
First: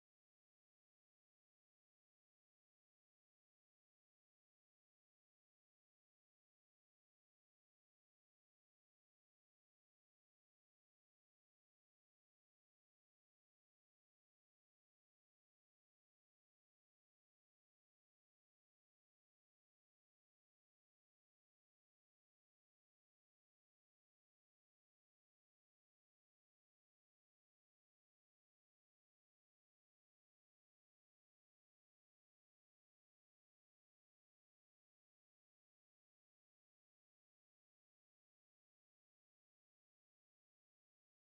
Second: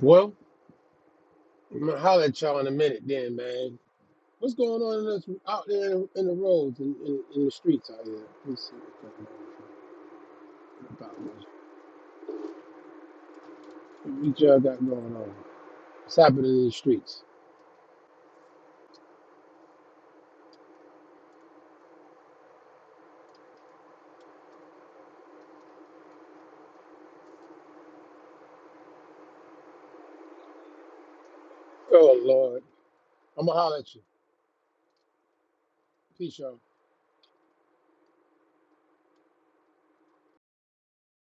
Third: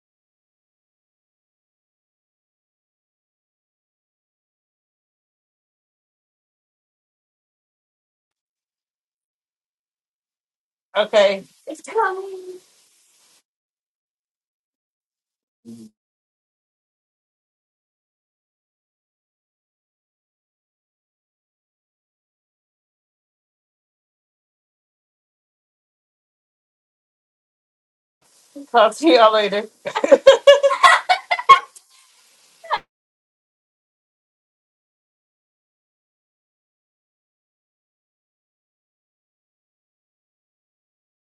Speaker 2: Well, I'm gonna holler at y'all in a minute then, man. What's going on in this, out there in, in the roads and in, in, in the streets out here? Let's see what's going on about
Speaker 1: Okay.
Speaker 2: this. What y'all got going on? What's happening in the streets?
Speaker 1: Talk to y'all later.
Speaker 2: Oh Lord. I'm gonna holler at you. Peace, y'all.